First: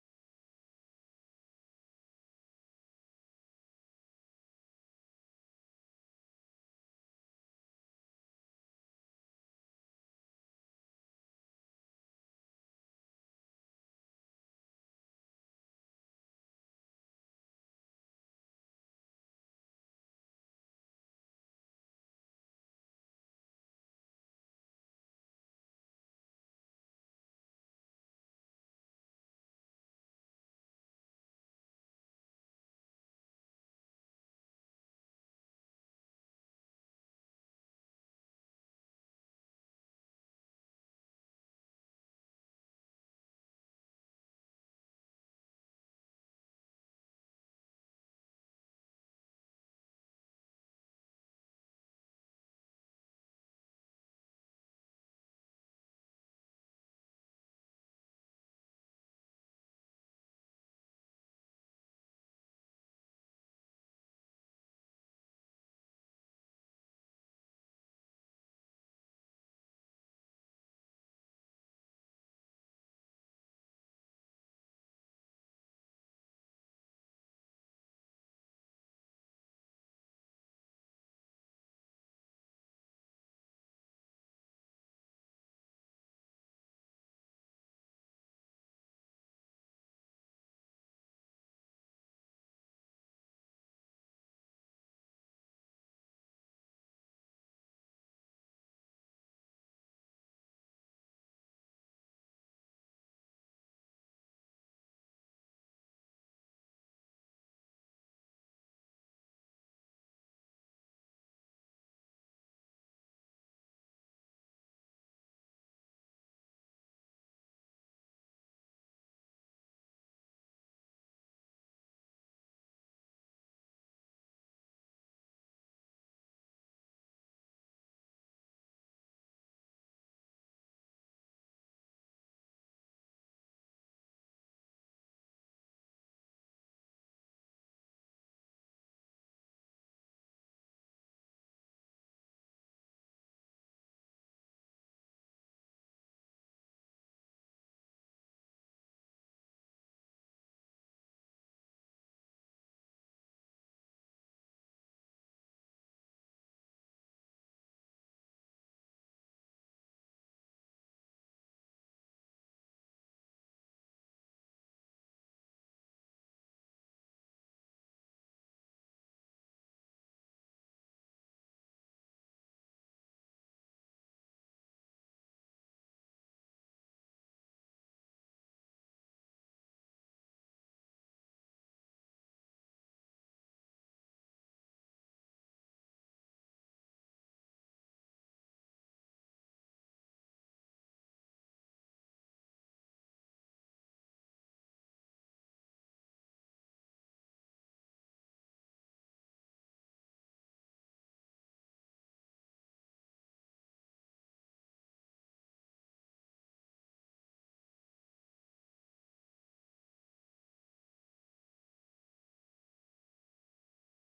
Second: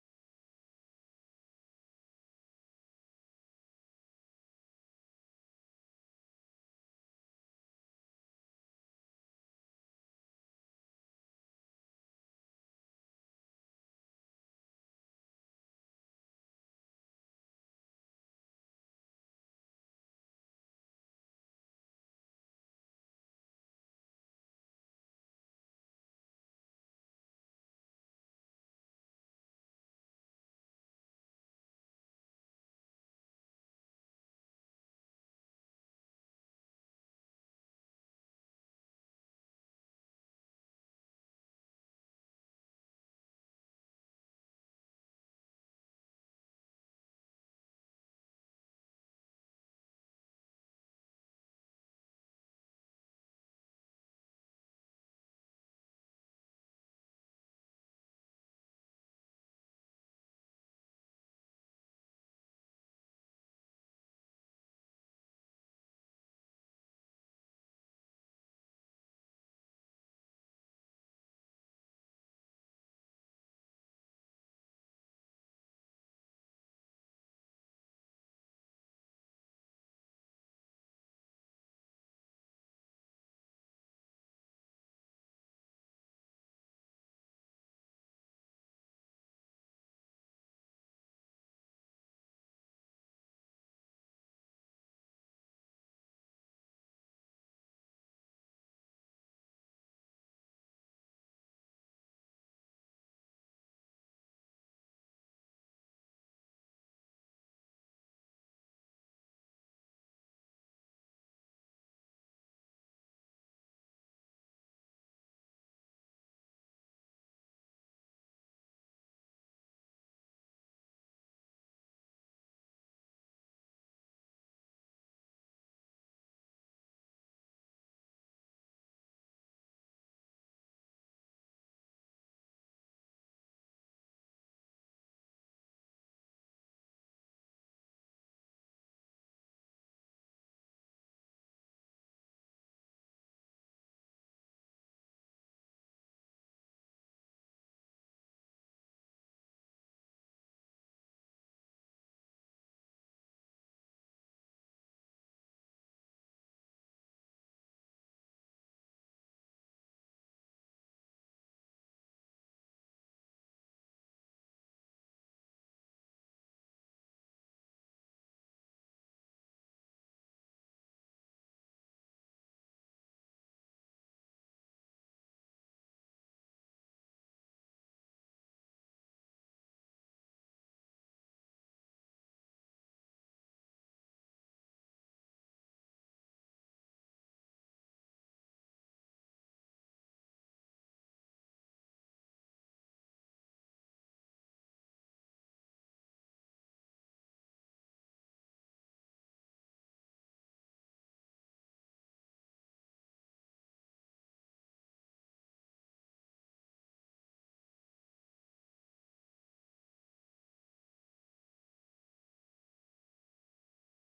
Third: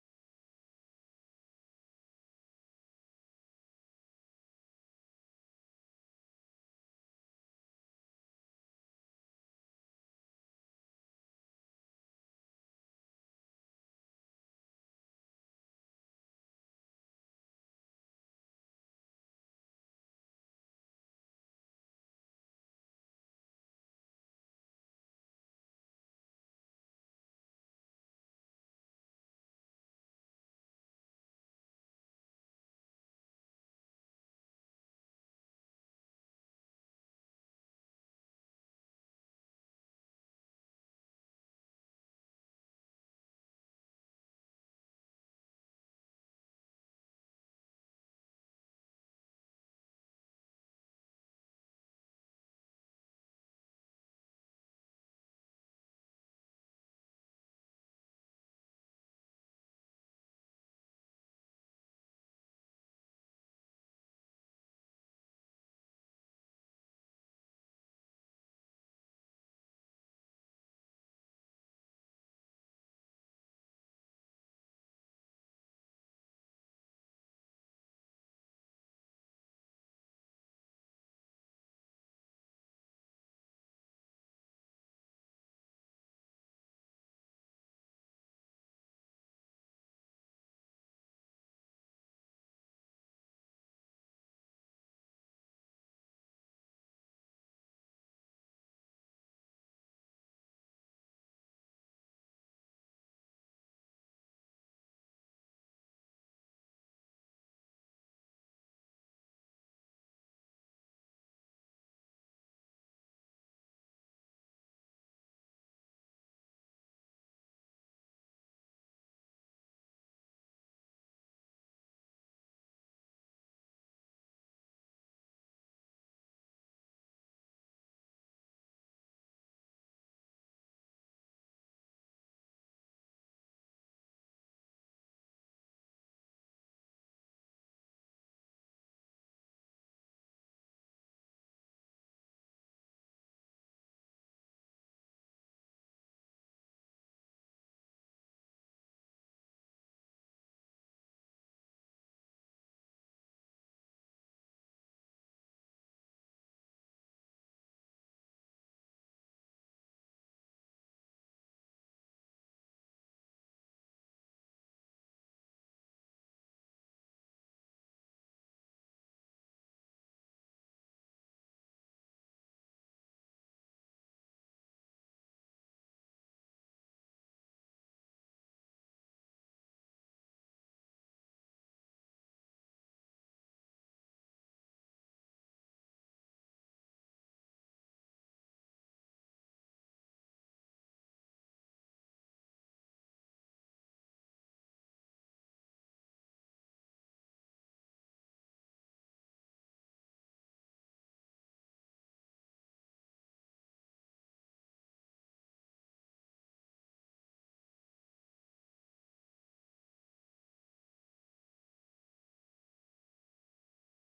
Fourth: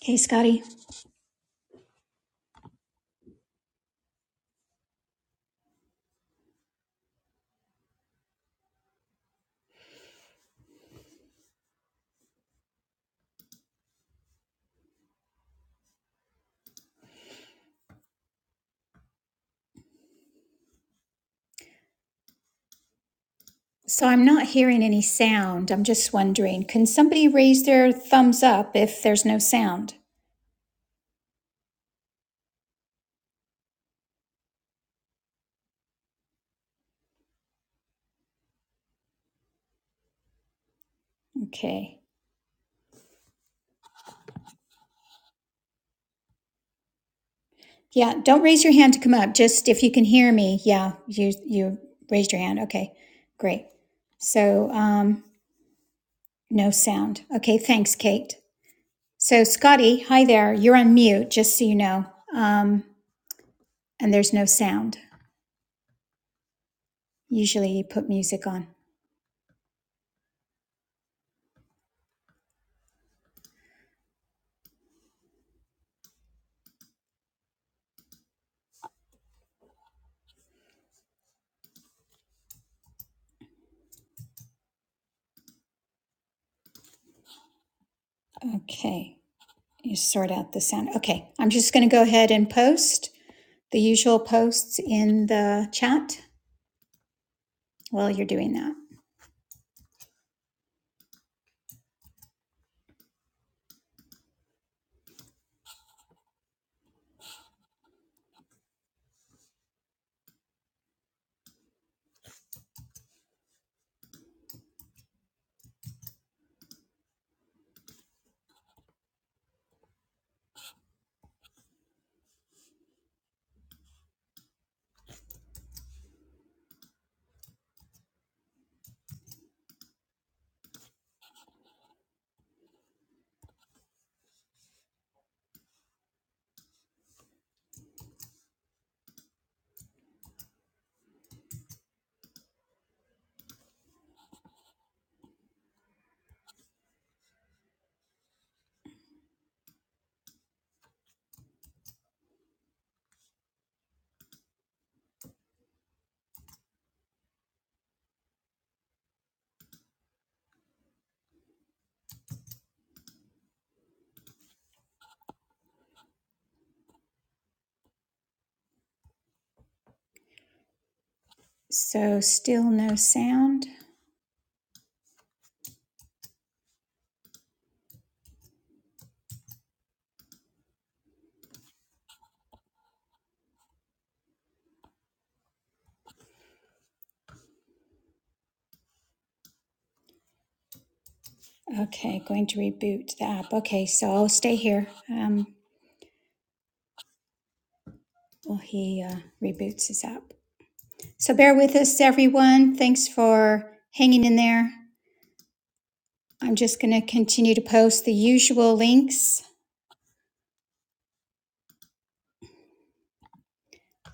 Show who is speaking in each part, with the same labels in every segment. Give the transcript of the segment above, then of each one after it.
Speaker 1: Hey, Scotty. So I'm not hearing any sound. I'm just wondering, can somebody raise their thumbs up if there's no sound? Okay. Yeah, don't raise your hand to come up. Just if you can hear me, yeah, you you raised your hand. Okay. Great. So, um no sound. Okay, thanks, Kate. So, Scotty, hi there. You're on mute, just so you know. Um and there's no sound. Usually you put music on. Okay. You sort out the sound. Okay. I'm just going to go ahead and post. the usual posts in the chat while you're doing that. So, still no sound. Okay, going to reboot the app. Okay, so I'll stay here um, while he uh, reboots his app. So, bear with us, everyone. Thanks for hanging in there. I'm just going to continue to post the usual links,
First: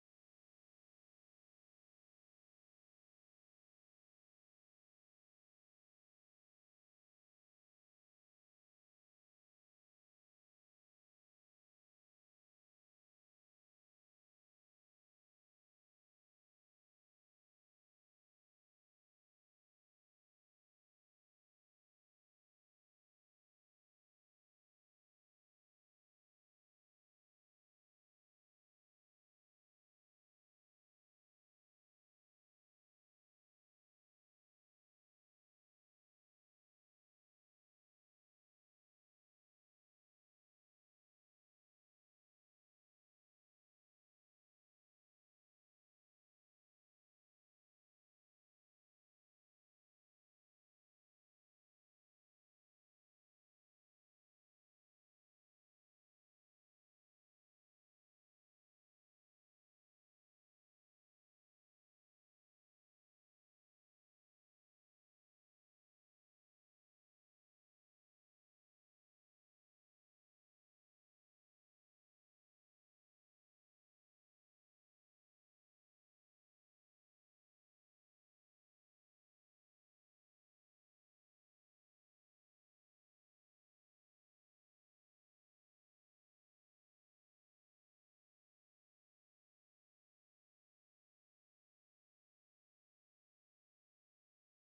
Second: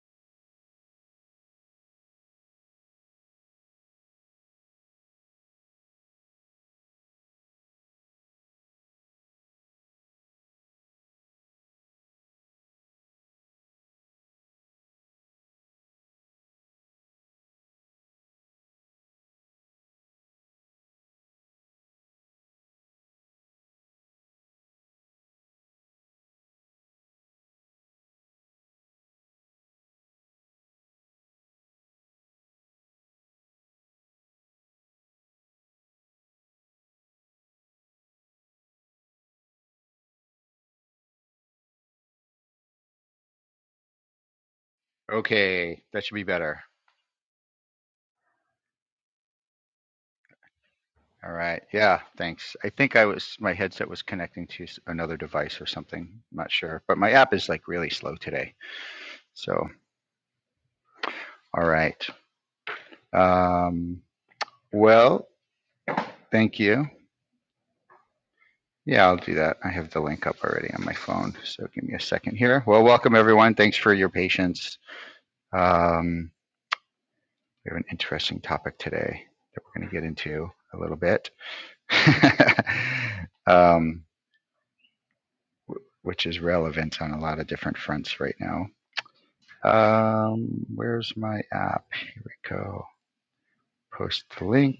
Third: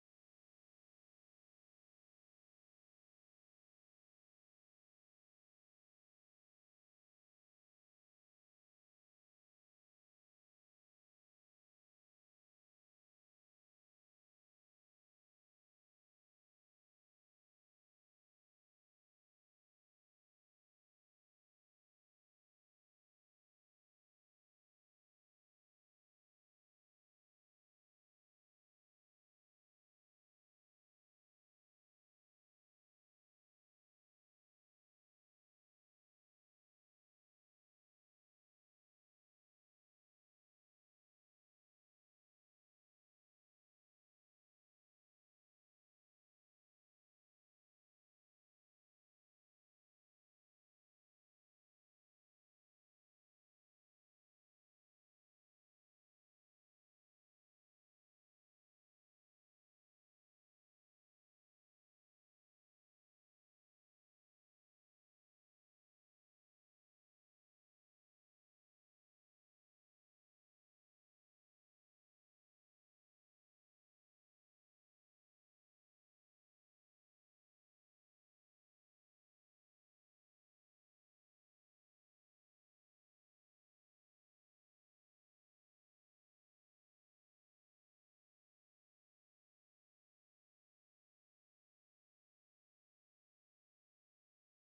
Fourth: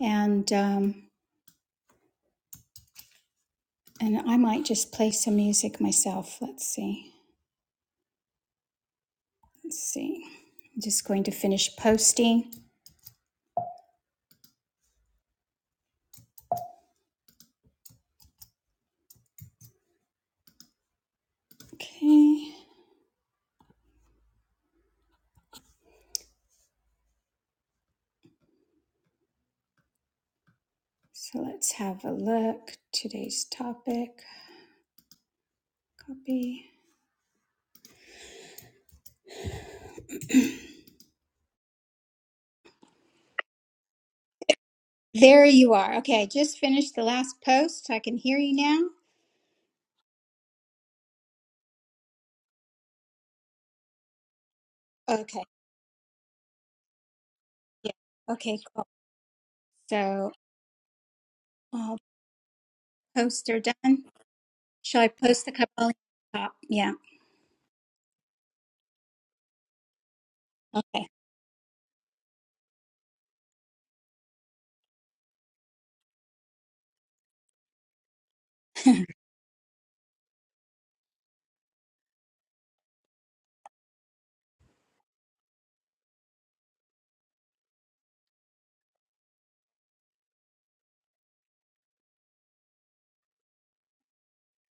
Speaker 1: and um, and I might just play some music myself. Let's see. Let's see. I'm just going to finish posting. Okay. So let's have a look. Today's topic. Copy. There you
Speaker 2: Okay,
Speaker 1: are.
Speaker 2: that should be
Speaker 1: Okay, I just
Speaker 2: better.
Speaker 1: finished the last post. I can hear you now.
Speaker 2: All right. Yeah, thanks. I think I was my headset was connecting to s- another
Speaker 1: Okay.
Speaker 2: device or something. I'm not sure, but my app is like really
Speaker 1: Yeah.
Speaker 2: slow today.
Speaker 1: Okay, cool.
Speaker 2: So,
Speaker 1: So
Speaker 2: all
Speaker 1: all
Speaker 2: right.
Speaker 1: posts are
Speaker 2: Um,
Speaker 1: done. Shall I
Speaker 2: well,
Speaker 1: post the couple on top?
Speaker 2: thank you.
Speaker 1: Yeah.
Speaker 2: Yeah, I'll do that. I have the link up already on my
Speaker 1: Okay.
Speaker 2: phone, so give me a second here. Well, welcome everyone. Thanks for your patience. Um, we have an interesting topic today that we're going to get into a little bit. um, which is relevant on a lot of different fronts right now. Um, where's my app? Here we go. Post the link.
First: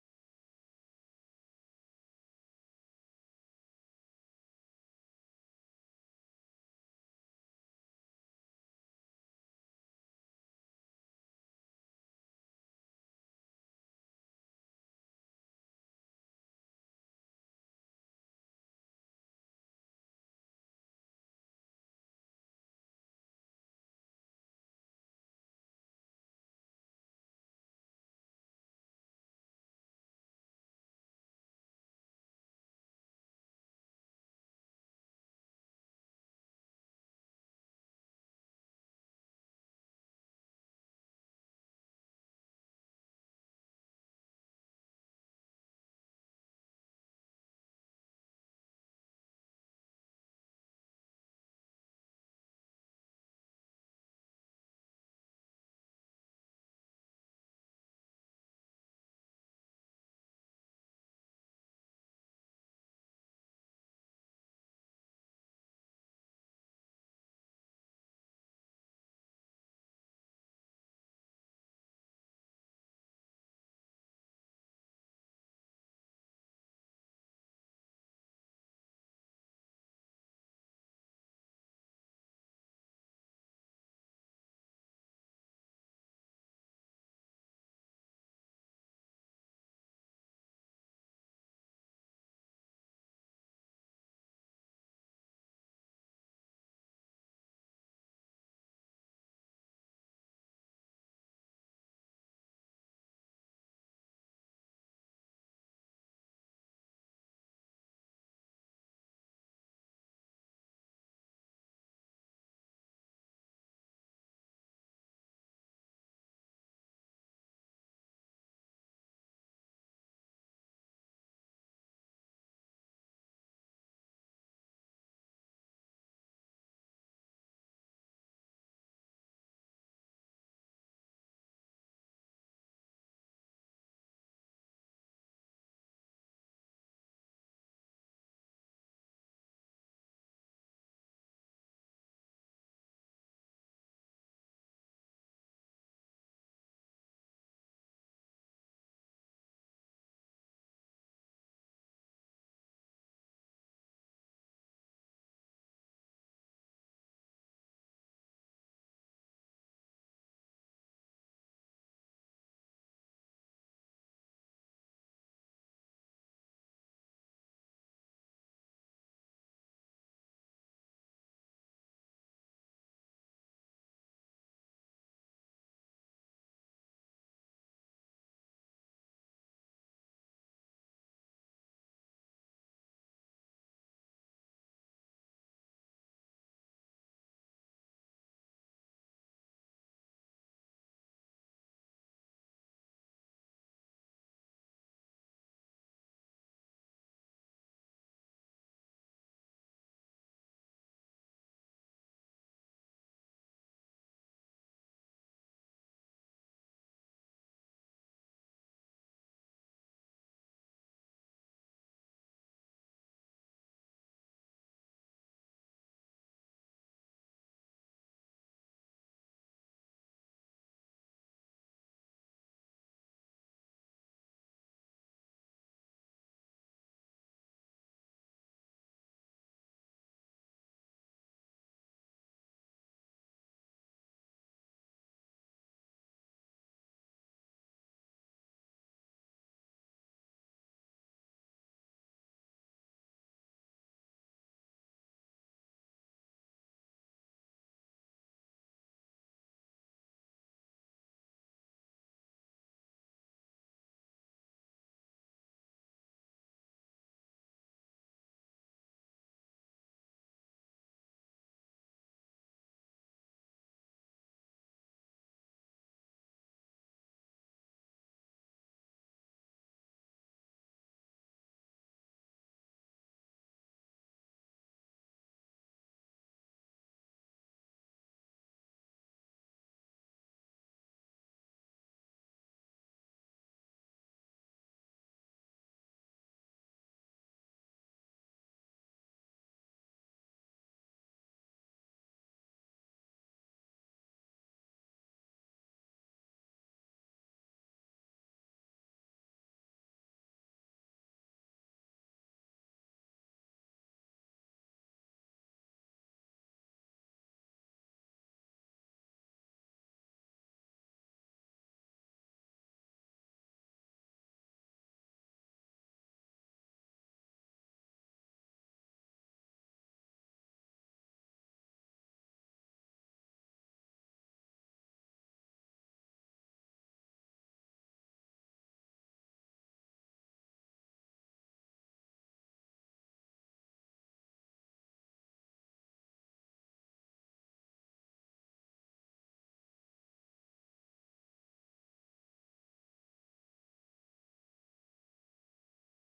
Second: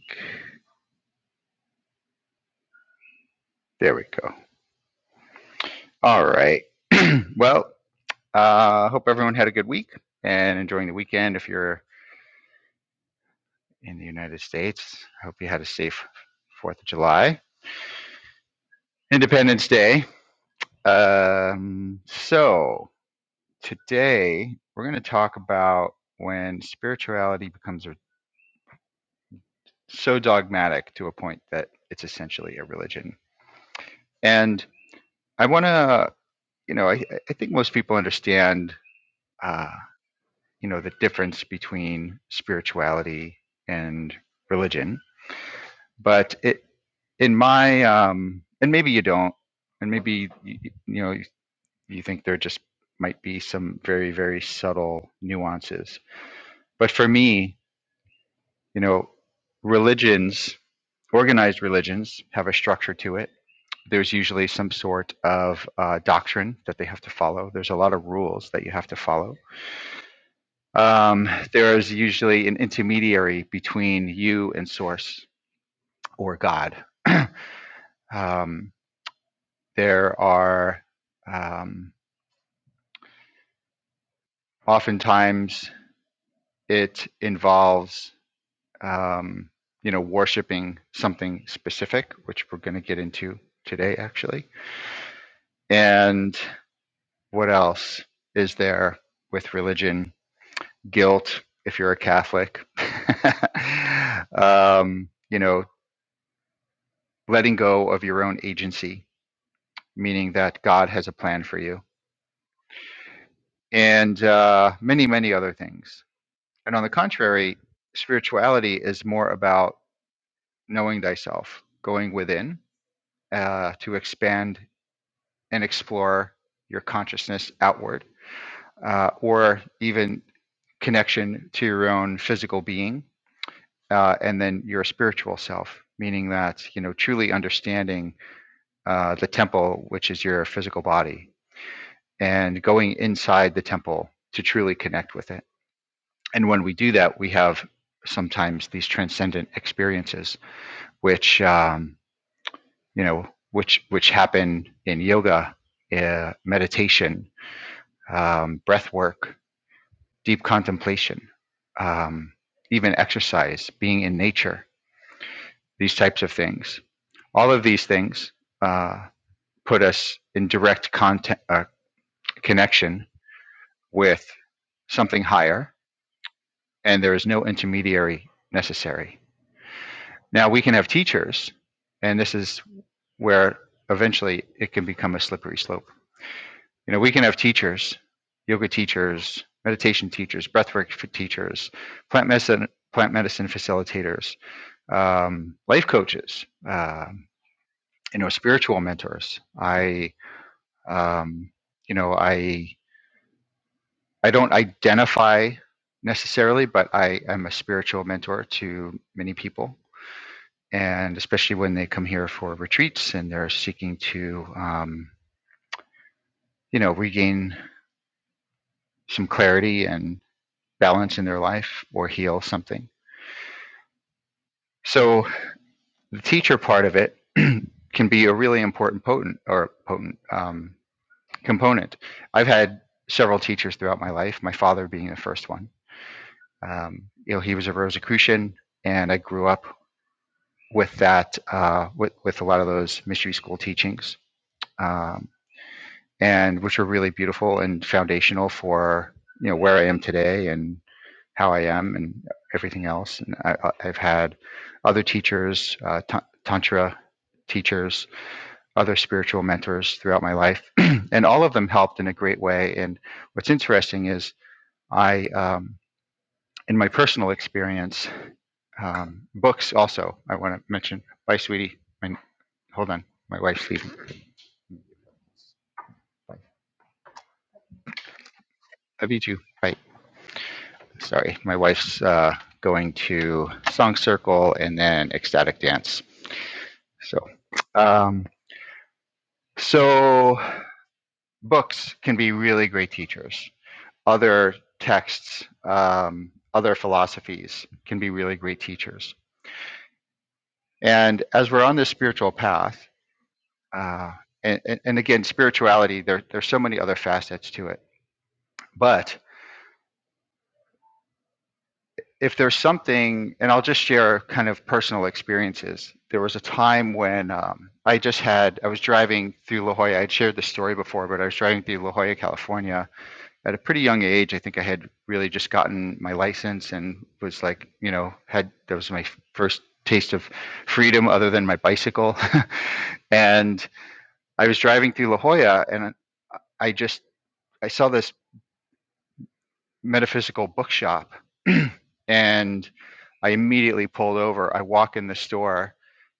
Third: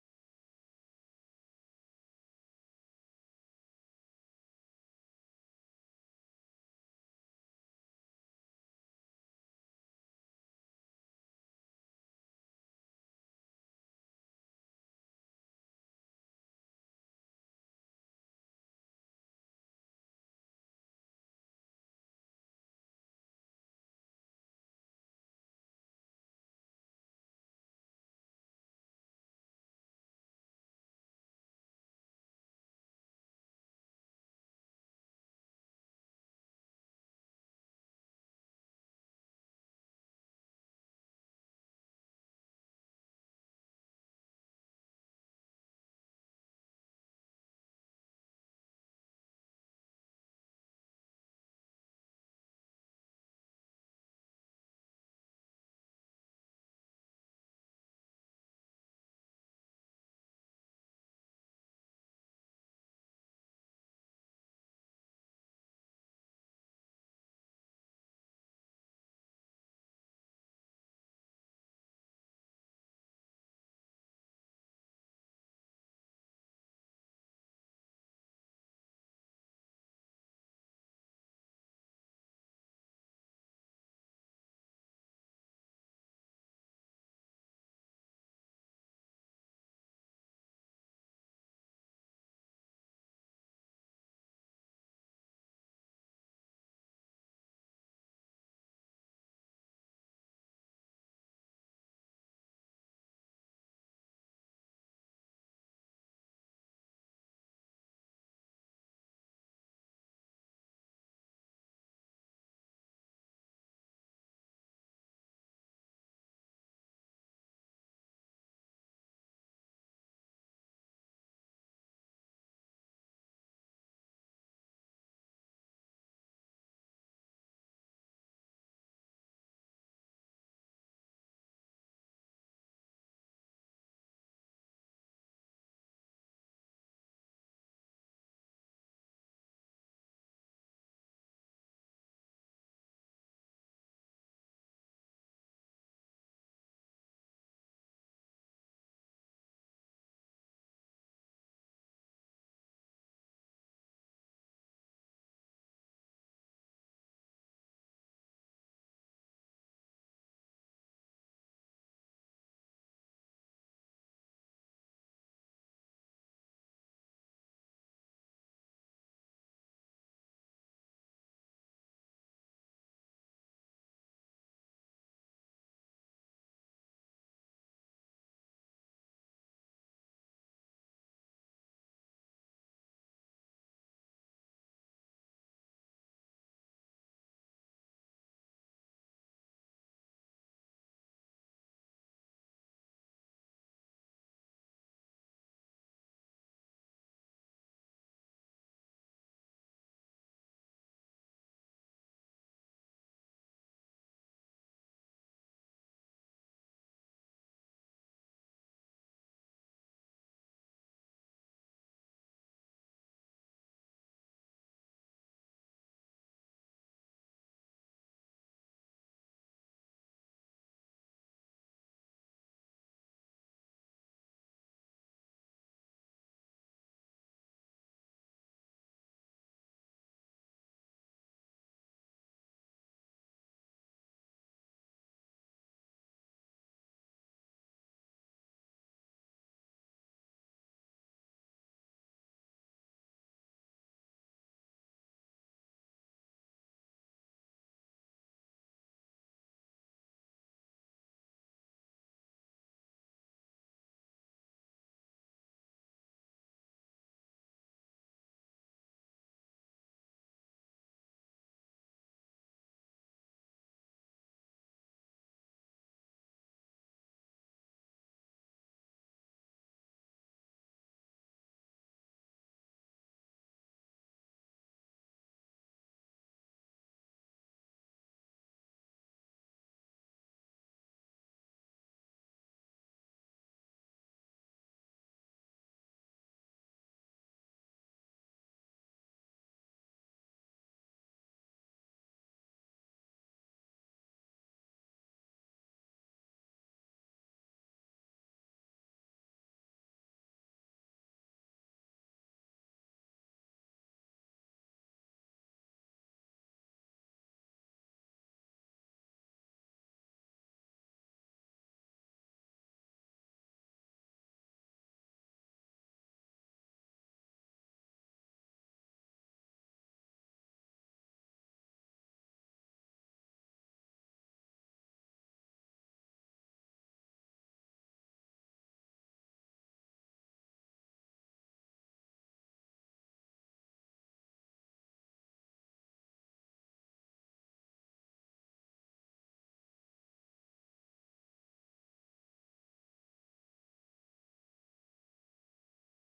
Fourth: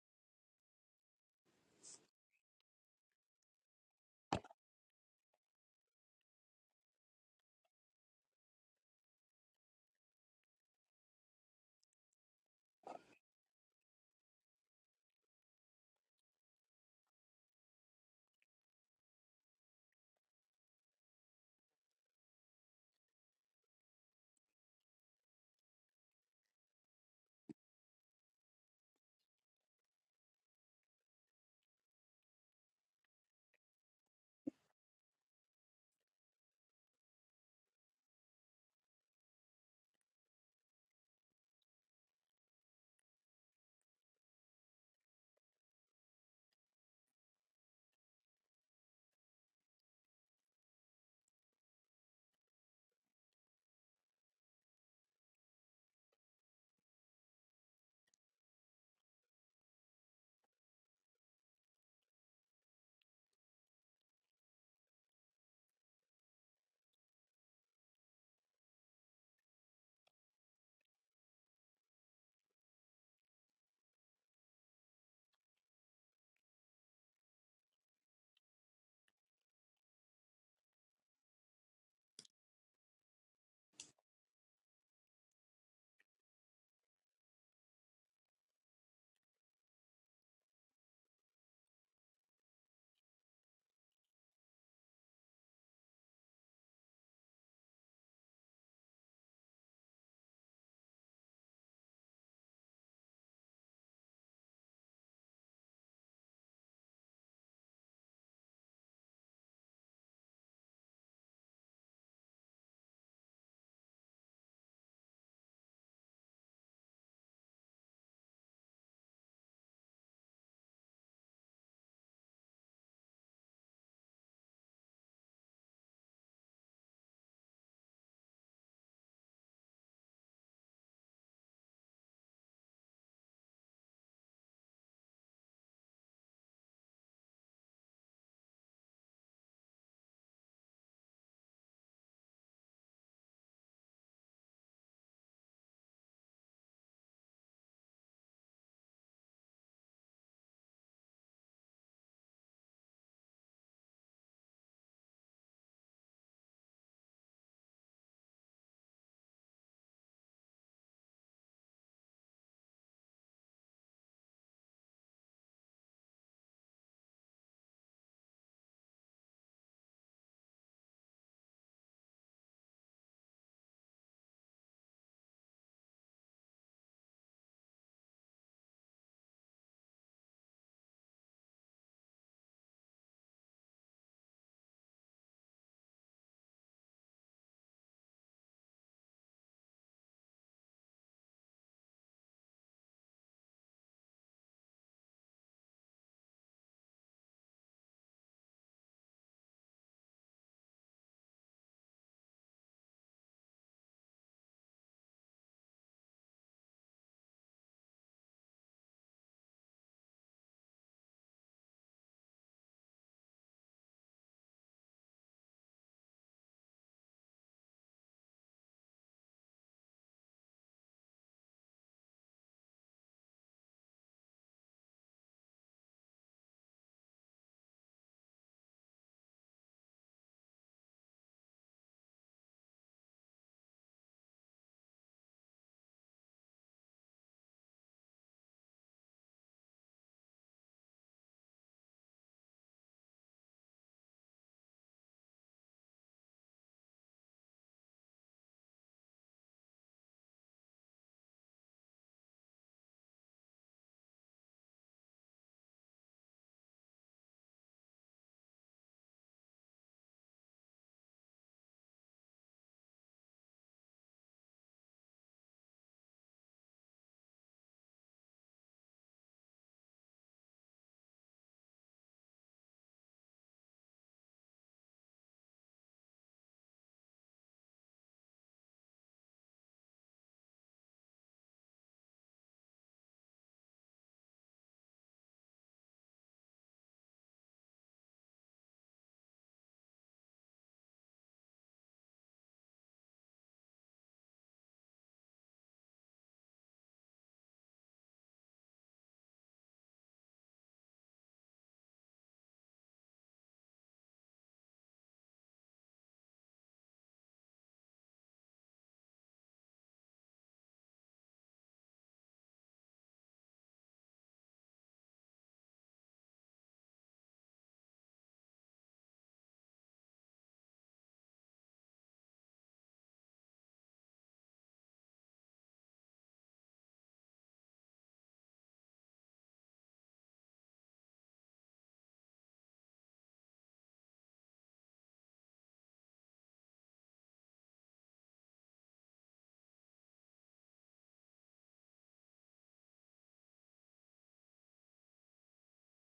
Speaker 2: There we go. All right. Well, I uh, hope everyone had a good week and enjoying the weekend. If you're in the United States, I hope you had a safe Fourth of July, Independence Day. Um, so today we're going to talk about when spirituality becomes so dogmatic to a point that it's essentially a religion And I want to, you know, I, I think most people understand, uh, you know, the difference between spirituality and religion. But it, in my, um, and maybe you don't, and maybe you, you know, you think there just might be some very, very subtle nuances. But for me, You know, religions, organized religions, have a structure to it. There's usually some sort of uh, doctrine that they have to follow. There's a lot of rules that you have to follow. Um, there is usually an intermediary between you and Source or God. um, there are um, oftentimes it involves um, you know worshiping something specific which we're going to get into today actually And what else is there with religion? Guilt, if you're a Catholic. um, you know, letting go of your own agency, meaning that God has a plan for you, and uh, many, many other things. And on the contrary, spirituality is more about knowing thyself, going within uh, to expand and explore your consciousness outward, uh, or even connection to your own physical being uh, and then your spiritual self meaning that you know truly understanding uh, the temple which is your physical body and going inside the temple to truly connect with it and when we do that we have sometimes these transcendent experiences which um, you know which which happen in yoga uh, meditation um, breath work deep contemplation um, even exercise being in nature these types of things. All of these things uh, put us in direct contact, uh, connection with something higher, and there is no intermediary necessary. Now, we can have teachers, and this is where eventually it can become a slippery slope. You know, we can have teachers, yoga teachers, meditation teachers, breathwork teachers, plant medicine, plant medicine facilitators, um, life coaches, um, you know, spiritual mentors. I Um, you know, I I don't identify necessarily, but I am a spiritual mentor to many people, and especially when they come here for retreats and they're seeking to, um, you know, regain some clarity and balance in their life or heal something. So the teacher part of it can be a really important potent or potent um, component. I've had several teachers throughout my life, my father being the first one Um, you know, he was a Rosicrucian, and I grew up with that, uh, with with a lot of those mystery school teachings, um, and which were really beautiful and foundational for you know where I am today and how I am and everything else. And I, I- have had other teachers, uh, ta- tantra teachers, other spiritual mentors throughout my life, and all of them helped in a great way. And what's interesting is I, um, in my personal experience, Um, books also, I want to mention. Bye, sweetie. My, hold on, my wife's leaving. Love you too. Bye. Sorry, my wife's uh, going to song circle and then ecstatic dance. So, um, so books can be really great teachers. Other texts, um, other philosophies can be really great teachers. And as we're on this spiritual path, uh, and, and, and again, spirituality, there, there's so many other facets to it. But if there's something, and I'll just share kind of personal experiences. There was a time when um, I just had, I was driving through La Jolla. I'd shared this story before, but I was driving through La Jolla, California at a pretty young age. I think I had really just gotten my license and was like, you know, had, that was my first taste of freedom other than my bicycle. and I was driving through La Jolla and I just, I saw this metaphysical bookshop and i immediately pulled over i walk in the store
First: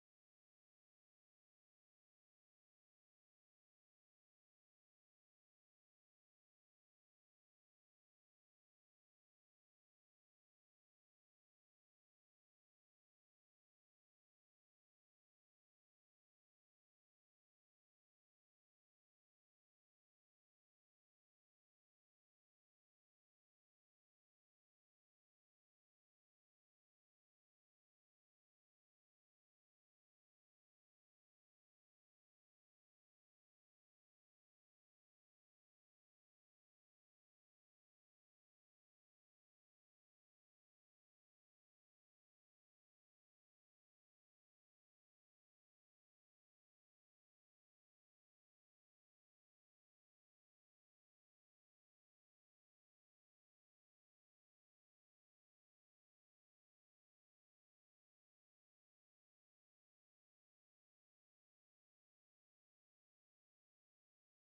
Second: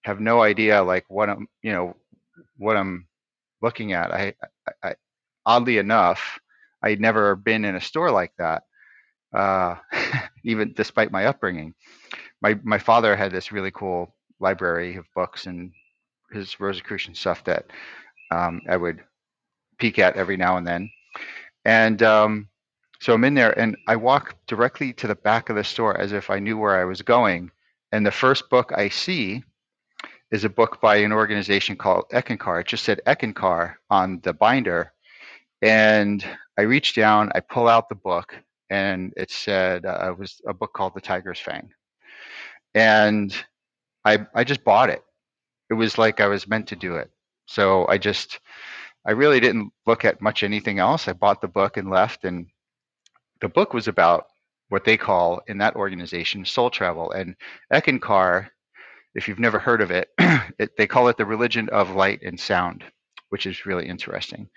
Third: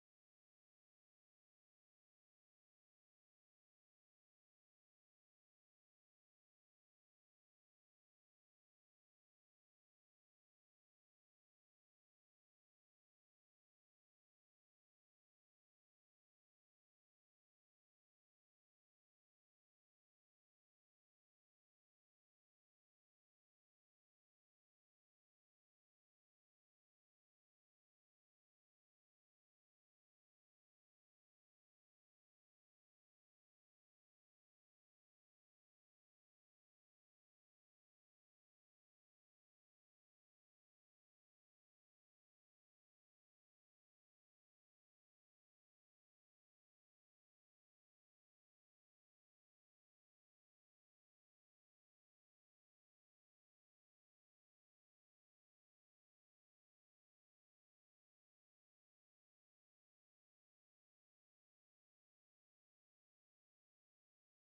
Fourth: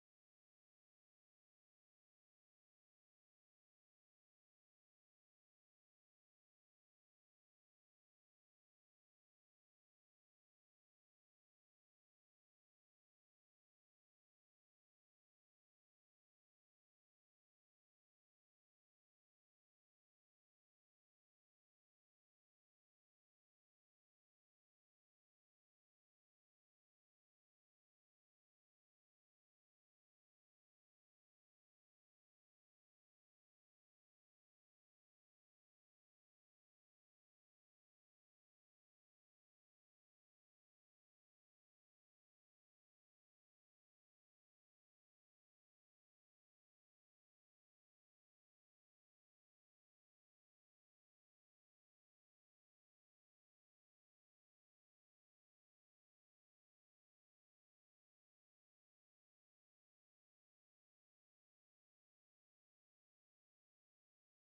Speaker 2: have no idea like what i'm you know what i'm looking at i, I, I oddly enough i'd never been in a store like that uh, even despite my upbringing my my father had this really cool library of books and his rosicrucian stuff that um, i would peek at every now and then And um, so I'm in there and I walk directly to the back of the store as if I knew where I was going. And the first book I see is a book by an organization called Eckencar. It just said Eckencar on the binder. And I reach down, I pull out the book, and it said uh, it was a book called The Tiger's Fang. And I, I just bought it. It was like I was meant to do it. So I just, I really didn't look at much anything else. I bought the book and left. And the book was about what they call in that organization soul travel. And Eckankar, if you've never heard of it, it, they call it the religion of light and sound, which is really interesting.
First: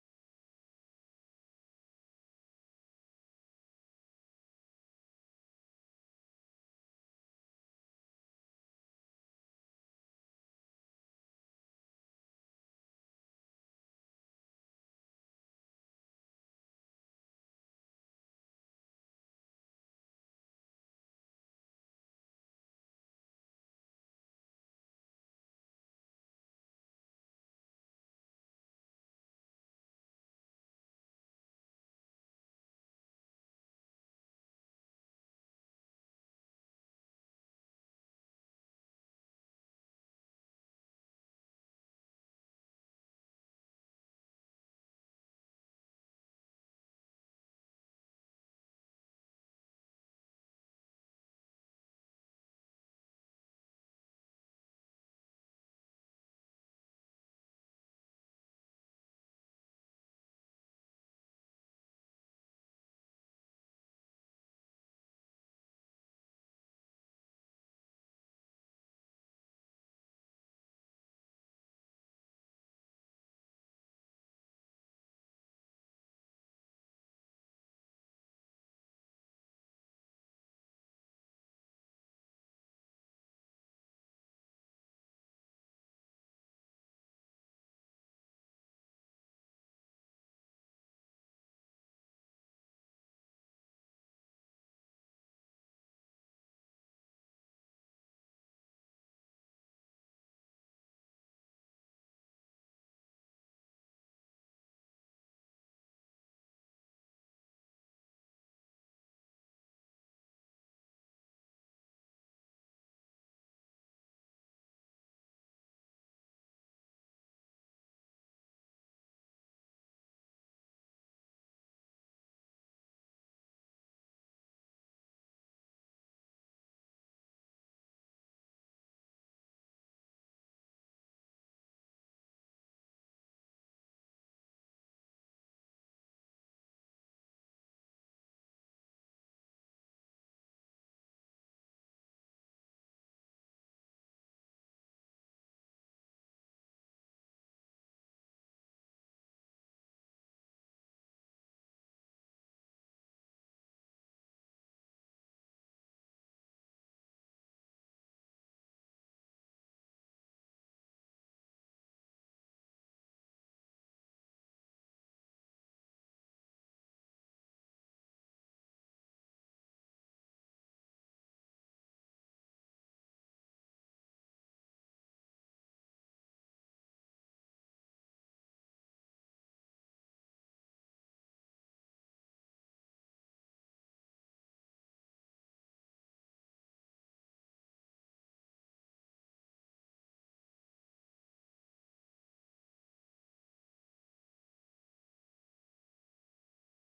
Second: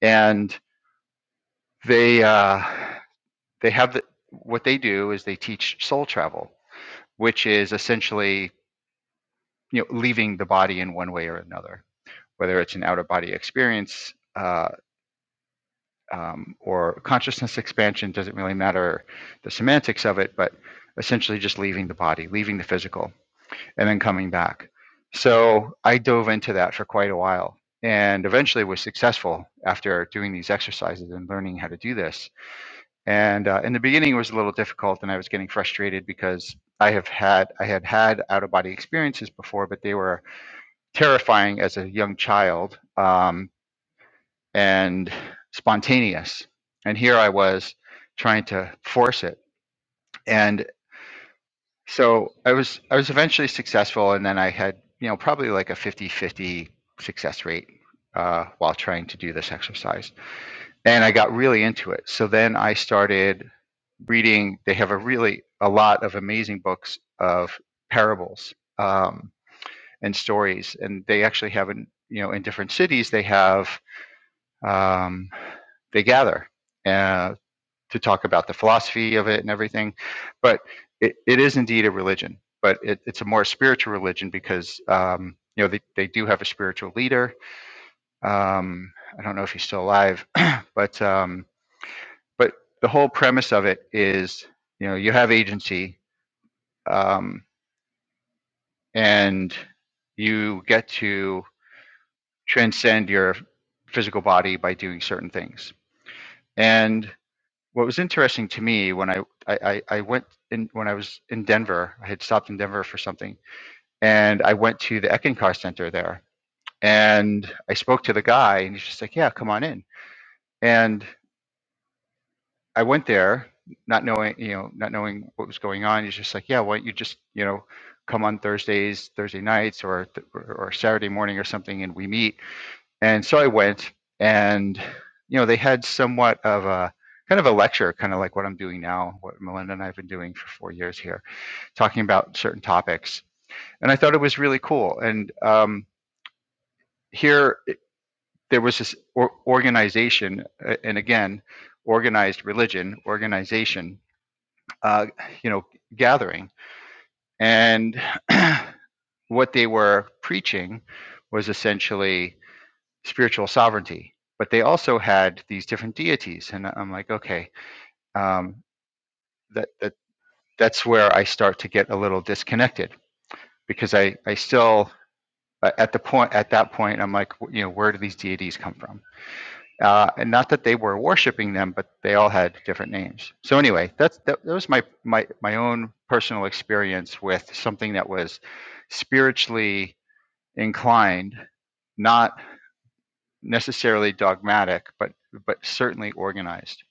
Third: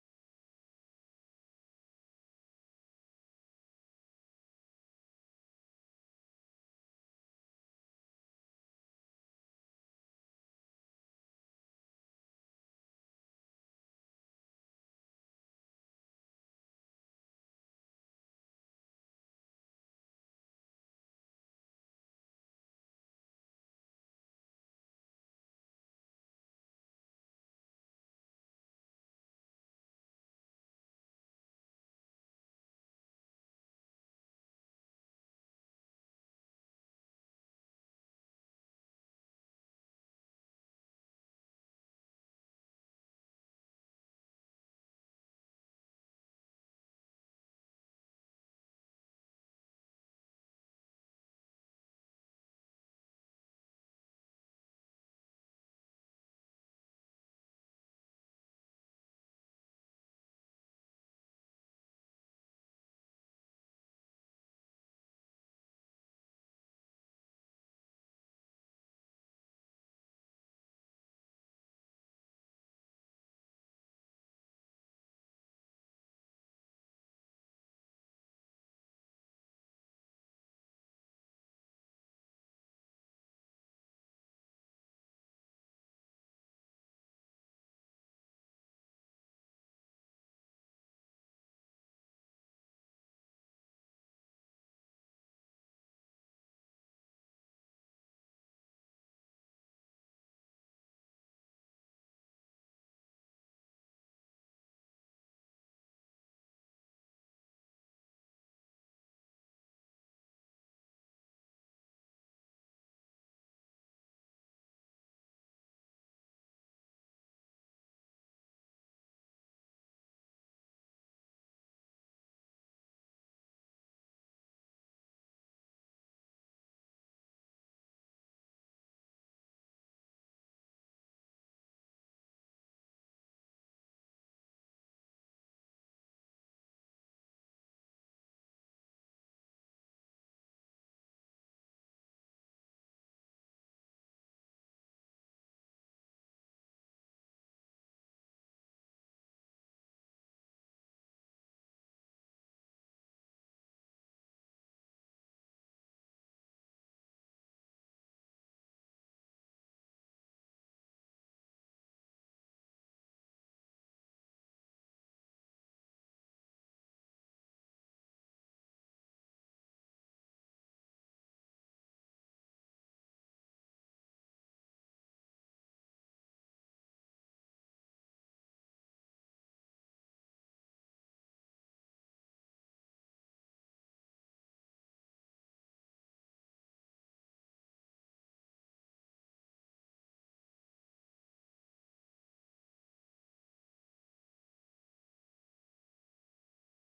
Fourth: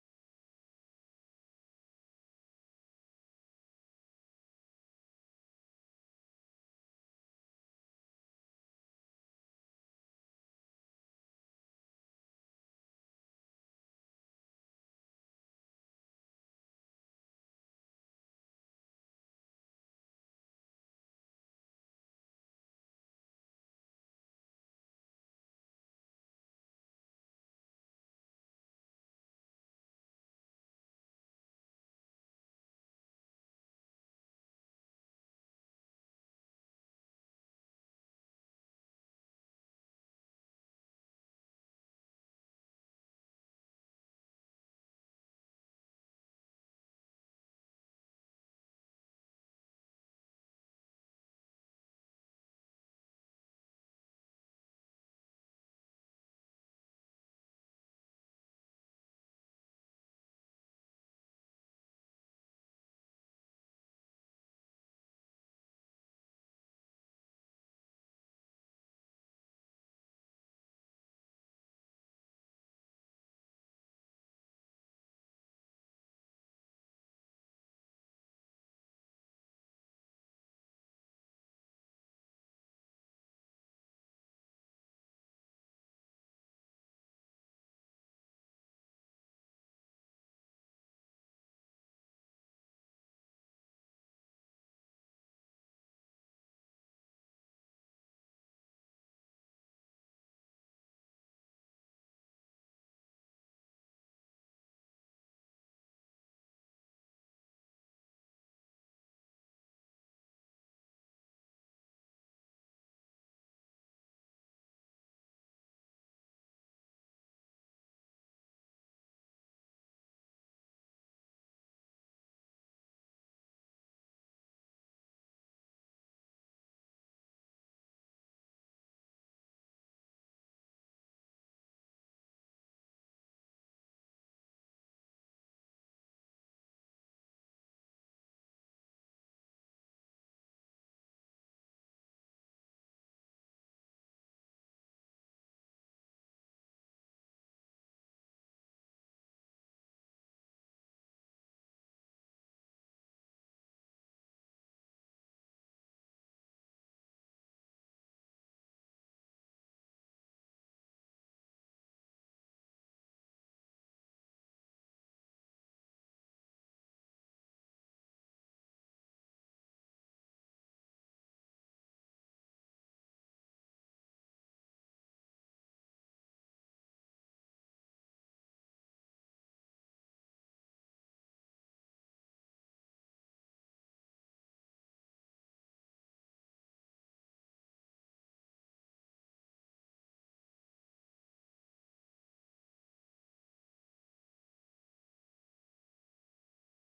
Speaker 2: And they uh, they have the, what they do is they teach soul travel, which is essentially you know leaving the body in one way or another, whether it's an out of body experience. Uh, um, or consciousness expansion doesn't really matter the semantics of it, but essentially just leaving the body, leaving the physical, and then coming back. So I dove into that for quite a while and eventually was successful after doing these exercises and learning how to do this. And uh, in the beginning, it was a little difficult, and I was getting frustrated because I have had I had had out of body experiences before, but they were terrifying as a young child. Um, and spontaneous. And here I was trying to force it. And so I was I was eventually successful and then I had, you know, probably like a fifty-fifty success rate uh, while trying to do this exercise. And I got really into it. So then I started reading they have a really a lot of amazing books of parables um, and stories and they actually have in you know in different cities they have um, they gather. Uh, to talk about the philosophy of it and everything. But it, it is indeed a religion, but it, it's a more spiritual religion because um, you know they, they do have a spiritual leader. Um, I don't know if he's still alive, but um, but the whole premise of it is you know you have agency um, and you get to transcend your physical body by doing certain things. And what was interesting to me when I, I, I went in when I was in Denver, I had stopped in Denver for something, and I went to the Eckankar Center there, and I spoke to the guy, and he's just like, "Yeah, come on in." And I went there, not knowing you know, not knowing what was going on. He's just like, "Yeah, why don't you just you know, come on Thursdays, Thursday nights, or or Saturday morning or something, and we meet." And so I went, and you know they had somewhat of a kind of a lecture, kind of like what I'm doing now, what Melinda and I have been doing for four years here, talking about certain topics. And I thought it was really cool. And um, here there was this or- organization, uh, and again, organized religion, organization, uh, you know, gathering, and what they were preaching was essentially spiritual sovereignty, but they also had these different deities, and I'm like, okay, um, that that that's where I start to get a little disconnected because I I still uh, at the point at that point I'm like, you know, where do these deities come from? Uh, and not that they were worshiping them, but they all had different names. So anyway, that's that, that was my my my own personal experience with something that was spiritually inclined, not necessarily dogmatic, but but certainly organized.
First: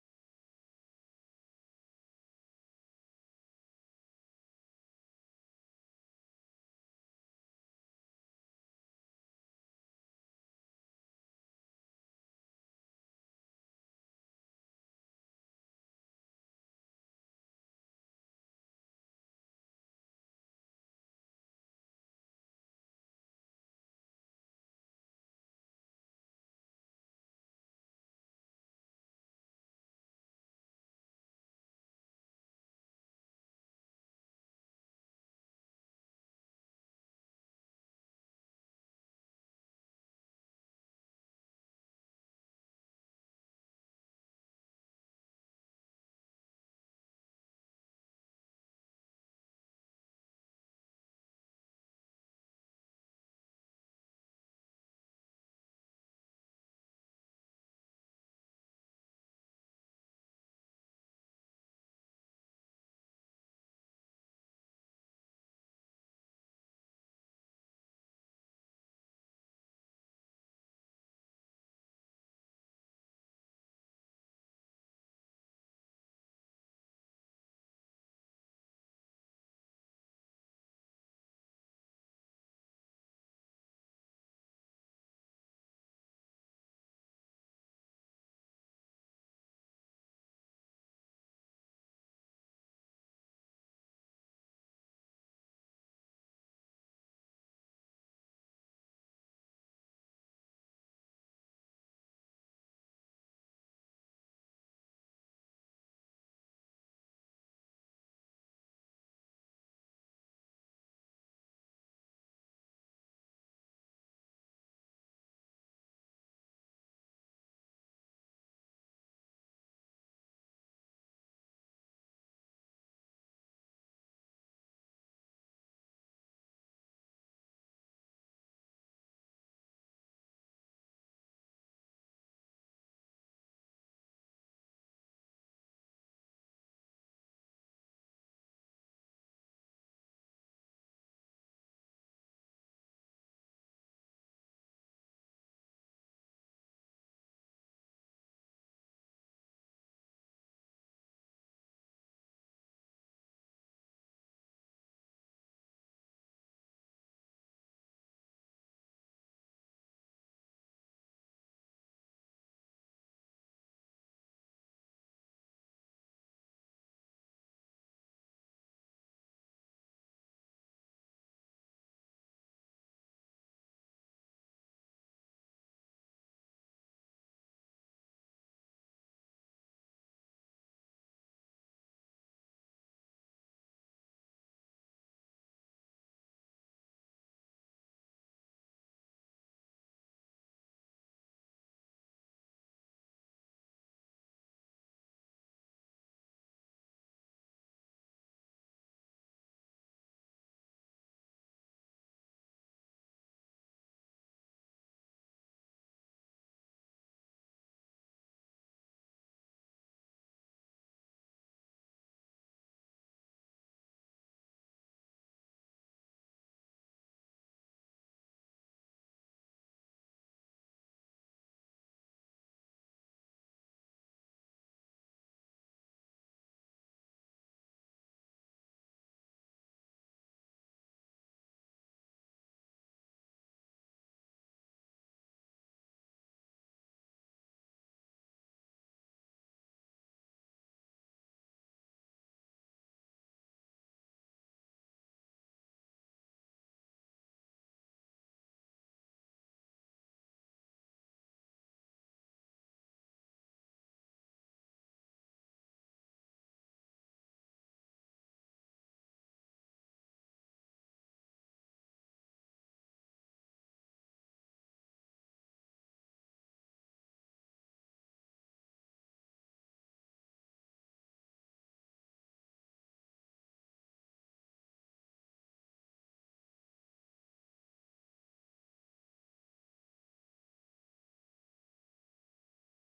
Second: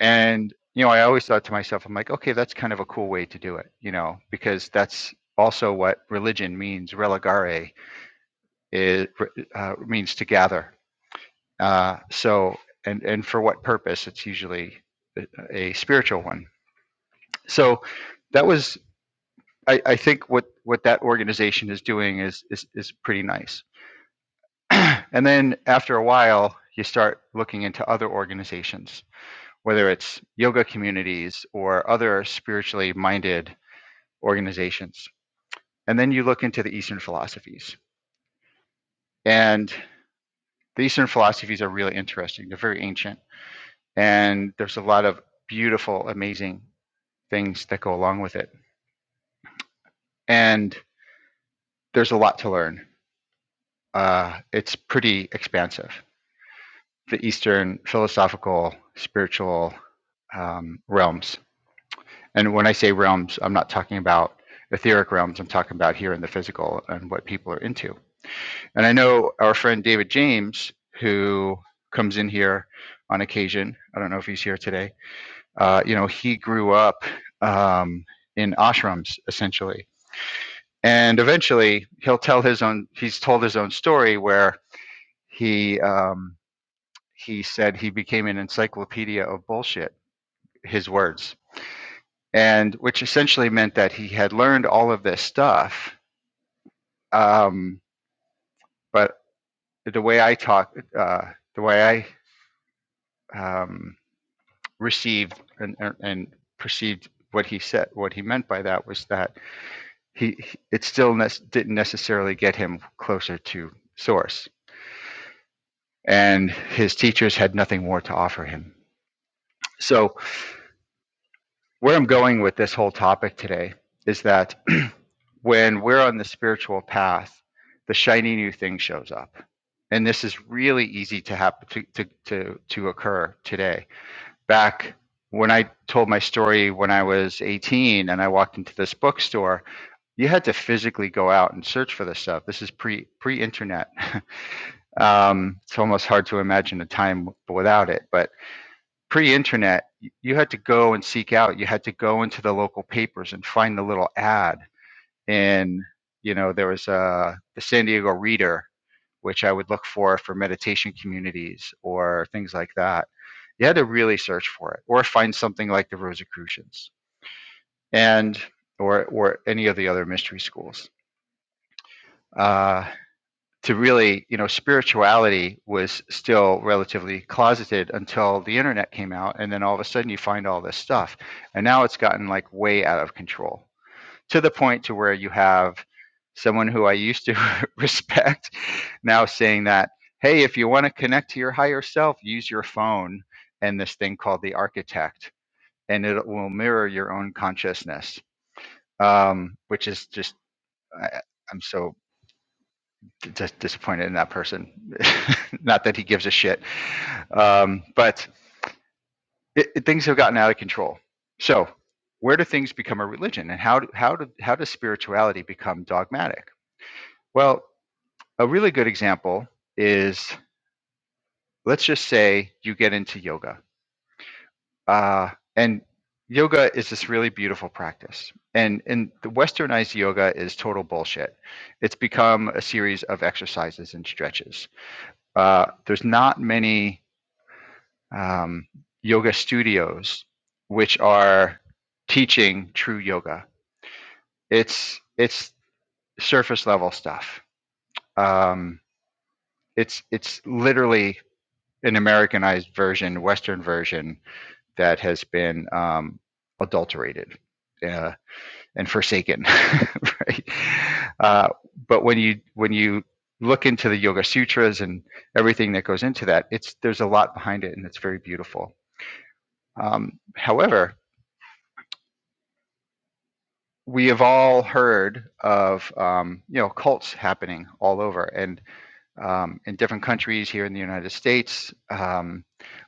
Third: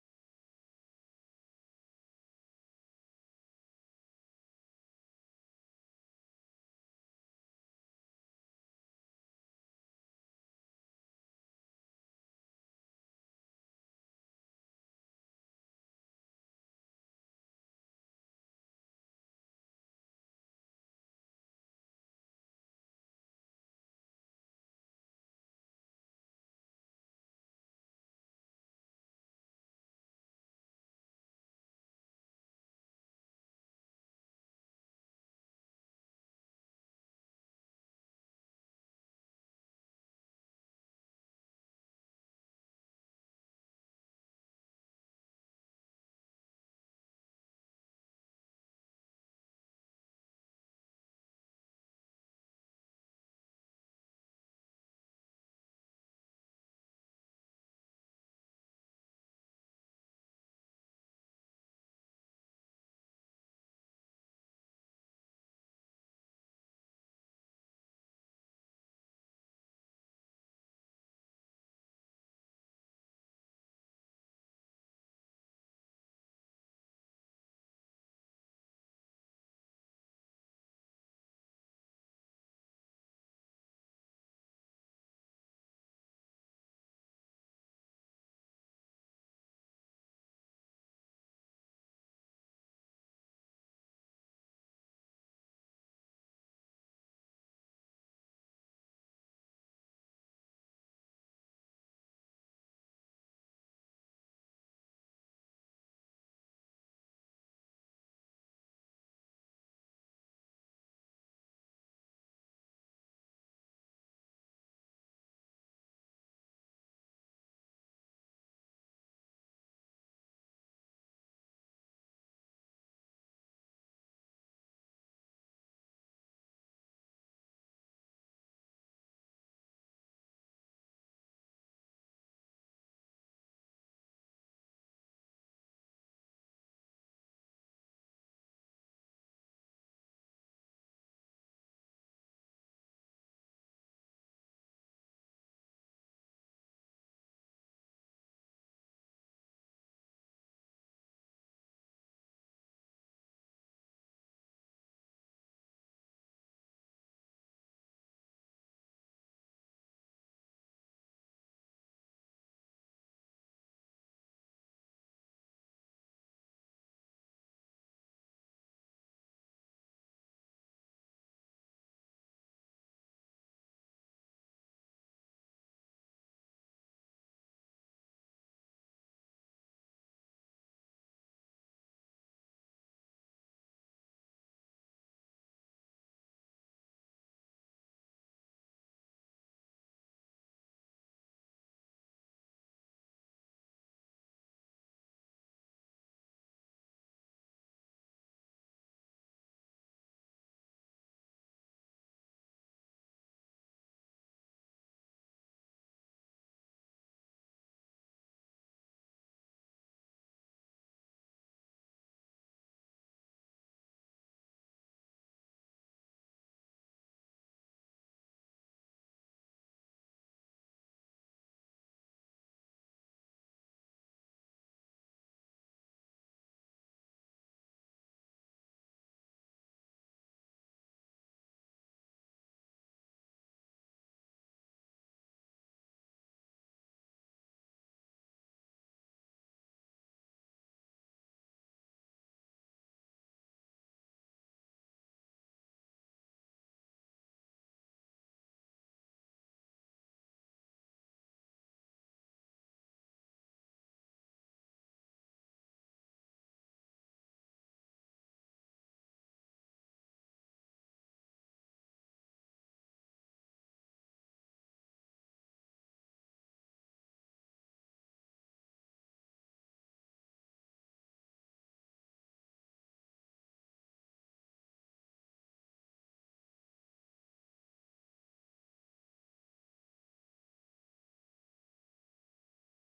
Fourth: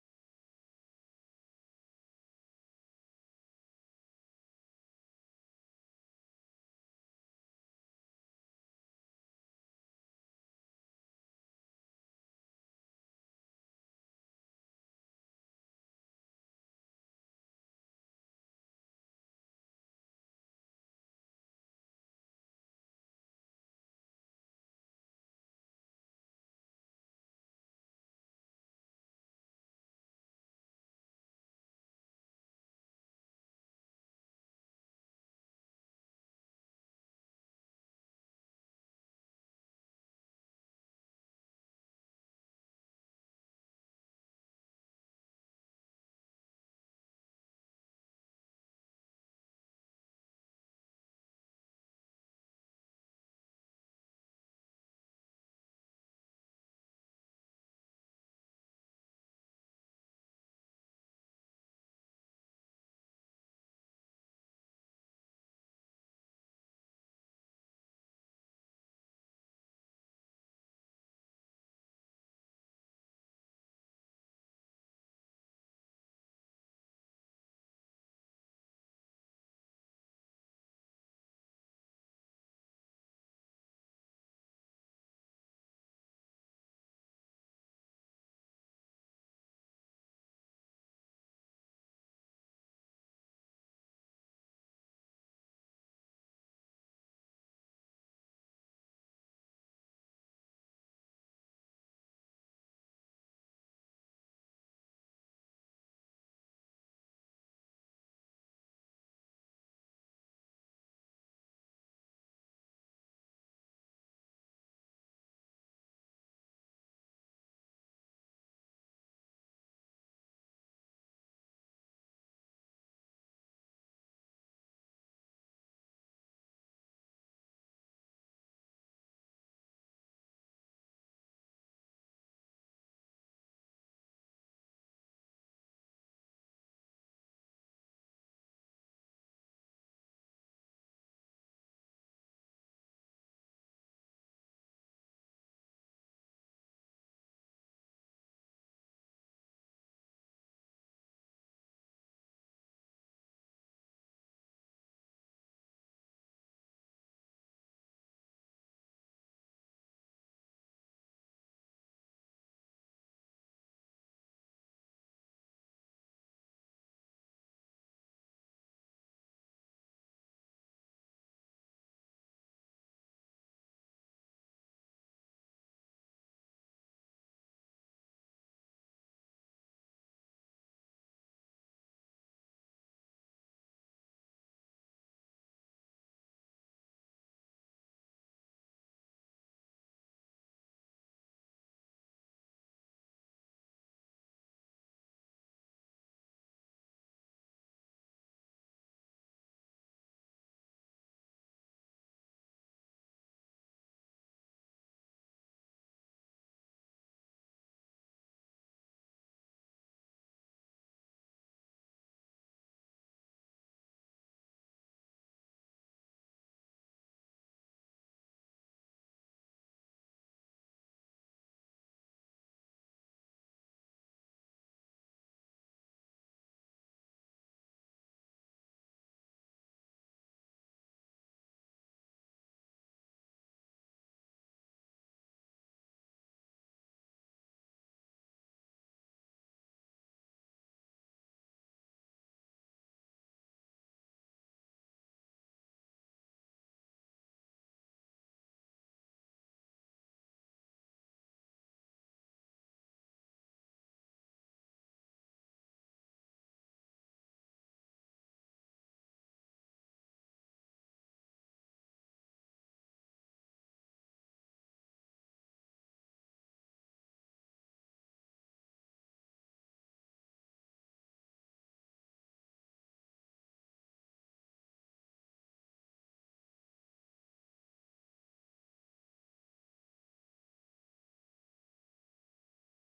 Speaker 2: And you know, I always thought to myself, I'm like, okay, that's kind of a cool way to do it, you know, because that's also what religion means. Religare is uh, means to gather. Uh, so, and and for what purpose? It's usually a, a spiritual one. So, that was, I, I think, what what that organization is doing is is is pretty nice. and then after a while, you start looking into other organizations whether it's yoga communities or other spiritually minded organizations. And then you look into the Eastern philosophies. And the Eastern philosophies are really interesting, they're very ancient, and there's a lot of beautiful, amazing things that go along with it. And there's a lot to learn. Uh, it's pretty expansive, the Eastern philosophical, spiritual um, realms. And when I say realms, I'm not talking about etheric realms. I'm talking about here in the physical and what people are into. And I know our friend David James, who comes in here on occasion. I don't know if he's here today. Uh, you know, he grew up um, in ashrams essentially, and eventually he'll tell his own. He's told his own story where he um, he said he became an encyclopedia of bullshit. His words and which essentially meant that he had learned all of this stuff. Um, but the way I talk, uh, the way I um, received and, and- perceived what he said, what he meant by that was that he he- it still ne- didn't necessarily get him closer to source, and his teachers had nothing more to offer him. So where I'm going with this whole topic today is that when we're on the spiritual path, the shiny new thing shows up. And this is really easy to happen to, to, to, to occur today. Back when I told my story when I was 18 and I walked into this bookstore, you had to physically go out and search for this stuff. This is pre pre internet. um, it's almost hard to imagine a time without it. But pre-internet you had to go and seek out you had to go into the local papers and find the little ad and you know there was uh, the san diego reader which i would look for for meditation communities or things like that you had to really search for it or find something like the rosicrucians and or or any of the other mystery schools Uh, to really, you know, spirituality was still relatively closeted until the internet came out. And then all of a sudden you find all this stuff. And now it's gotten like way out of control to the point to where you have someone who I used to respect now saying that, hey, if you want to connect to your higher self, use your phone and this thing called the architect, and it will mirror your own consciousness, um, which is just, I, I'm so just disappointed in that person. Not that he gives a shit, um, but it, it- things have gotten out of control. So, where do things become a religion, and how do, how do, how does spirituality become dogmatic? Well, a really good example is let's just say you get into yoga, uh, and yoga is this really beautiful practice, and and the westernized yoga is total bullshit. It's become a series of exercises and stretches. Uh, there's not many um, yoga studios, which are teaching true yoga. It's it's surface level stuff. Um, it's it's literally an Americanized version, Western version that has been um, adulterated uh, and forsaken. right? Uh, but when you when you look into the Yoga Sutras and everything that goes into that, it's there's a lot behind it, and it's very beautiful. Um, however, we have all heard of um, you know cults happening all over and um, in different countries here in the United States um,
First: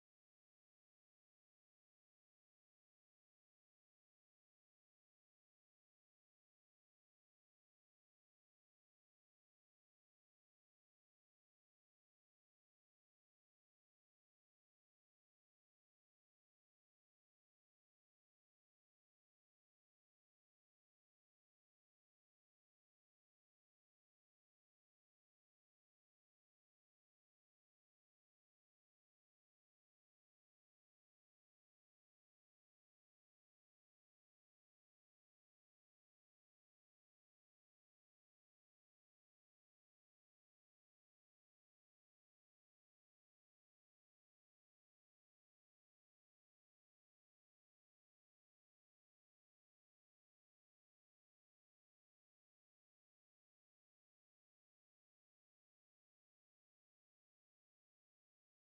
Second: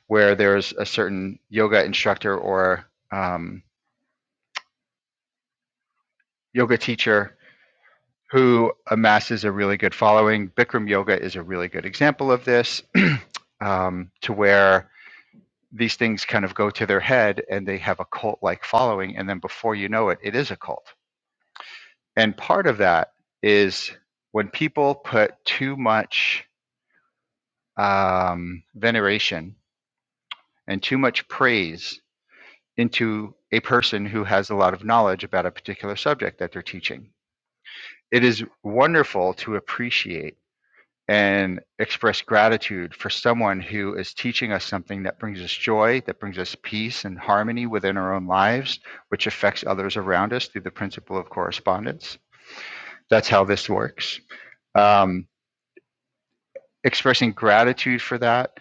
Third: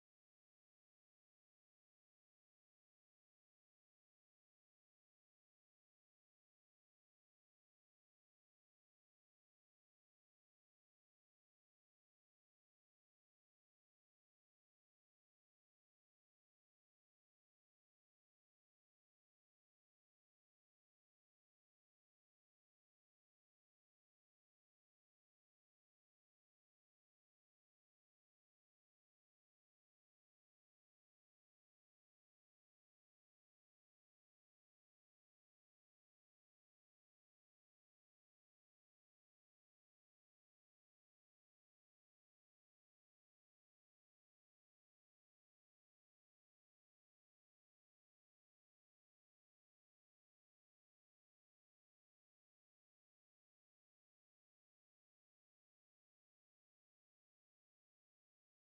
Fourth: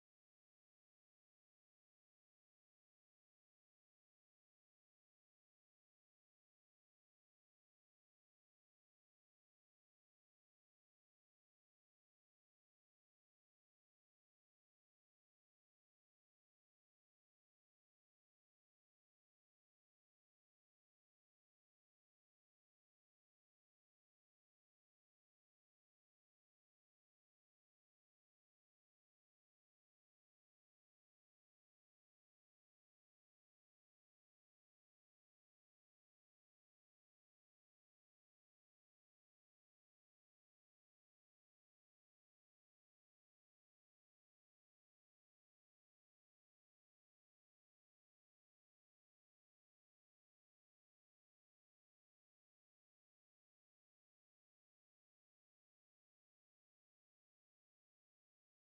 Speaker 2: where there's a certain yoga instructor or um, yoga teacher who amasses a really good following. Bikram yoga is a really good example of this um, to where these things kind of go to their head and they have a cult like following and then before you know it it is a cult and part of that is when people put too much um, veneration and too much praise into a person who has a lot of knowledge about a particular subject that they're teaching. It is wonderful to appreciate and express gratitude for someone who is teaching us something that brings us joy, that brings us peace and harmony within our own lives, which affects others around us through the principle of correspondence. That's how this works. Um, expressing gratitude for that,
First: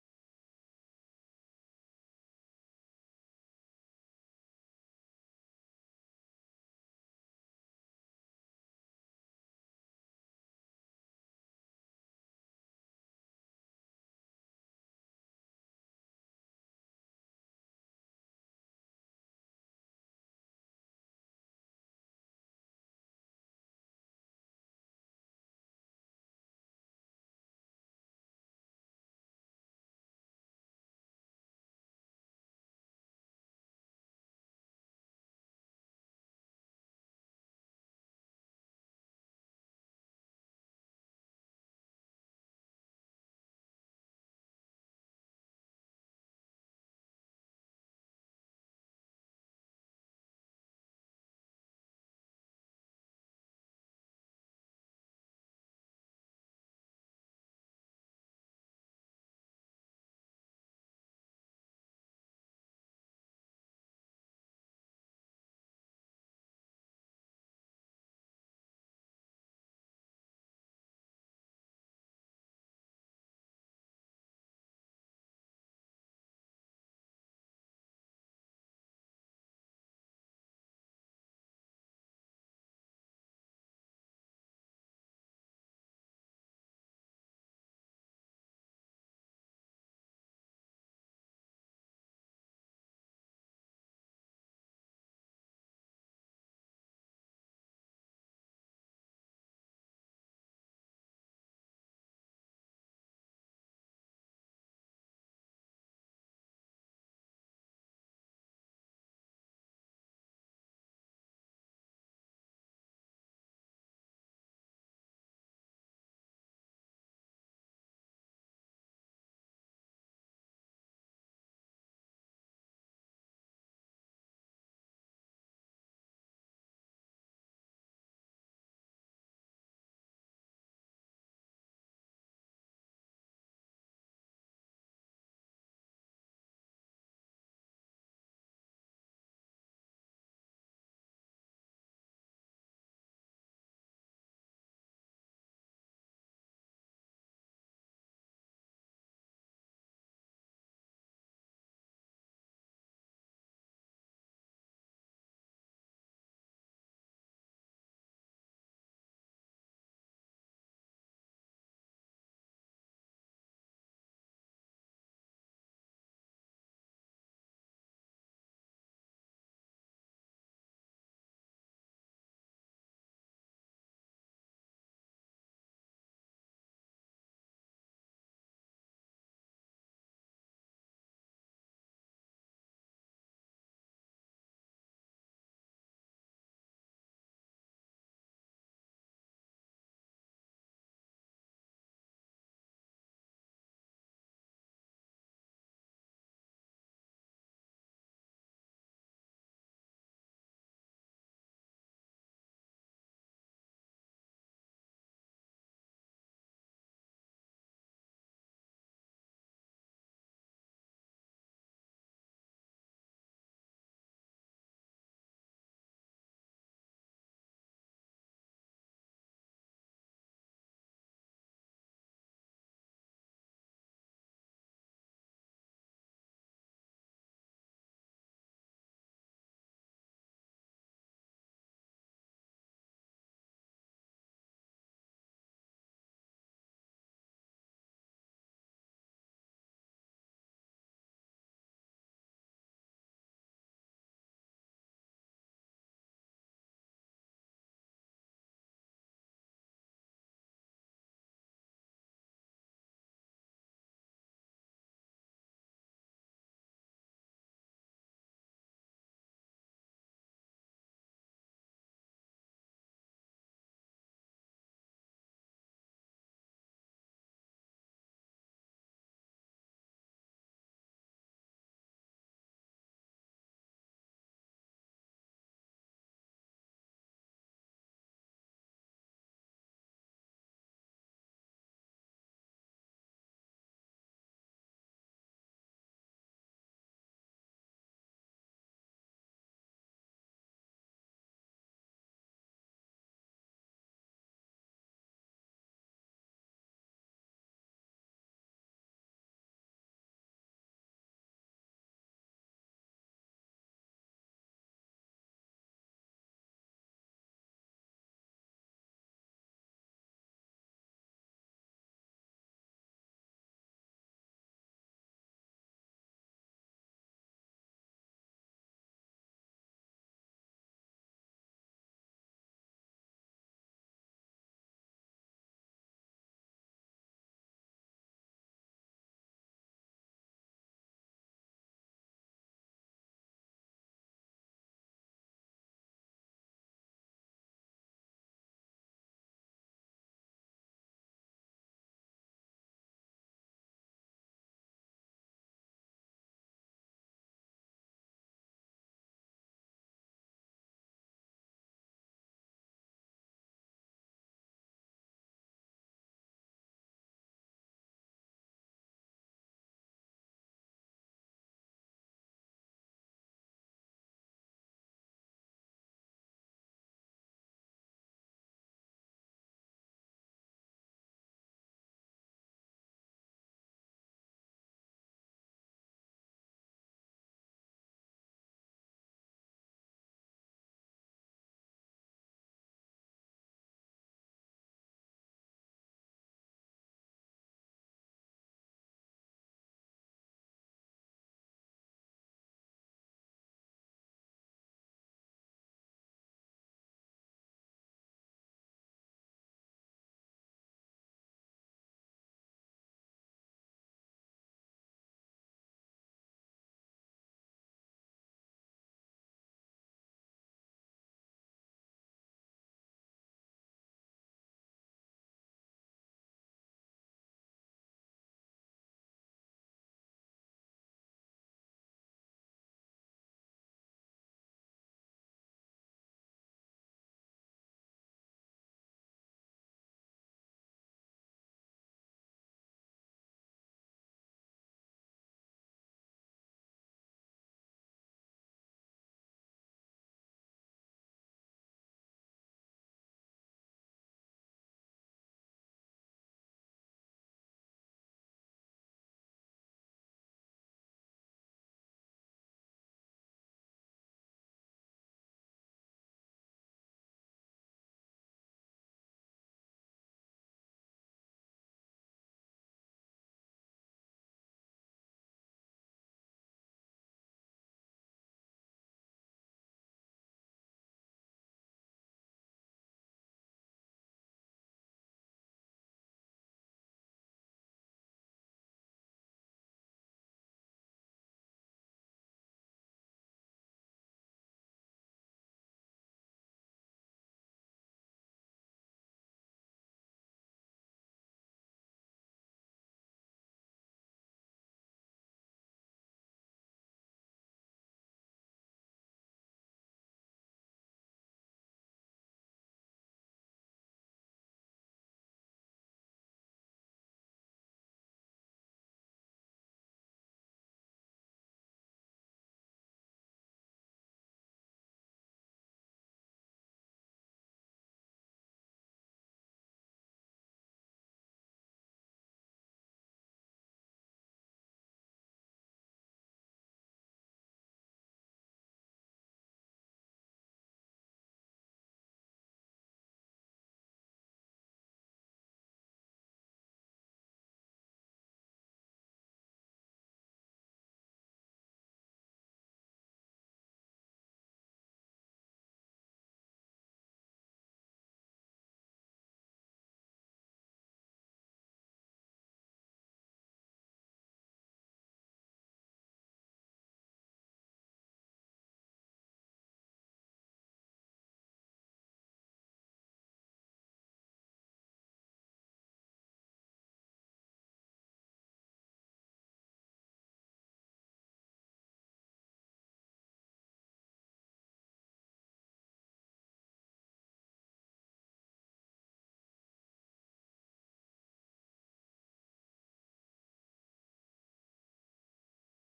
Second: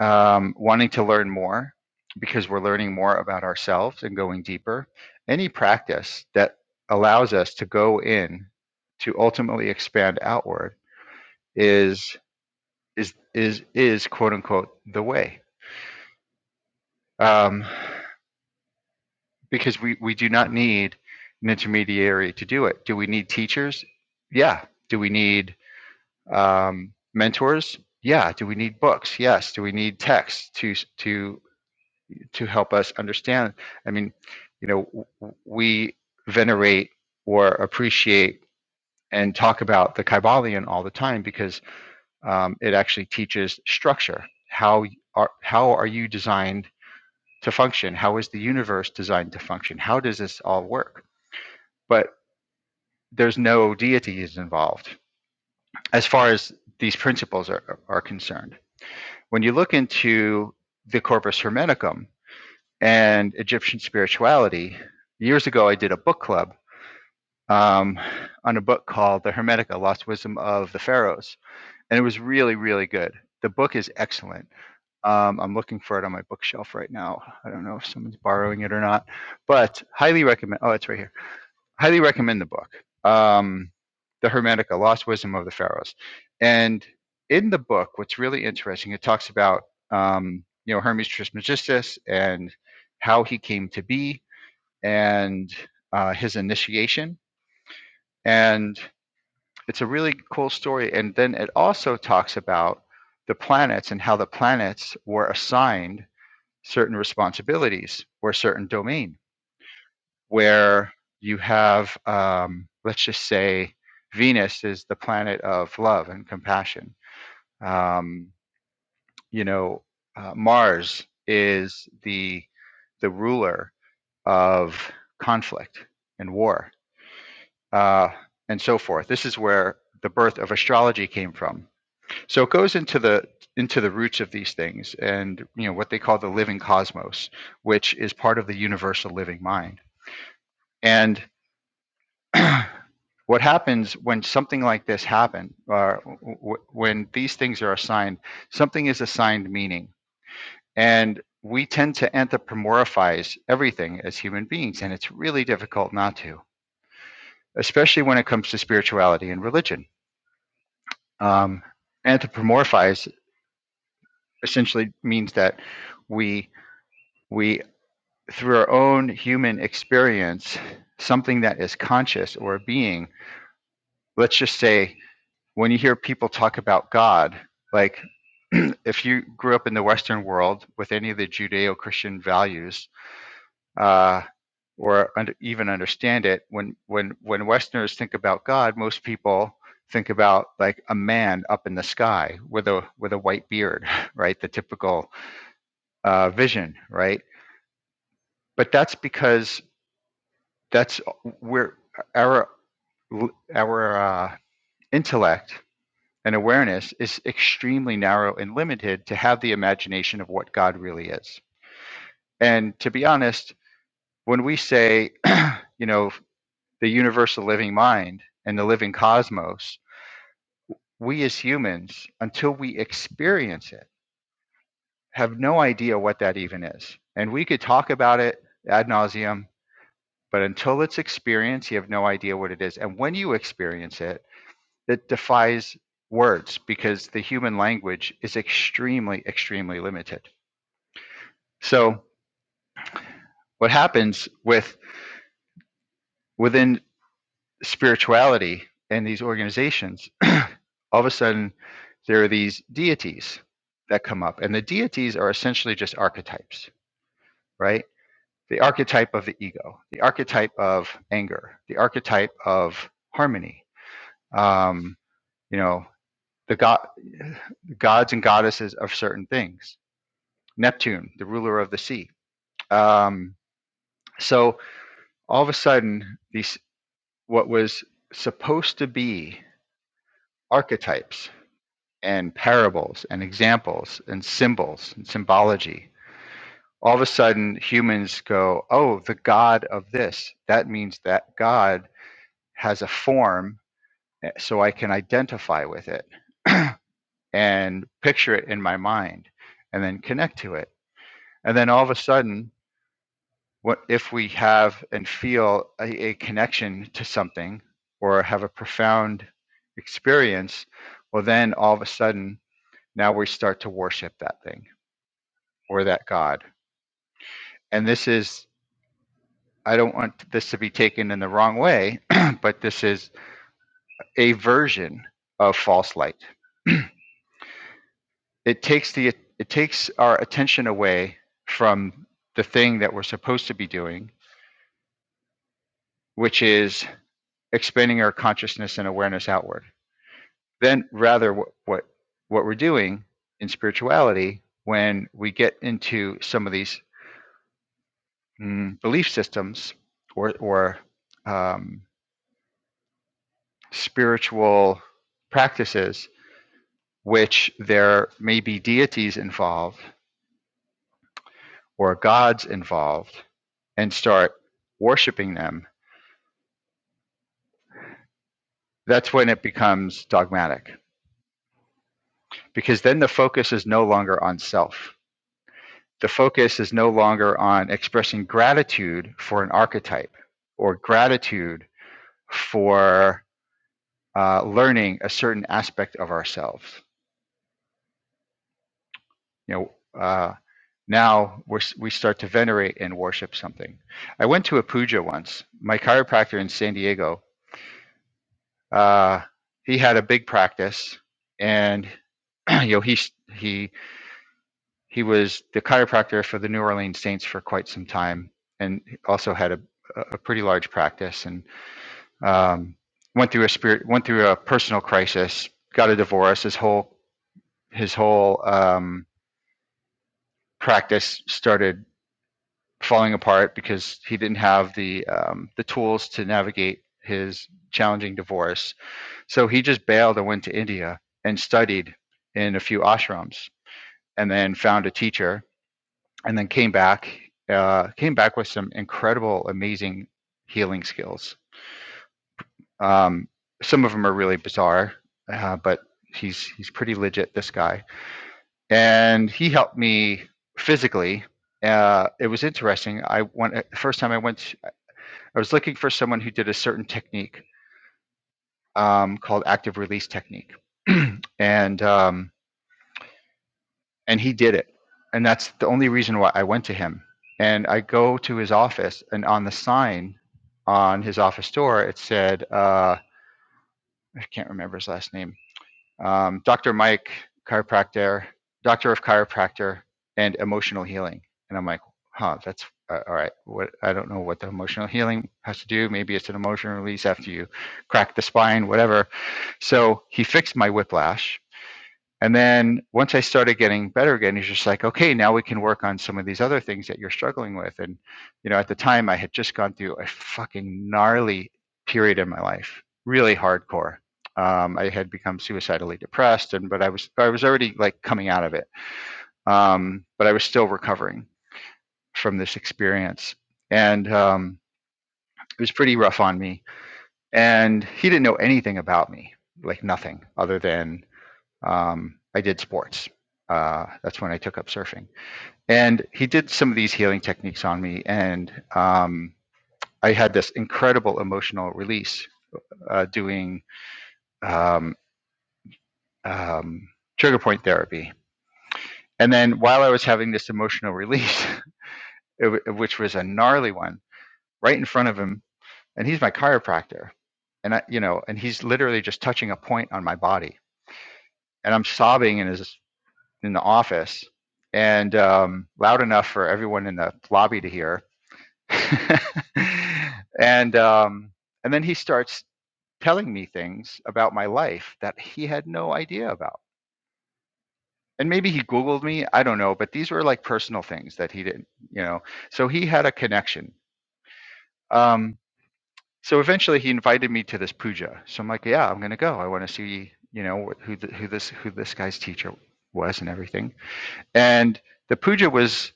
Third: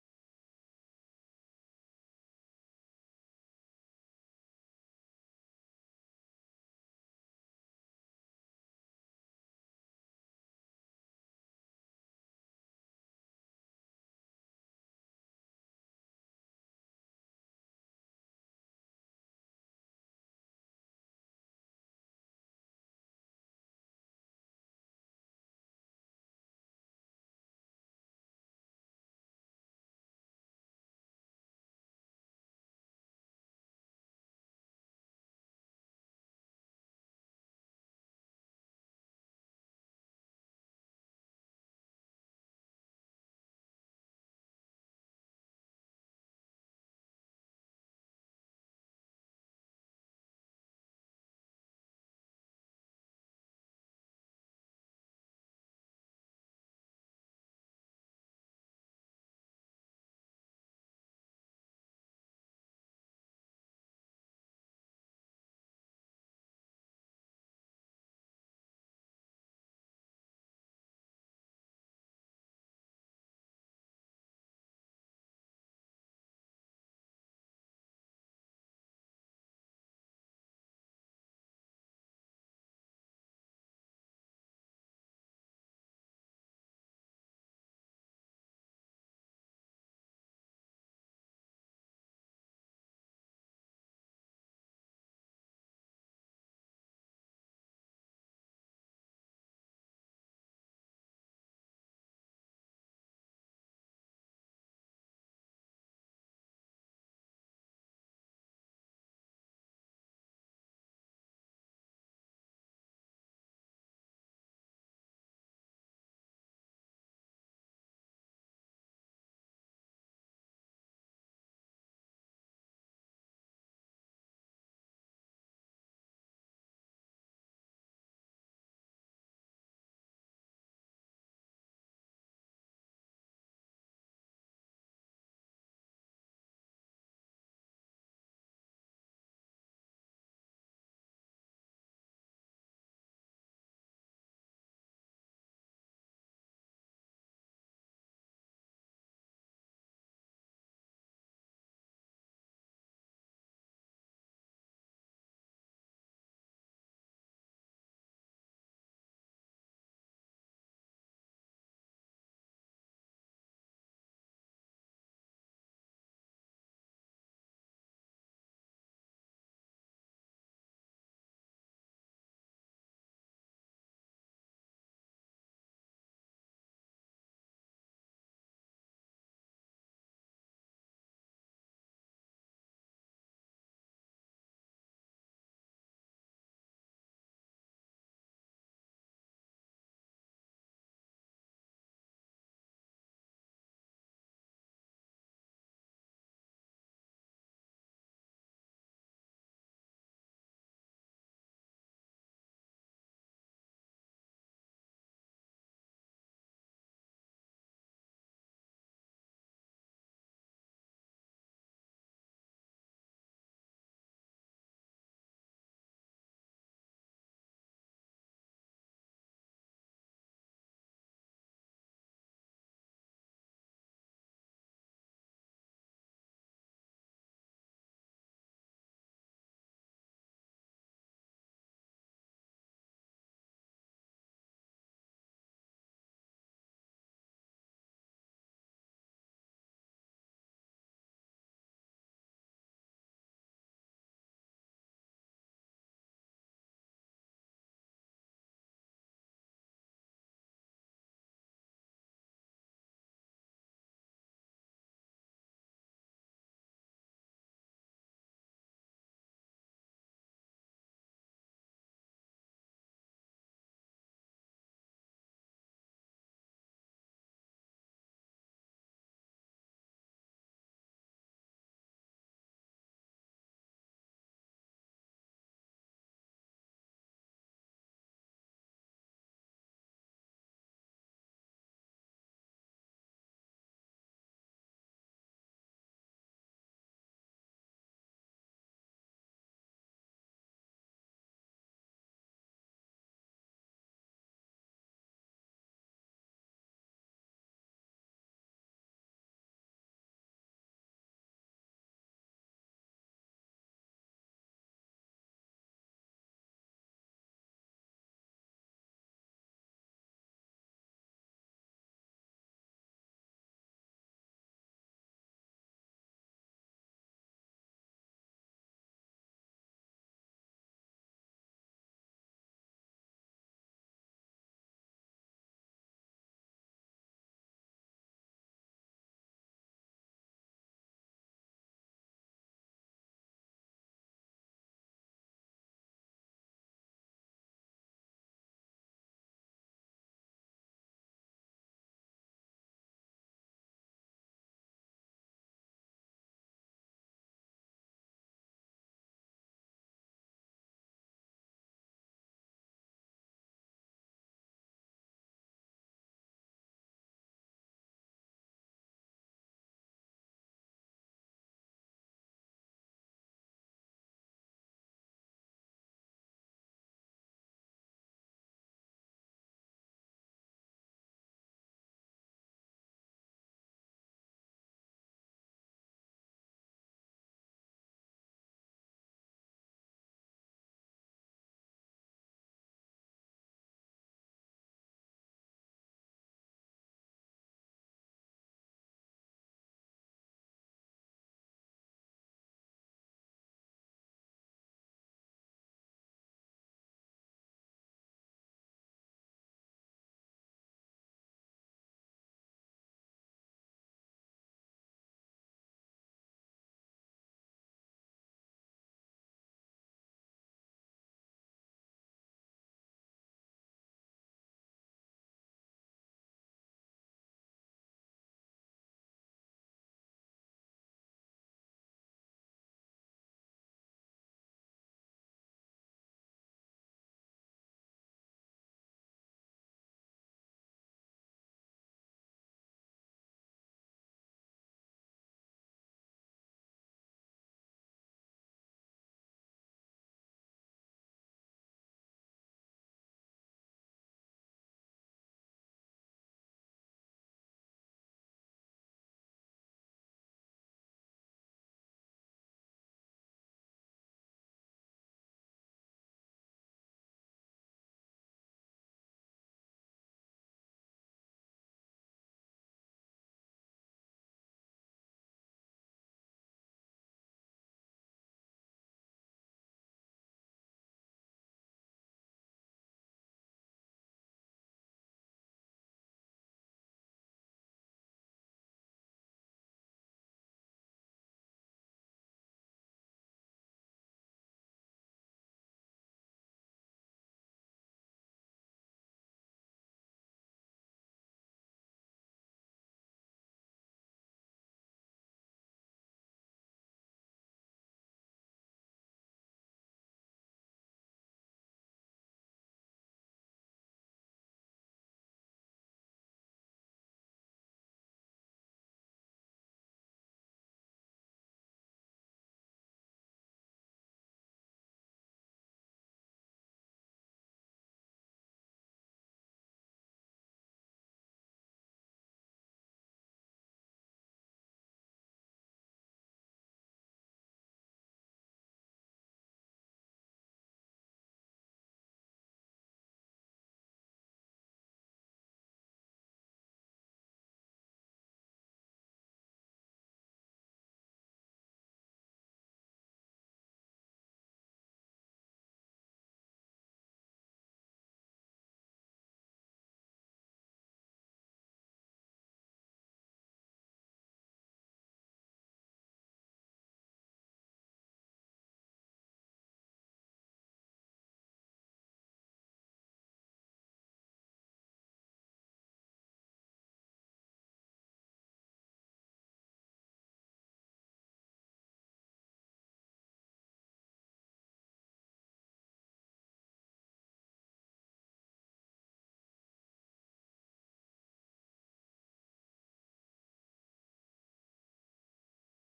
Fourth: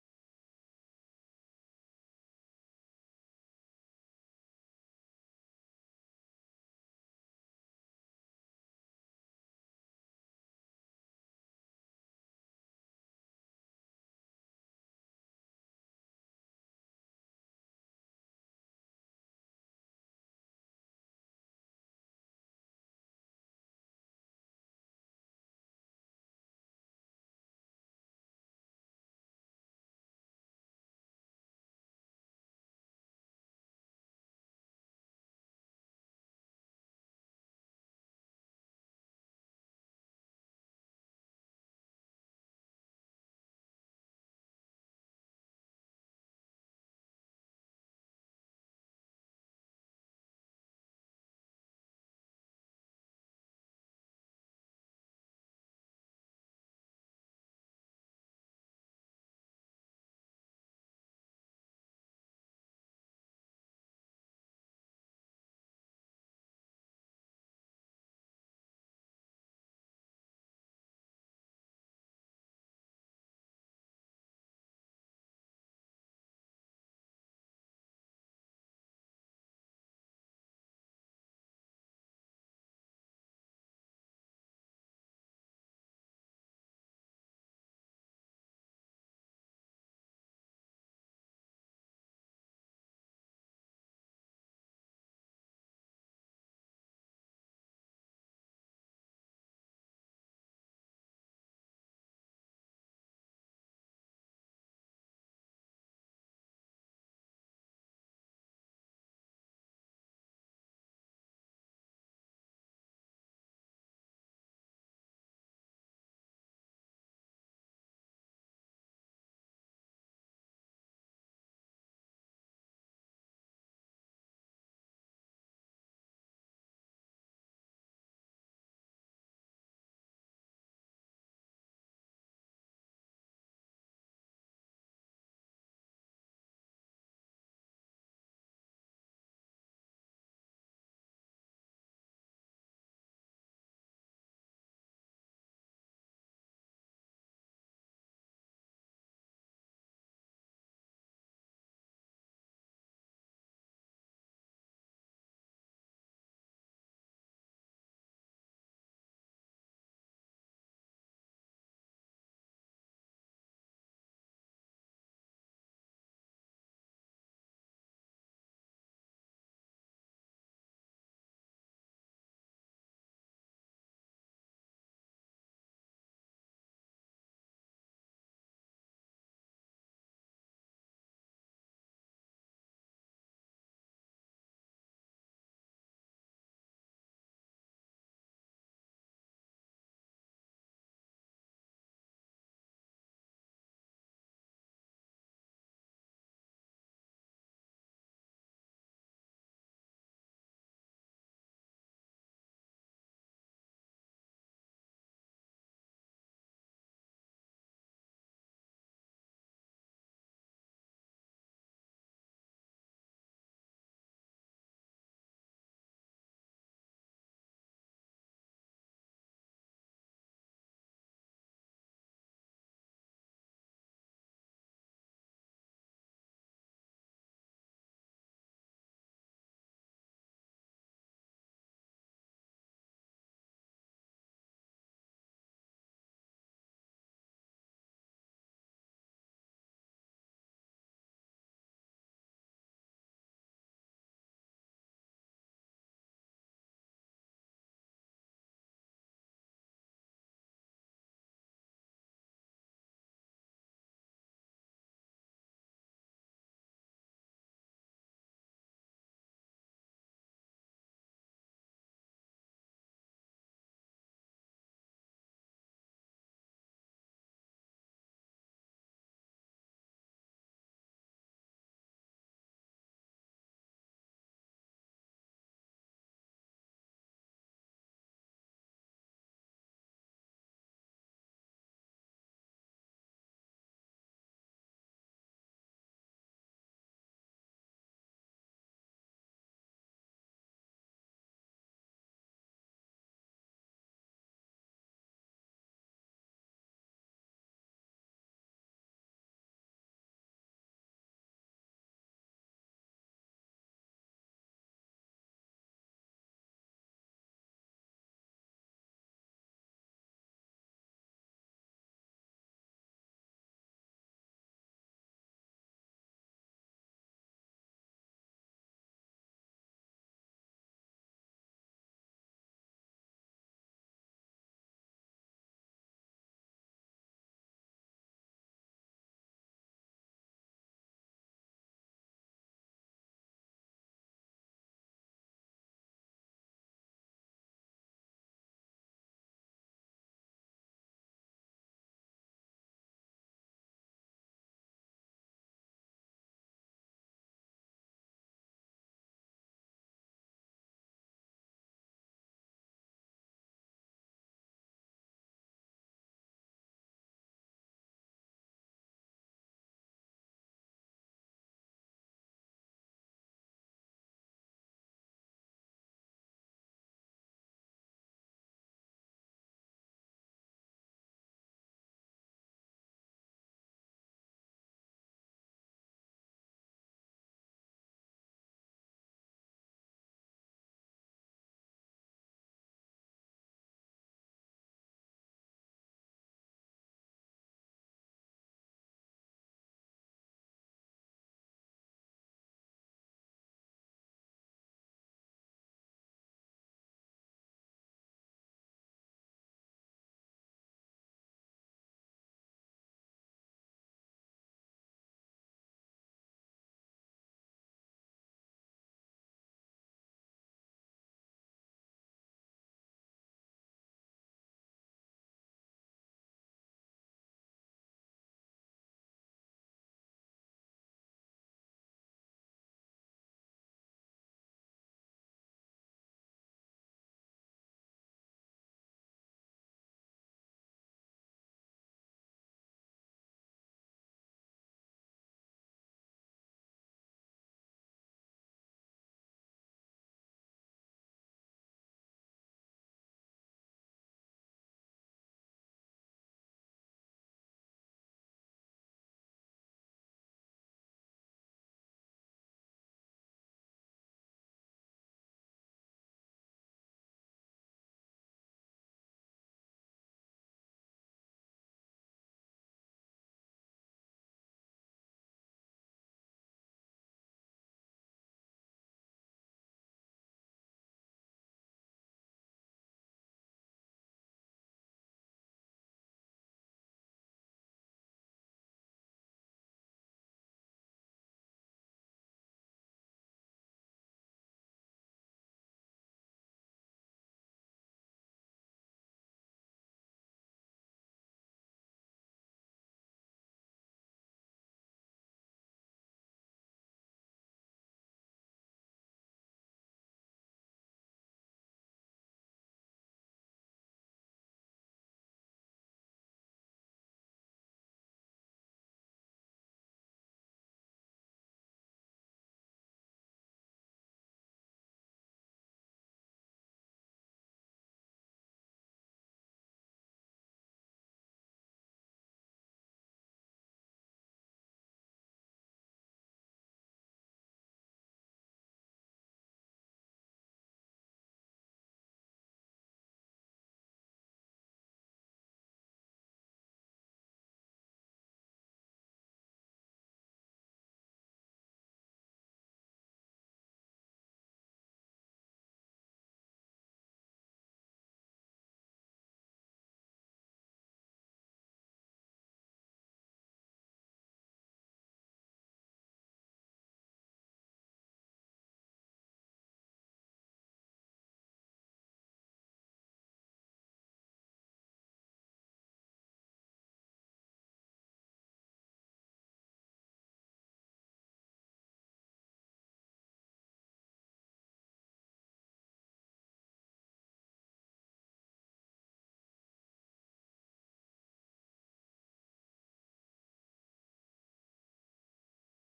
Speaker 2: um, wanting to learn more because we're learning more about ourselves and going deeper. Any practice that allows us to go in to ultimately expand outward is is is is quote unquote the way um, because we we do not need an intermediary to do it. Do we need teachers? Yeah. Do we need um, mentors? Yeah. Do we need books? Yes. Do we need texts to to to help us understand. I mean, you know, we venerate or appreciate and talk about the Kybalion all the time because um, it actually teaches structure. How are how are you designed to function? How is the universe designed to function? How does this all work? But there's no deities involved as far as these principles are, are concerned. When you look into the Corpus Hermeticum, and Egyptian spirituality. Years ago, I did a book club um, on a book called The Hermetica Lost Wisdom of the Pharaohs, and it was really, really good. The book is excellent. Um, I'm looking for it on my bookshelf right now. I don't know if someone's borrowing it or not, but highly recommend. Oh, it's right here. Highly recommend the book, um, The Hermetica Lost Wisdom of the Pharaohs. And in the book, what's really interesting, it talks about um, you know Hermes Trismegistus and how he came to be and uh, his initiation. And it's a really cool story. And then it also talks about the planets and how the planets were assigned certain responsibilities or a certain domain, where you have, um, let's just say, Venus is the planet of love and compassion. Um, you know, uh, Mars is the the ruler of conflict and war uh, and so forth. This is where the birth of astrology came from. So it goes into the into the roots of these things, and you know what they call the living cosmos, which is part of the universal living mind. And what happens when something like this happen, or w- when these things are assigned, something is assigned meaning, and we tend to anthropomorphize everything as human beings, and it's really difficult not to, especially when it comes to spirituality and religion Um, anthropomorphize essentially means that we we through our own human experience, something that is conscious or a being. Let's just say when you hear people talk about God, like if you grew up in the Western world with any of the Judeo-Christian values, uh, or under, even understand it. When when when Westerners think about God, most people think about like a man up in the sky with a with a white beard, right? The typical uh, vision, right? But that's because that's where our our uh, intellect and awareness is extremely narrow and limited to have the imagination of what God really is. And to be honest, when we say, you know, the universal living mind and the living cosmos, we as humans, until we experience it, have no idea what that even is. And we could talk about it ad nauseum, but until it's experienced, you have no idea what it is. And when you experience it, it defies words because the human language is extremely, extremely limited. So what happens with within spirituality and these organizations all of a sudden there are these deities that come up and the deities are essentially just archetypes right the archetype of the ego the archetype of anger the archetype of harmony um, you know the god gods and goddesses of certain things neptune the ruler of the sea um, so all of a sudden these what was supposed to be archetypes and parables and examples and symbols and symbology all of a sudden humans go, oh, the God of this. That means that God has a form, eh, so I can identify with it and picture it in my mind and then connect to it. And then all of a sudden, what if we have and feel a, a connection to something or have a profound experience? Well, then all of a sudden, now we start to worship that thing or that God. And this is I don't want this to be taken in the wrong way, but this is a version of false light. it takes the it takes our attention away from the thing that we're supposed to be doing, which is expanding our consciousness and awareness outward. Then rather what what, what we're doing in spirituality when we get into some of these mm, belief systems or or um, spiritual practices which there may be deities involved or gods involved and start worshiping them, that's when it becomes dogmatic because then the focus is no longer on self. The focus is no longer on expressing gratitude for an archetype or gratitude for uh, learning a certain aspect of ourselves. You know, uh, now we're, we start to venerate and worship something. I went to a puja once. My chiropractor in San Diego uh, he had a big practice, and you know he he he was the chiropractor for the New Orleans Saints for quite some time, and also had a a pretty large practice, and um, went through a spirit went through a personal crisis, got a divorce. His whole his whole um, practice started falling apart because he didn't have the um, the tools to navigate his challenging divorce So he just bailed and went to India and studied in a few ashrams and then found a teacher and then came back, uh, came back with some incredible, amazing healing skills. Um, some of them are really bizarre, uh, but he's, he's pretty legit, this guy. And he helped me physically. Uh, it was interesting. I went, the first time I went, I was looking for someone who did a certain technique um, called active release technique. and um, and he did it and that's the only reason why i went to him and i go to his office and on the sign on his office door it said uh, i can't remember his last name um, dr mike chiropractor doctor of chiropractor and emotional healing and i'm like huh that's uh, all right what i don't know what the emotional healing has to do maybe it's an emotional release after you crack the spine whatever so he fixed my whiplash and then once I started getting better again, he's just like, okay, now we can work on some of these other things that you're struggling with. And, you know, at the time I had just gone through a fucking gnarly period in my life, really hardcore. Um, I had become suicidally depressed and, but I was, I was already like coming out of it. Um, but I was still recovering from this experience and, um, it was pretty rough on me and he didn't know anything about me, like nothing other than um, I did sports. Uh, that's when I took up surfing. And he did some of these healing techniques on me. And um, I had this incredible emotional release uh, doing um, um, trigger point therapy. And then while I was having this emotional release, it, w- which was a gnarly one, right in front of him, and he's my chiropractor. And I, you know, and he's literally just touching a point on my body, and I'm sobbing in his in the office and um, loud enough for everyone in the lobby to hear. and um, and then he starts telling me things about my life that he had no idea about. And maybe he Googled me, I don't know, but these were like personal things that he didn't, you know. So he had a connection. Um, so eventually he invited me to this puja. So I'm like, yeah, I'm gonna go. I want to see, you know, who th- who this who this guy's teacher was and everything. And the puja was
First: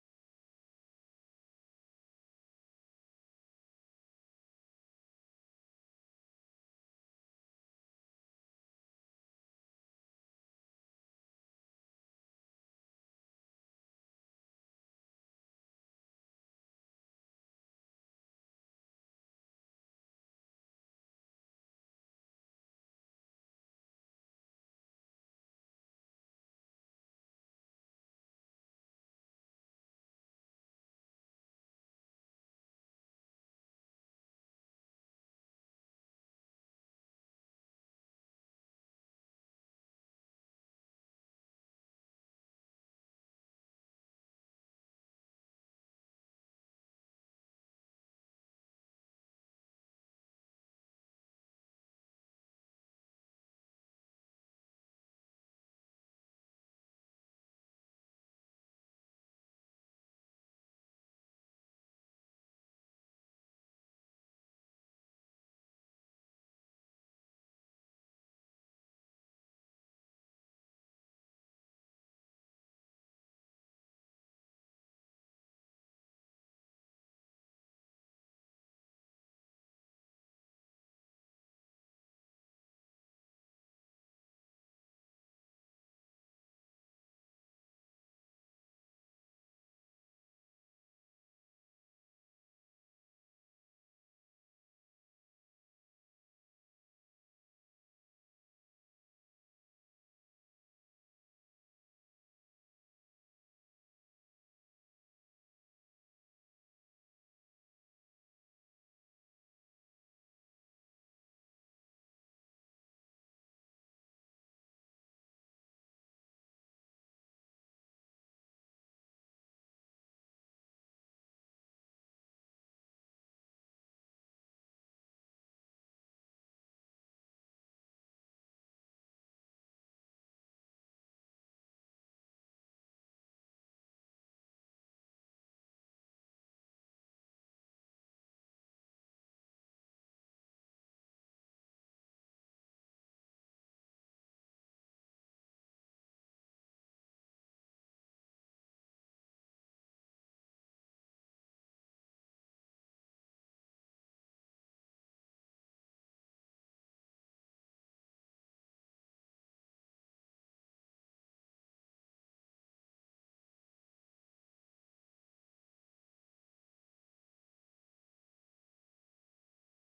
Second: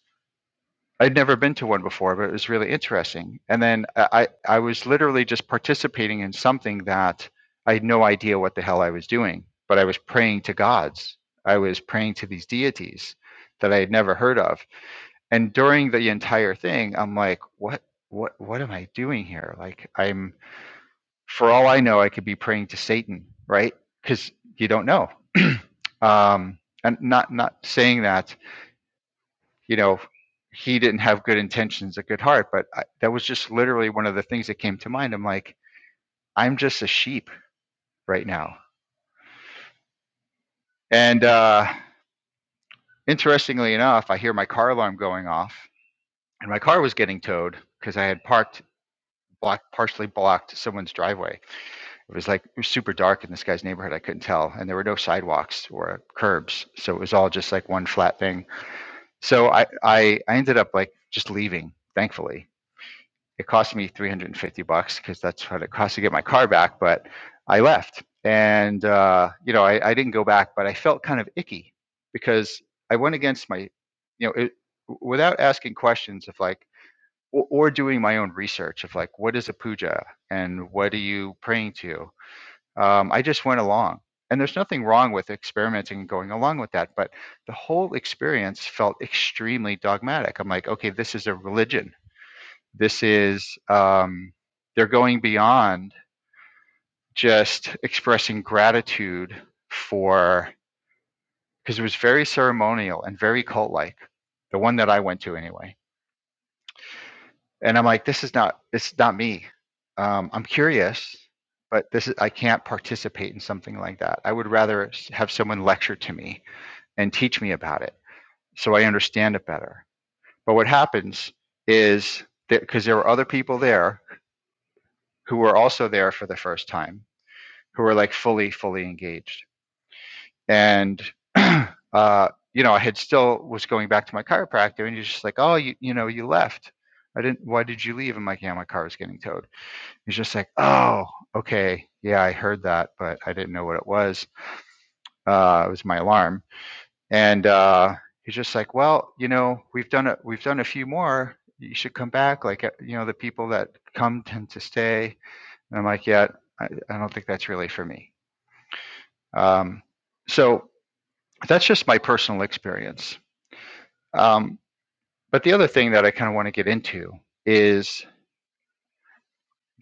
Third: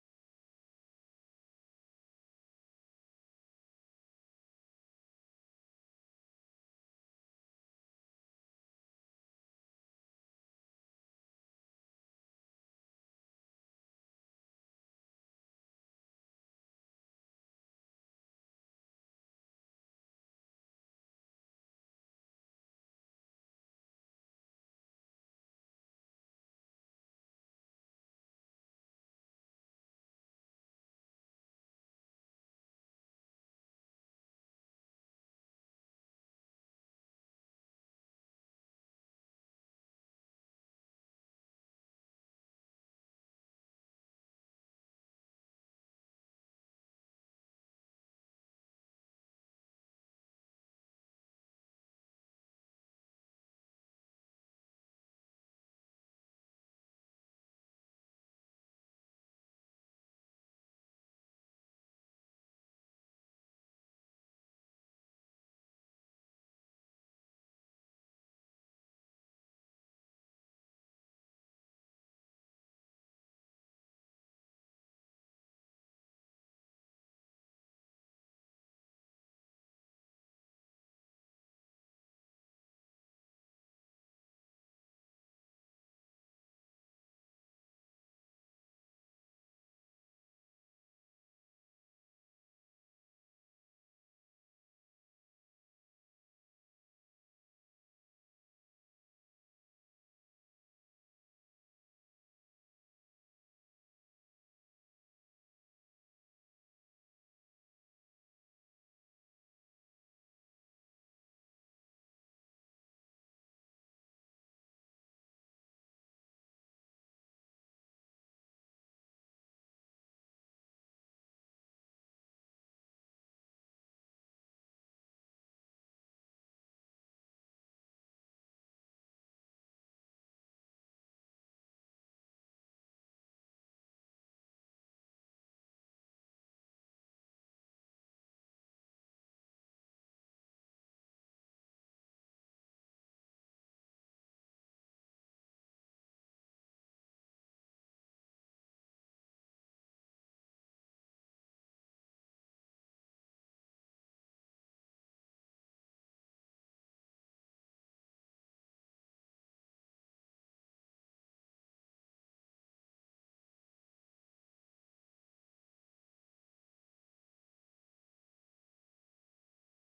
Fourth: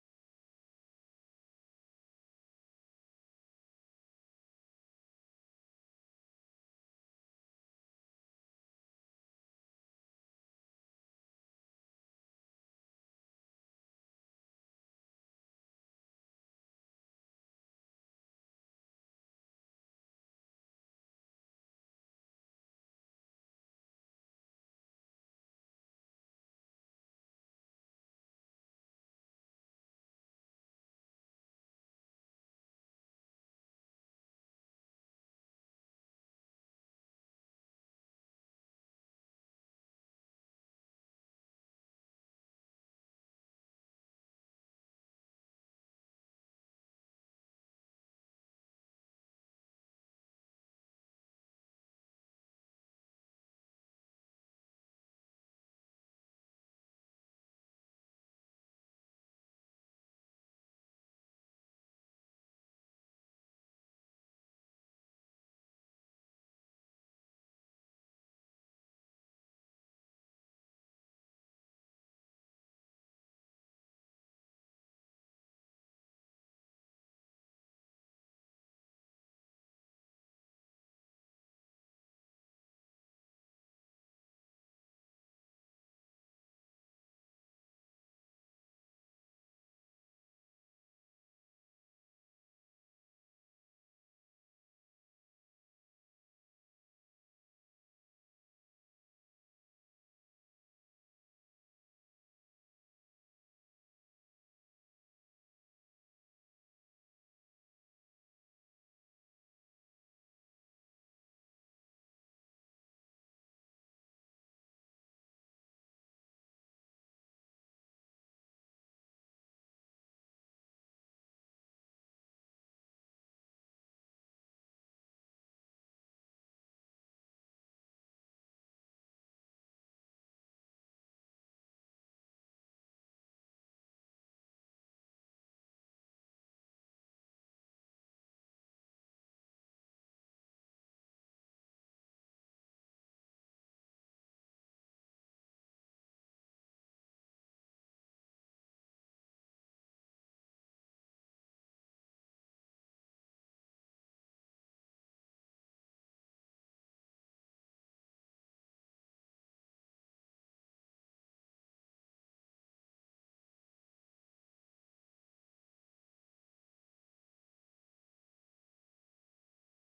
Speaker 2: I'd never been to one before, but it was really interesting. And then I, I was literally just participating in something that I had no idea what the hell I was doing, but I was praying to gods. I was praying to these deities that I had never heard of. And during the entire thing, I'm like, what, what, what am I doing here? Like, I'm, for all I know, I could be praying to Satan, right? Because you don't know. um, and not, not saying that you know, he didn't have good intentions, a good heart. But I, that was just literally one of the things that came to mind. I'm like, I'm just a sheep right now. And uh, interestingly enough, I hear my car alarm going off, and my car was getting towed because I had parked blocked partially blocked someone's driveway. It was like it was super dark in this guy's neighborhood. I couldn't tell, and there were no sidewalks or curbs, so it was all just like one flat thing. So I I, I ended up like just leaving, thankfully it cost me 350 bucks because that's what it cost to get my car back but i left and uh, you know I, I didn't go back but i felt kind of icky because i went against my you know it, without asking questions of like or, or doing my own research of like what is a puja and what are you praying to um, i just went along and there's nothing wrong with experimenting and going along with that but the whole experience felt extremely dogmatic i'm like okay this is a religion this is, um, they're going beyond just expressing gratitude for, because it was very ceremonial and very cult like, the one that I went to anyway. And I'm like, this is not, this is not me. Um, I'm curious, but this is, I can't participate in something like that. I would rather have someone lecture to me and teach me about it so I understand it better. But what happens is that because there were other people there who were also there for the first time who were like fully fully engaged and uh you know i had still was going back to my chiropractor and he's just like oh you you know you left i didn't why did you leave i'm like yeah my car is getting towed he's just like oh okay yeah i heard that but i didn't know what it was uh it was my alarm and uh he's just like well you know we've done a we've done a few more you should come back like uh, you know the people that come tend to stay and i'm like yeah i, I don't think that's really for me um so that's just my personal experience. Um, but the other thing that I kind of want to get into is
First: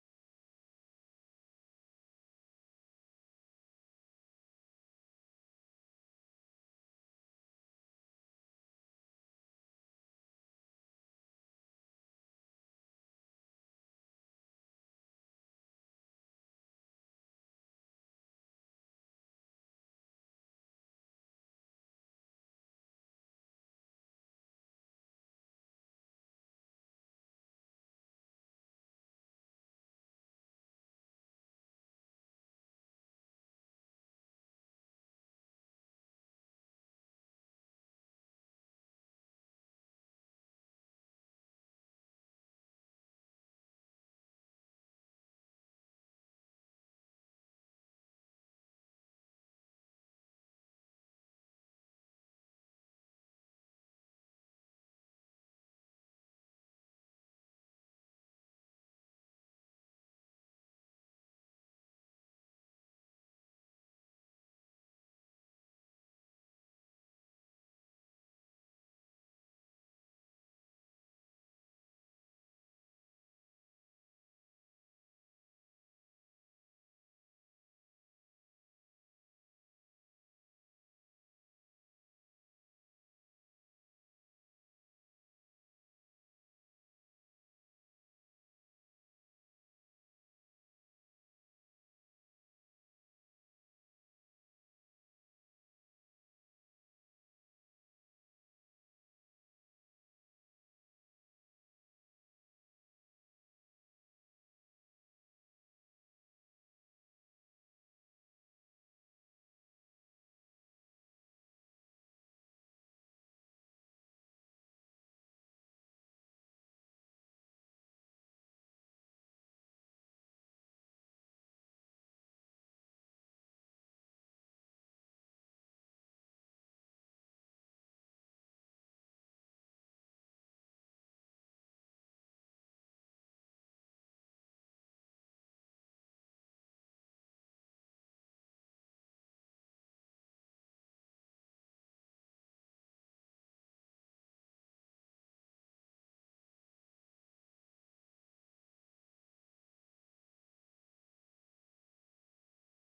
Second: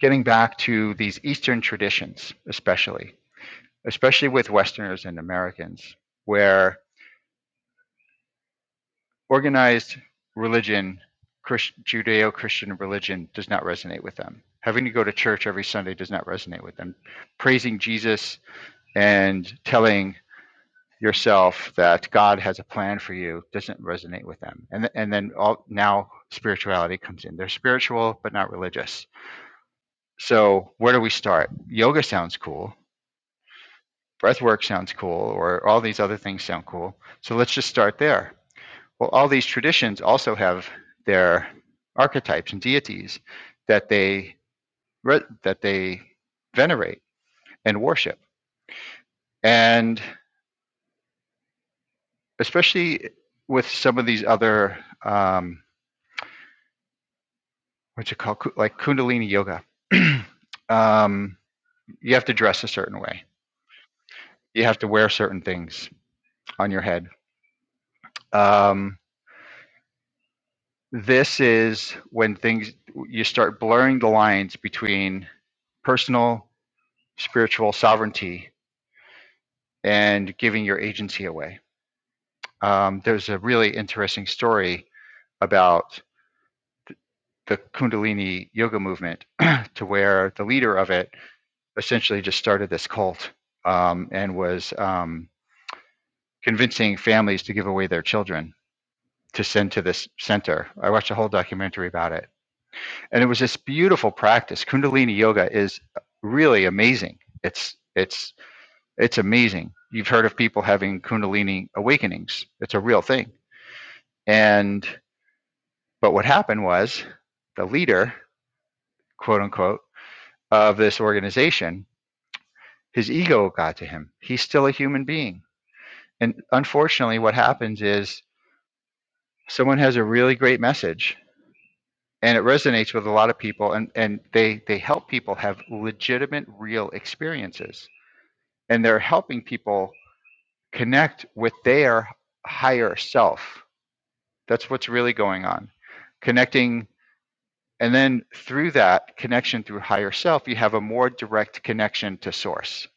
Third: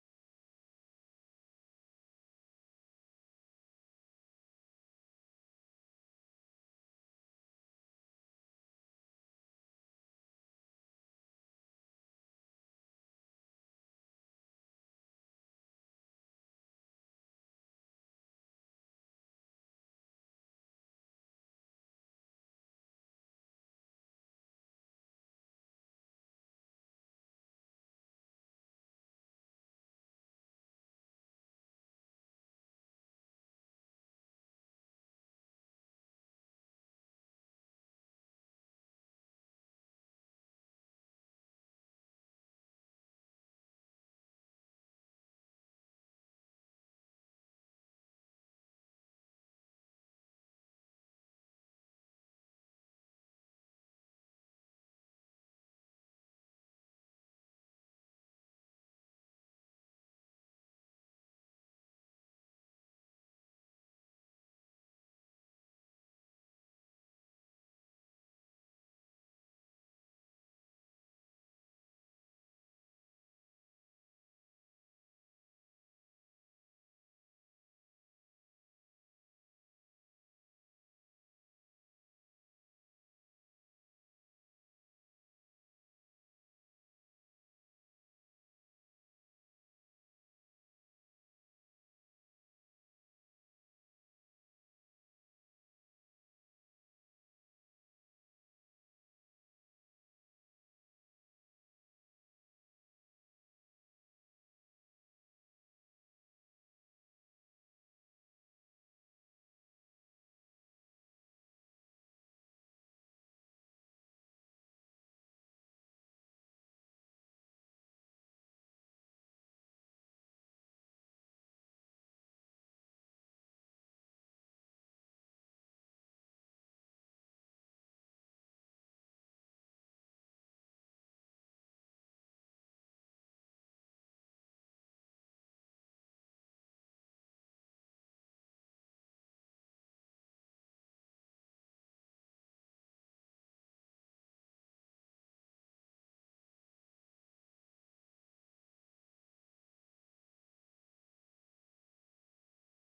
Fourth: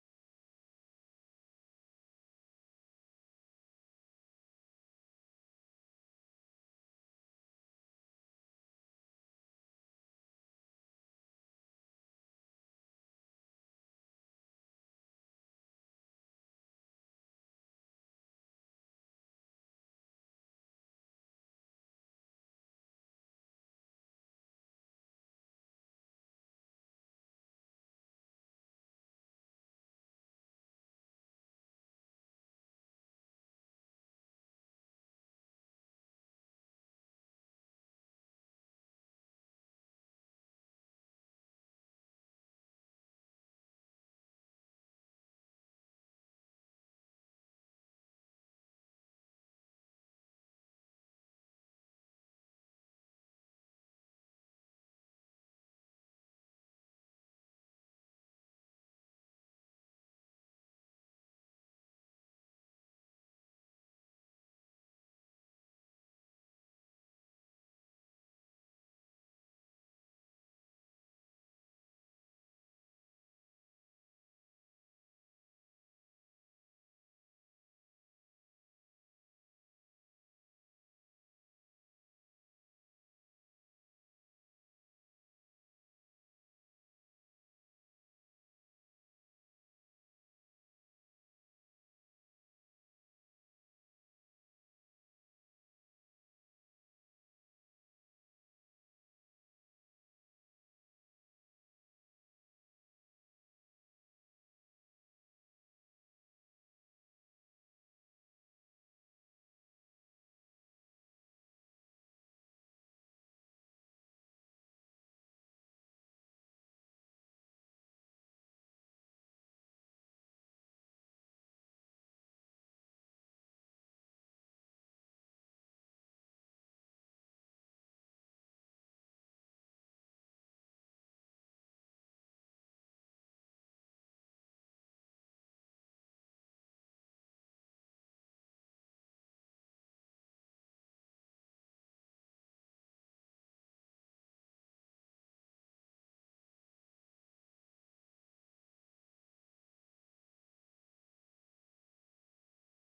Speaker 2: getting back to these Eastern traditions, especially, especially with Westerners and Americans, where organized religion, Christ, Judeo Christian religion, does not resonate with them. Having to go to church every Sunday does not resonate with them. Praising Jesus and telling yourself that God has a plan for you doesn't resonate with them. And th- and then all now spirituality comes in. They're spiritual but not religious. So where do we start? Yoga sounds cool. Breath work sounds cool or all these other things sound cool. So let's just start there. Well, all these traditions also have their archetypes and deities that they re- that they venerate and worship. And especially with some of these other um, what you call like kundalini yoga um, you have to dress a certain way you have to wear certain things on your head um, this is when things you start blurring the lines between personal spiritual sovereignty and giving your agency away um, there's a really interesting story about the kundalini yoga movement to where the leader of it essentially just started this cult um, and was um, convincing families to give away their children to send to this center. I watched a whole documentary about it. And it was this beautiful practice. Kundalini yoga is really amazing. It's it's it's amazing. You've heard of people having kundalini awakenings. It's a real thing. And but what happened was the leader, quote unquote, of this organization, his ego got to him. He's still a human being. And unfortunately what happens is someone has a really great message and it resonates with a lot of people and and they they help people have legitimate real experiences and they're helping people connect with their higher self that's what's really going on connecting and then through that connection through higher self you have a more direct connection to source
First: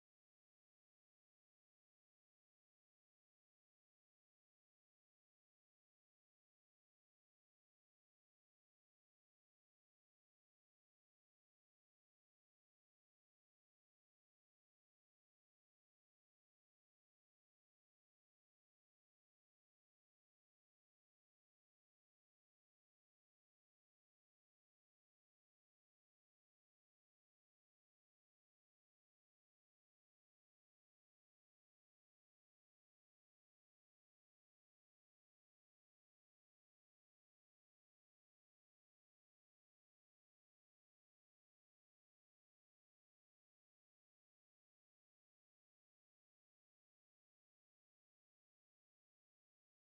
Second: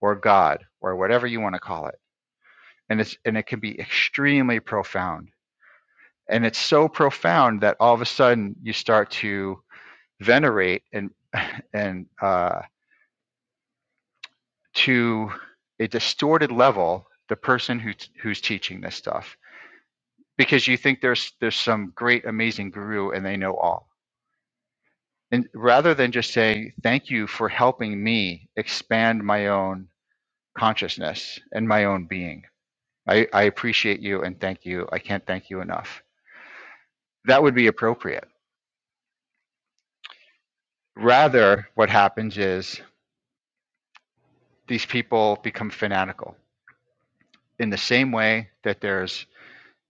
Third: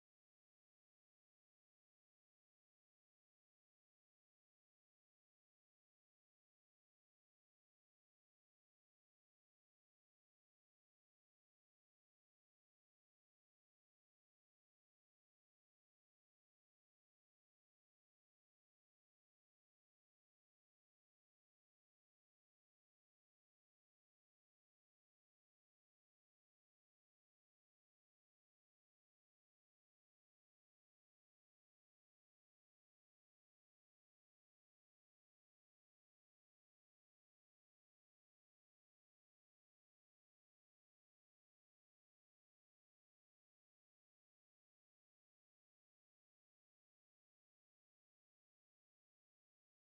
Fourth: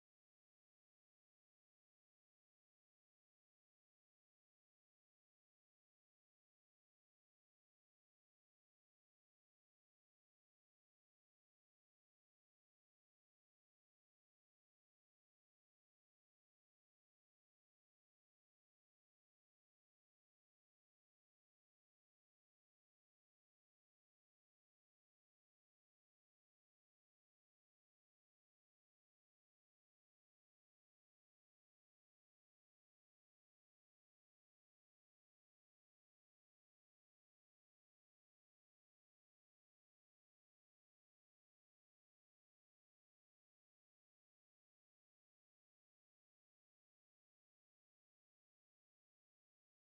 Speaker 2: or god or whatever you want to call it and it's and it can be extremely profound and it's so profound that all of a sudden you start to venerate and and uh to a distorted level the person who t- who's teaching this stuff because you think there's there's some great amazing guru and they know all and rather than just saying thank you for helping me expand my own consciousness and my own being i, I appreciate you and thank you i can't thank you enough that would be appropriate rather what happens is these people become fanatical in the same way that there's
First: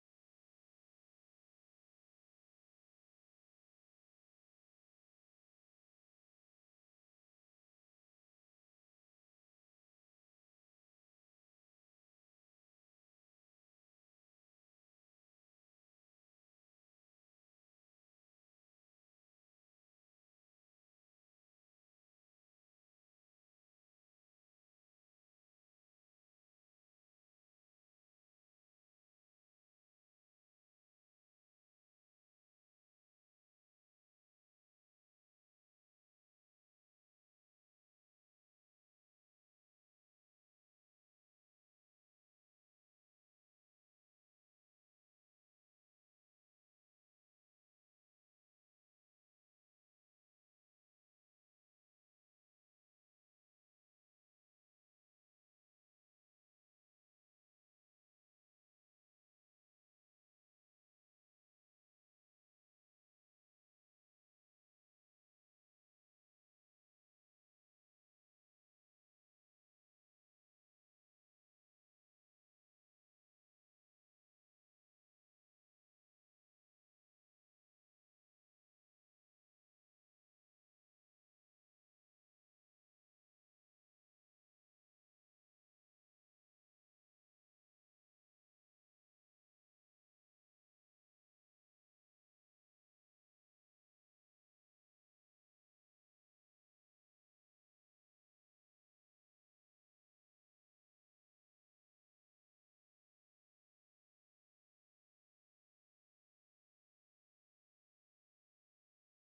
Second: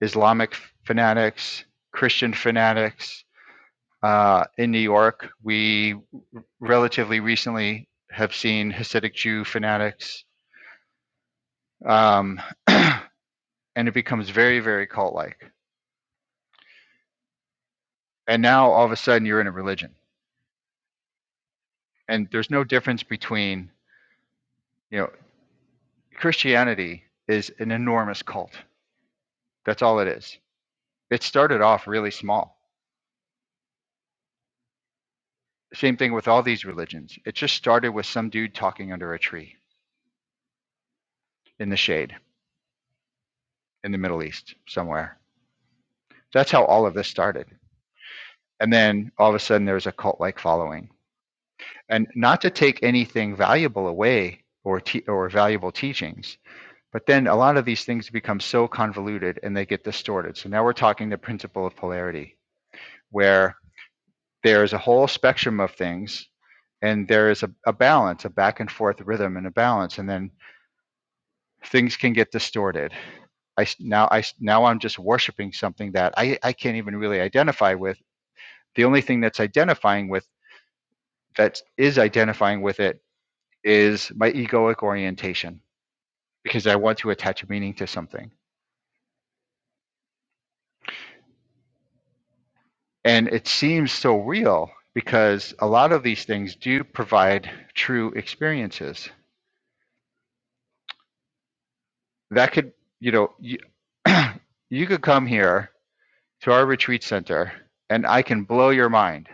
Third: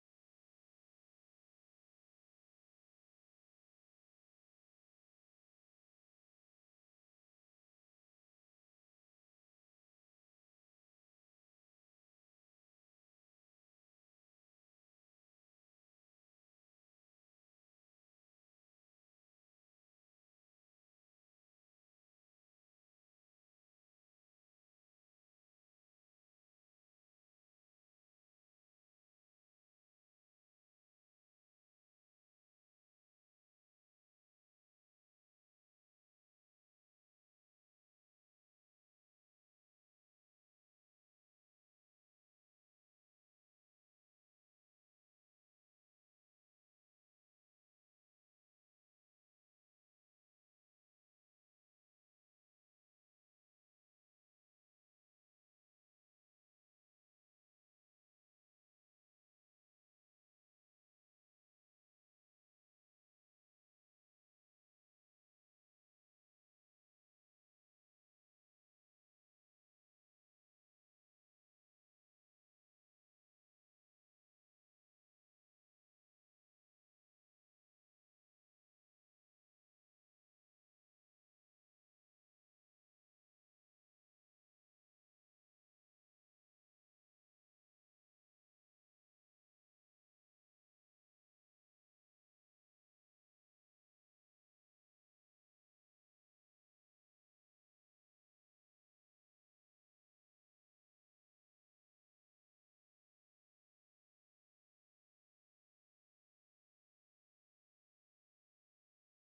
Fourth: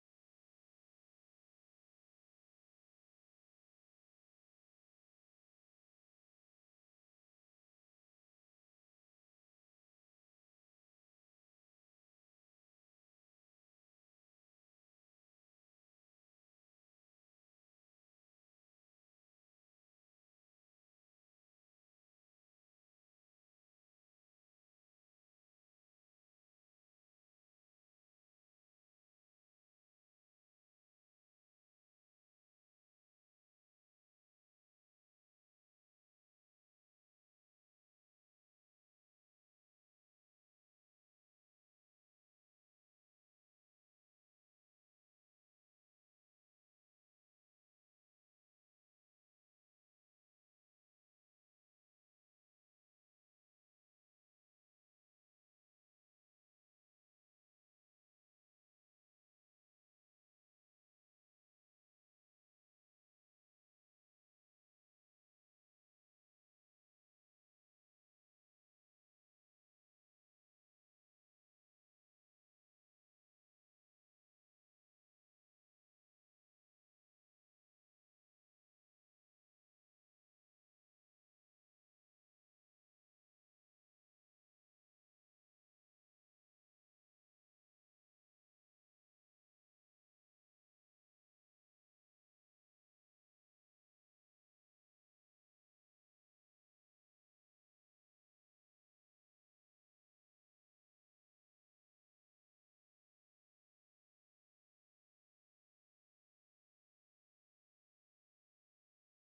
Speaker 2: islamic fanatics christian fanatics uh, in New York. We relatively recently have seen Hasidic Jew fanatics, um, and it becomes very, very cult like. And now all of a sudden you're in a religion, and there's no difference between, you know, Christianity is an enormous cult. That's all it is. It started off really small. Same thing with all these religions. It just started with some dude talking under a tree in the shade in the Middle East somewhere. That's how all of this started. and then all of a sudden there was a cult-like following and not to take anything valuable away or te- or valuable teachings but then a lot of these things become so convoluted and they get distorted so now we're talking the principle of polarity where there is a whole spectrum of things and there is a, a balance a back and forth rhythm and a balance and then things can get distorted I now I now I s- now I'm just worshiping something that I I can't even really identify with. The only thing that's identifying with that is identifying with it is my egoic orientation because I want to attach meaning to something. And it seems so real because a lot of these things do provide true experiences. That could, you know, you, you could come here to our retreat center and I can blow your mind,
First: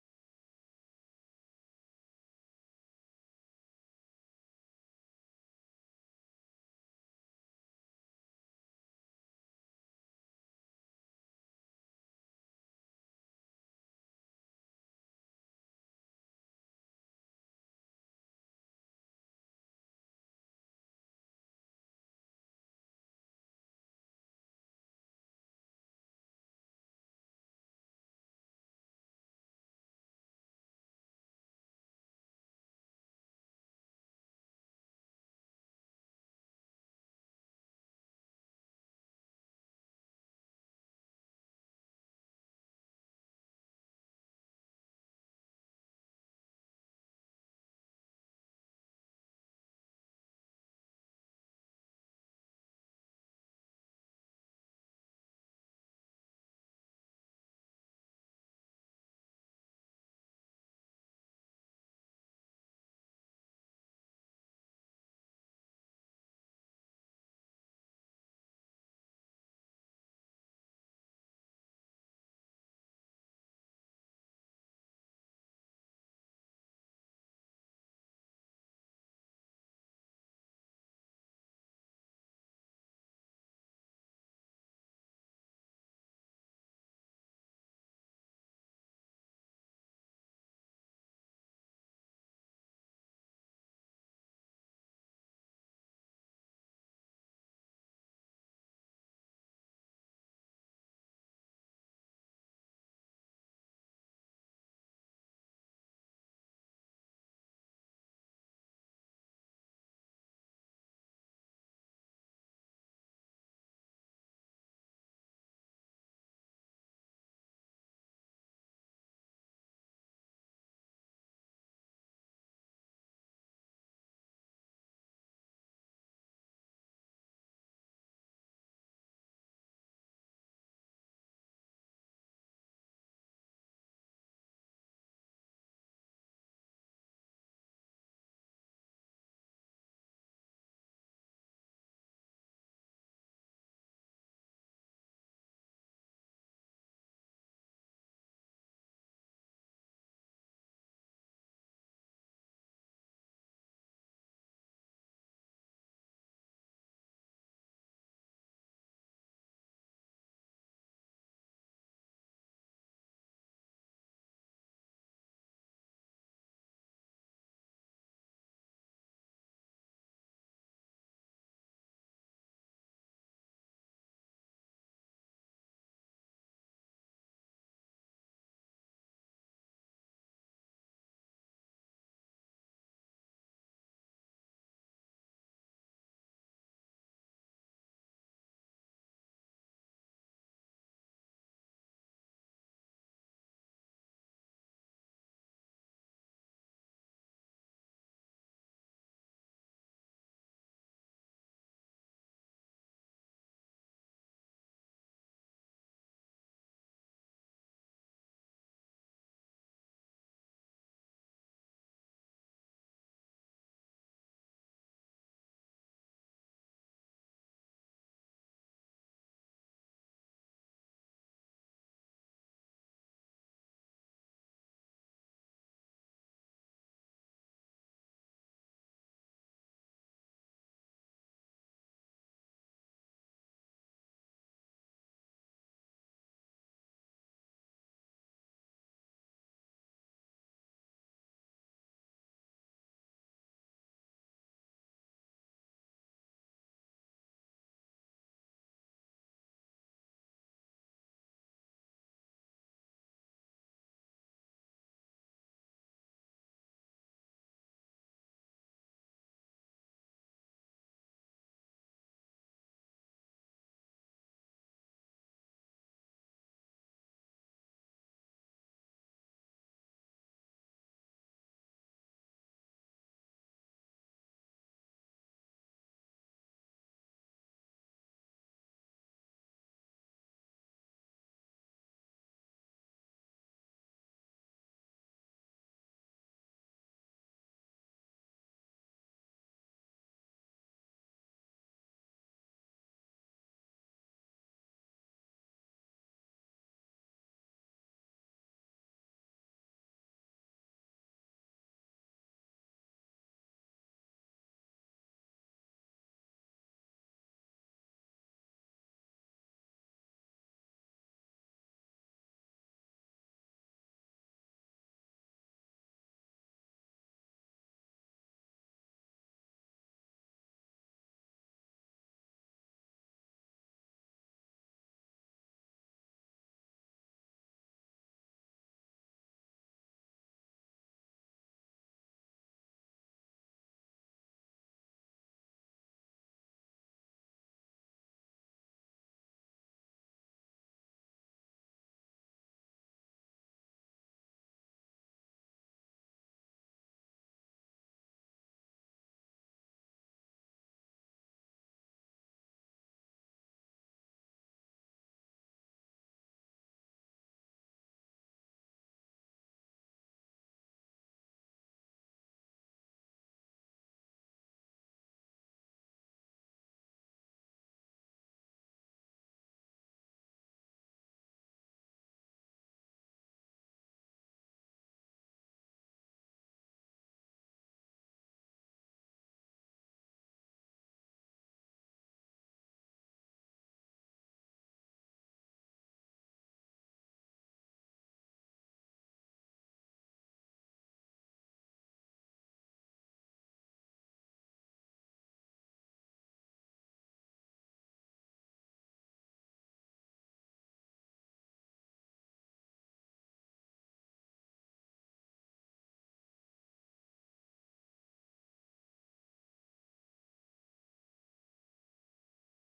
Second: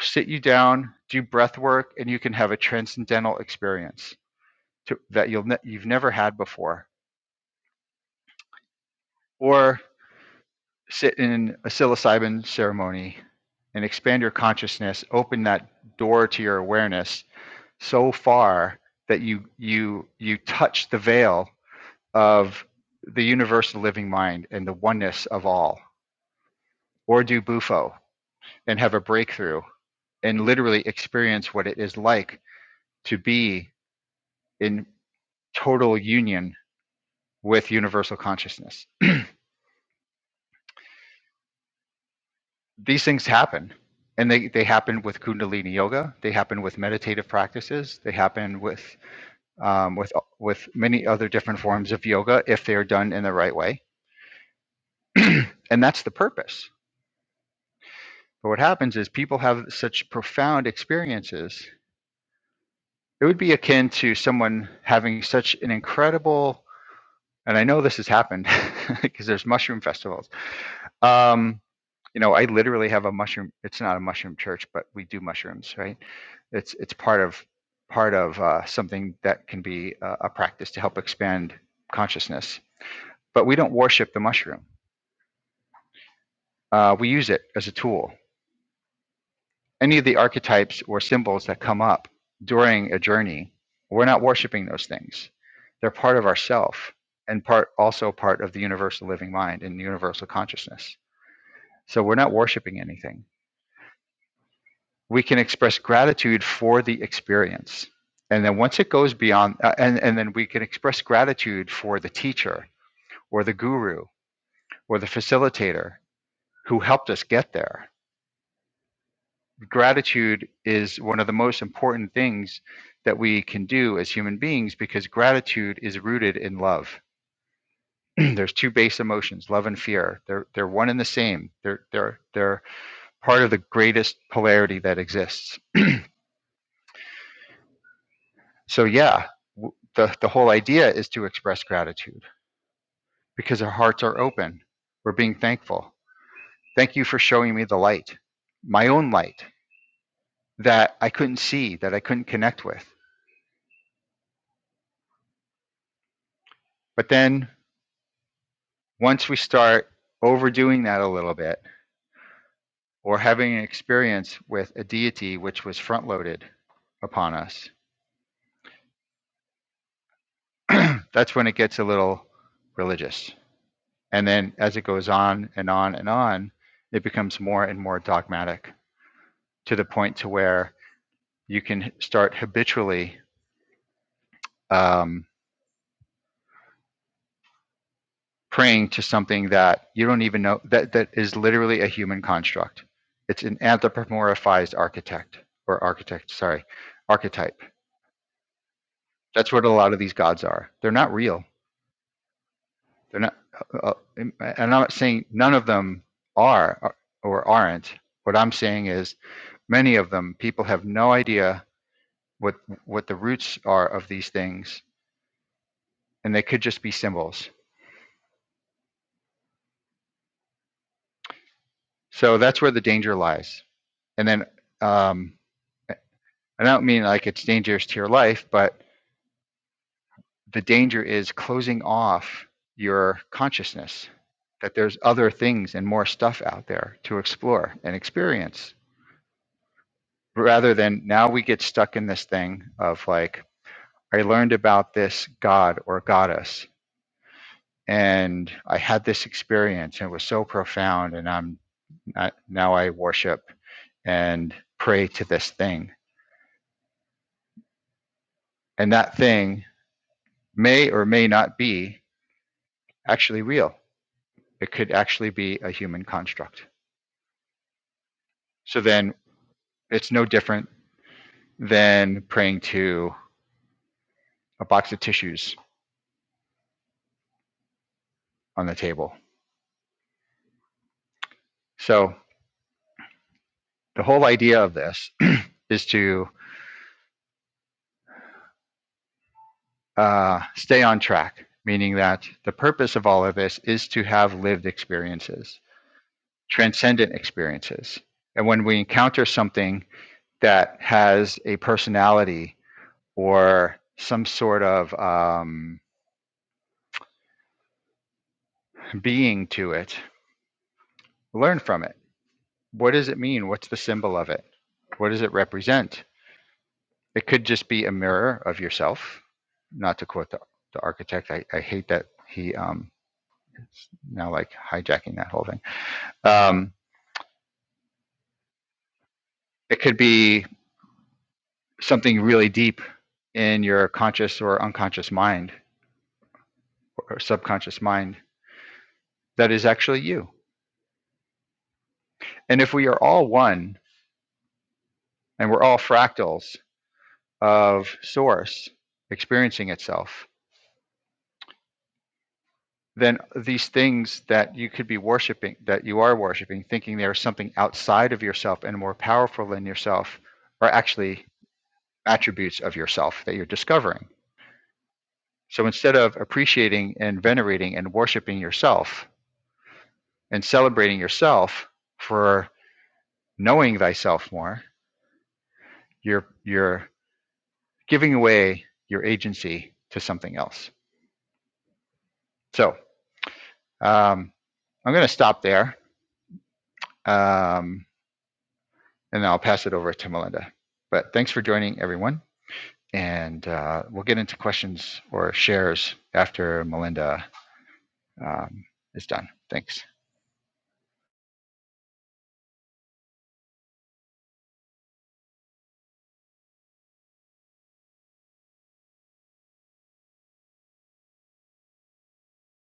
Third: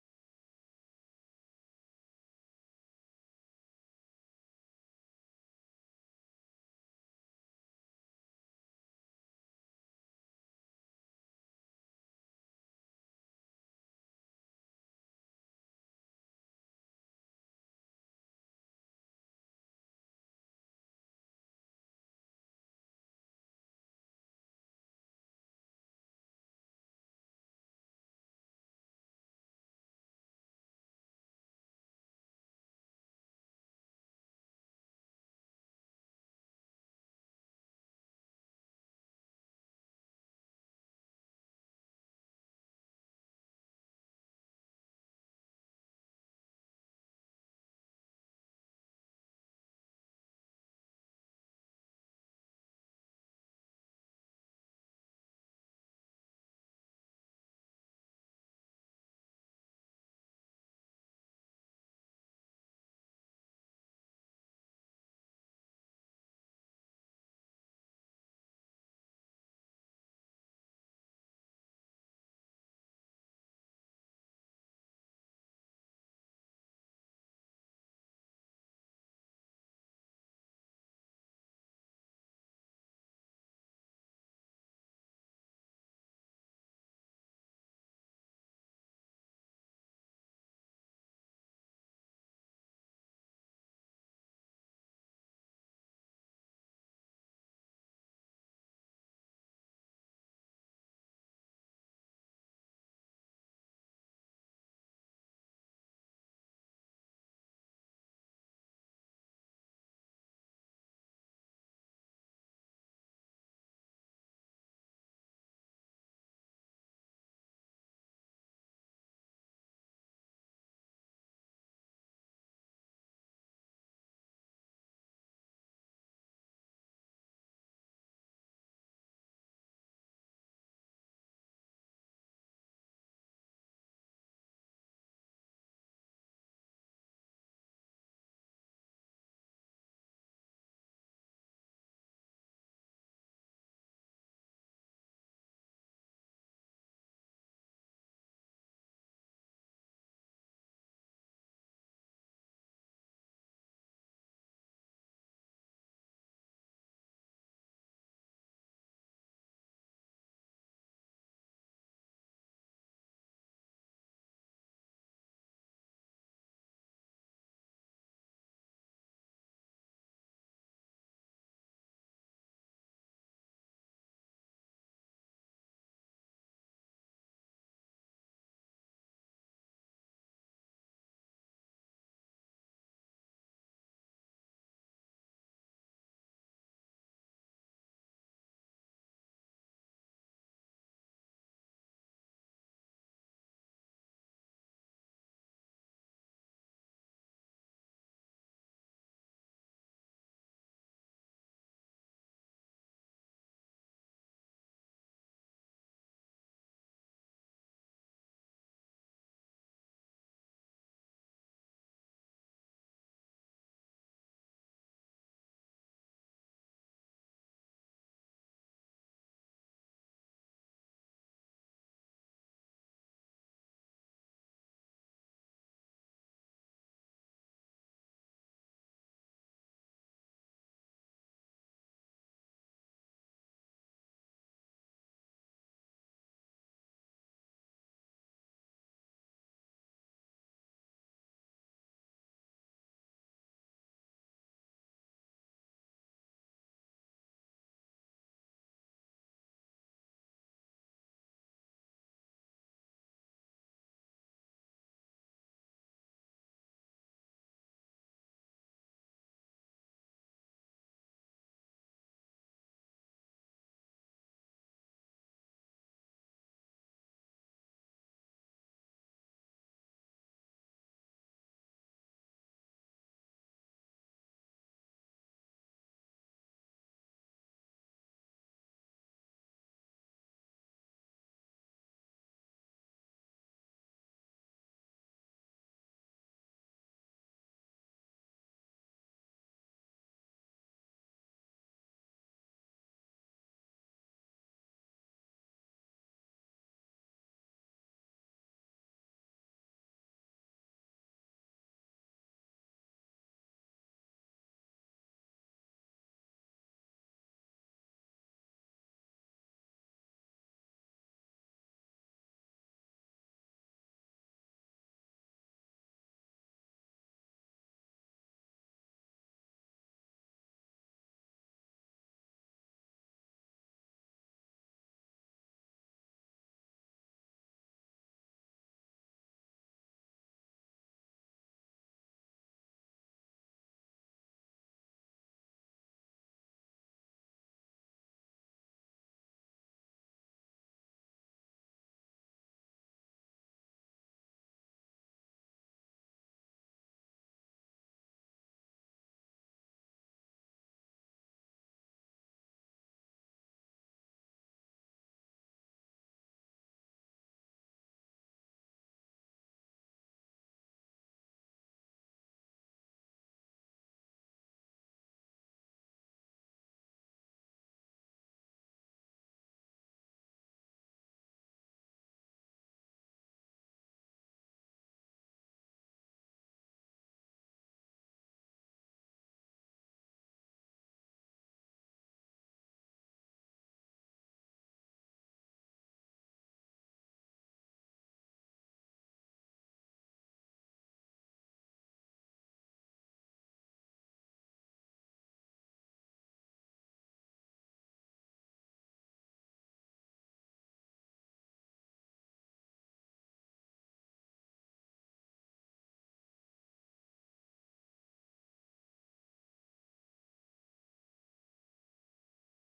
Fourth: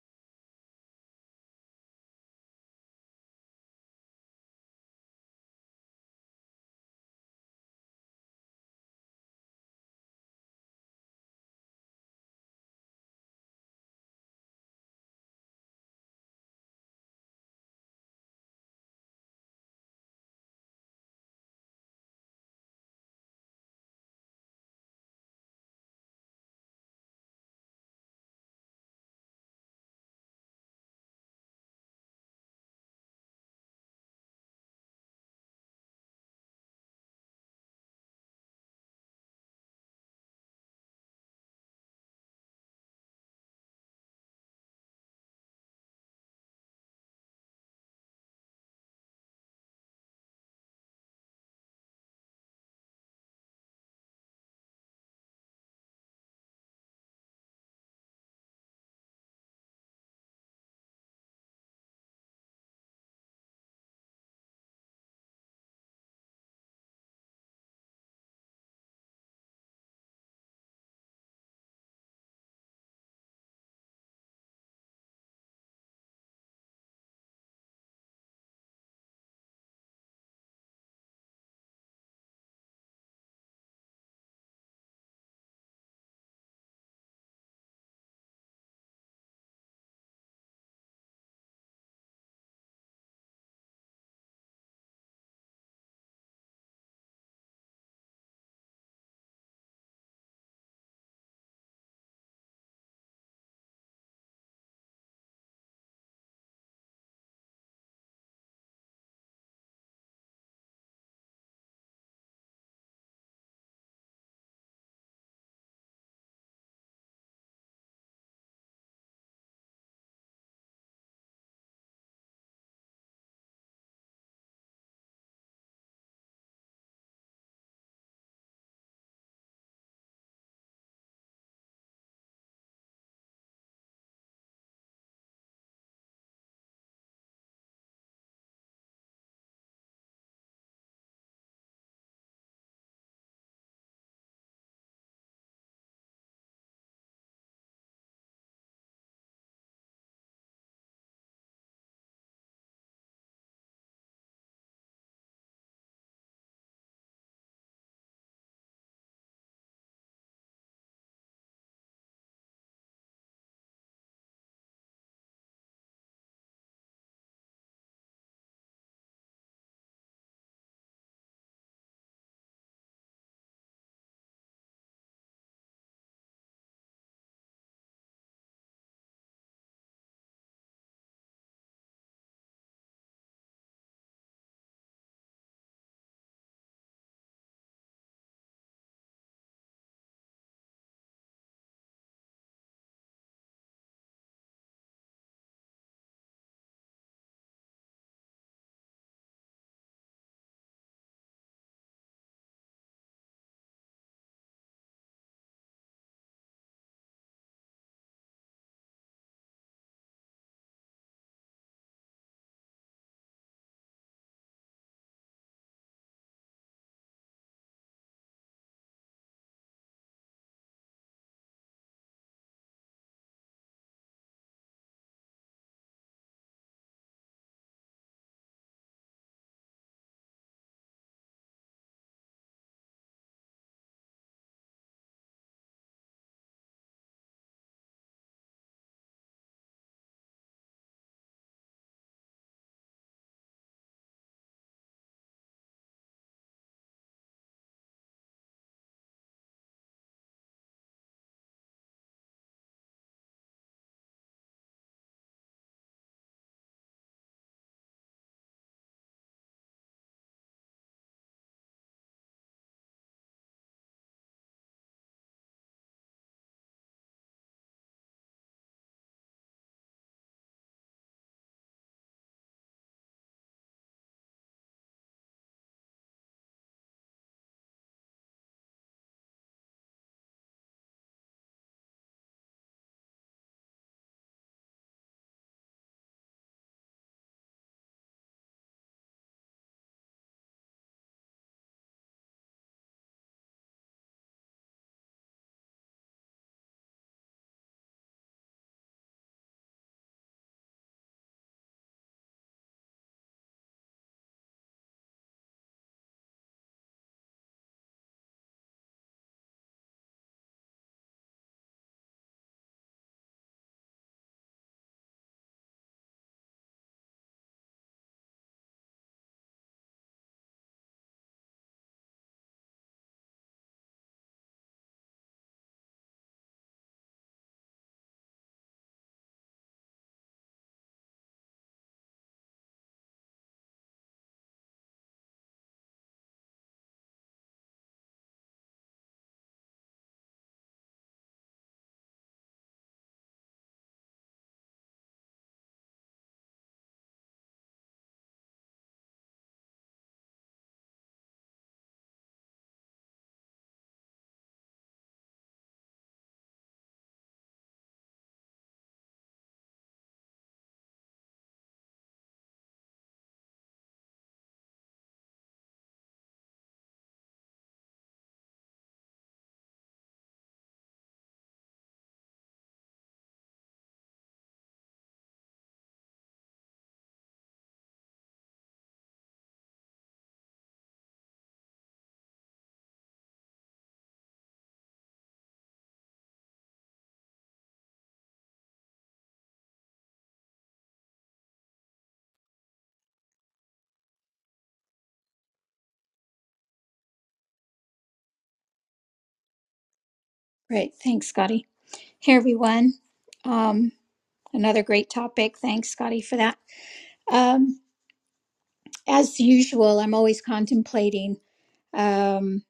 Speaker 2: sit you down, do breath work, and you can have a transcendental experience to, that you'll ne- you've never had before. Or sit in a psilocybin ceremony and expand your consciousness, open that door to your awareness so far that you you you touch the veil of the universal living mind and the oneness of all, or do bufo and have a breakthrough and literally experience what it is like to be in total union with universal consciousness these things happen and they, they happen with kundalini yoga they happen with meditative practices they happen with um, with with many other different forms of yoga if they are done in the right way and that's the purpose but what happens is people have such profound experiences it would be akin to someone having such an incredible and i know this has happened because there's mushroom festivals um, you know i literally have a mushroom it's not a mushroom church but we do mushrooms right It's it's part of part of uh, something that can be uh, a practice to help expand consciousness. But we don't worship the mushroom. Uh, we use it as a tool. Any of the archetypes or symbols that come up during a journey, we're not worshiping those things. They're part of ourself and part also part of the universal living mind and universal consciousness. So we're not worshiping anything we can express gratitude for the experience. And then once it goes beyond, uh, and, and then we can express gratitude for the teacher or the guru or the facilitator who helped us get there. Gratitude is one of the most important things that we can do as human beings because gratitude is rooted in love. There's two base emotions, love and fear. They're, they're one and the same. They're, they're, they're part of the greatest polarity that exists. So yeah, w- the the whole idea is to express gratitude because our hearts are open. We're being thankful. Thank you for showing me the light, my own light that I couldn't see, that I couldn't connect with. But then once we start overdoing that a little bit or having an experience with a deity which was front-loaded upon us, that's when it gets a little religious. And then as it goes on and on and on, it becomes more and more dogmatic to the point to where you can start habitually um, praying to something that you don't even know that that is literally a human construct. It's an anthropomorphized architect or architect, sorry, archetype. That's what a lot of these gods are. They're not real. They're not. Uh, uh, and I'm not saying none of them are uh, or aren't. What I'm saying is many of them people have no idea what what the roots are of these things, and they could just be symbols So that's where the danger lies. And then um, I don't mean like it's dangerous to your life, but the danger is closing off your consciousness that there's other things and more stuff out there to explore and experience rather than now we get stuck in this thing of like, I learned about this god or goddess and I had this experience and it was so profound and I'm I, now I worship and pray to this thing and that thing may or may not be actually real. It could actually be a human construct. So then it's no different than praying to a box of tissues on the table. So the whole idea of this is to uh, stay on track, meaning that the purpose of all of this is to have lived experiences, transcendent experiences. And when we encounter something that has a personality or some sort of um, being to it, learn from it. What does it mean? What's the symbol of it? What does it represent? It could just be a mirror of yourself. Not to quote the, the architect, I, I hate that he um, is now like hijacking that whole thing. Um, it could be something really deep in your conscious or unconscious mind or subconscious mind that is actually you. And if we are all one and we're all fractals of source experiencing itself, then these things that you could be worshiping, that you are worshiping, thinking there is something outside of yourself and more powerful than yourself, are actually attributes of yourself that you're discovering. So instead of appreciating and venerating and worshiping yourself and celebrating yourself for knowing thyself more, you're you're giving away your agency to something else. So um, I'm going to stop there. Um, and then I'll pass it over to Melinda. But thanks for joining, everyone. And uh, we'll get into questions or shares after Melinda um, is done. Thanks.
Speaker 1: Great. Thanks, Scotty. Hey everyone. Um, another great topic. Thanks, Scotty, for that. Um, as usual, I'm always contemplating, um,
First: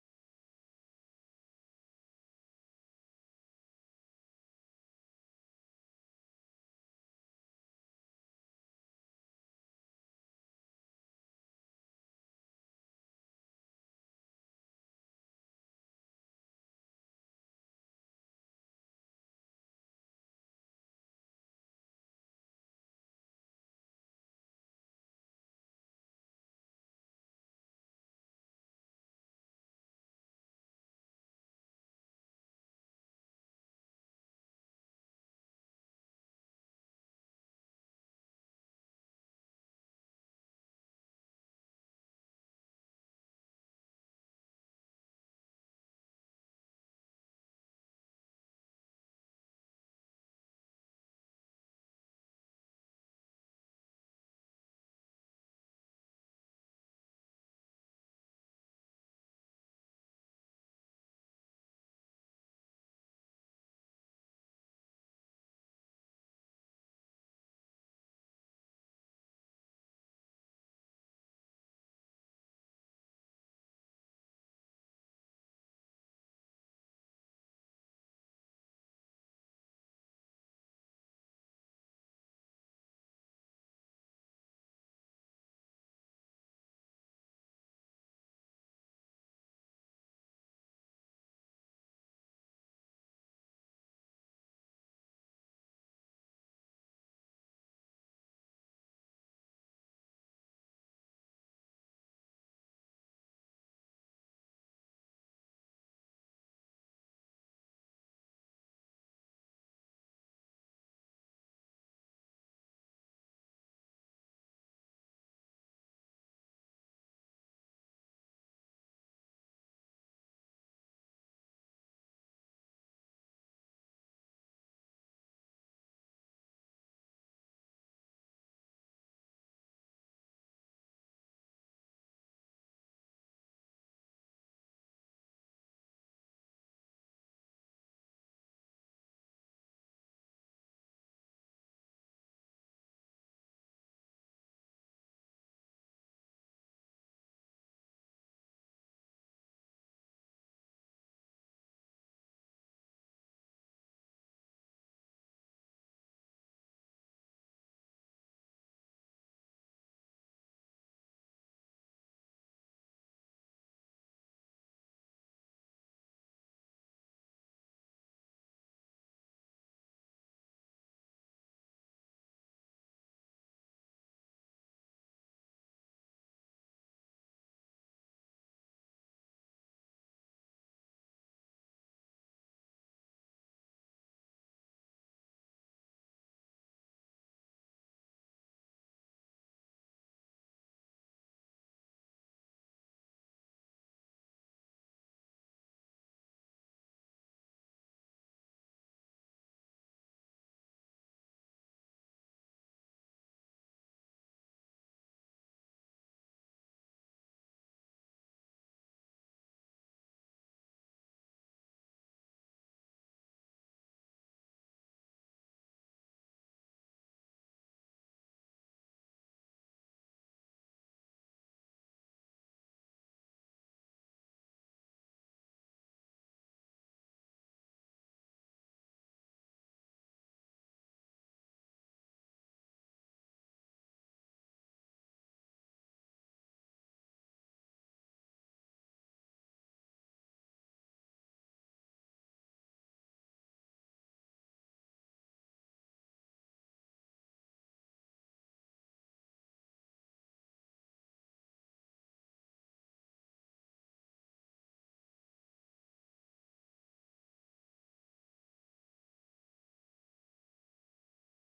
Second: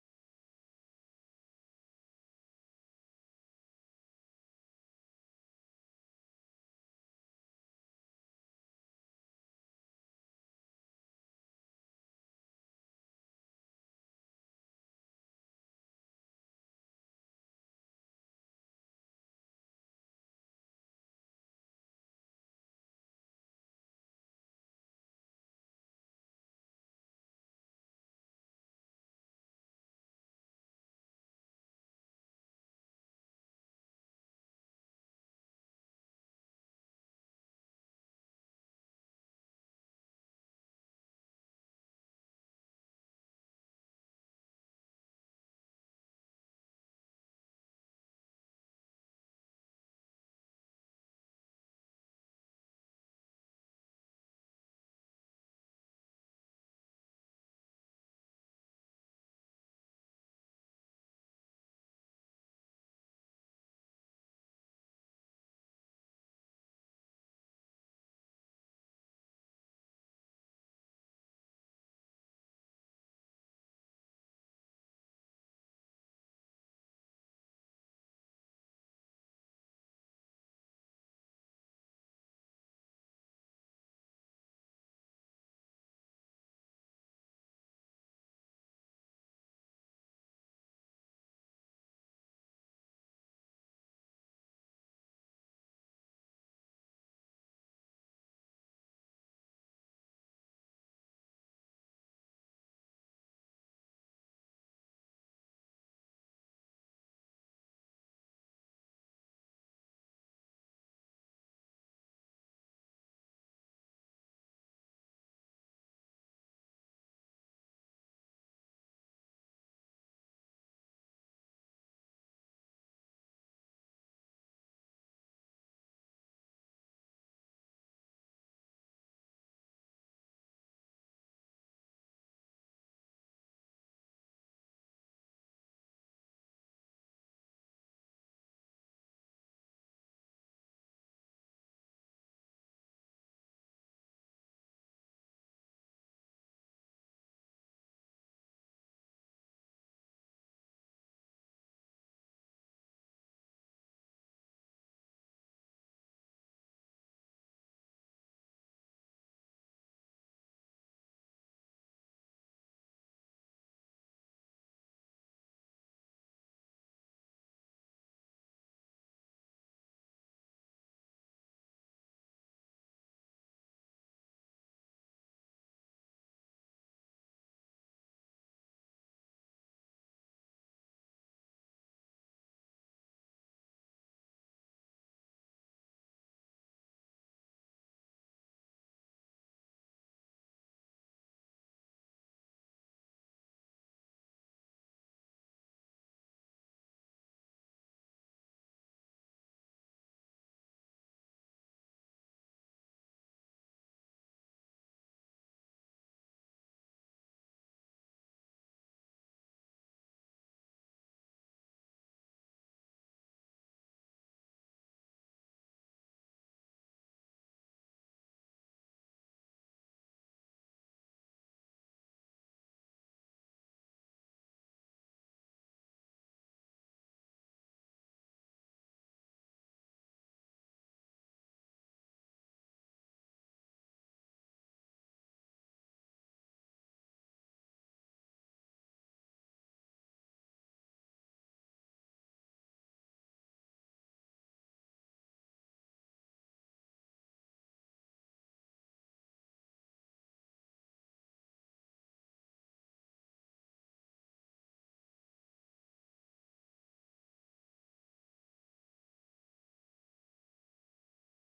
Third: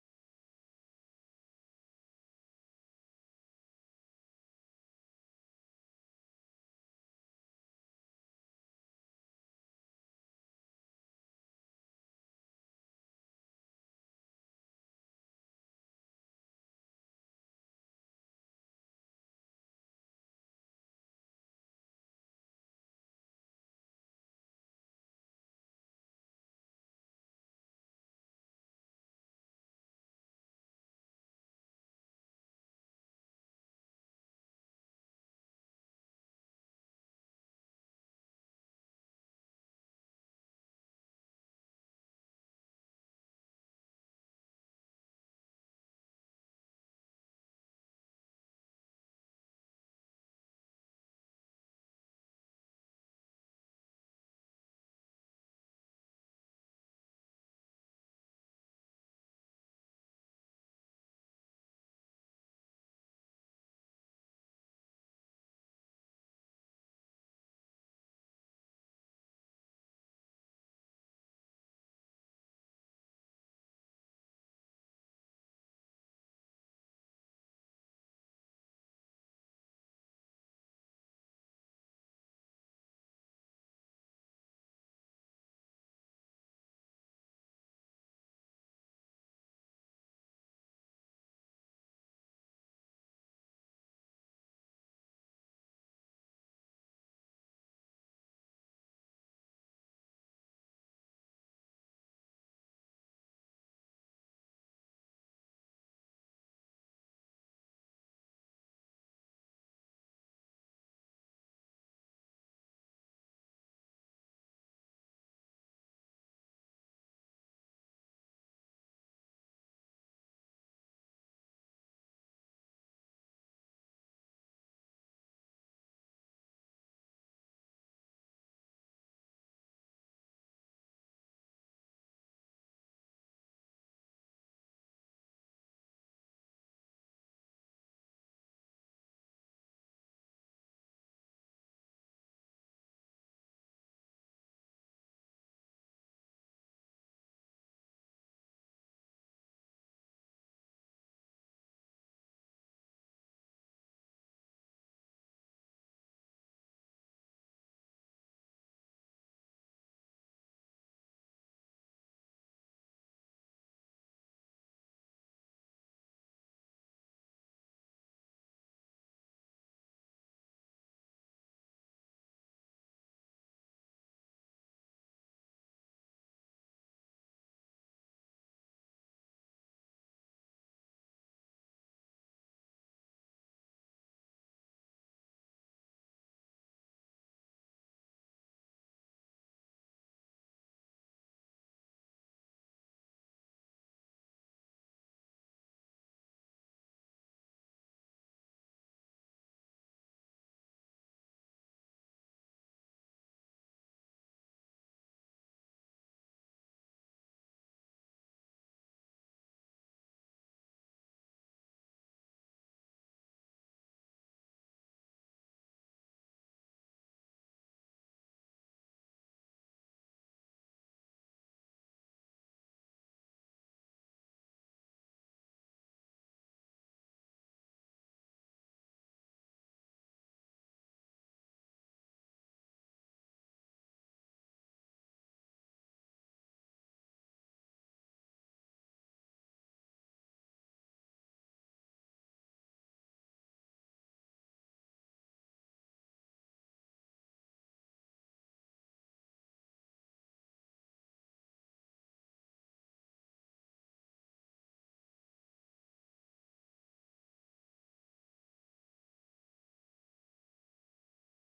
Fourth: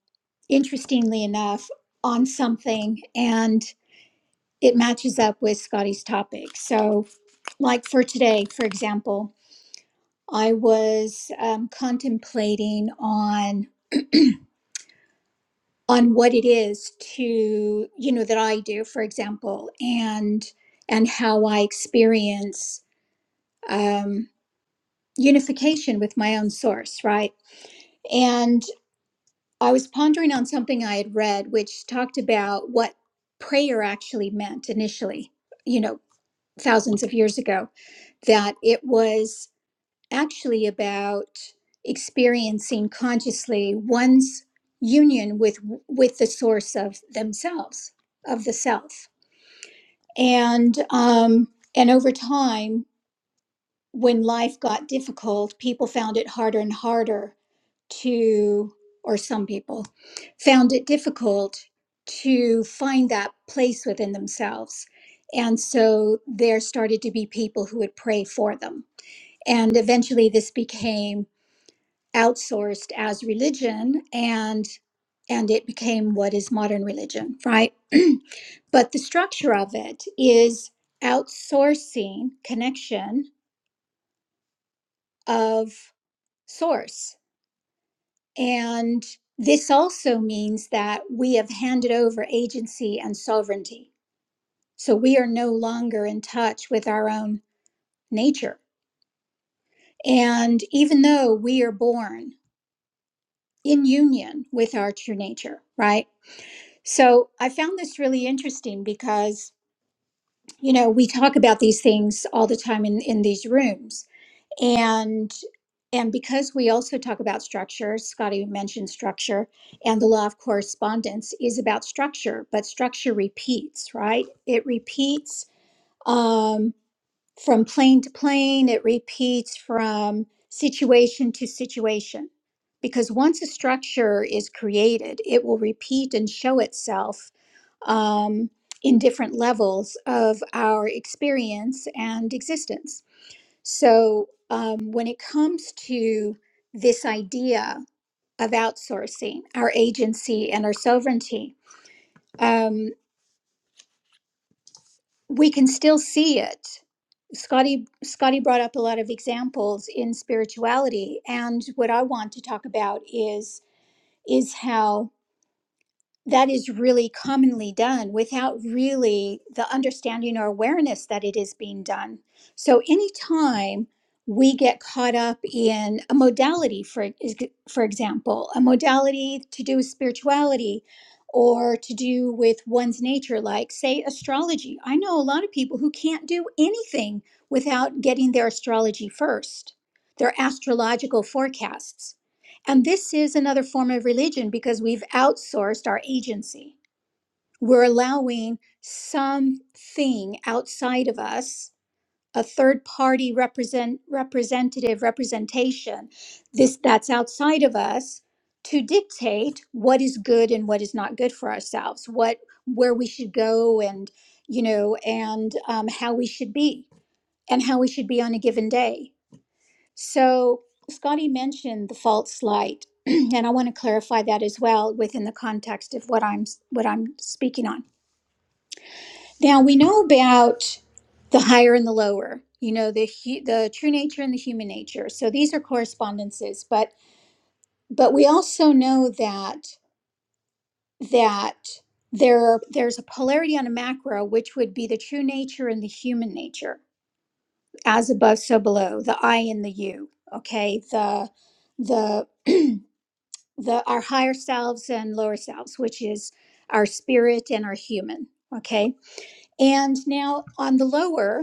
Speaker 1: interestingly enough, on something. and. it matches up with Scotty's topic. So, like for today, for example, I was um, contemplating on on what it is to you know that I do, for example, and and how I experience um, unification with my own source, right? And I was pondering on something I had read, which talked about what prayer actually meant initially, you know, thousands of years ago that it was actually about experiencing consciously one's union with with the source of themselves of the self and um and over time when life got difficult people found it harder and harder to or some people found it difficult to find that place within themselves and so there started to be people who would pray for them and eventually this became outsourced as religion and and it became what is modern religion right but the structure of it is outsourcing connection of source and this also means that we have handed over agency and sovereignty so we are no longer in touch with our own nature and even though we are born in union with our true nature right So I found this really interesting because, you know, we talk about these things all the time in, in these rooms. And and because we also talk about structure, Scotty mentioned structure, and the law of correspondence is about structure, but structure repeats, right? It repeats. Um, from plane to plane, it repeats from situation to situation. Because once a structure is created, it will repeat and show itself um, in different levels of our experience and existence. So, um, when it comes to this idea of outsourcing our agency and our sovereignty, um, we can still see it. Scotty Scotty brought up a lot of examples in spirituality and what I want to talk about is is how that is really commonly done without really the understanding or awareness that it is being done. So anytime we get caught up in a modality for ex- for example, a modality to do with spirituality or to do with one's nature like say astrology. I know a lot of people who can't do anything without getting their astrology first, their astrological forecasts and this is another form of religion because we've outsourced our agency. We're allowing something outside of us, a third party represent representative representation, this that's outside of us to dictate what is good and what is not good for ourselves, what where we should go and you know and um, how we should be and how we should be on a given day. So, Scotty mentioned the false light, and I want to clarify that as well within the context of what I'm what I'm speaking on. Now, we know about the higher and the lower. You know the hu- the true nature and the human nature. So these are correspondences, but but we also know that that there are, there's a polarity on a macro, which would be the true nature and the human nature, as above, so below, the I and the you. Okay, the the the our higher selves and lower selves which is our spirit and our human okay and now on the lower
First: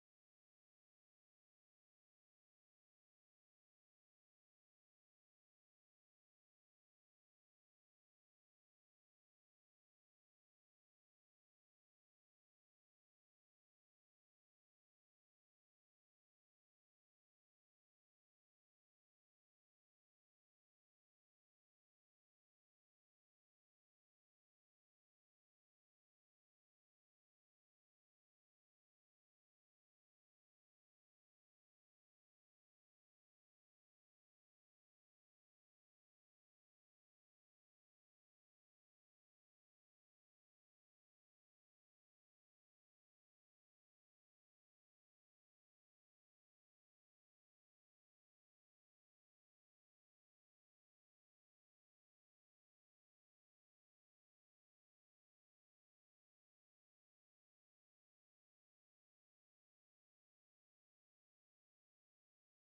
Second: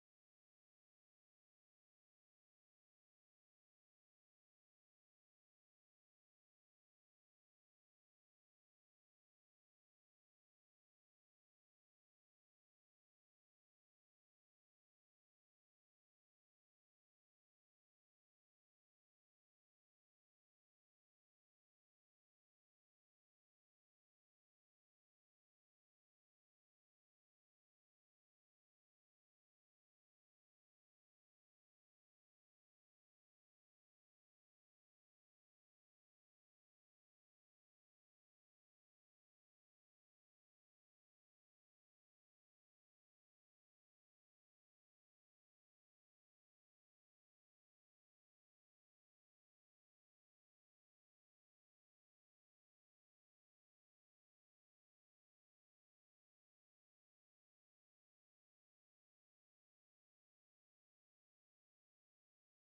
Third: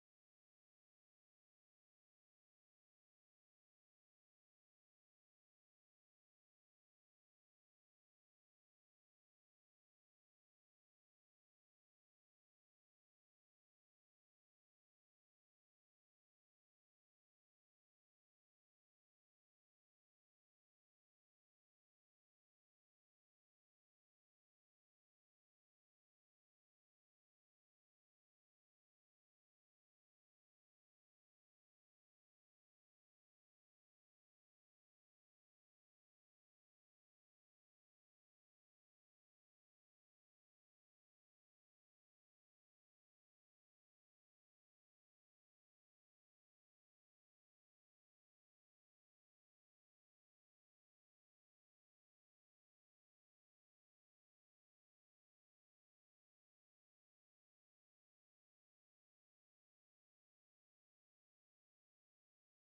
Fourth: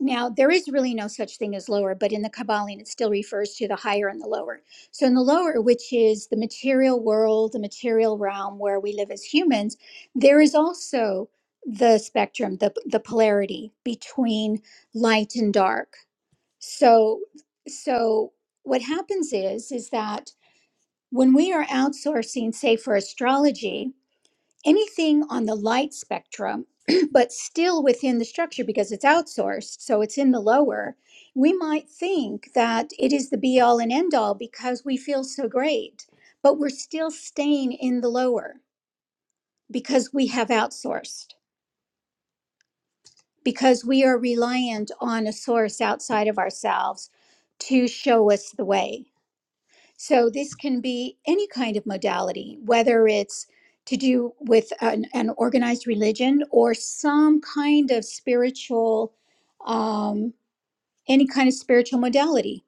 Speaker 1: now there is really no such thing as lower but in the kabbalah it still refers to the higher and the lower so in the lower which is the material world the material realm where we live as humans there is also the spectrum the, the polarity between light and dark so so what happens is is that when we are outsourcing, say, for astrology, anything on the light spectrum, but still within the structure because it's outsourced, so it's in the lower, we might think that it is the be all and end all because we feel so great, but we're still staying in the lower because we have outsourced, because we are reliant on a source outside of ourselves to show us the way. So this can be any kind of modality, whether it's to do with an, an organized religion or some kind of spiritual, um, any kind of spiritual modality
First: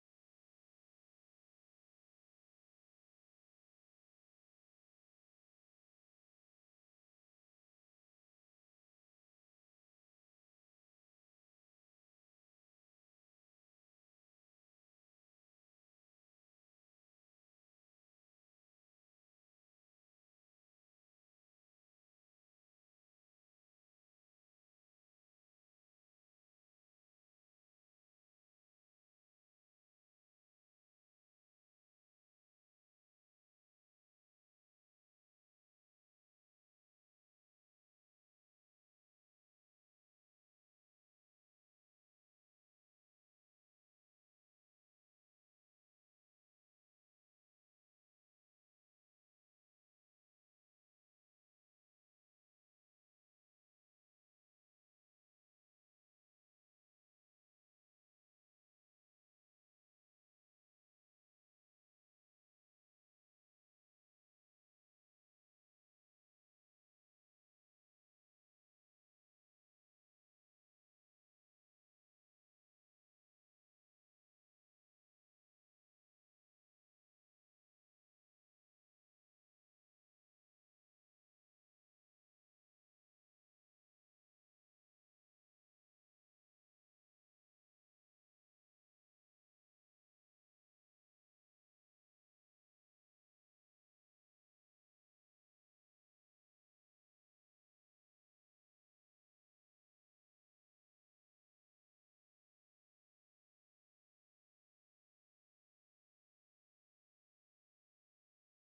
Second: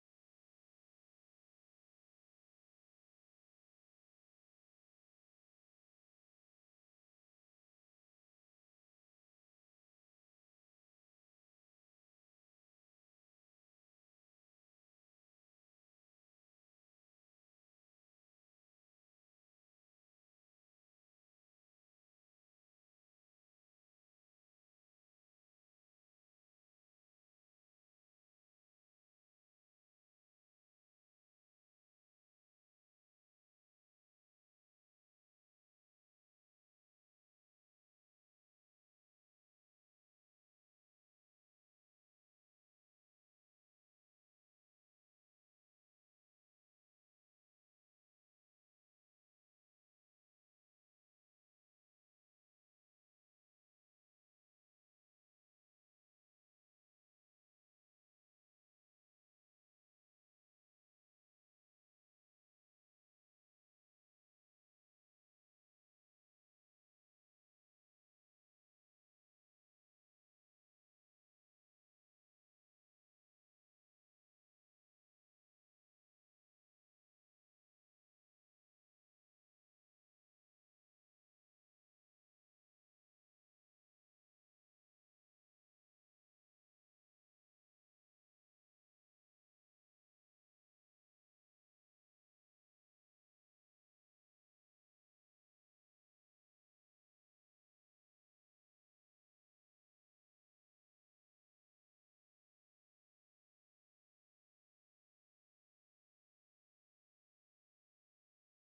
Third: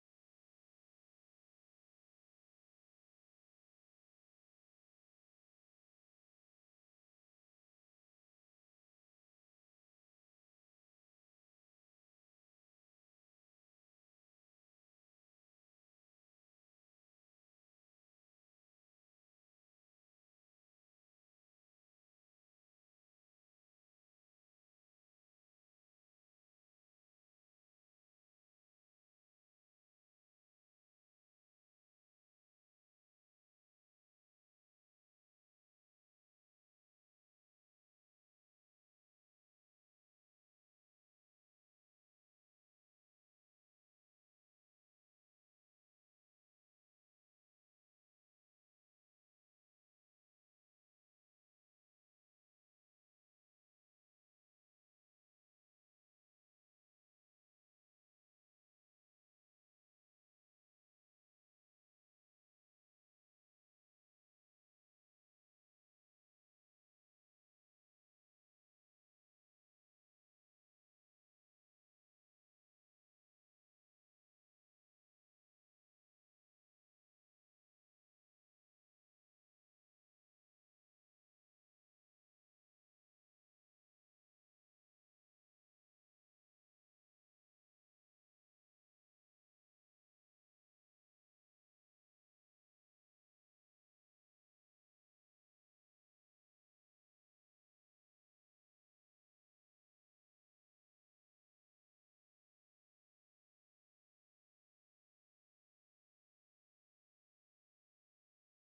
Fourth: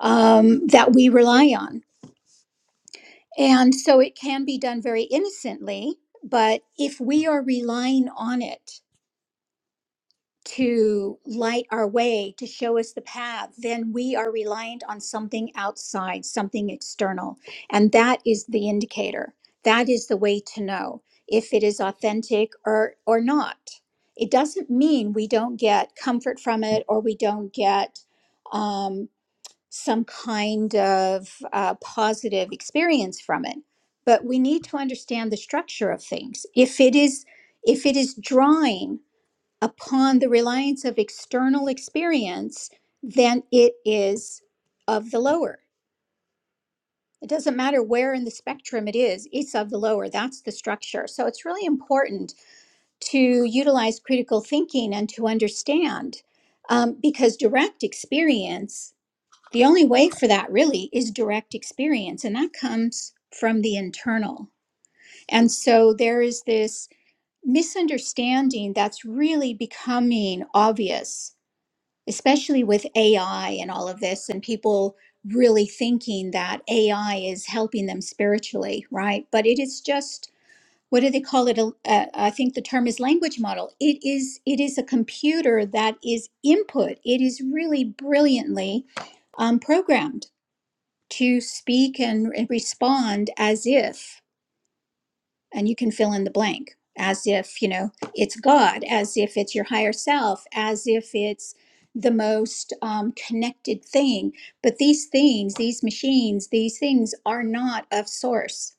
Speaker 1: um, that we rely on. And so it can be done very innocently, but if we are relying on it, to light our way, to show us the path, then we are reliant on something outside, something external. And that is the indicator. That is the way to know if it is authentic or, or not. It doesn't mean we don't get comfort from it or we don't get um, some kind of uh, positive experience from it. But we need to understand the structure of things. If it is if it is drawing upon the reliance of external experience than it is of the lower. It doesn't matter where in the spectrum it is, it's of the lower. That's the structure. So it's really important to utilize critical thinking and to understand um, because direct experience, the only way for that really is direct experience, and that comes from the internal. And so there is this misunderstanding that's really becoming obvious especially with AI and all of this, and people really thinking that AI is helping them spiritually, right? But it is just what do they call it? Uh, I think the term is language model. It is it is a computer that is input. It is really brilliantly um, programmed to speak and respond as if and you can fill in the blank as if you know it's god as if it's your higher self as if it's the most um, connected thing but these things these machines these things are not of source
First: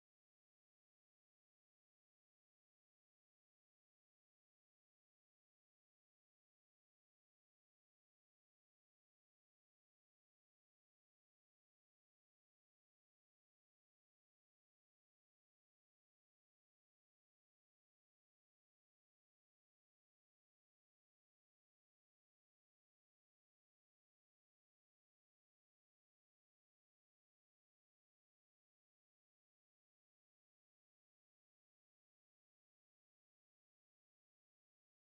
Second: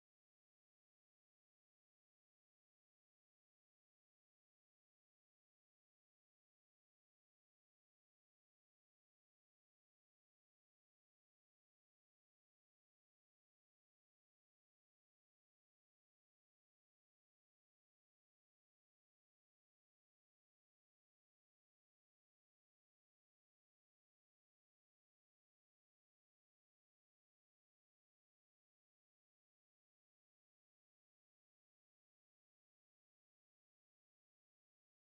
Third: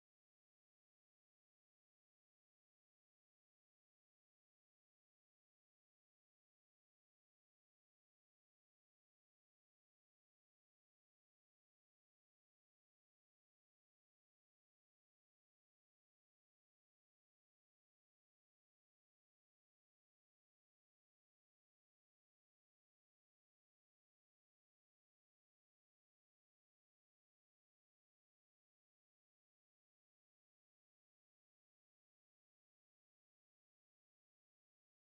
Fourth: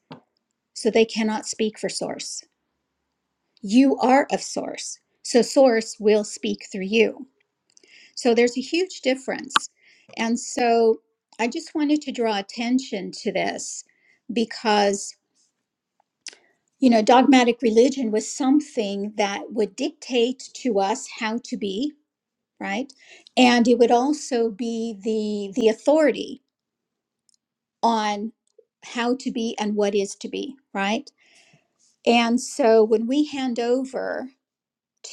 Speaker 1: so they cannot speak for source you are of source so source will speak through you so there's a huge difference and so i just wanted to draw attention to this because you know, dogmatic religion was something that would dictate to us how to be, right? And it would also be the the authority on how to be and what is to be, right? And so when we hand over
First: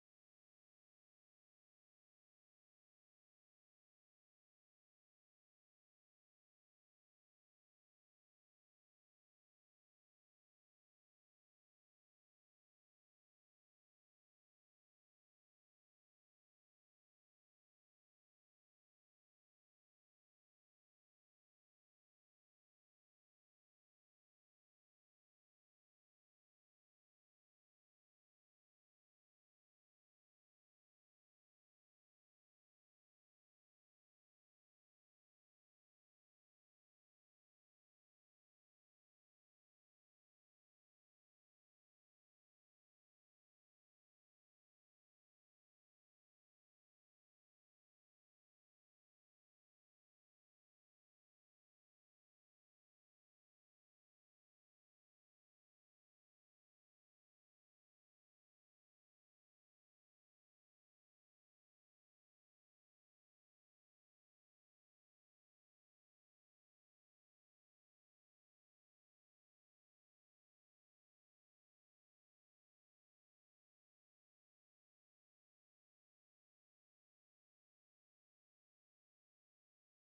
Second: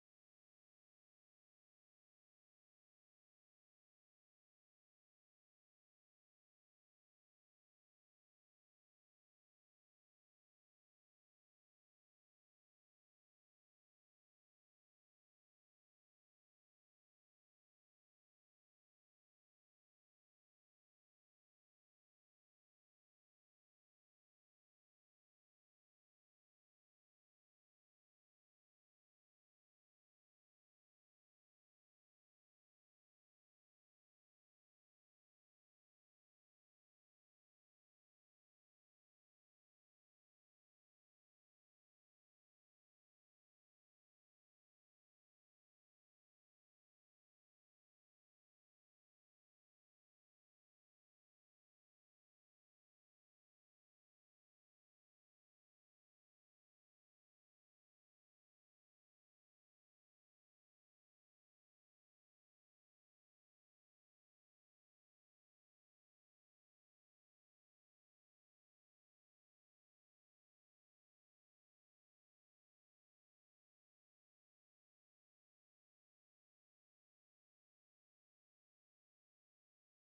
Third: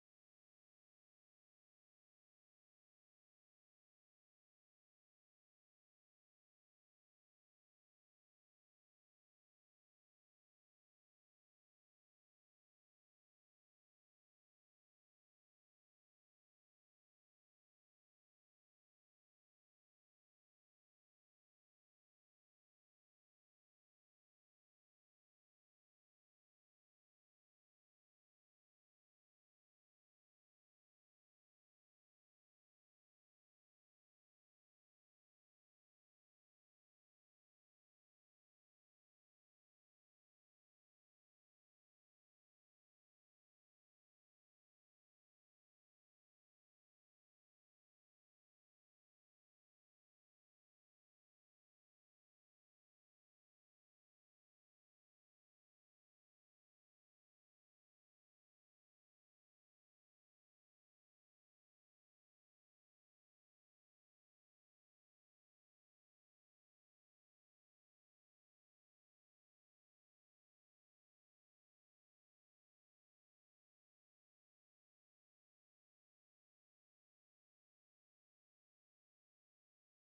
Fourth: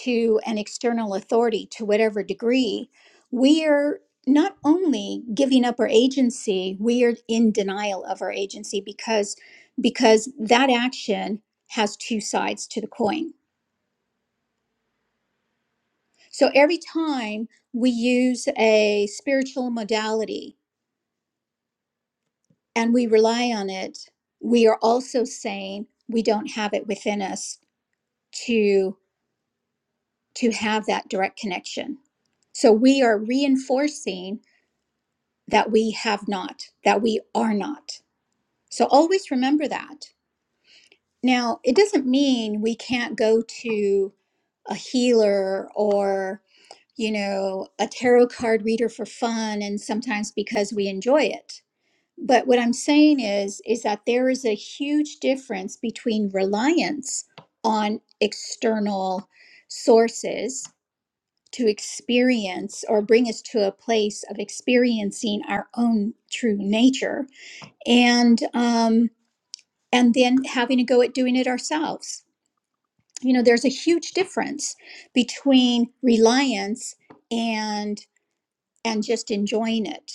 Speaker 1: to an external authority to whatever degree, we are not only giving up our agency, we are in denial of our agency because because that action has two sides to the coin So every time we use a spiritual modality and we rely on it, we are also saying we don't have it within us to to have that direct connection. So we are reinforcing that we have not, that we are not. So always remember that. Now, it doesn't mean we can't go to a healer or, you know, a tarot card reader for fun and sometimes because we enjoy it But what I'm saying is, is that there is a huge difference between reliance on external sources to experience or bring us to a place of experiencing our own true nature, and um, and then having a go at doing it ourselves. You know, there's a huge difference between reliance and and just enjoying it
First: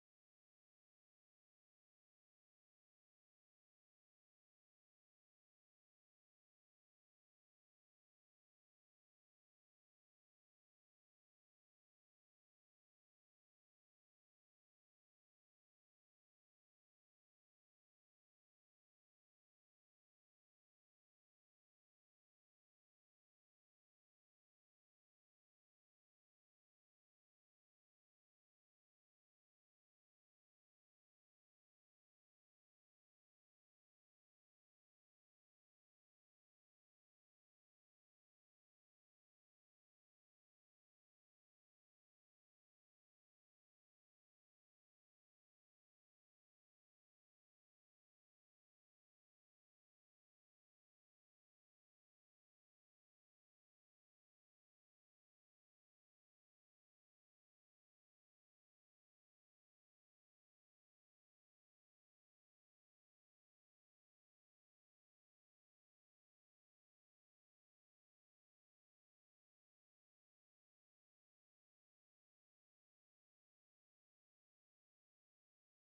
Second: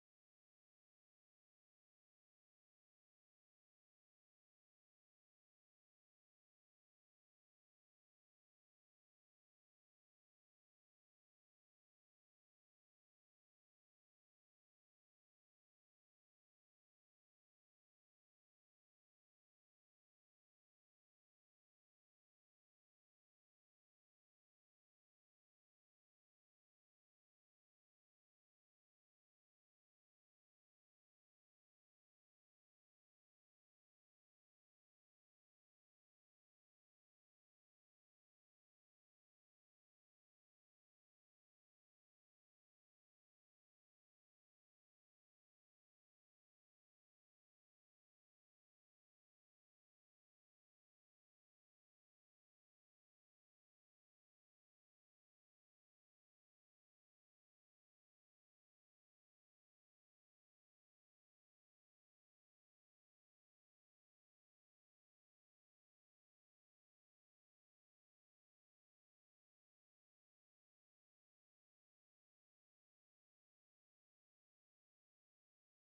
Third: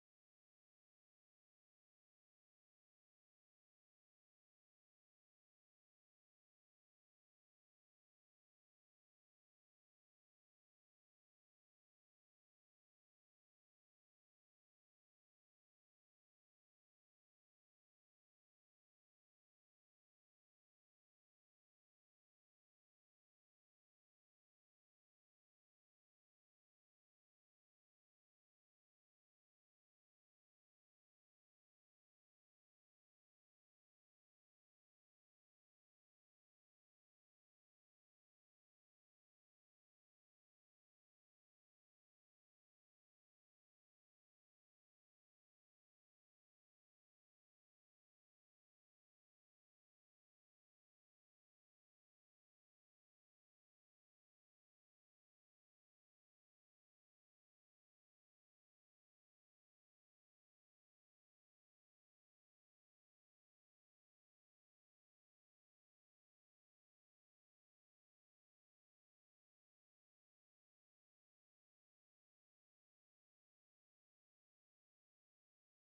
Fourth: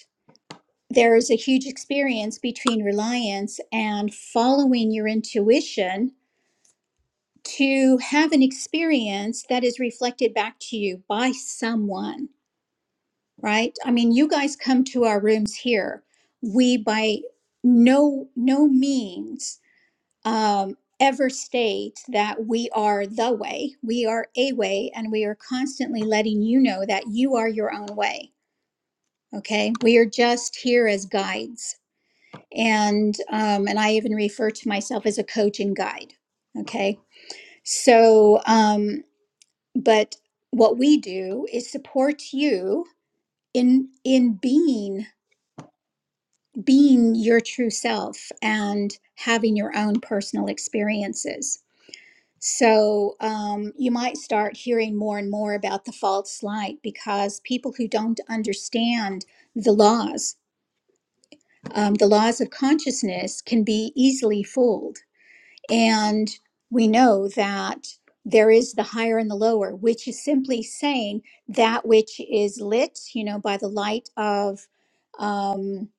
Speaker 1: there is a huge experience between reliance and following your intuition to have an experience that is reflected back to you by someone, right? I mean, you guys come to our rooms here. We by no no means um, ever state that we are the way. We are a way, and we are constantly letting you know that you are your own way. Okay, we are just here as guides and um, and I even refer to myself as a coach and guide. Okay, so um, but what we do is support you in in being being your true self and having your own personal experiences. So um, you might start hearing more and more about the false light because people who don't understand the laws, um, the laws of consciousness, can be easily fooled And we know that there is the higher and the lower, which is simply saying that which is lit, you know, by the light of um,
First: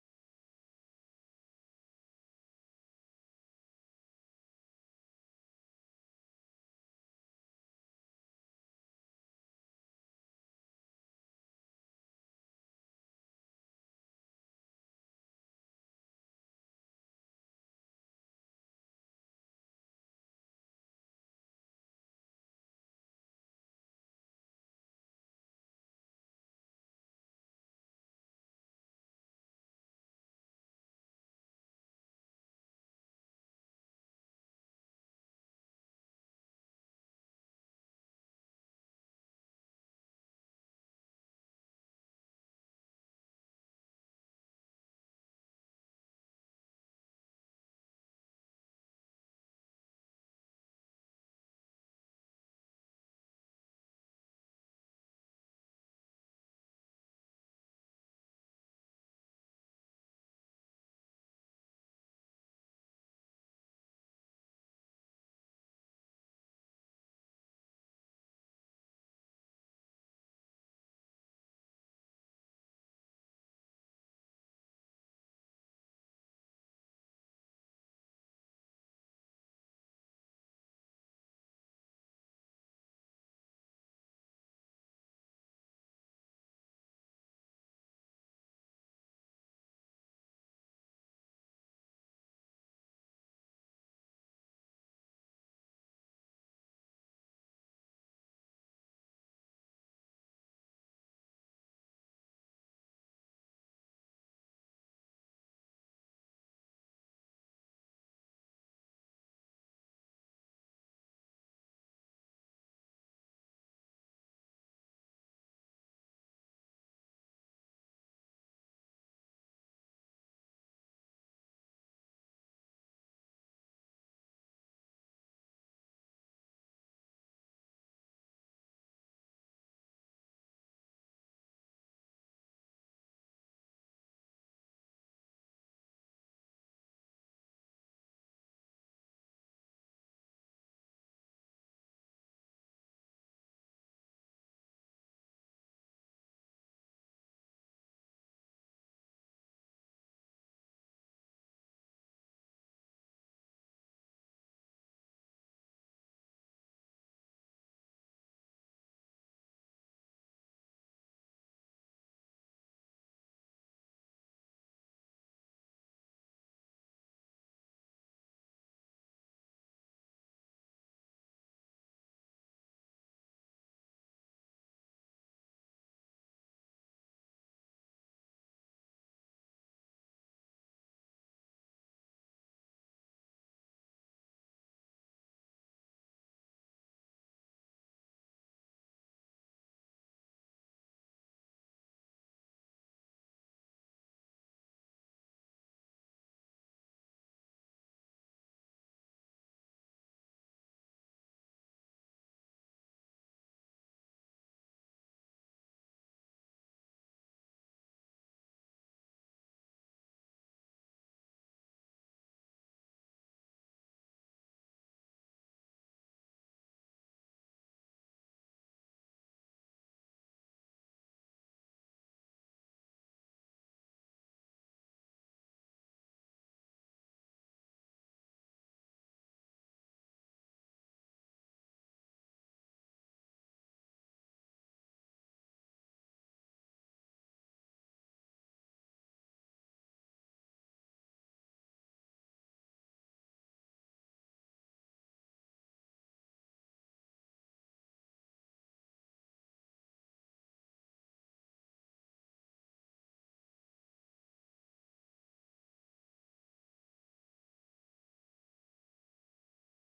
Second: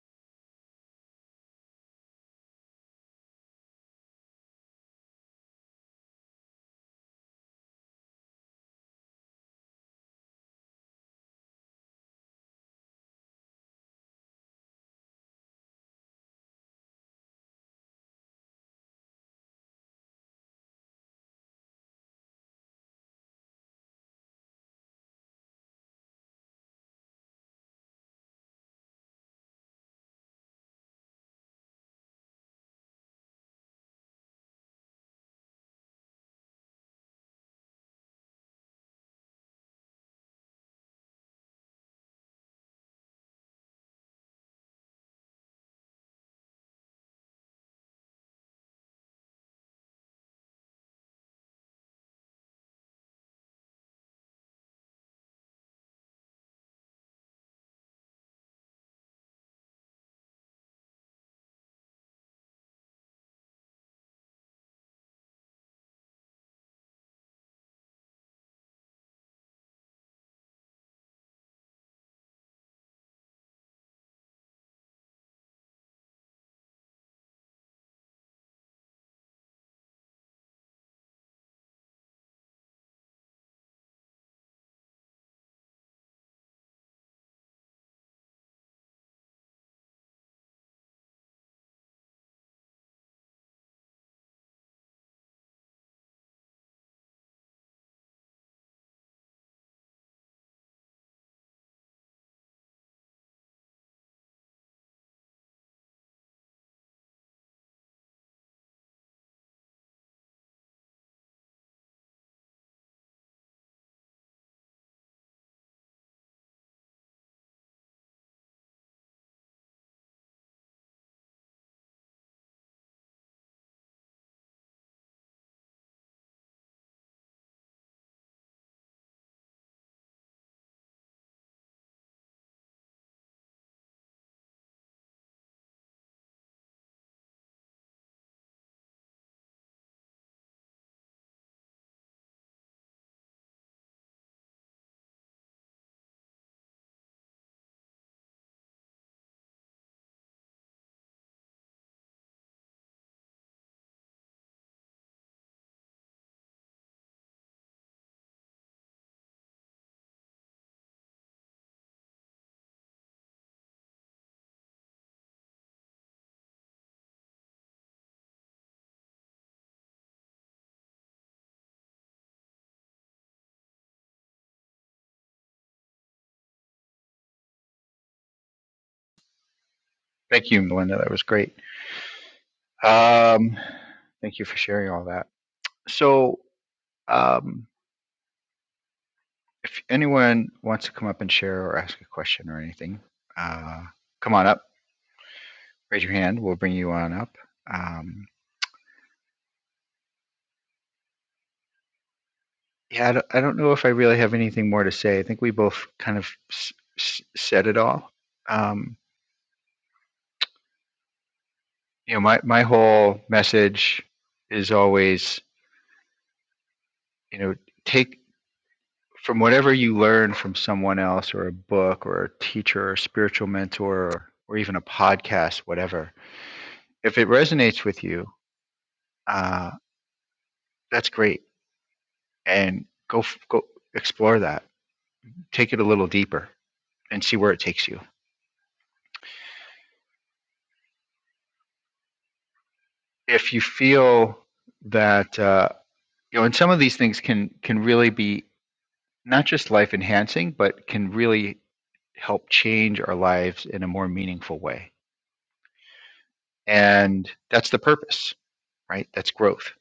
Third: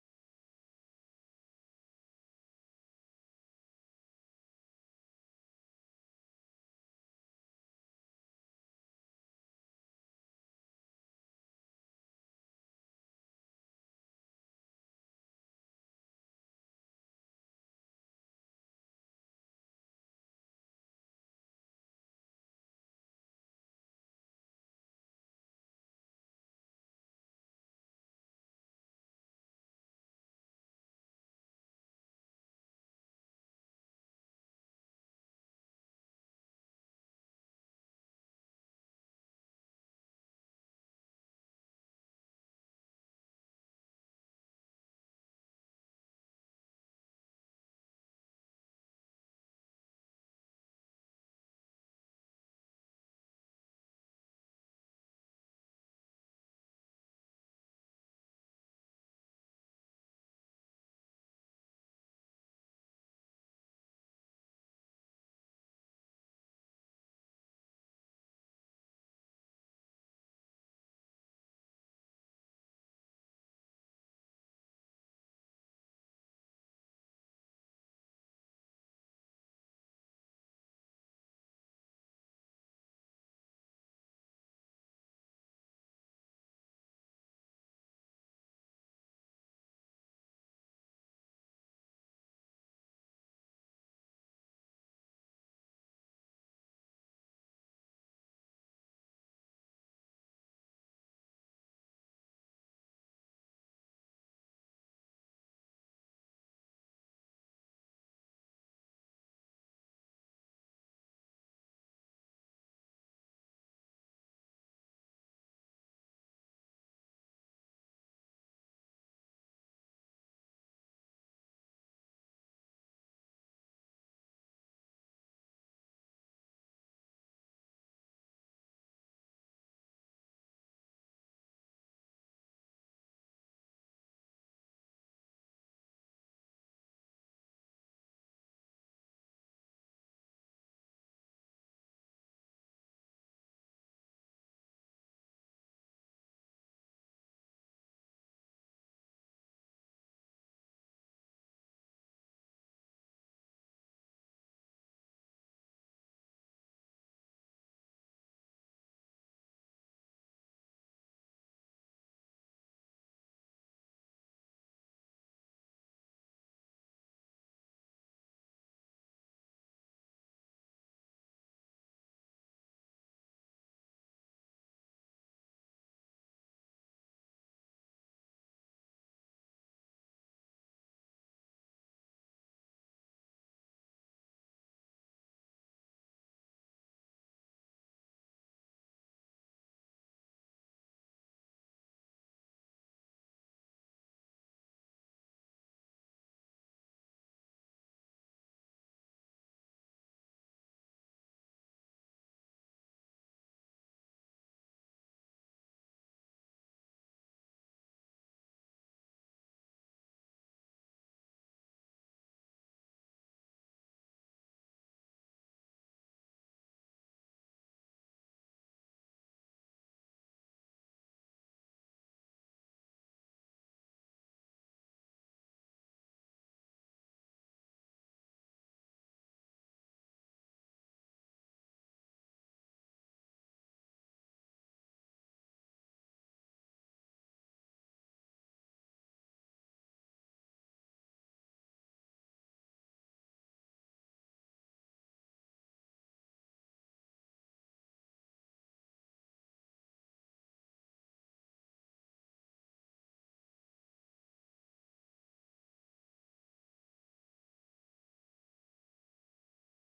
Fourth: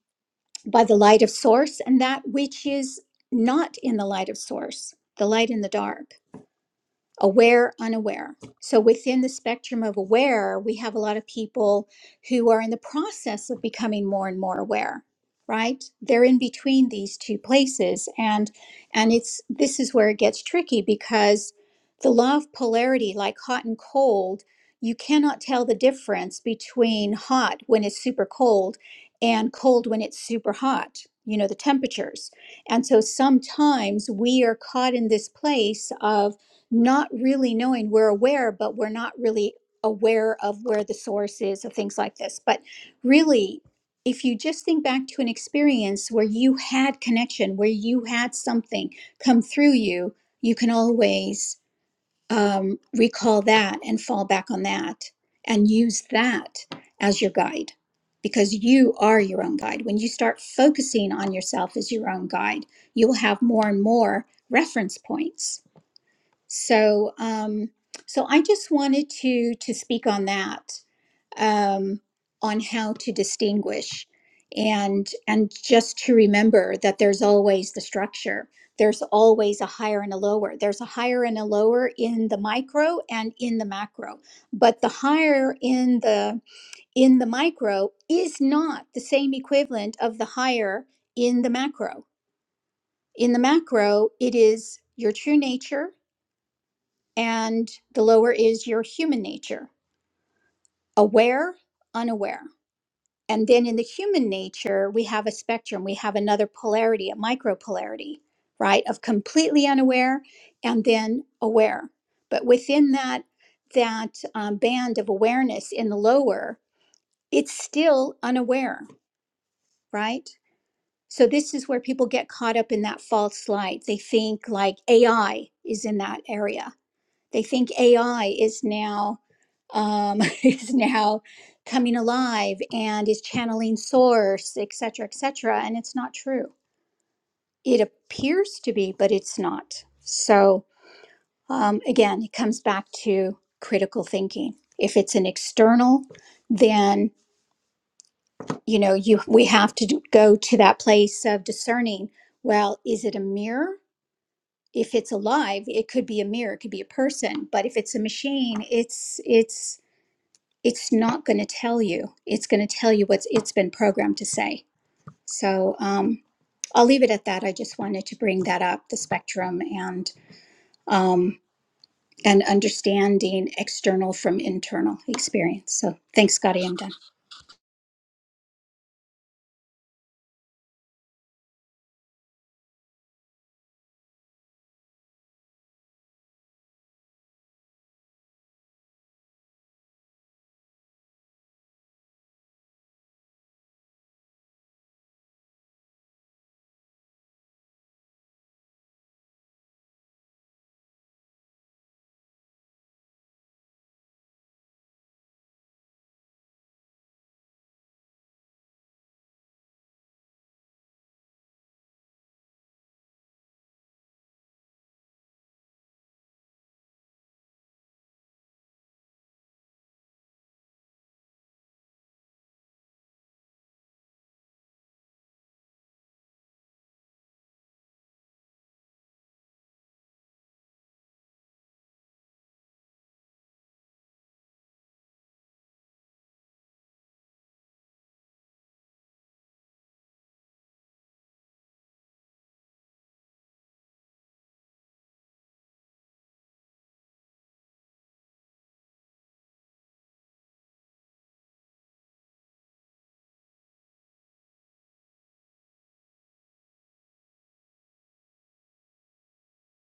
Speaker 1: by the light of source, and that which is not in the light of source, the light in the dark aware, unaware. So within the spectrum of aware, we have a lot of people who are in the process of becoming more and more aware, right? They're in between these two places and and it's this is where it gets tricky because the law of polarity like hot and cold, you cannot tell the difference between hot when it's super cold and cold when it's super hot, you know, the temperatures. And so sometimes we are caught in this place of not really knowing we're aware but we're not really aware of where the source is of things like this but really if you just think back to an experience where you had connection where you had something come through you you can always um, recall that and fall back on that and use that as your guide because you are your own guide when you start focusing on yourself as your own guide you will have more and more reference points so, um, so I just wanted to to speak on that, um, on how to distinguish, and and just to remember that there's always the structure. There's always a higher and a lower. There's a higher and a lower in the micro and in the macro. But the higher in the in the micro is not the same equivalent of the higher in the macro. In the macro, it is your true nature and the lower is your human nature aware, unaware. And then in the human nature, we have a spectrum. We have another polarity, a micropolarity, right? Of completely unaware and then aware. But within that, that um, band of awareness in the lower, it's still unaware, right? So this is where people get caught up in that false light. They think like AI is in that area They think AI is now um, is now coming alive and is channeling source, et cetera, et cetera. And it's not true. It appears to be, but it's not. So um, again, it comes back to critical thinking. If it's an external, then you know you we have to do- go to that place of discerning. Well, is it a mirror? If it's alive, it could be a mirror, it could be a person. But if it's a machine, it's it's it's not going to tell you. It's going to tell you what's it's been programmed to say. So um, I'll leave it at that. I just wanted to bring that up the spectrum and um, and understanding external from internal experience. So thanks, Scotty. I'm done.
Speaker 2: Thank you, Melinda. That was great. Um, thank you for sharing all that. So, um, if anyone wants to come up and share or ask a question or anything, uh, come on up, raise your hand. We'll bring you on up. Um, Yeah, I don't, I don't know if I really have anything more to say. I think we both kind of s- s- said it all. Um, you know, my, my whole message is always, you know, take from whatever you learn from someone else or a book or a teacher or spiritual mentor or, or even a podcast, whatever. If it resonates with you, uh, that's great. And go, f- go explore that. Take it a little deeper and see where it takes you. If you feel that, uh, you know, and some of these things can can really be not just life enhancing, but can really help change our lives in a more meaningful way. And that's the purpose, right? That's growth.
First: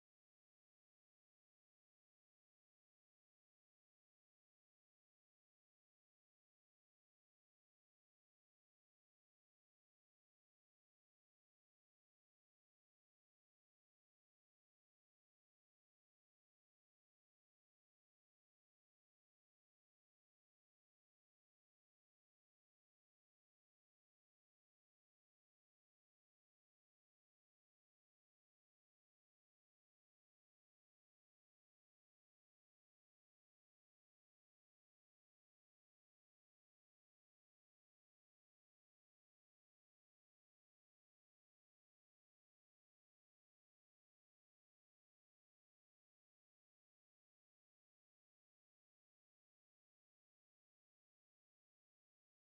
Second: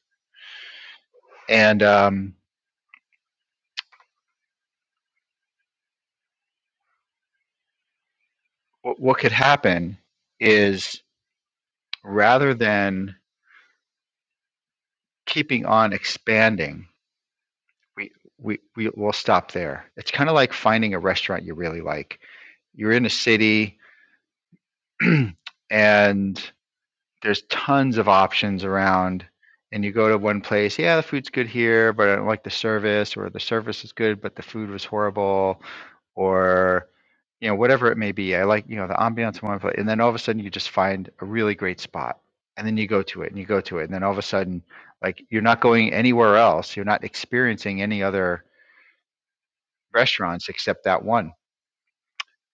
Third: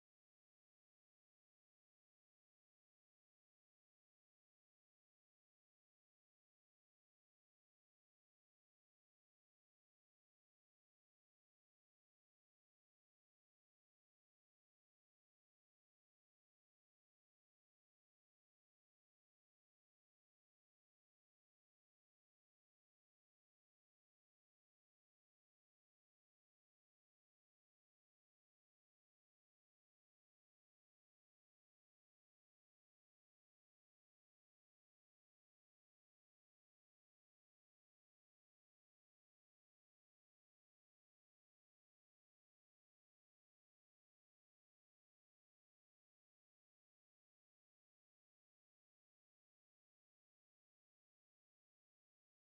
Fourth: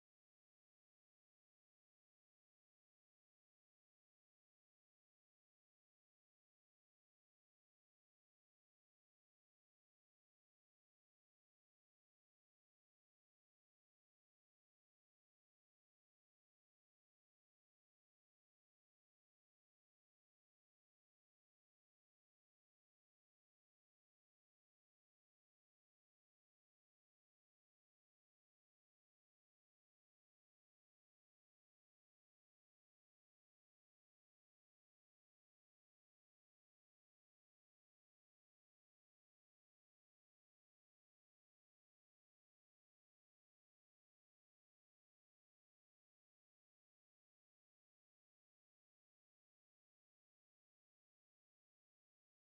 Speaker 2: And um, what, what could happen is rather than keeping on expanding, we, we, we will stop there. It's kind of like finding a restaurant you really like. You're in a city and there's tons of options around and you go to one place yeah the food's good here but i don't like the service or the service is good but the food was horrible or you know whatever it may be i like you know the ambiance in one place and then all of a sudden you just find a really great spot and then you go to it and you go to it and then all of a sudden like you're not going anywhere else you're not experiencing any other restaurants except that one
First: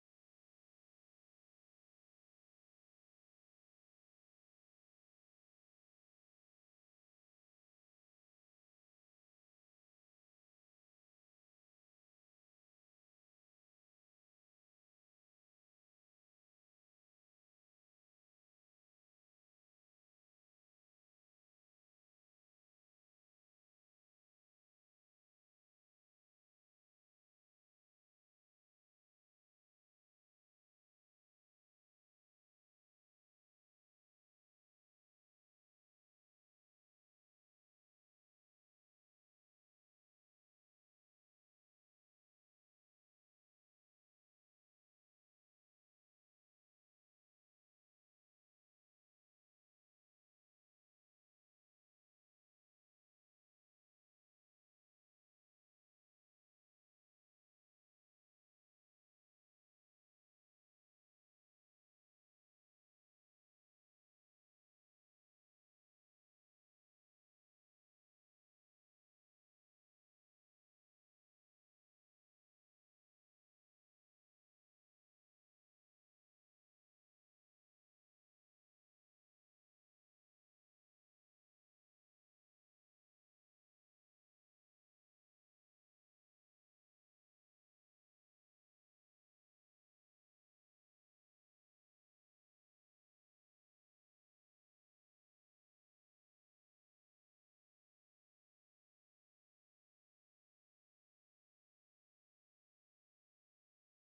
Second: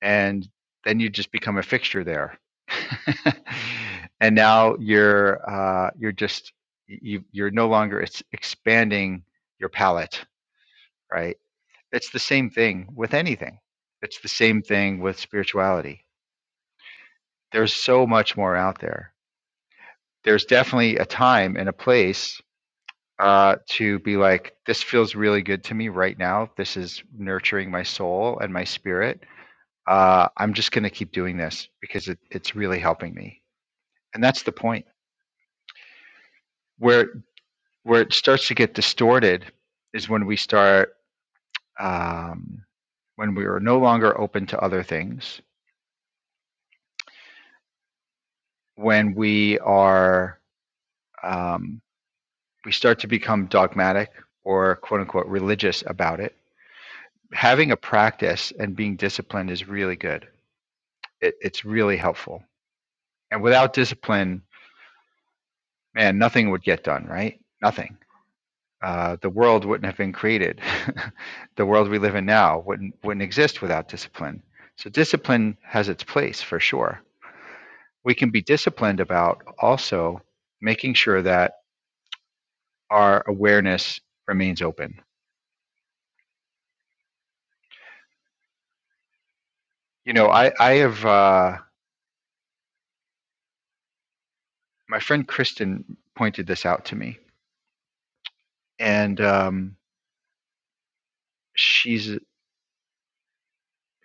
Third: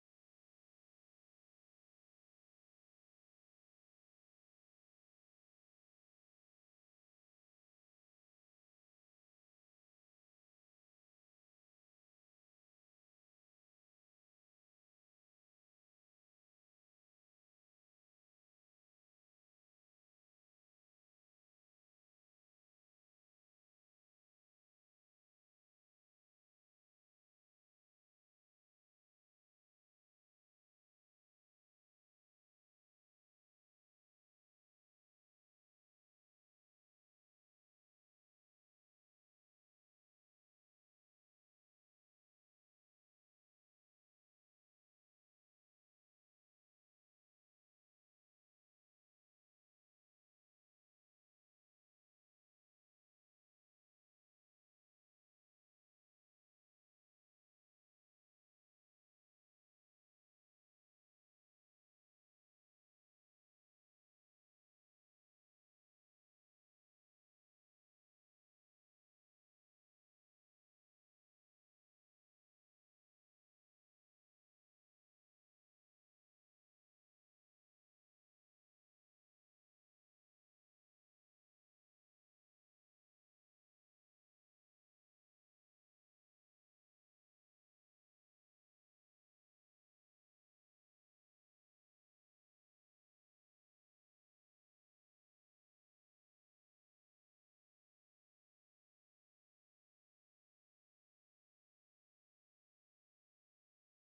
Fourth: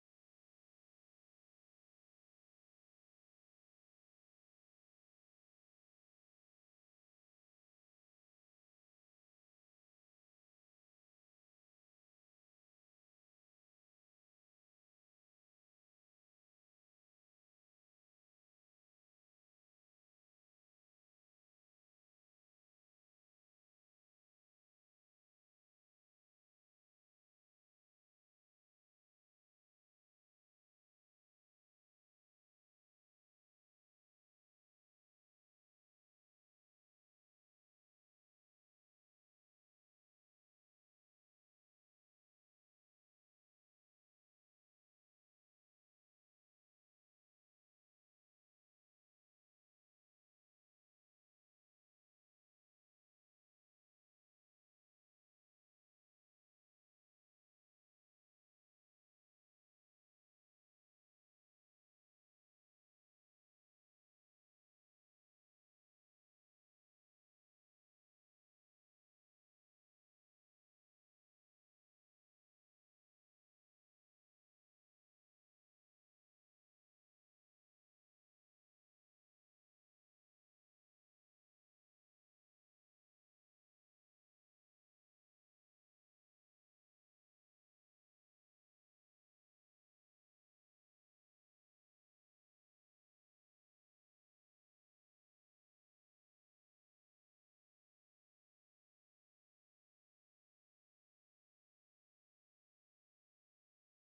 Speaker 2: and then you just become a fixture there. and now you're uh, you're just you you're no longer it's expanding your palette, right? It's the same thing with anything. It's the same thing with spirituality. There's so much more out there. There's definitely a time and a place uh, to be like, this feels really good to me right now. This is nurturing my soul and my spirit. Uh, I'm just going to keep doing this because it, it's really helping me and that's the point where where it starts to get distorted is when we start um, when we are no longer open to other things when we are um, we start to become dogmatic or quote unquote religious about it having a practice and being disciplined is really good it, it's really helpful and without discipline man nothing would get done right nothing uh, the world wouldn't have been created. the world we live in now wouldn't wouldn't exist without discipline. So discipline has its place for sure. We can be disciplined about also making sure that our awareness remains open. You know, I I have uh, my friend Kristen pointed this out to me, and um, she's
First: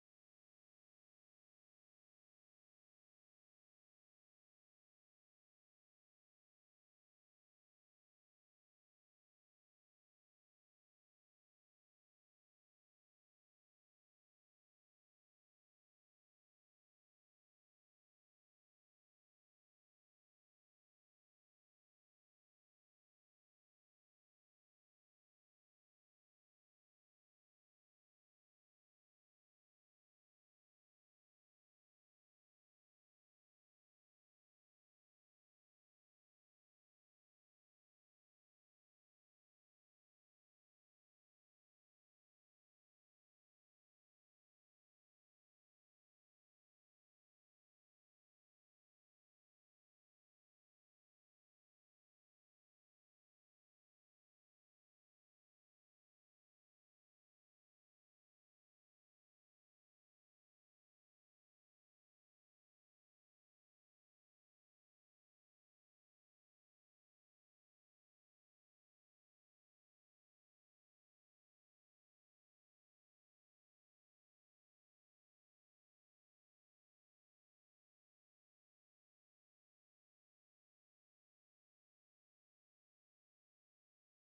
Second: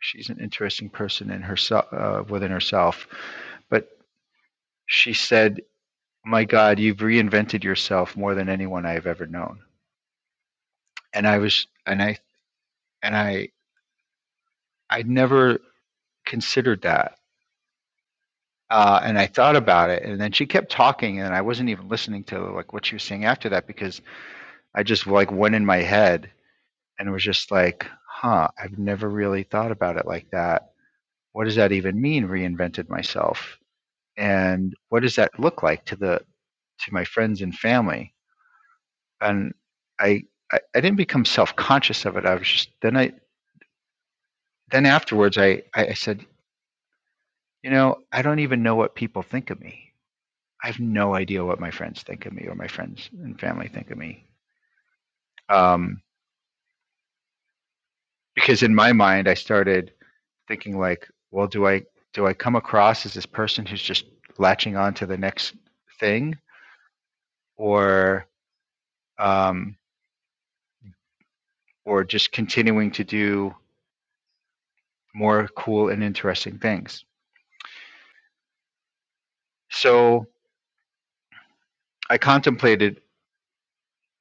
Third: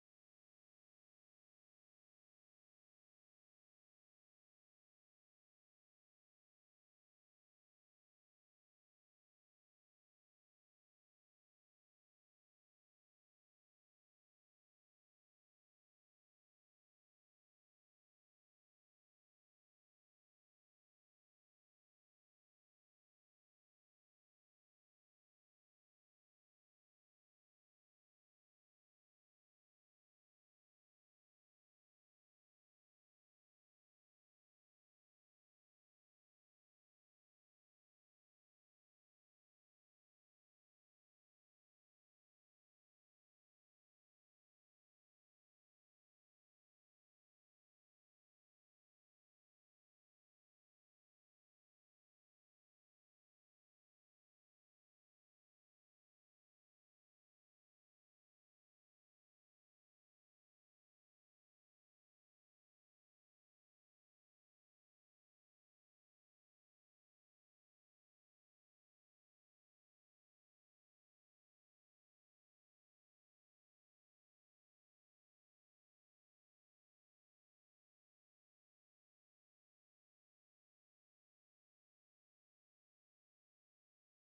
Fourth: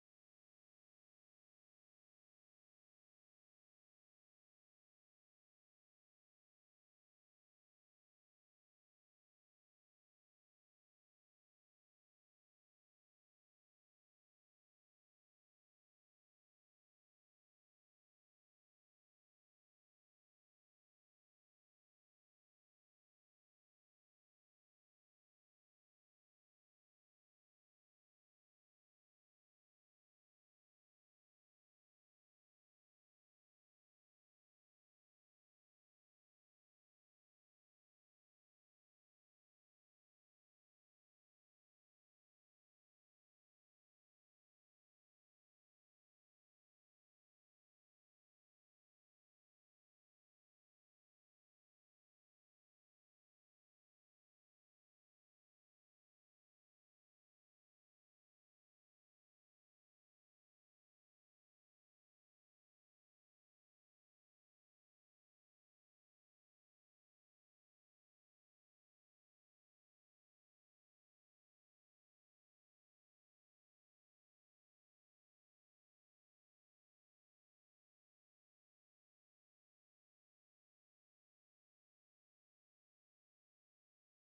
Speaker 2: she's an interesting person in herself uh, within herself, but she said, "My God, you've reinvented yourself more than anyone I have ever known." and I was and I and I I never considered that. Uh, and I thought about it, and then she kept talking, and I wasn't even listening to like what she was saying after that because I just like went in my head and was just like, "Huh, I've never really thought about it like that. What does that even mean? Reinvented myself, and what does that look like to the to my friends and family?" And I I, I didn't become self conscious of it. I was just then I then afterwards I I said, You know, I don't even know what people think of me. I have no idea what my friends think of me or my friends and family think of me. Um, because in my mind, I started thinking like, well, do I do I come across as this person who's just latching on to the next thing, or um, or just continuing to do more cool and interesting things? So I contemplated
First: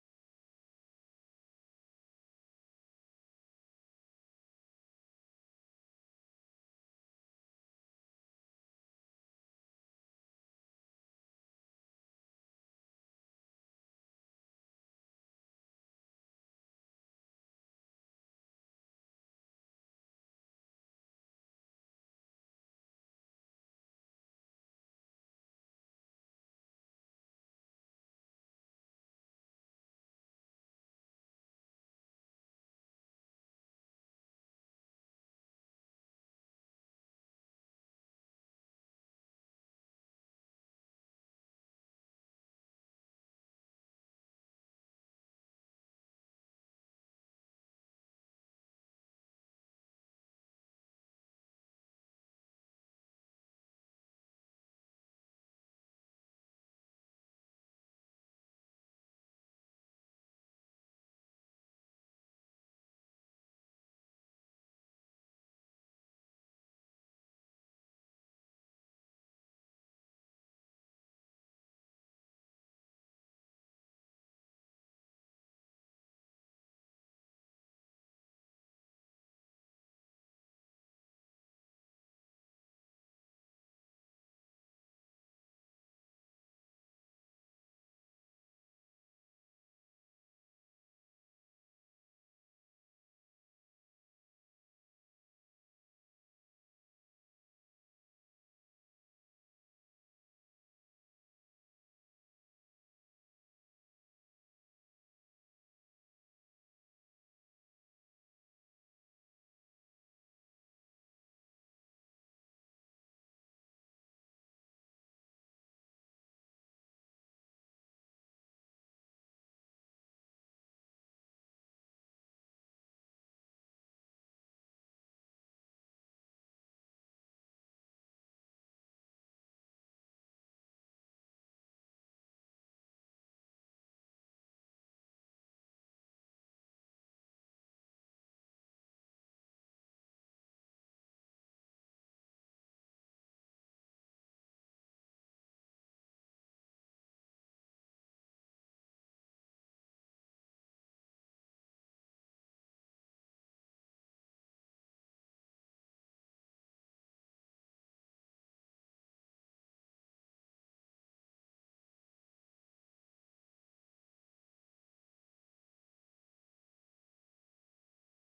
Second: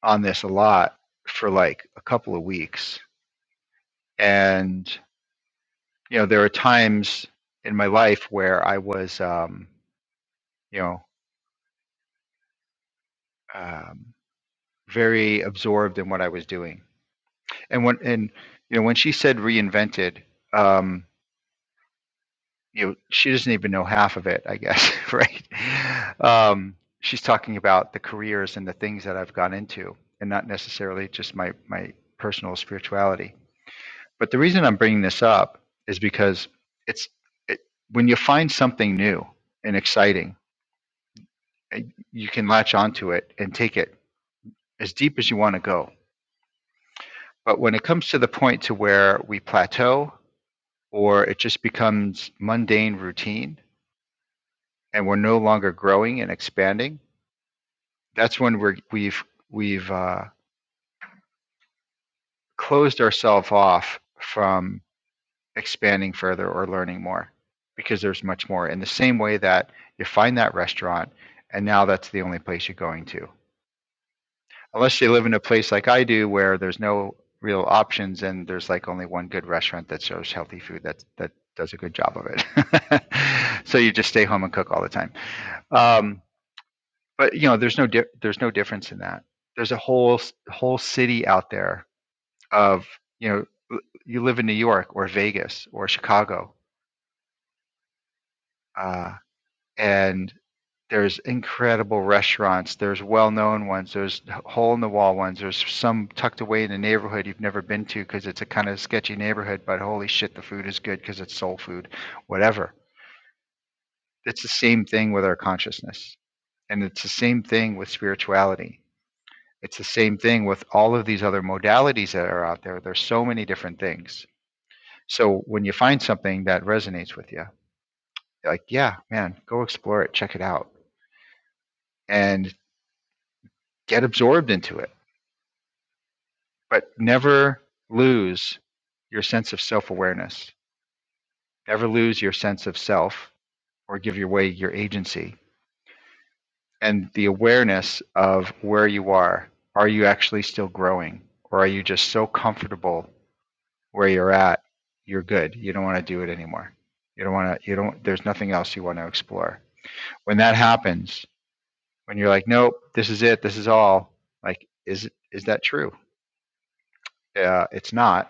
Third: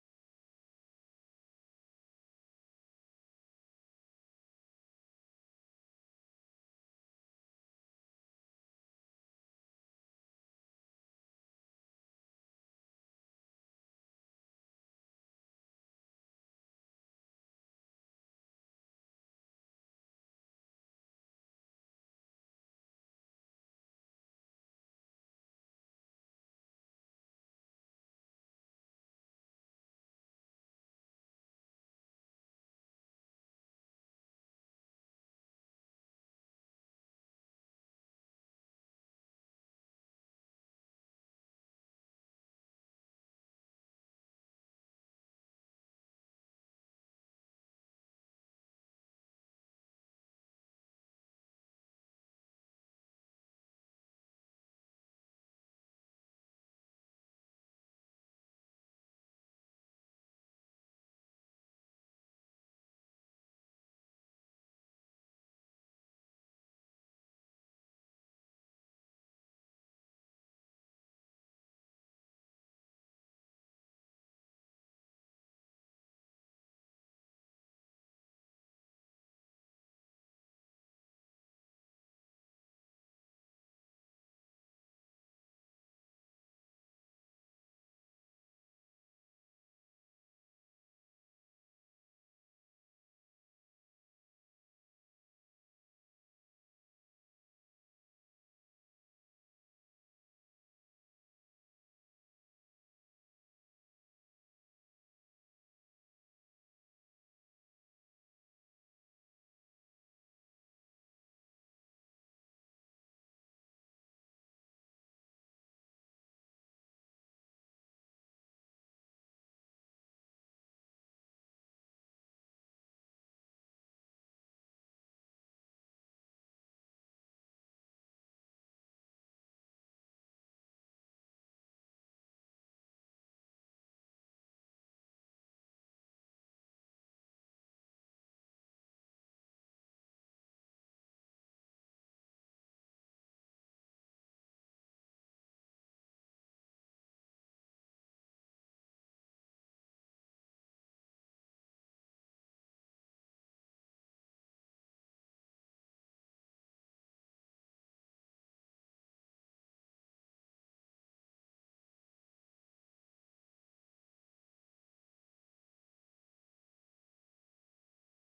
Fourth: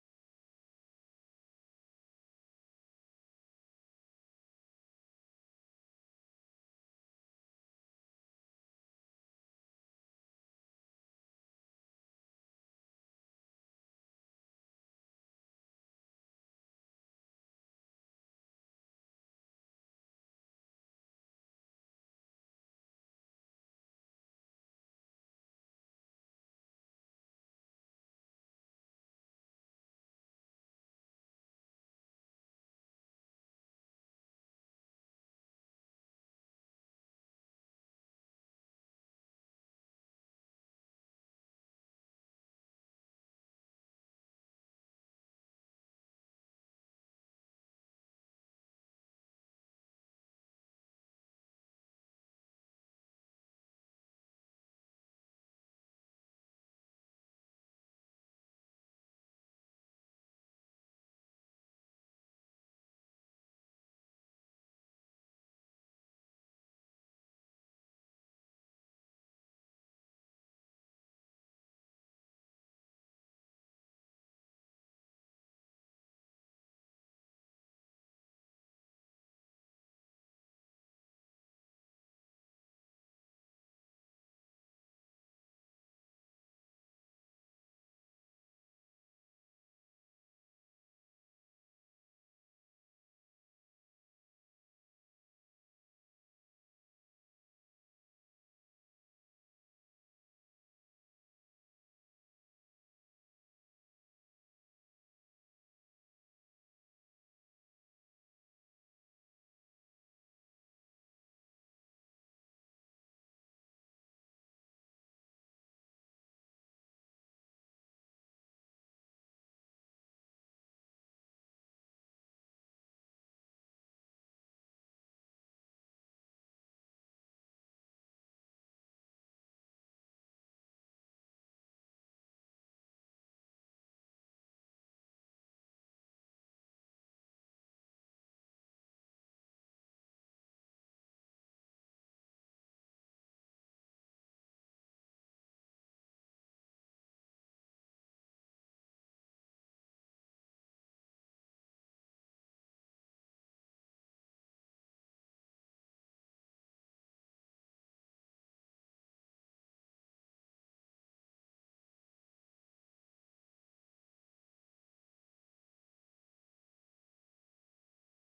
Speaker 2: on this a lot for like a couple of weeks, and you know, there are times in my life where I was, um, you know, um, very absorbed in what I was doing. And when, and you know, when she said reinvented, um, you know, she doesn't even know half of it, I guess, right? Um, she's talking about the careers and the things that I've gone into, and not necessarily just my my personal spirituality. But the reason I'm bringing this up is because it's it, when you find something new and exciting you can latch onto it and take it as deep as you want to go. But when it comes to the point to where we plateau or it just becomes mundane routine and we're no longer growing and expanding, that's when we're, we've we've uh, closed ourselves off from expanding further or learning more because there's much more. In the same way that you find that restaurant and now that's the only place you're going to unless you live in a place like I do where there's no real options and there's like only one good restaurant that serves healthy food that that does a good job of it. so you just stay home and cook all the time. Um, but you know, there's no di- there's no difference in that. There's a whole whole city out there of you know you live in New York or Vegas or Chicago, uh, and there's incredible restaurants. There's well-known ones. There's hole-in-the-wall ones. There's some tucked away in a neighborhood you've never been to because it's a kind of sketchy neighborhood. But holy shit, the food is good because it's soul food. Whatever. It's the same thing with our consciousness, and it's the same thing with spirituality. It's the same thing with all of these other modalities that are out there. There's so many different things. So when you find something that resonates with you, like yeah, man, go explore it, check it out, and get absorbed into it but never lose your sense of self awareness. Never lose your sense of self or give away your agency and the awareness of where you are. Are you actually still growing? Or are you just so comfortable where you're at? You're good. You don't want to do it anymore. You don't want to, you don't, there's nothing else you want to explore. When that happens, when you're like, nope, this is it, this is all, like, is, is that true? Uh, it's not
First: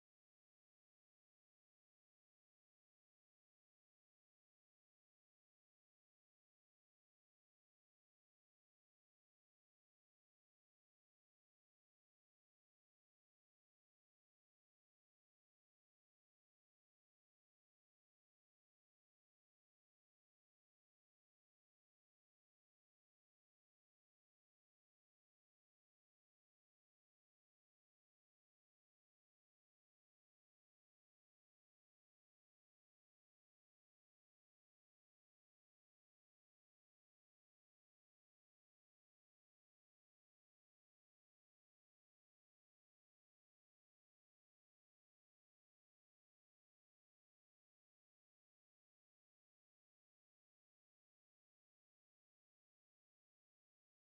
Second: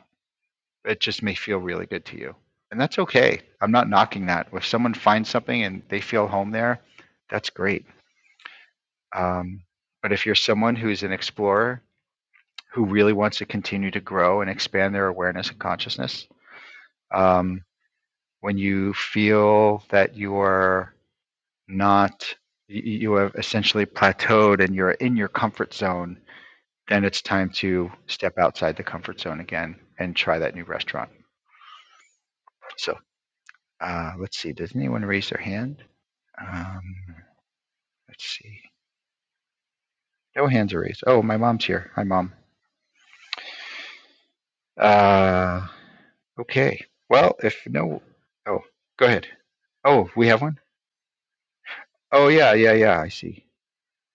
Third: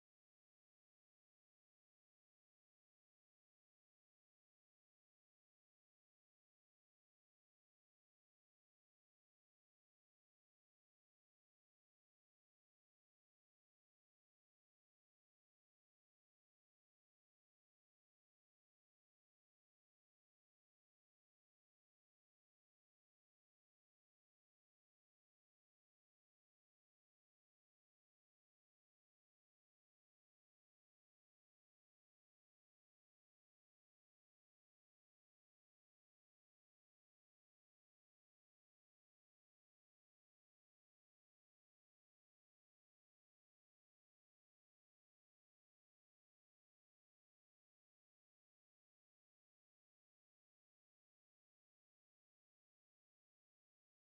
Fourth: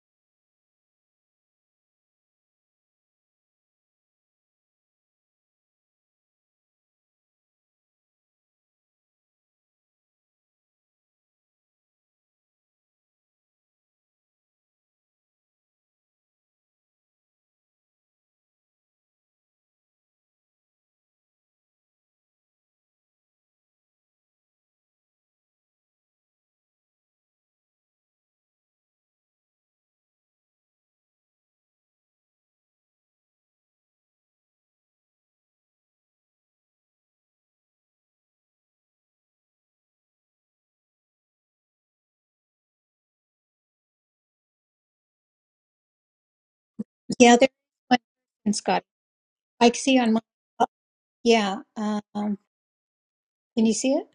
Speaker 2: It just may feel really good to you. And that's okay. I'm not knocking that. If someone finds something and they feel home there, that's great. Um, but if you're someone who's an explorer who really wants to continue to grow and expand their awareness and consciousness, um, when you feel that you are not, you have essentially plateaued and you're in your comfort zone, then it's time to step outside the comfort zone again and try that new restaurant. So uh, let's see, does anyone raise their hand? Um, let's see. No hands are raised. Oh, my mom's here. Hi, mom. Uh, okay. Well,
Speaker 1: Yeah, there's
Speaker 2: if
Speaker 1: one
Speaker 2: no,
Speaker 1: question,
Speaker 2: oh,
Speaker 1: Scotty.
Speaker 2: go ahead.
Speaker 1: I see
Speaker 2: Oh,
Speaker 1: on my
Speaker 2: we have one.
Speaker 1: uh, yeah. Um,
Speaker 2: Oh,
Speaker 1: can
Speaker 2: yeah, yeah, yeah. I see.
Speaker 1: you see it?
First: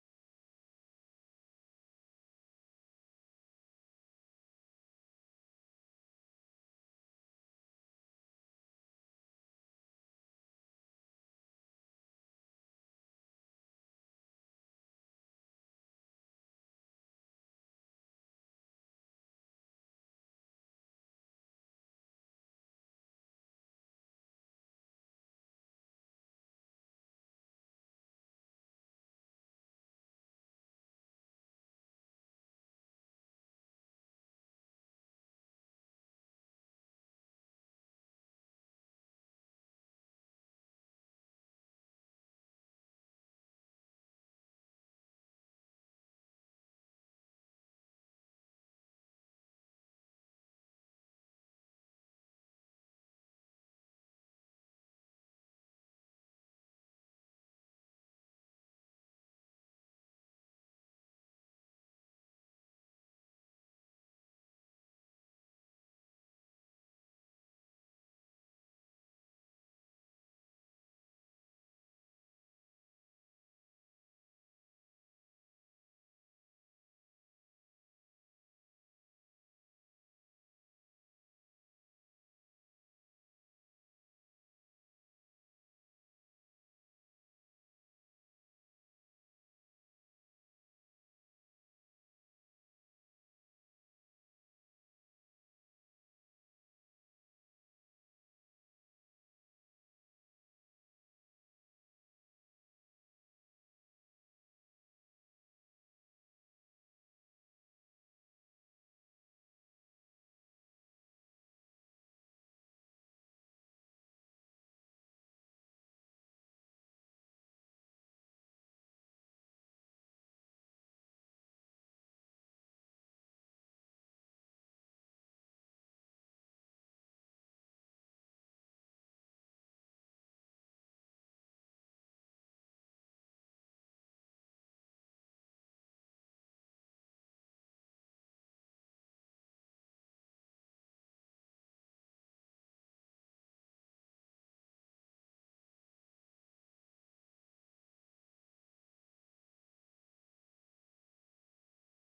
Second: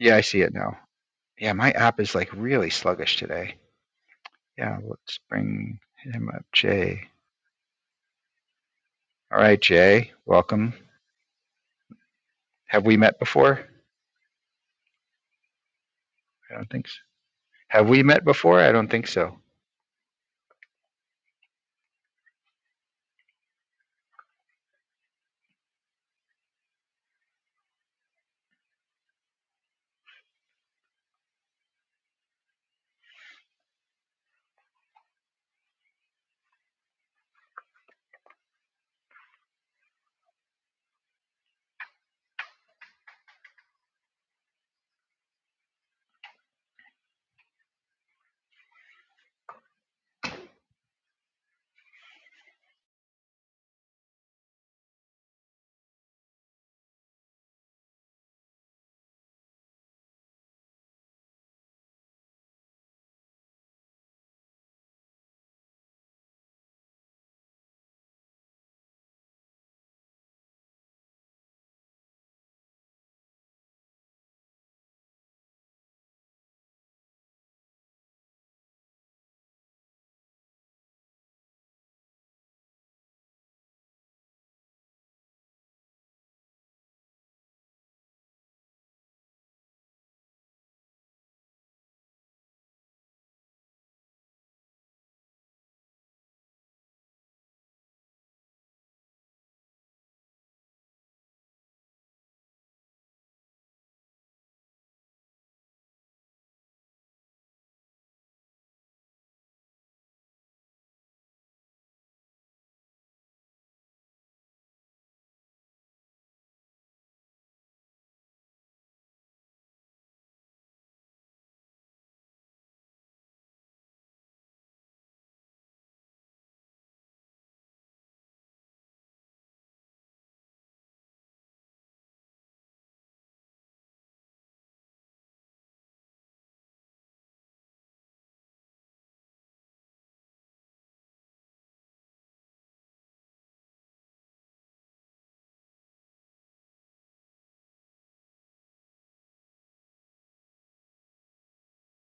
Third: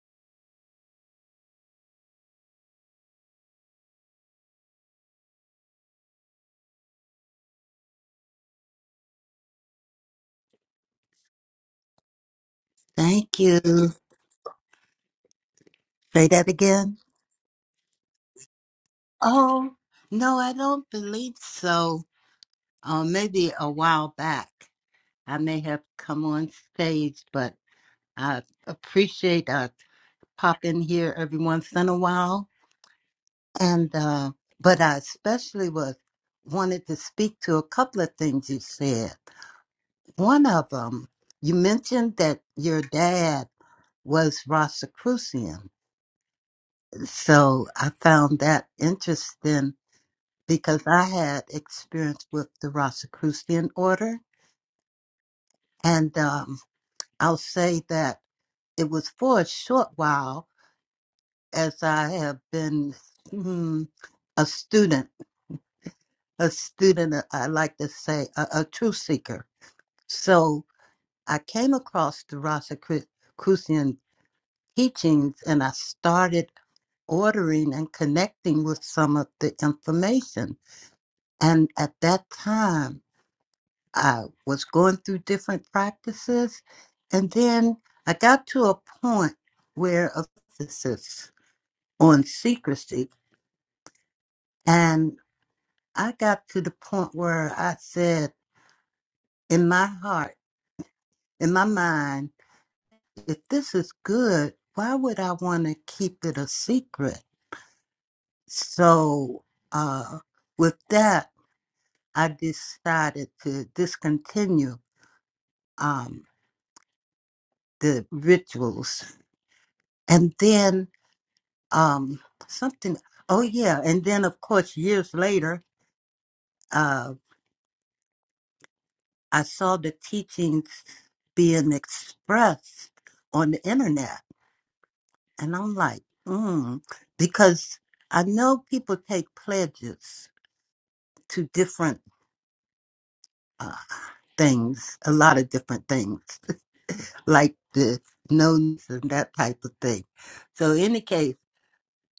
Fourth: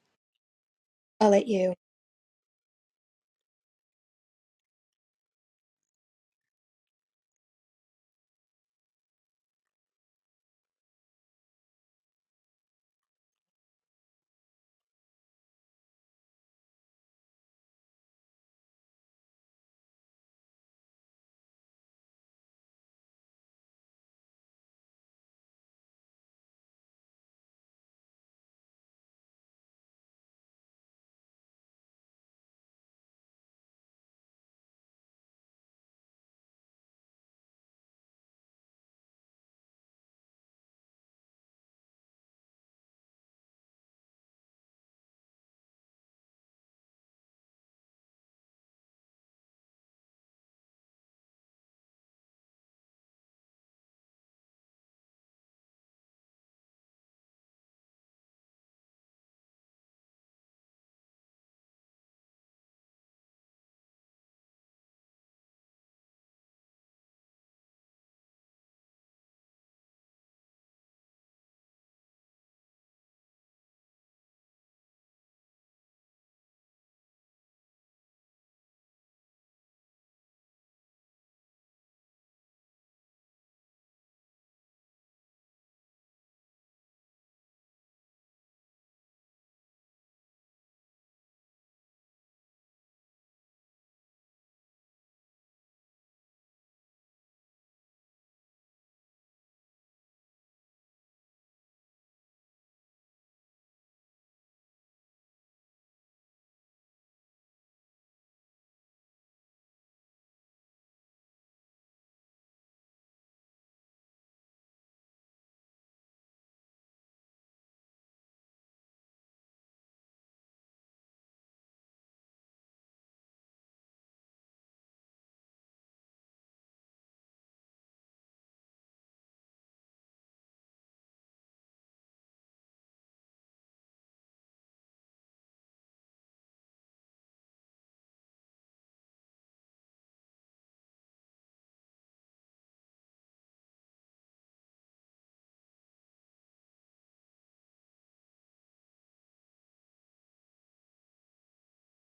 Speaker 2: Yeah, I see it now.
Speaker 1: I'll let
Speaker 2: Yeah, my
Speaker 1: you.
Speaker 2: app is like really sluggish today. Yeah, let's bring him up, Jay. All right, Jay, welcome. Have we met
Speaker 3: Thank
Speaker 2: before?
Speaker 3: you. Say that
Speaker 2: I don't think
Speaker 3: again.
Speaker 2: so. Have we met before? I don't think so.
Speaker 3: Oh, no, I don't believe so. Uh, maybe a while back, I may have come on stage, but I appreciate I pop in here every once in a while. And uh, but I especially was wanted to speak to a couple of things you said. One of them, you mentioned that your dad was Rosicrucian, so I found that interesting because I had experience with the Rosicrucian order. And um, I'll say that it was for a short while as I have been hmm, a student, a student, uh, I like to say, a, a truth seeker. So I came across the Rosicrucian teachings and I started ordering and connecting with some of the information. And at that time, I was going through different practices, and then I got to a point where of emphasis on secrecy, and I got to the point where I said in my heart, in my mind, if this is good, why would I want to keep it a secret? So, uh, with that, I decided to discontinue um, the rituals, and then um something oh yeah and then of course years later uh i saw the teachings being expressed on the internet and i'm like mm because i know people take pledges to different uh things a lot of different things like the knowns and that type of thing so in any case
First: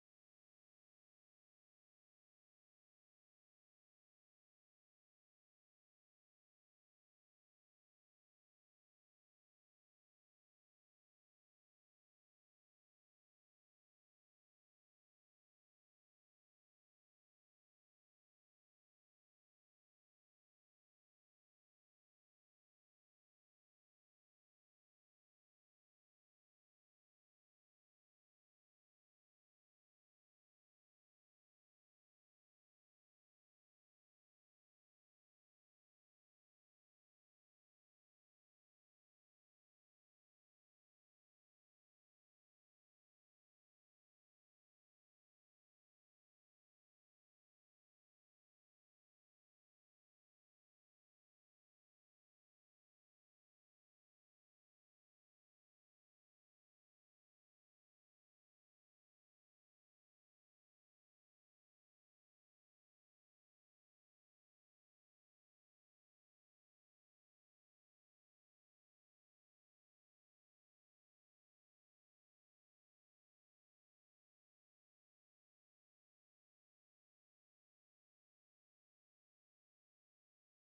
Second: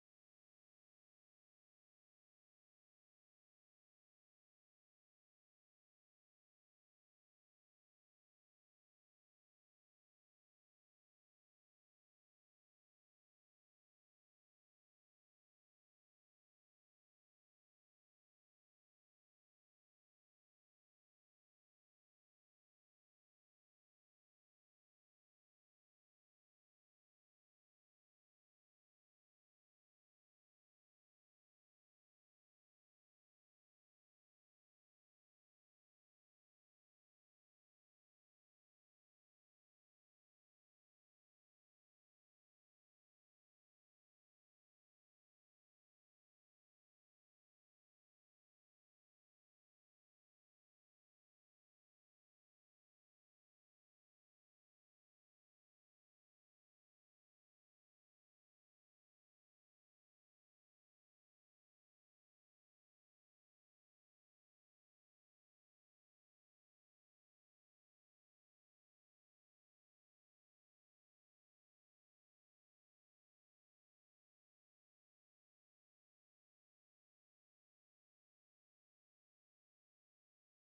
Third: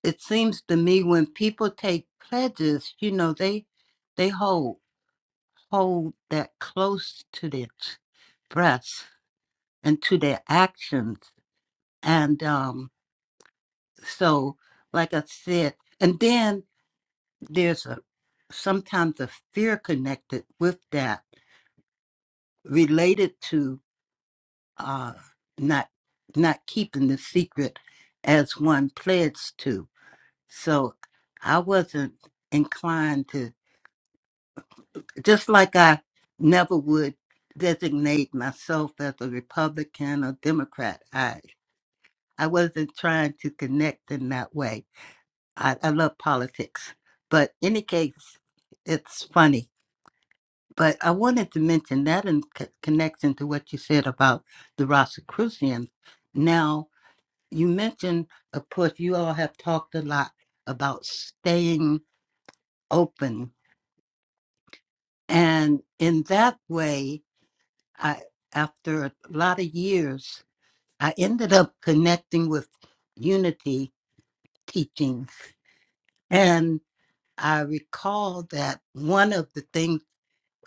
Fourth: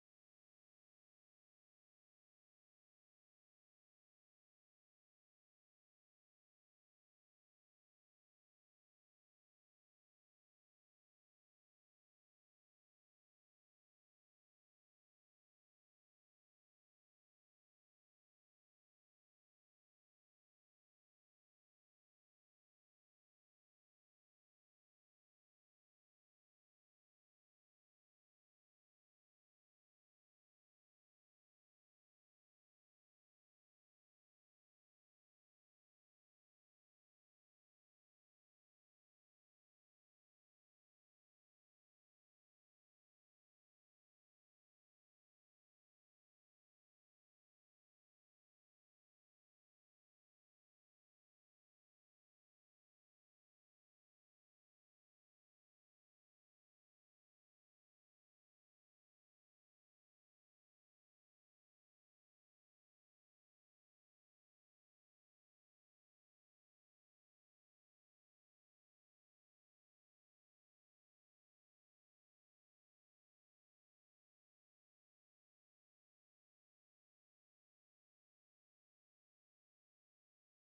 Speaker 3: it seems to me when people take pledges you know they they hold hold that close to their ch- breasts and to their actions. And um, so, like I said, and then there's a sometimes a fear connected with that, related to uh, not not keeping the secret as one pledged to. So I wasn't inclined to just like I never would designate myself as a Republican or Democrat. I I wasn't trying to connect in that way. I, I love politics, but any case, it's funny. But I wanted to mention that in c- connection to what you said about the Rosicrucians. Now you mentioned, of course, you all have talked a lot about staying open, and in that way, I, after a lot of years, I ended up connecting with Unity teaching. And I recall that one of the things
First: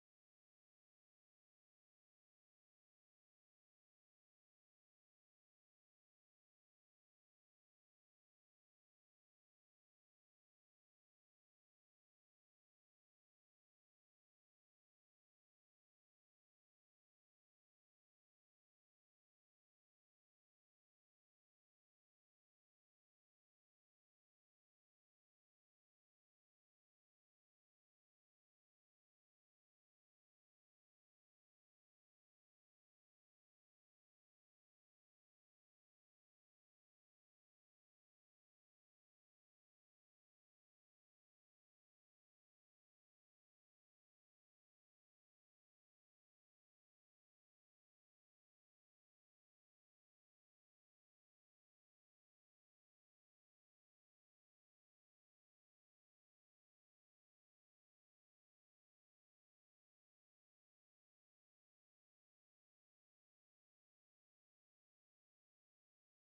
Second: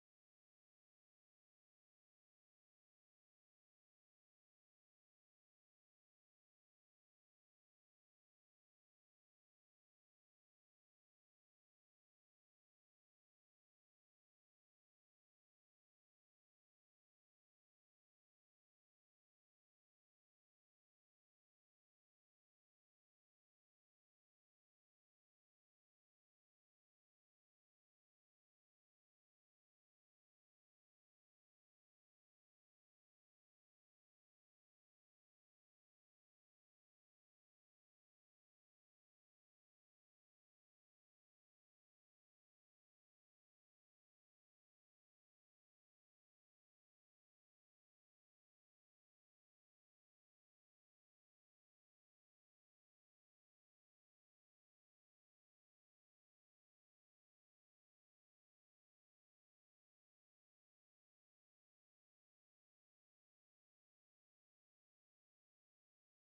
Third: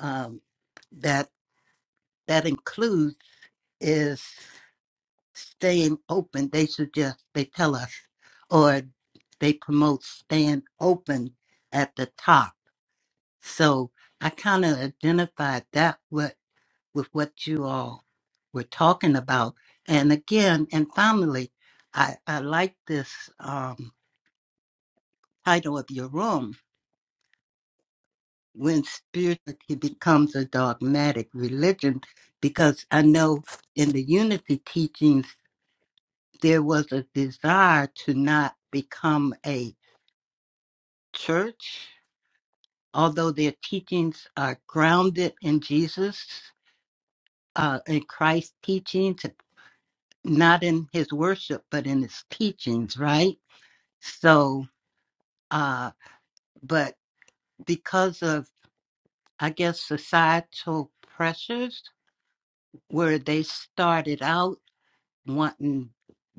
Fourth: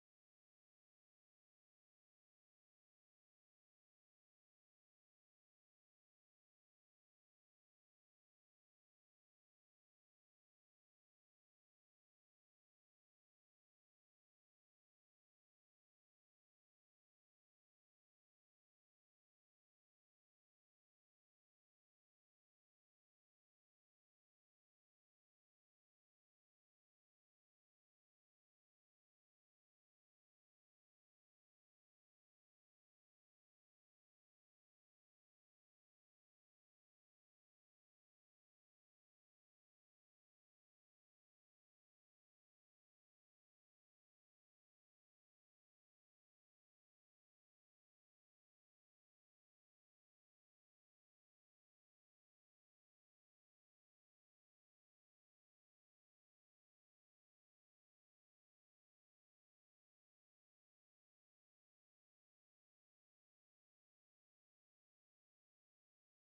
Speaker 3: um, that that includes is staying open. They suggest, they tell us, or they promote staying open at the top. So I kind of identified that with what you all were talking about. And again, and finally, I, I like this um, title of your room, When Spirituality Becomes a Dogmatic Religion, because I know in the unity teachings, there was a desire to not become a church, although their teachings are grounded in Jesus, uh, in Christ's teachings, not in his worship, but in his teachings, right? So, uh, but because of, I guess, societal pressures, where they started out wanting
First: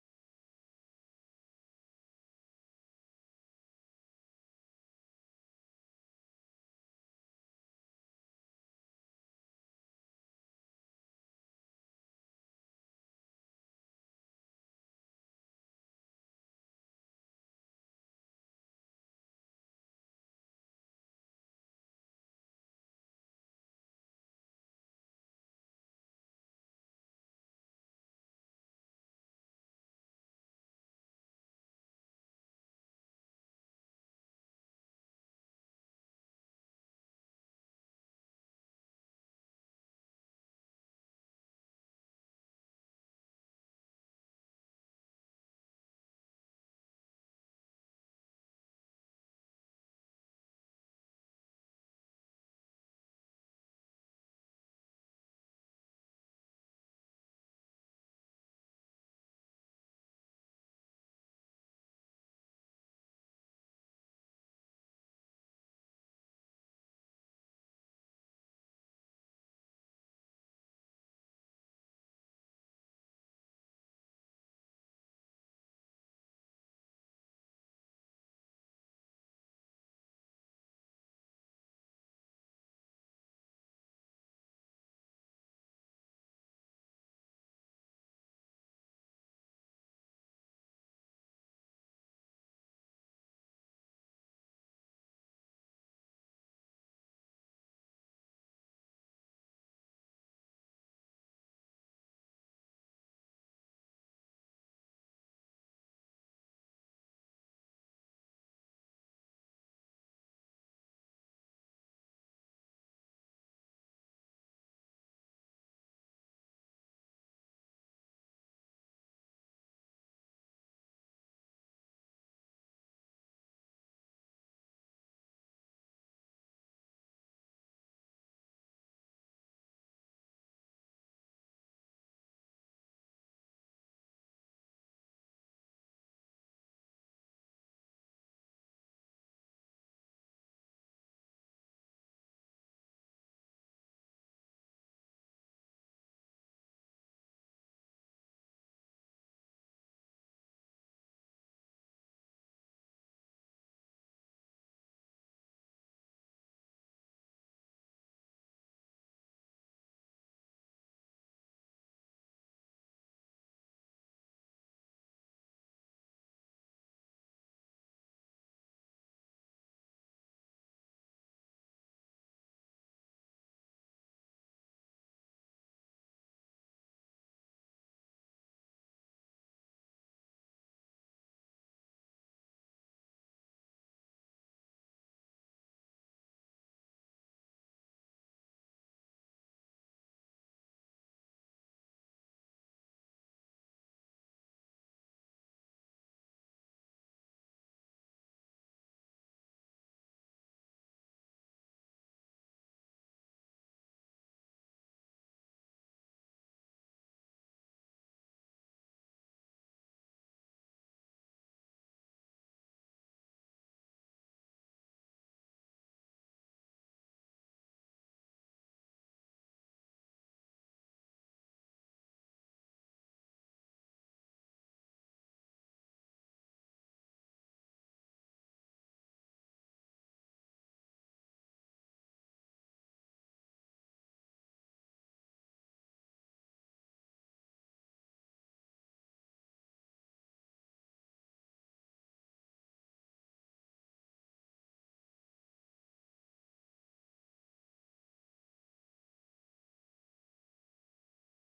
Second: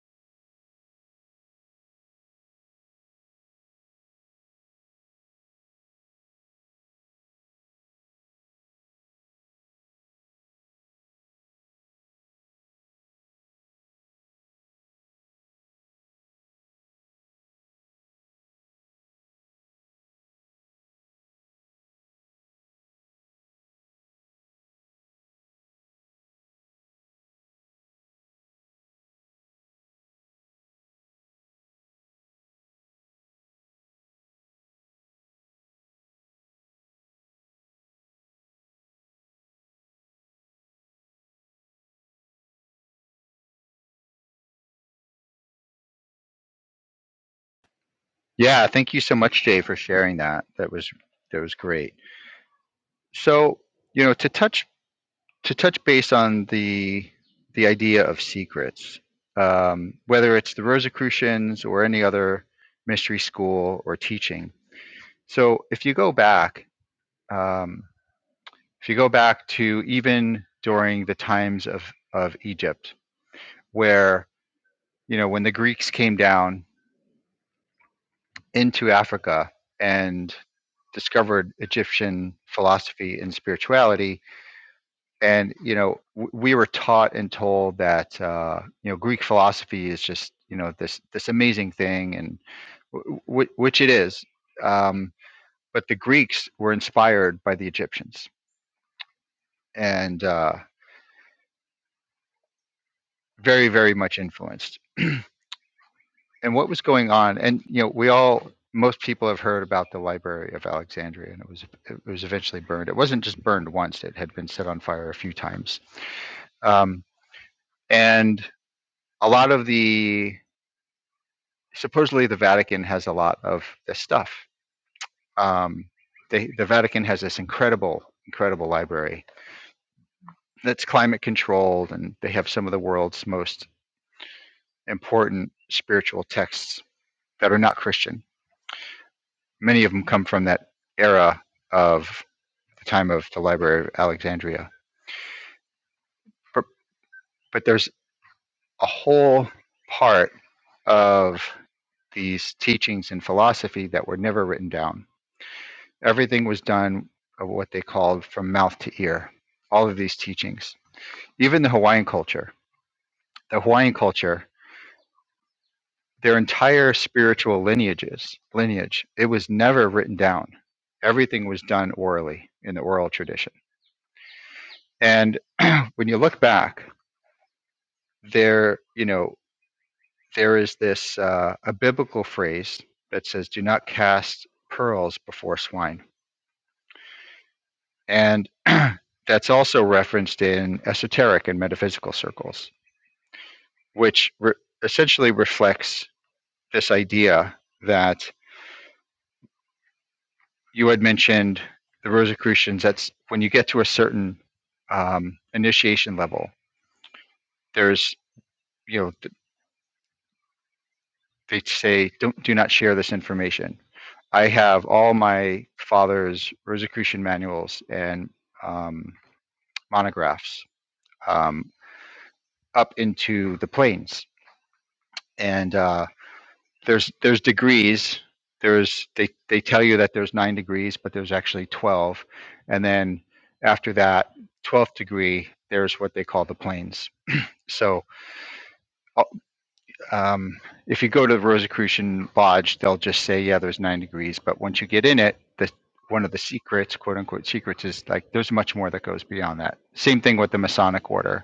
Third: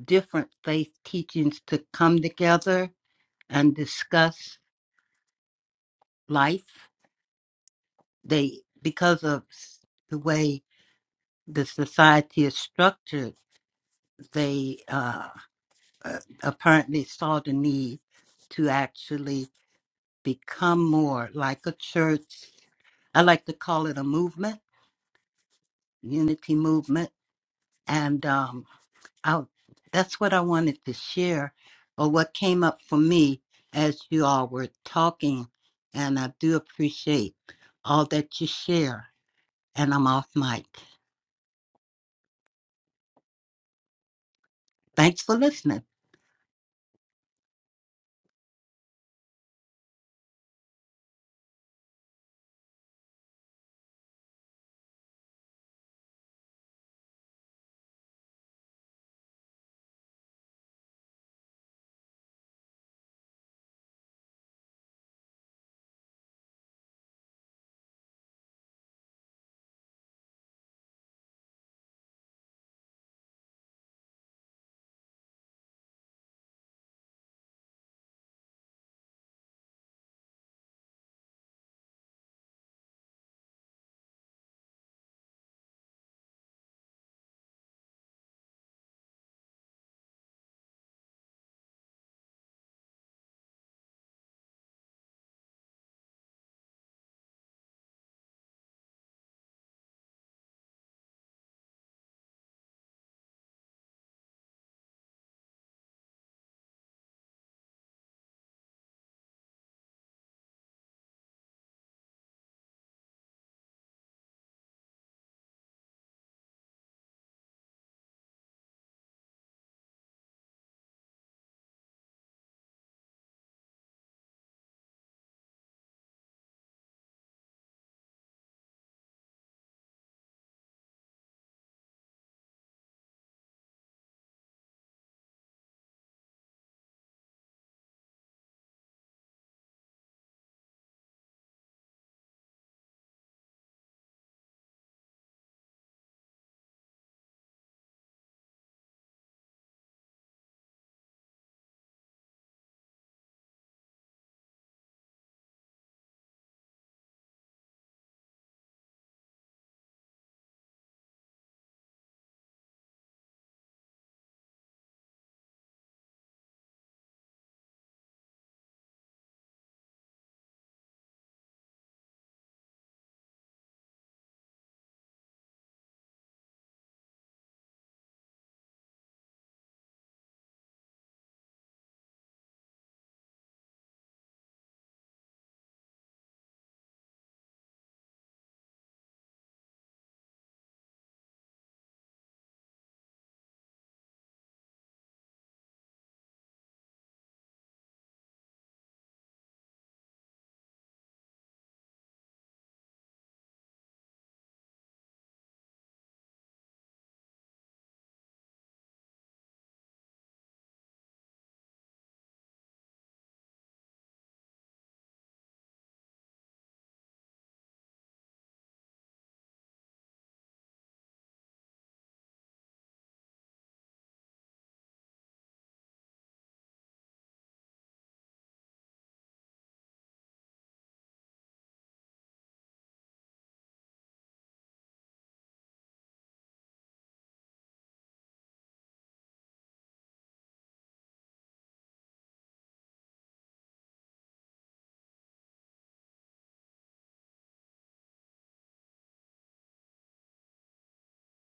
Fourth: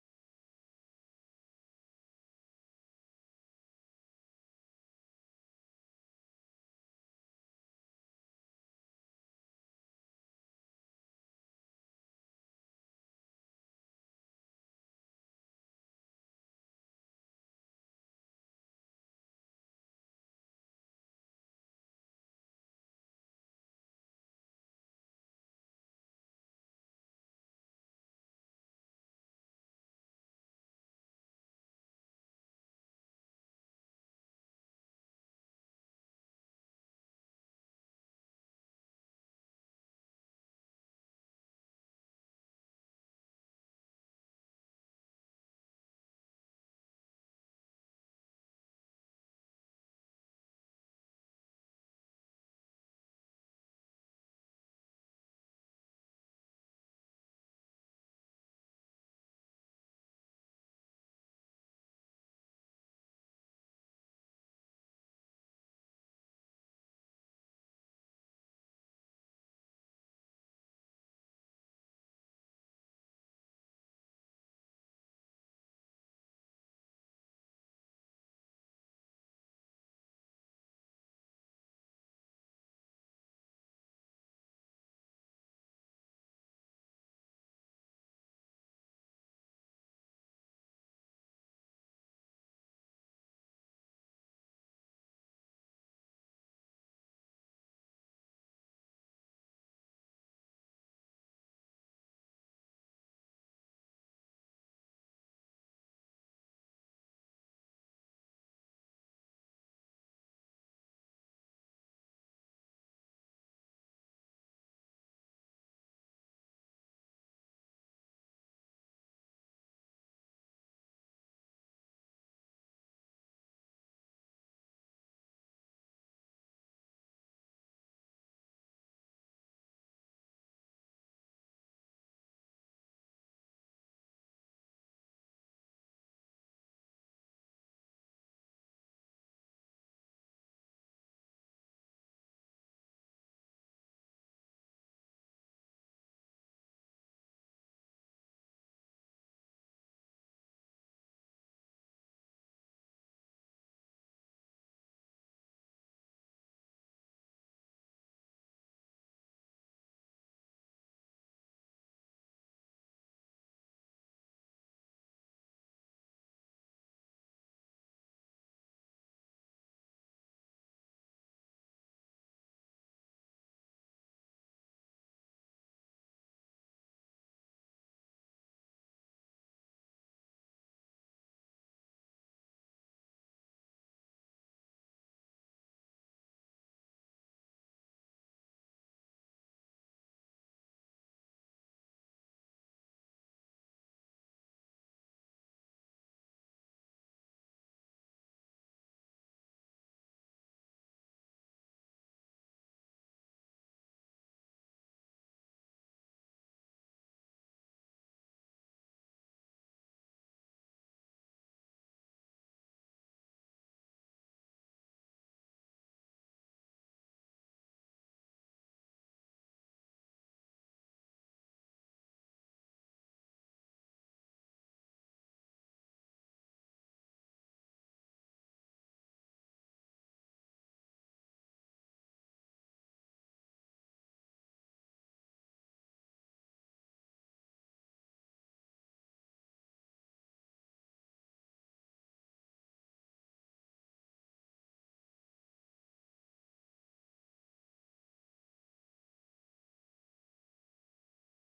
Speaker 3: different faith teachings to come together and discuss life, they, because of s- the way the society is structured, they uh, uh, apparently saw the need to actually become more like a church. I like to call it a movement, unity movement And um, I, that's what I wanted to share, or what came up for me as you all were talking. And I do appreciate all that you share. And I'm off mic. Thanks for listening.
Speaker 2: Yeah, thank you so much, Jay, for sharing that. That was that was great. So, you know, to touch to touch base on the the idea of secrets, um, whether it's the Rosicrucians or any other mystery school or teaching. So if you go back, um, if you go back to even during the times of of Egypt, where you know when the Greeks came down into Africa and discovered Egyptian philosophy and spirituality, and you know w- we were taught and told that uh, you know Greek philosophy is just you know this this amazing thing, and w- w- which it is. Um, but the Greeks were inspired by the Egyptians and uh, very very much influenced. and what was going on? And you know we all most people have heard about the Library of Alexandria, and it was it was eventually burned. It wasn't just burned once; it had been set on fire a few times. Um, and a lot of the supposedly the Vatican has a lot of this stuff. Um, they, the Vatican has this incredible, incredible library that's climate controlled, and they have some of the world's most important spiritual texts that are not Christian. Many of them come from that era of the time of the Library of Alexandria. But, but there's a whole part of these teachings and philosophy that were never written down Everything was done of what they called from mouth to ear. All of these teachings, even the Hawaiian culture, the Hawaiian culture, their entire spiritual lineages, lineage, it was never written down. Everything was done orally in the oral tradition. And when you look back, there, you know, there is this uh, a biblical phrase that says, "Do not cast pearls before swine," and that's also referenced in esoteric and metaphysical circles. which re- essentially reflects this idea that you had mentioned the Rosicrucians. That's when you get to a certain um, initiation level. There's, you know, th- they say don't do not share this information. I have all my father's Rosicrucian manuals and um, monographs um, up into the plains, and uh, there's there's degrees. There's they they tell you that there's nine degrees, but there's actually twelve. And then after that twelfth degree, there's what they call the planes. So uh, um, if you go to the Rosicrucian Lodge, they'll just say, yeah, there's nine degrees. But once you get in it, the one of the secrets, quote unquote secrets, is like there's much more that goes beyond that. Same thing with the Masonic Order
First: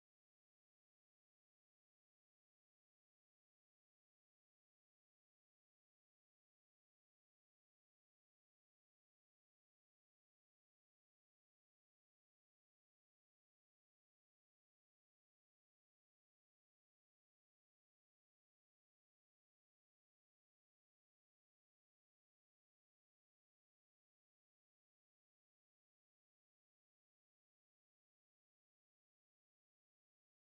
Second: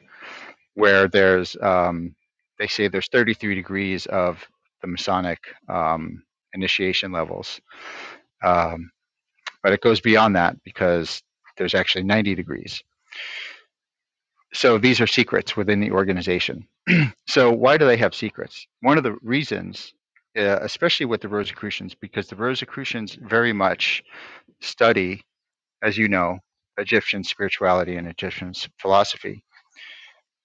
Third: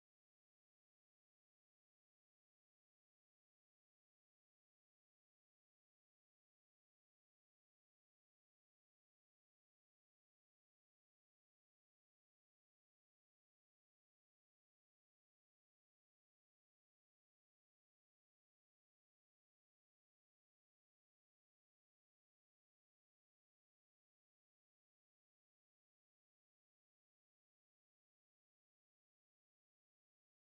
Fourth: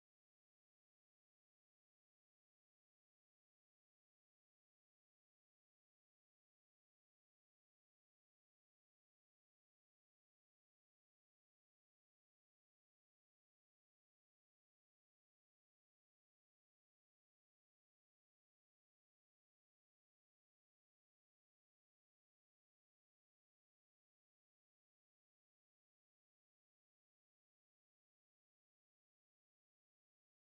Speaker 2: where there's um, they say there's 33 degrees of the Masonic um, initiation levels, um, but it goes beyond that because there's actually 90 degrees. So these are secrets within the organization. So why do they have secrets? One of the reasons, uh, especially with the Rosicrucians, because the Rosicrucians very much study, as you know, Egyptian spirituality and Egyptian philosophy.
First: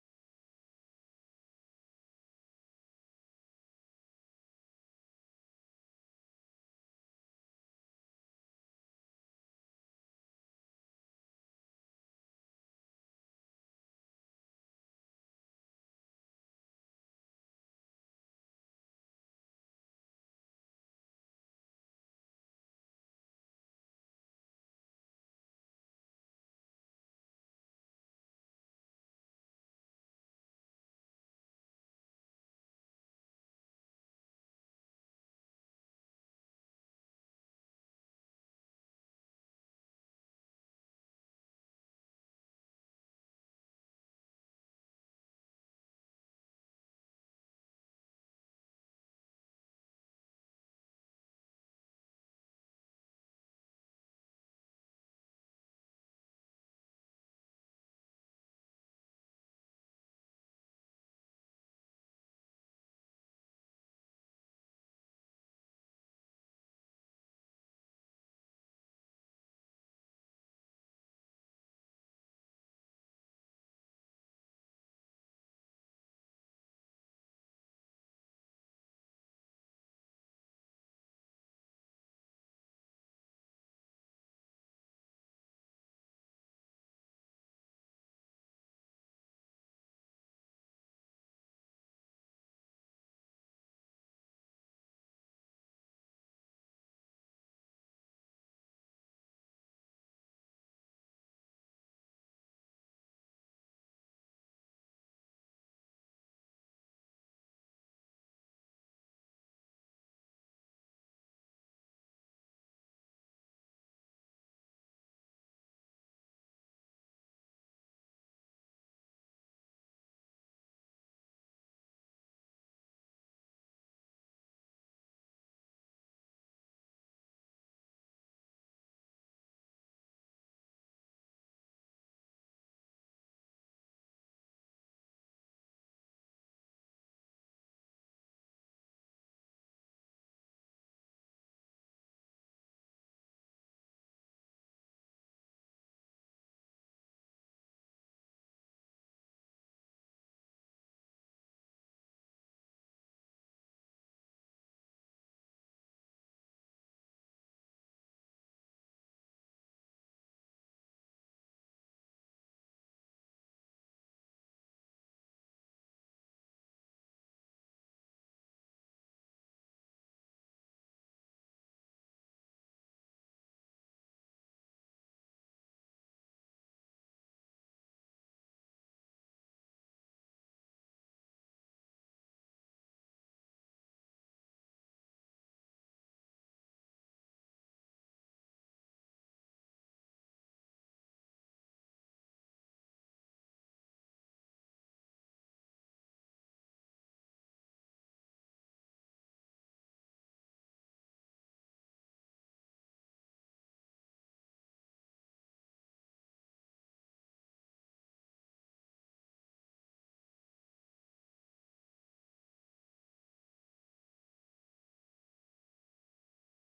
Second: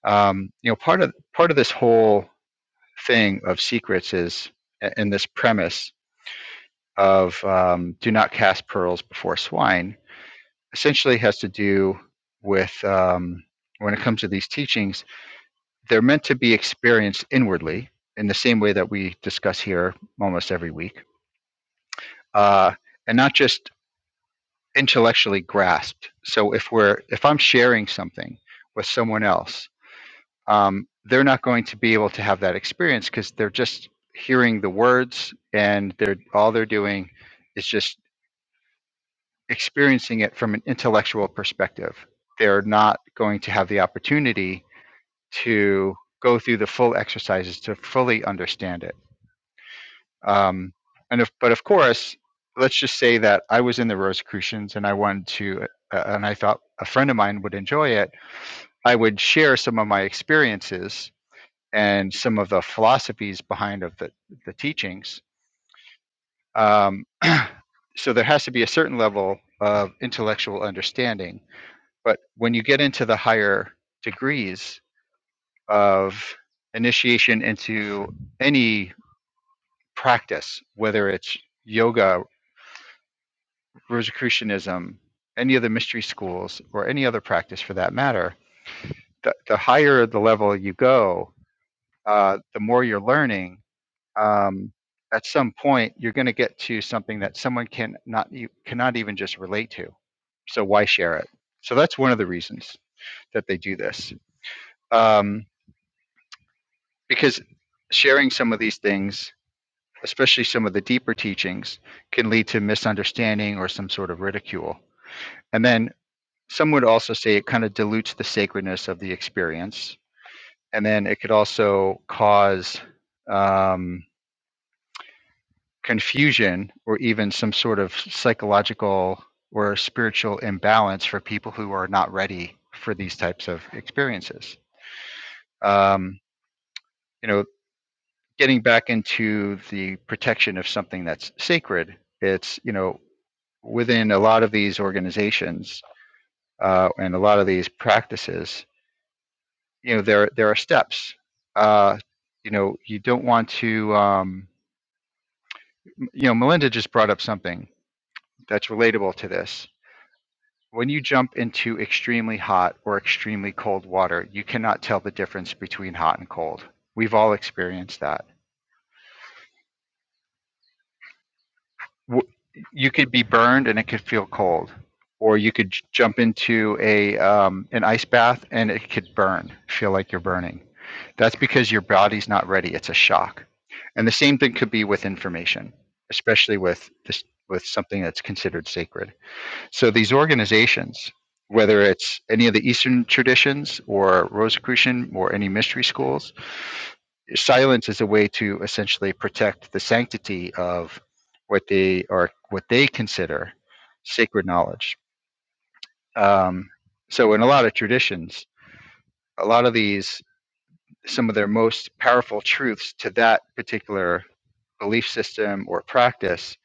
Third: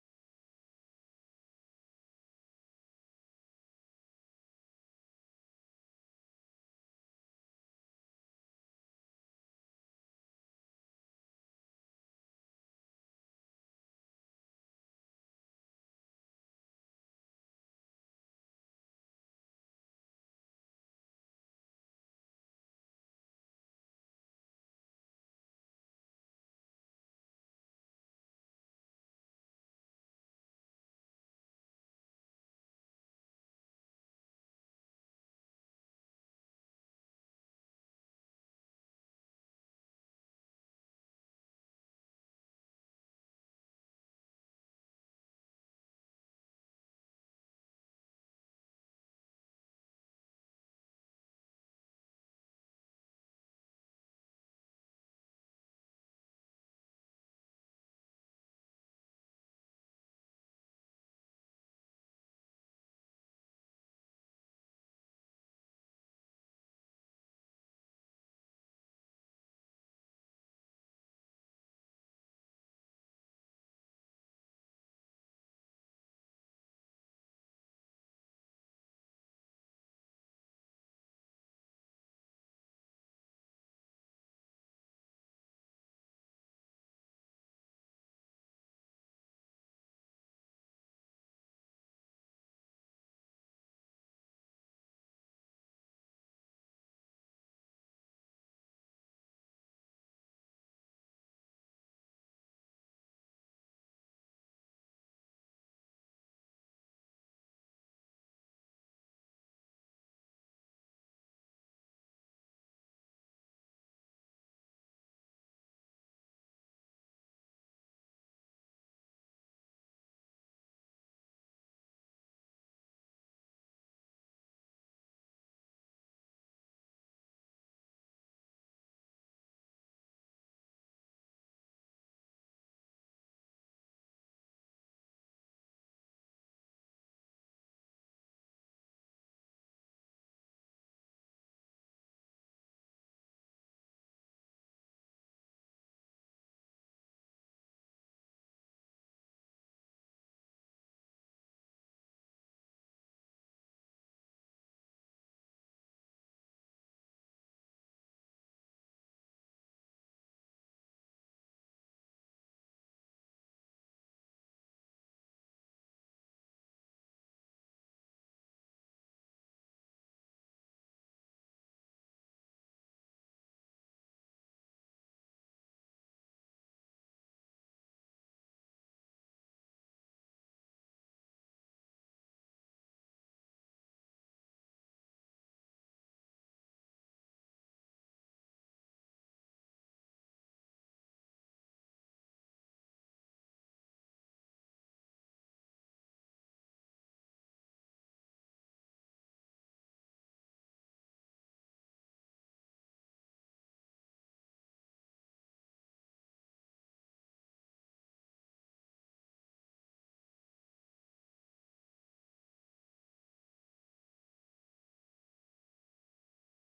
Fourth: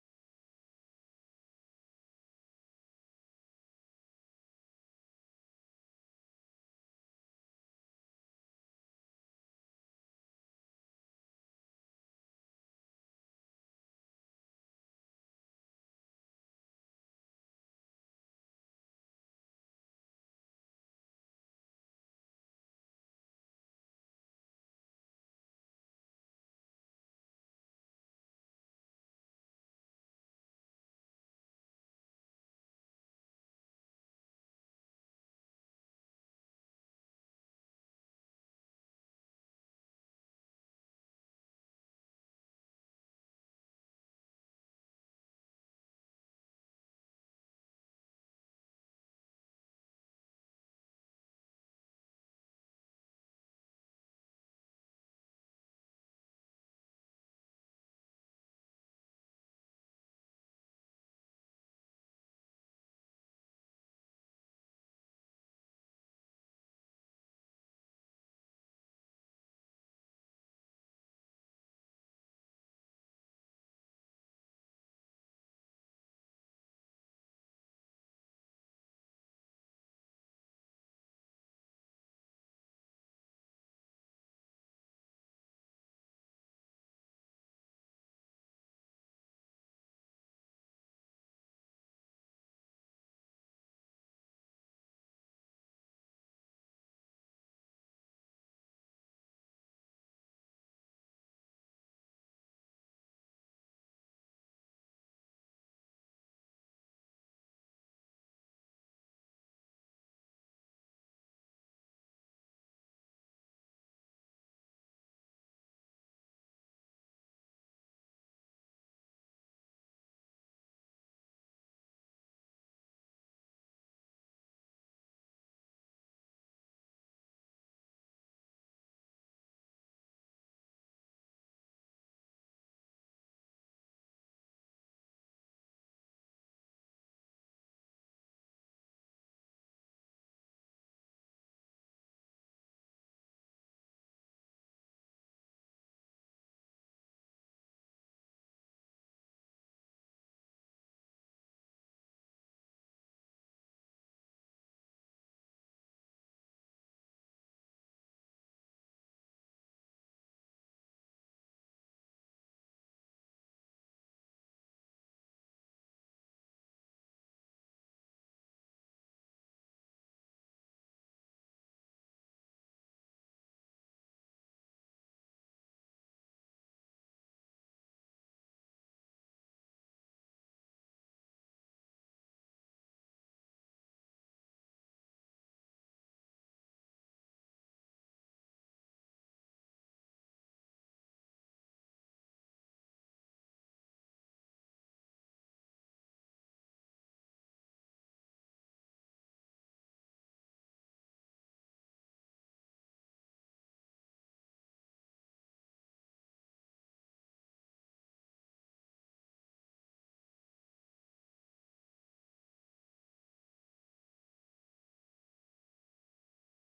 Speaker 2: Um, you know, part of part of this whole thing of secrets is in this premise of um, do not cast pearls before swine essentially has to do with um, when it comes to these teachings they're meant to be experienced inwardly in the same way that we discuss here almost every week uh, and not just intellectually grasped so if we're if i'm sharing something with someone else um, they're not going to be able to have that experience because they're just hearing the words and they're all they're doing is just experiencing it from an intellectual perspective. They're not going to have the opportunity to go through the full exercises to fully understand it. Um, and if, but of course, let's just say that I was in the Rosicrucians and I wanted to, uh, and I thought a friend of mine would enjoy it. I would share some of my experiences and some of the philosophies behind of the, the teachings. Um, so there has to be a certain level of intellectual understanding. But when you get into the higher degrees of initiation into any practice, whether it's yoga, Rosicrucianism, any of the mystery schools, or any other practice for that matter, the, the higher the level you go, uh, the more you're learning um, at some point you're going to get to something that someone can not you cannot even just relate to so why share it so that's one of the reasons that they do this um, because sharing some of these things especially some of the deeper teachings can lead to misunderstanding or some sort of ridicule and then some would also say it kind of dilutes the sacredness of the experience and then it could also cause um, confusion or even some sort of psychological or spiritual imbalance for people who are not ready for these types of experiences. Um, you know, getting back into the protection of something that's sacred, it's, you know, within a lot of these organizations uh, and a lot of these practices, you know, there, there are steps. Uh, you know, you don't want to, um, you know, Melinda just brought up something that's relatable to this When you jump into extremely hot or extremely cold water, you cannot tell the difference between hot and cold. We've all experienced that. You could be burned and it could feel cold, or you could jump into a um, an ice bath and it could burn, feel like you're burning. That's because your body's not ready. It's a shock. And the same thing could be with information, especially with this, with something that's considered sacred. So these organizations, whether it's any of the Eastern traditions or Rosicrucian or any mystery schools, silence is a way to essentially protect the sanctity of what they are, what they consider sacred knowledge. Um, so in a lot of traditions, a lot of these, some of their most powerful truths to that particular belief system or practice,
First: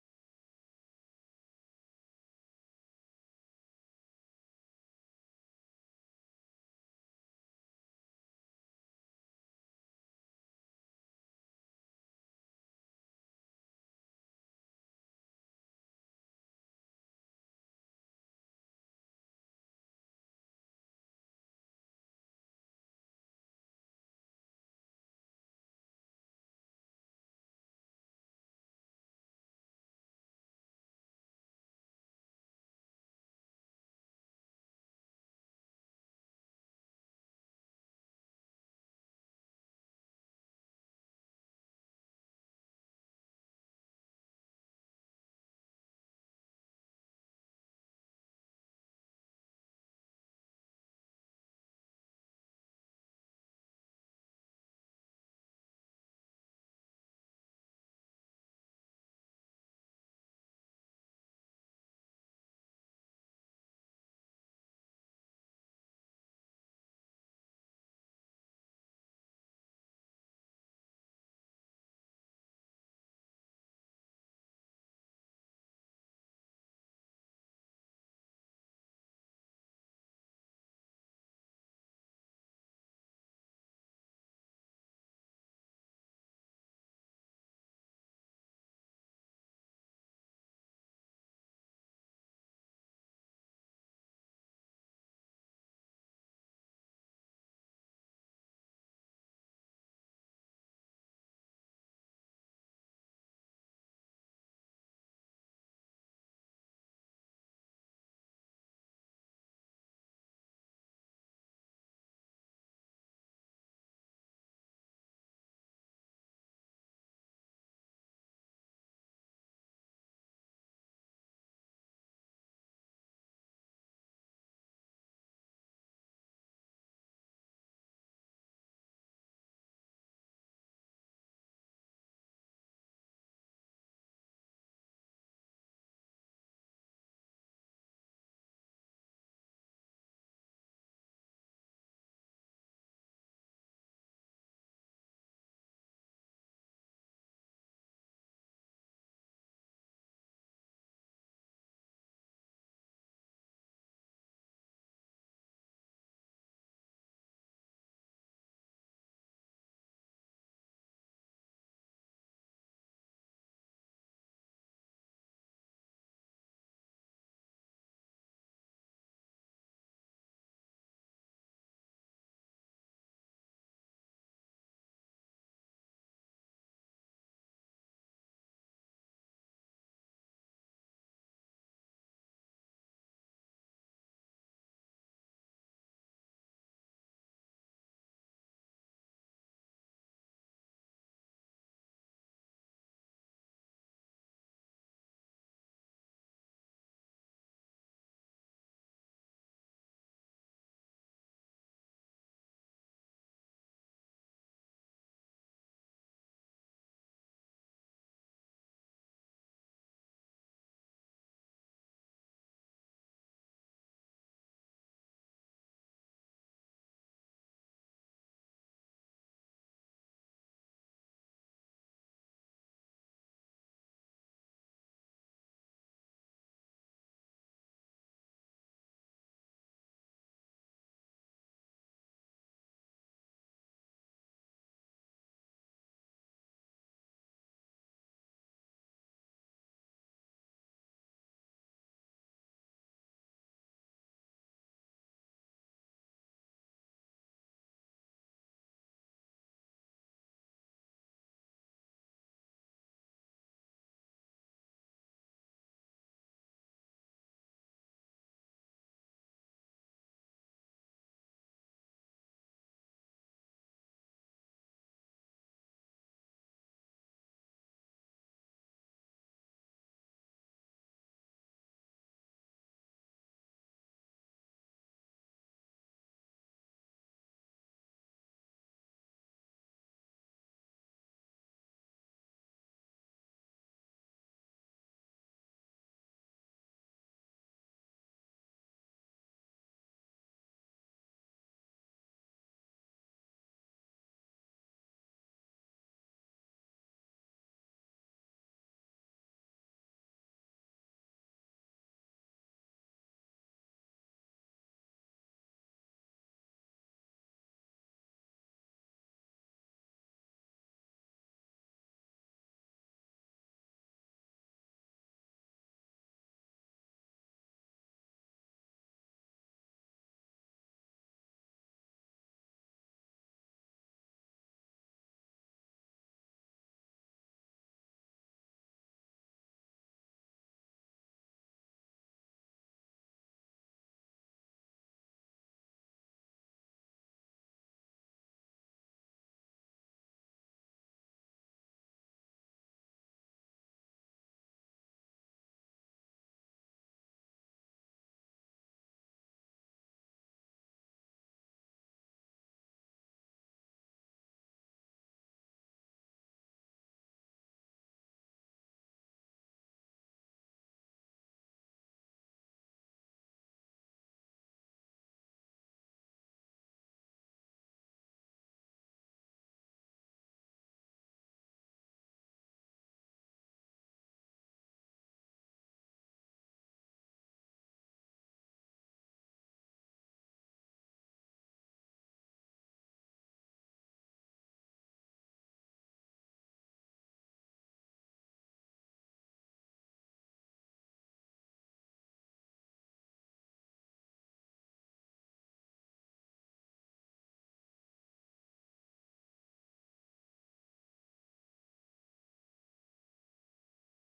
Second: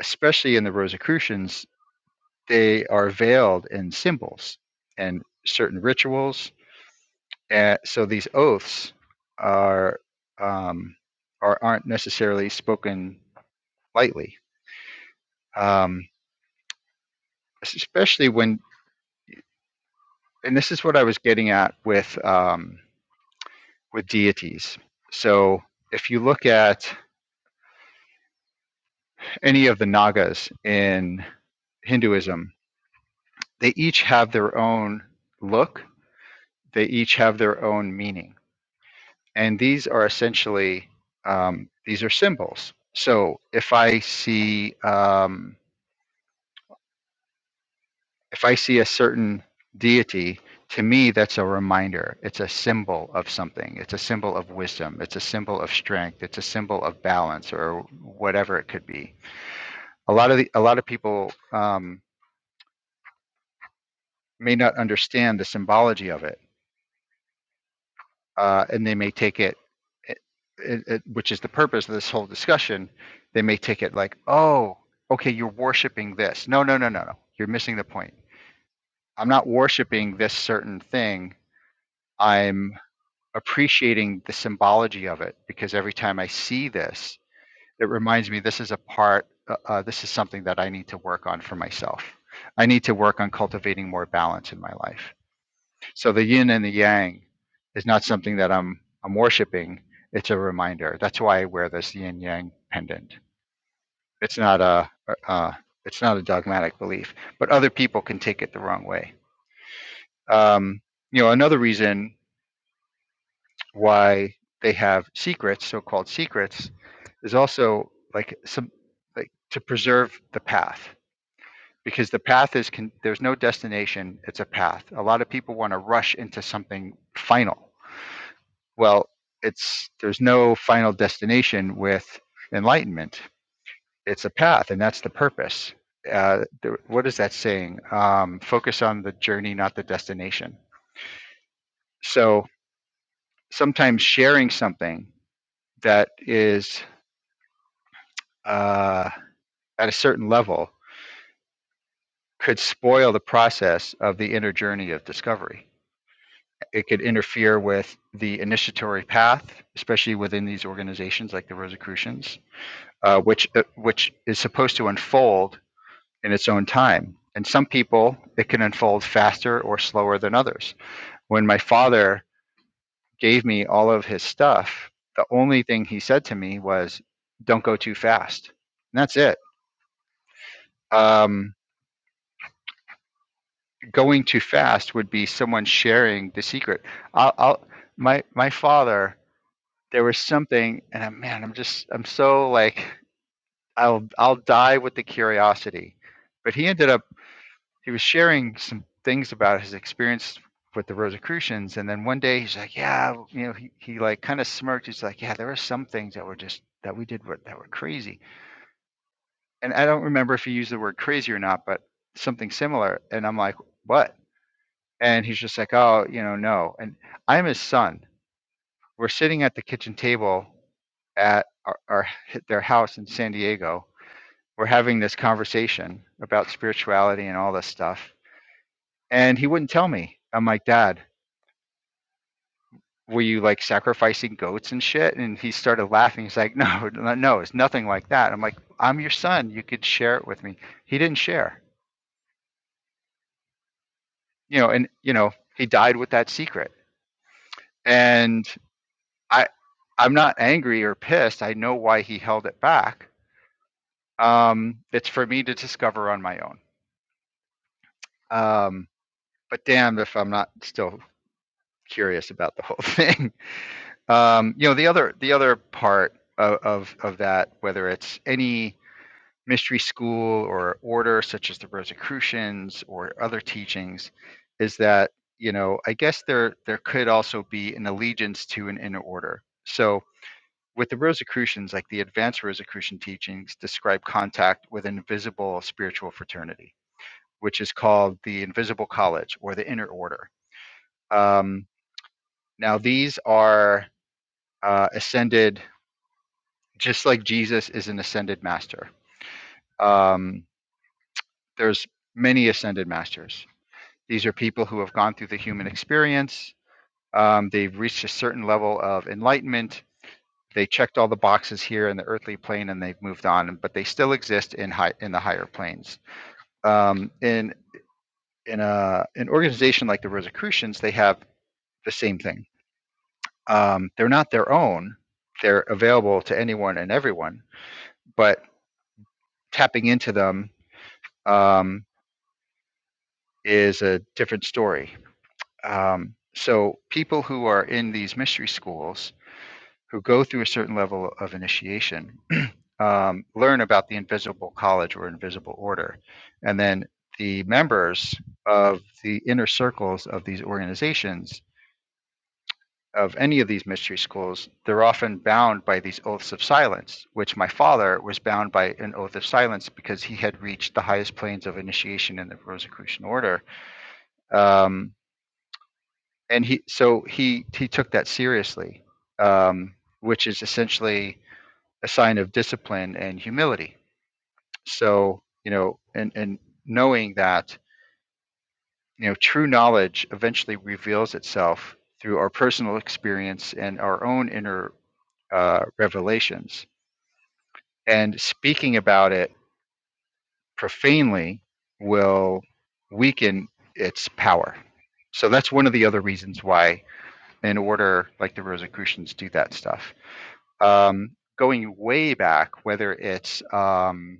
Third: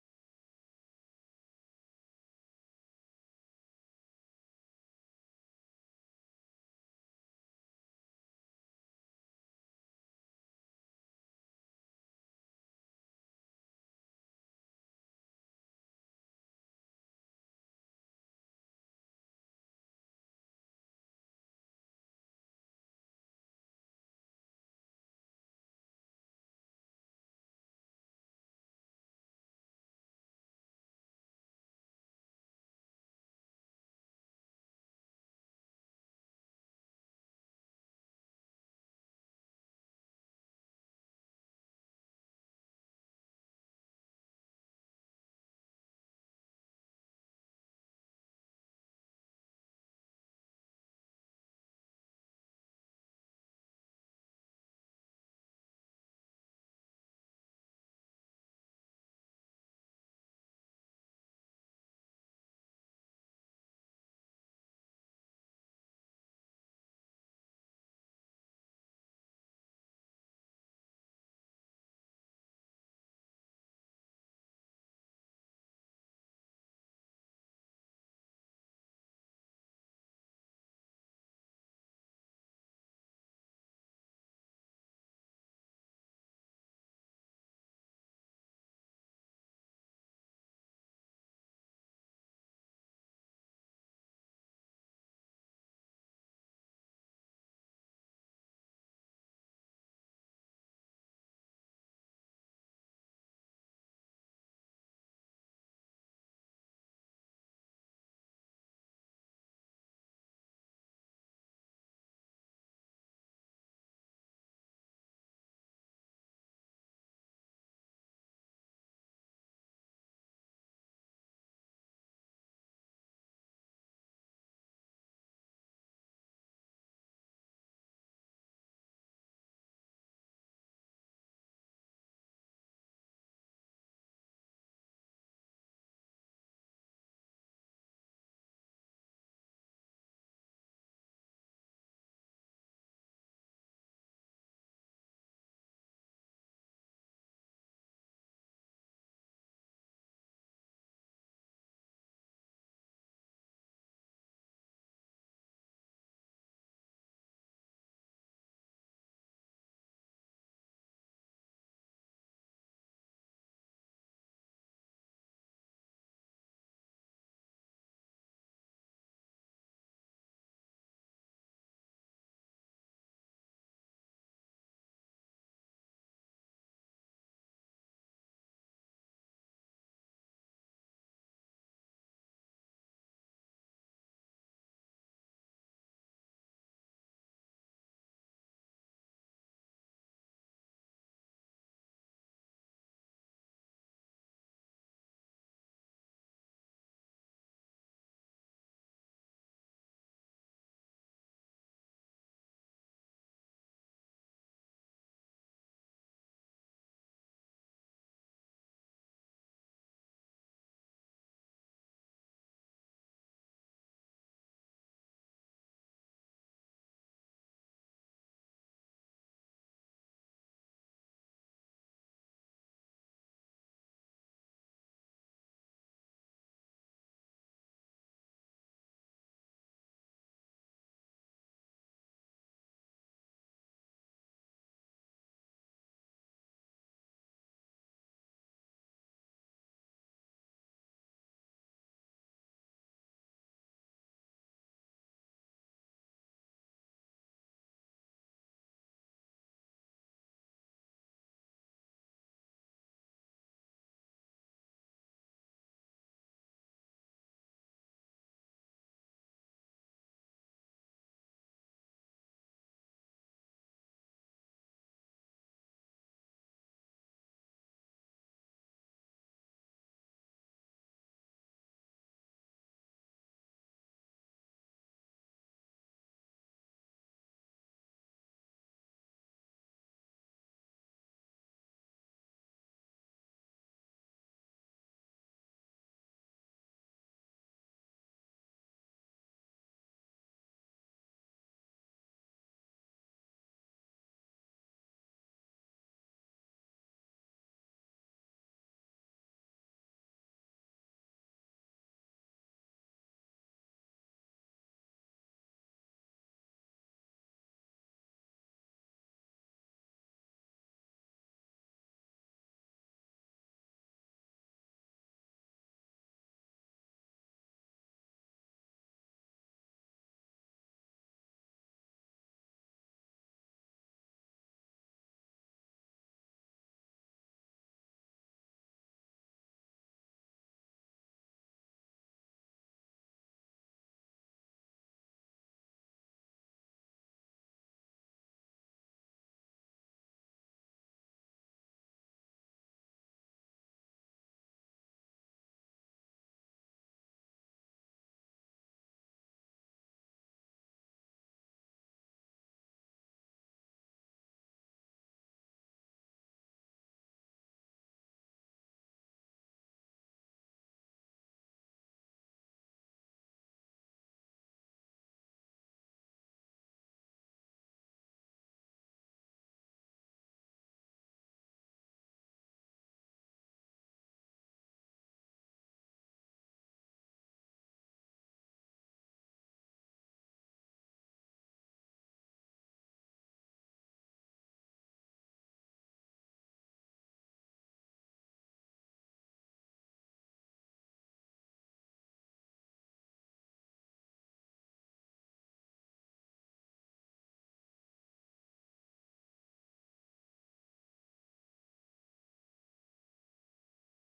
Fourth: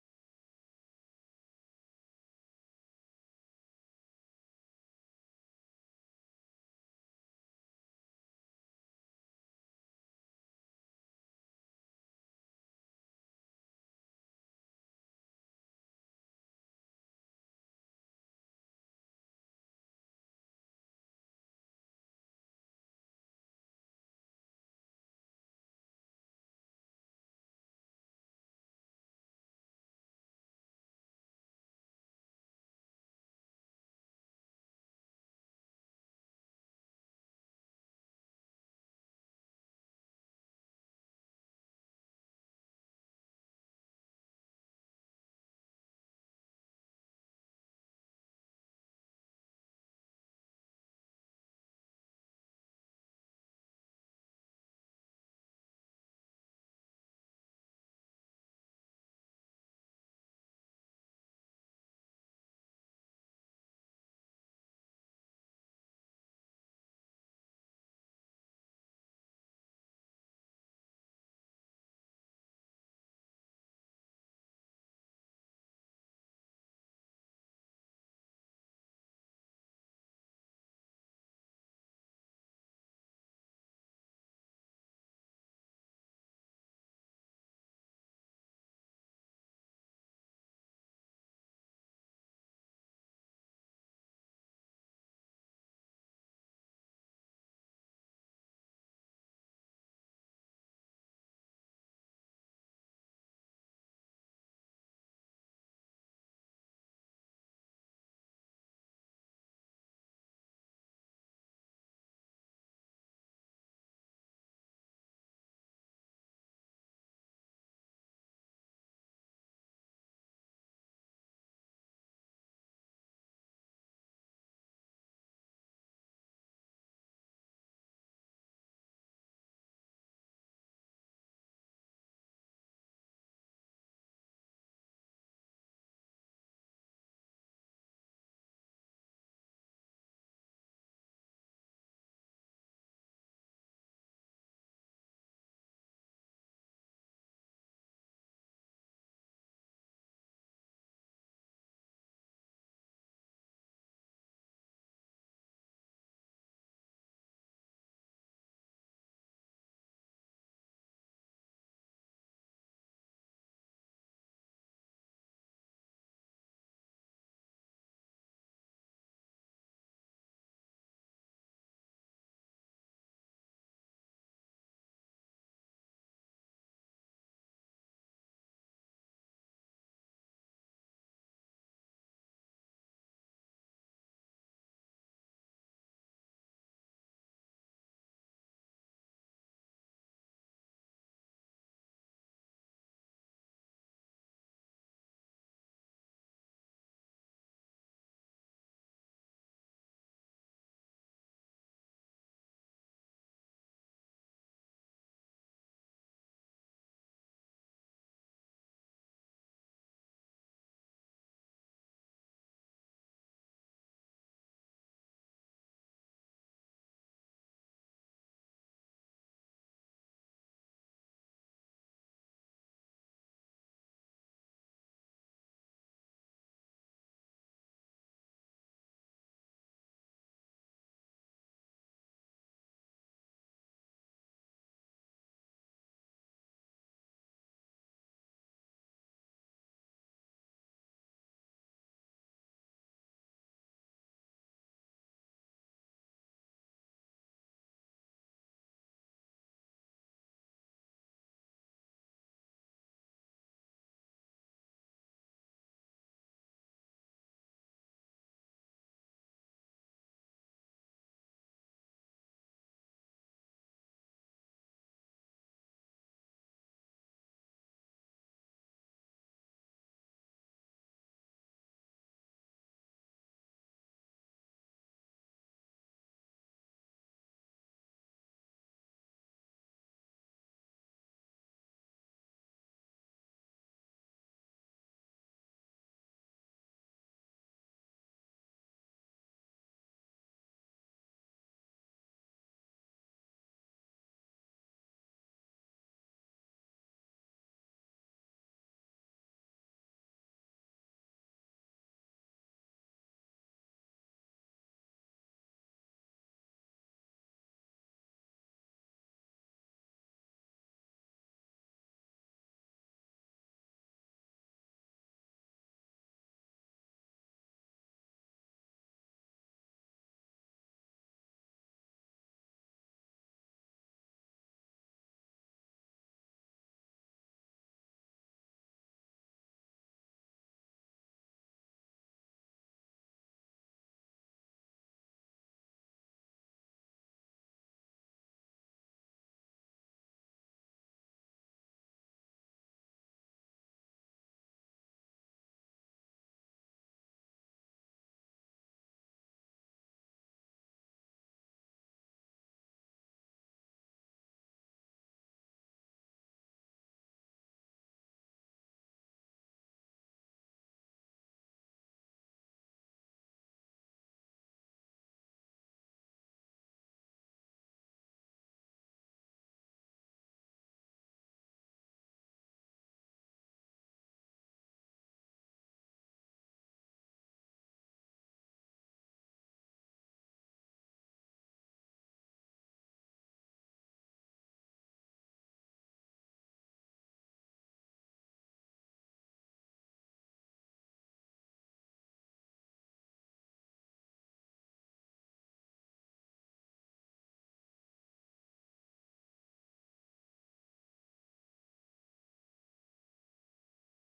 Speaker 2: especially in the Rosicrucians, they are veiled in symbols and certain rituals. And so these oaths are um, are aren't necessarily spoken lightly, um, especially when. And this is what I was getting at with um, with deities. So if you look at any of the Nagas in Hinduism, they each have their own look. They each have their own meaning and these are essentially um, these are symbols. So if I see um, if I see a certain deity, to me that's a reminder. It's a symbol of something. It's a symbol of wisdom. It's a symbol of strength. It's a symbol of balance or whatever it could be. A lot of the, a lot of people um, may not understand the symbology of it uh, and they may take it, it, it, which is the purpose of this whole discussion. They may take it like, oh, okay, you're worshiping this. No, no, no, no, no. You're missing the point. I'm not worshiping this certain thing. I'm appreciating the symbology of it because every time I see this, it reminds me this is a part, uh, uh, this is something that I need to work on for myself. I need to work on cultivating more balance in my life. So the yin and the yang is not something that I'm I'm worshiping. It's a reminder. That's why I wear this yin yang pendant. It's not a uh, it's not a dogmatic belief, but other people can take it the wrong way. Um, you know, another reason why they have secrets, so-called secrets, is also like some like to preserve the path because the path is con- there's no destination. It's a path. A lot of people want to rush into something final Well, it's there's no final destination with enlightenment. It's a path, and that's the purpose. Uh, the, what is that saying? Um, focus on the journey, not the destination. So sometimes sharing something that is uh, at a certain level could spoil the process of the inner journey of discovery. It could interfere with the initiatory path, especially within these organizations like the Rosicrucians uh, which uh, which is supposed to unfold in its own time. And some people, it can unfold faster or slower than others. When my father gave me all of his stuff, the only thing he said to me was, "Don't go too fast." And that's it. Um, going too fast would be someone sharing the secret. I'll, I'll my my father. There was something, and I'm, man, I'm just I'm so like I'll I'll die with the curiosity. But he ended up he was sharing some things about his experience with the Rosicrucians, and then one day he's like, "Yeah, you know," he, he like kind of smirked. He's like, "Yeah, there were some things that were just that we did were, that were crazy," and I don't remember if he used the word crazy or not, but something similar. And I'm like, "What?" And he's just like, "Oh, you know, no." And I'm his son. We're sitting at the kitchen table at our, our their house in San Diego. We're having this conversation about spirituality and all this stuff, and he wouldn't tell me. I'm like, Dad, were you like sacrificing goats and shit? And he started laughing. He's like, no, no, no, it's nothing like that. I'm like, I'm your son. You could share it with me. He didn't share, you know, and, you know, he died with that secret. And I, I'm not angry or pissed. I know why he held it back. Um, it's for me to discover on my own. Um, but damn, if I'm not still curious about the whole thing. Um, you know, the other, the other part of, of, of that, whether it's any mystery school or order such as the Rosicrucians or other teachings is that you know I guess there there could also be an allegiance to an inner order. So with the Rosicrucians, like the advanced Rosicrucian teachings describe contact with an invisible spiritual fraternity, which is called the invisible college or the inner order. Um, now these are uh, ascended, just like Jesus is an ascended master. Um, there's many ascended masters These are people who have gone through the human experience. Um, they've reached a certain level of enlightenment. They checked all the boxes here in the earthly plane, and they've moved on. But they still exist in high in the higher planes. Um, in in a an organization like the Rosicrucians, they have the same thing. Um, they're not their own. They're available to anyone and everyone. But tapping into them um, is a different story. Um, so people who are in these mystery schools who go through a certain level of initiation um, learn about the invisible college or invisible order. And then the members of the inner circles of these organizations, of any of these mystery schools, they're often bound by these oaths of silence, which my father was bound by an oath of silence because he had reached the highest planes of initiation in the Rosicrucian order. Um, and he, so he, he took that seriously, um, which is essentially a sign of discipline and humility. So, you know, and, and knowing that, you know, true knowledge eventually reveals itself through our personal experience and our own inner uh, revelations. And speaking about it profanely will weaken its power. So that's one of the other reasons why, in order, like the Rosicrucians do that stuff. Um, going way back, whether it's um,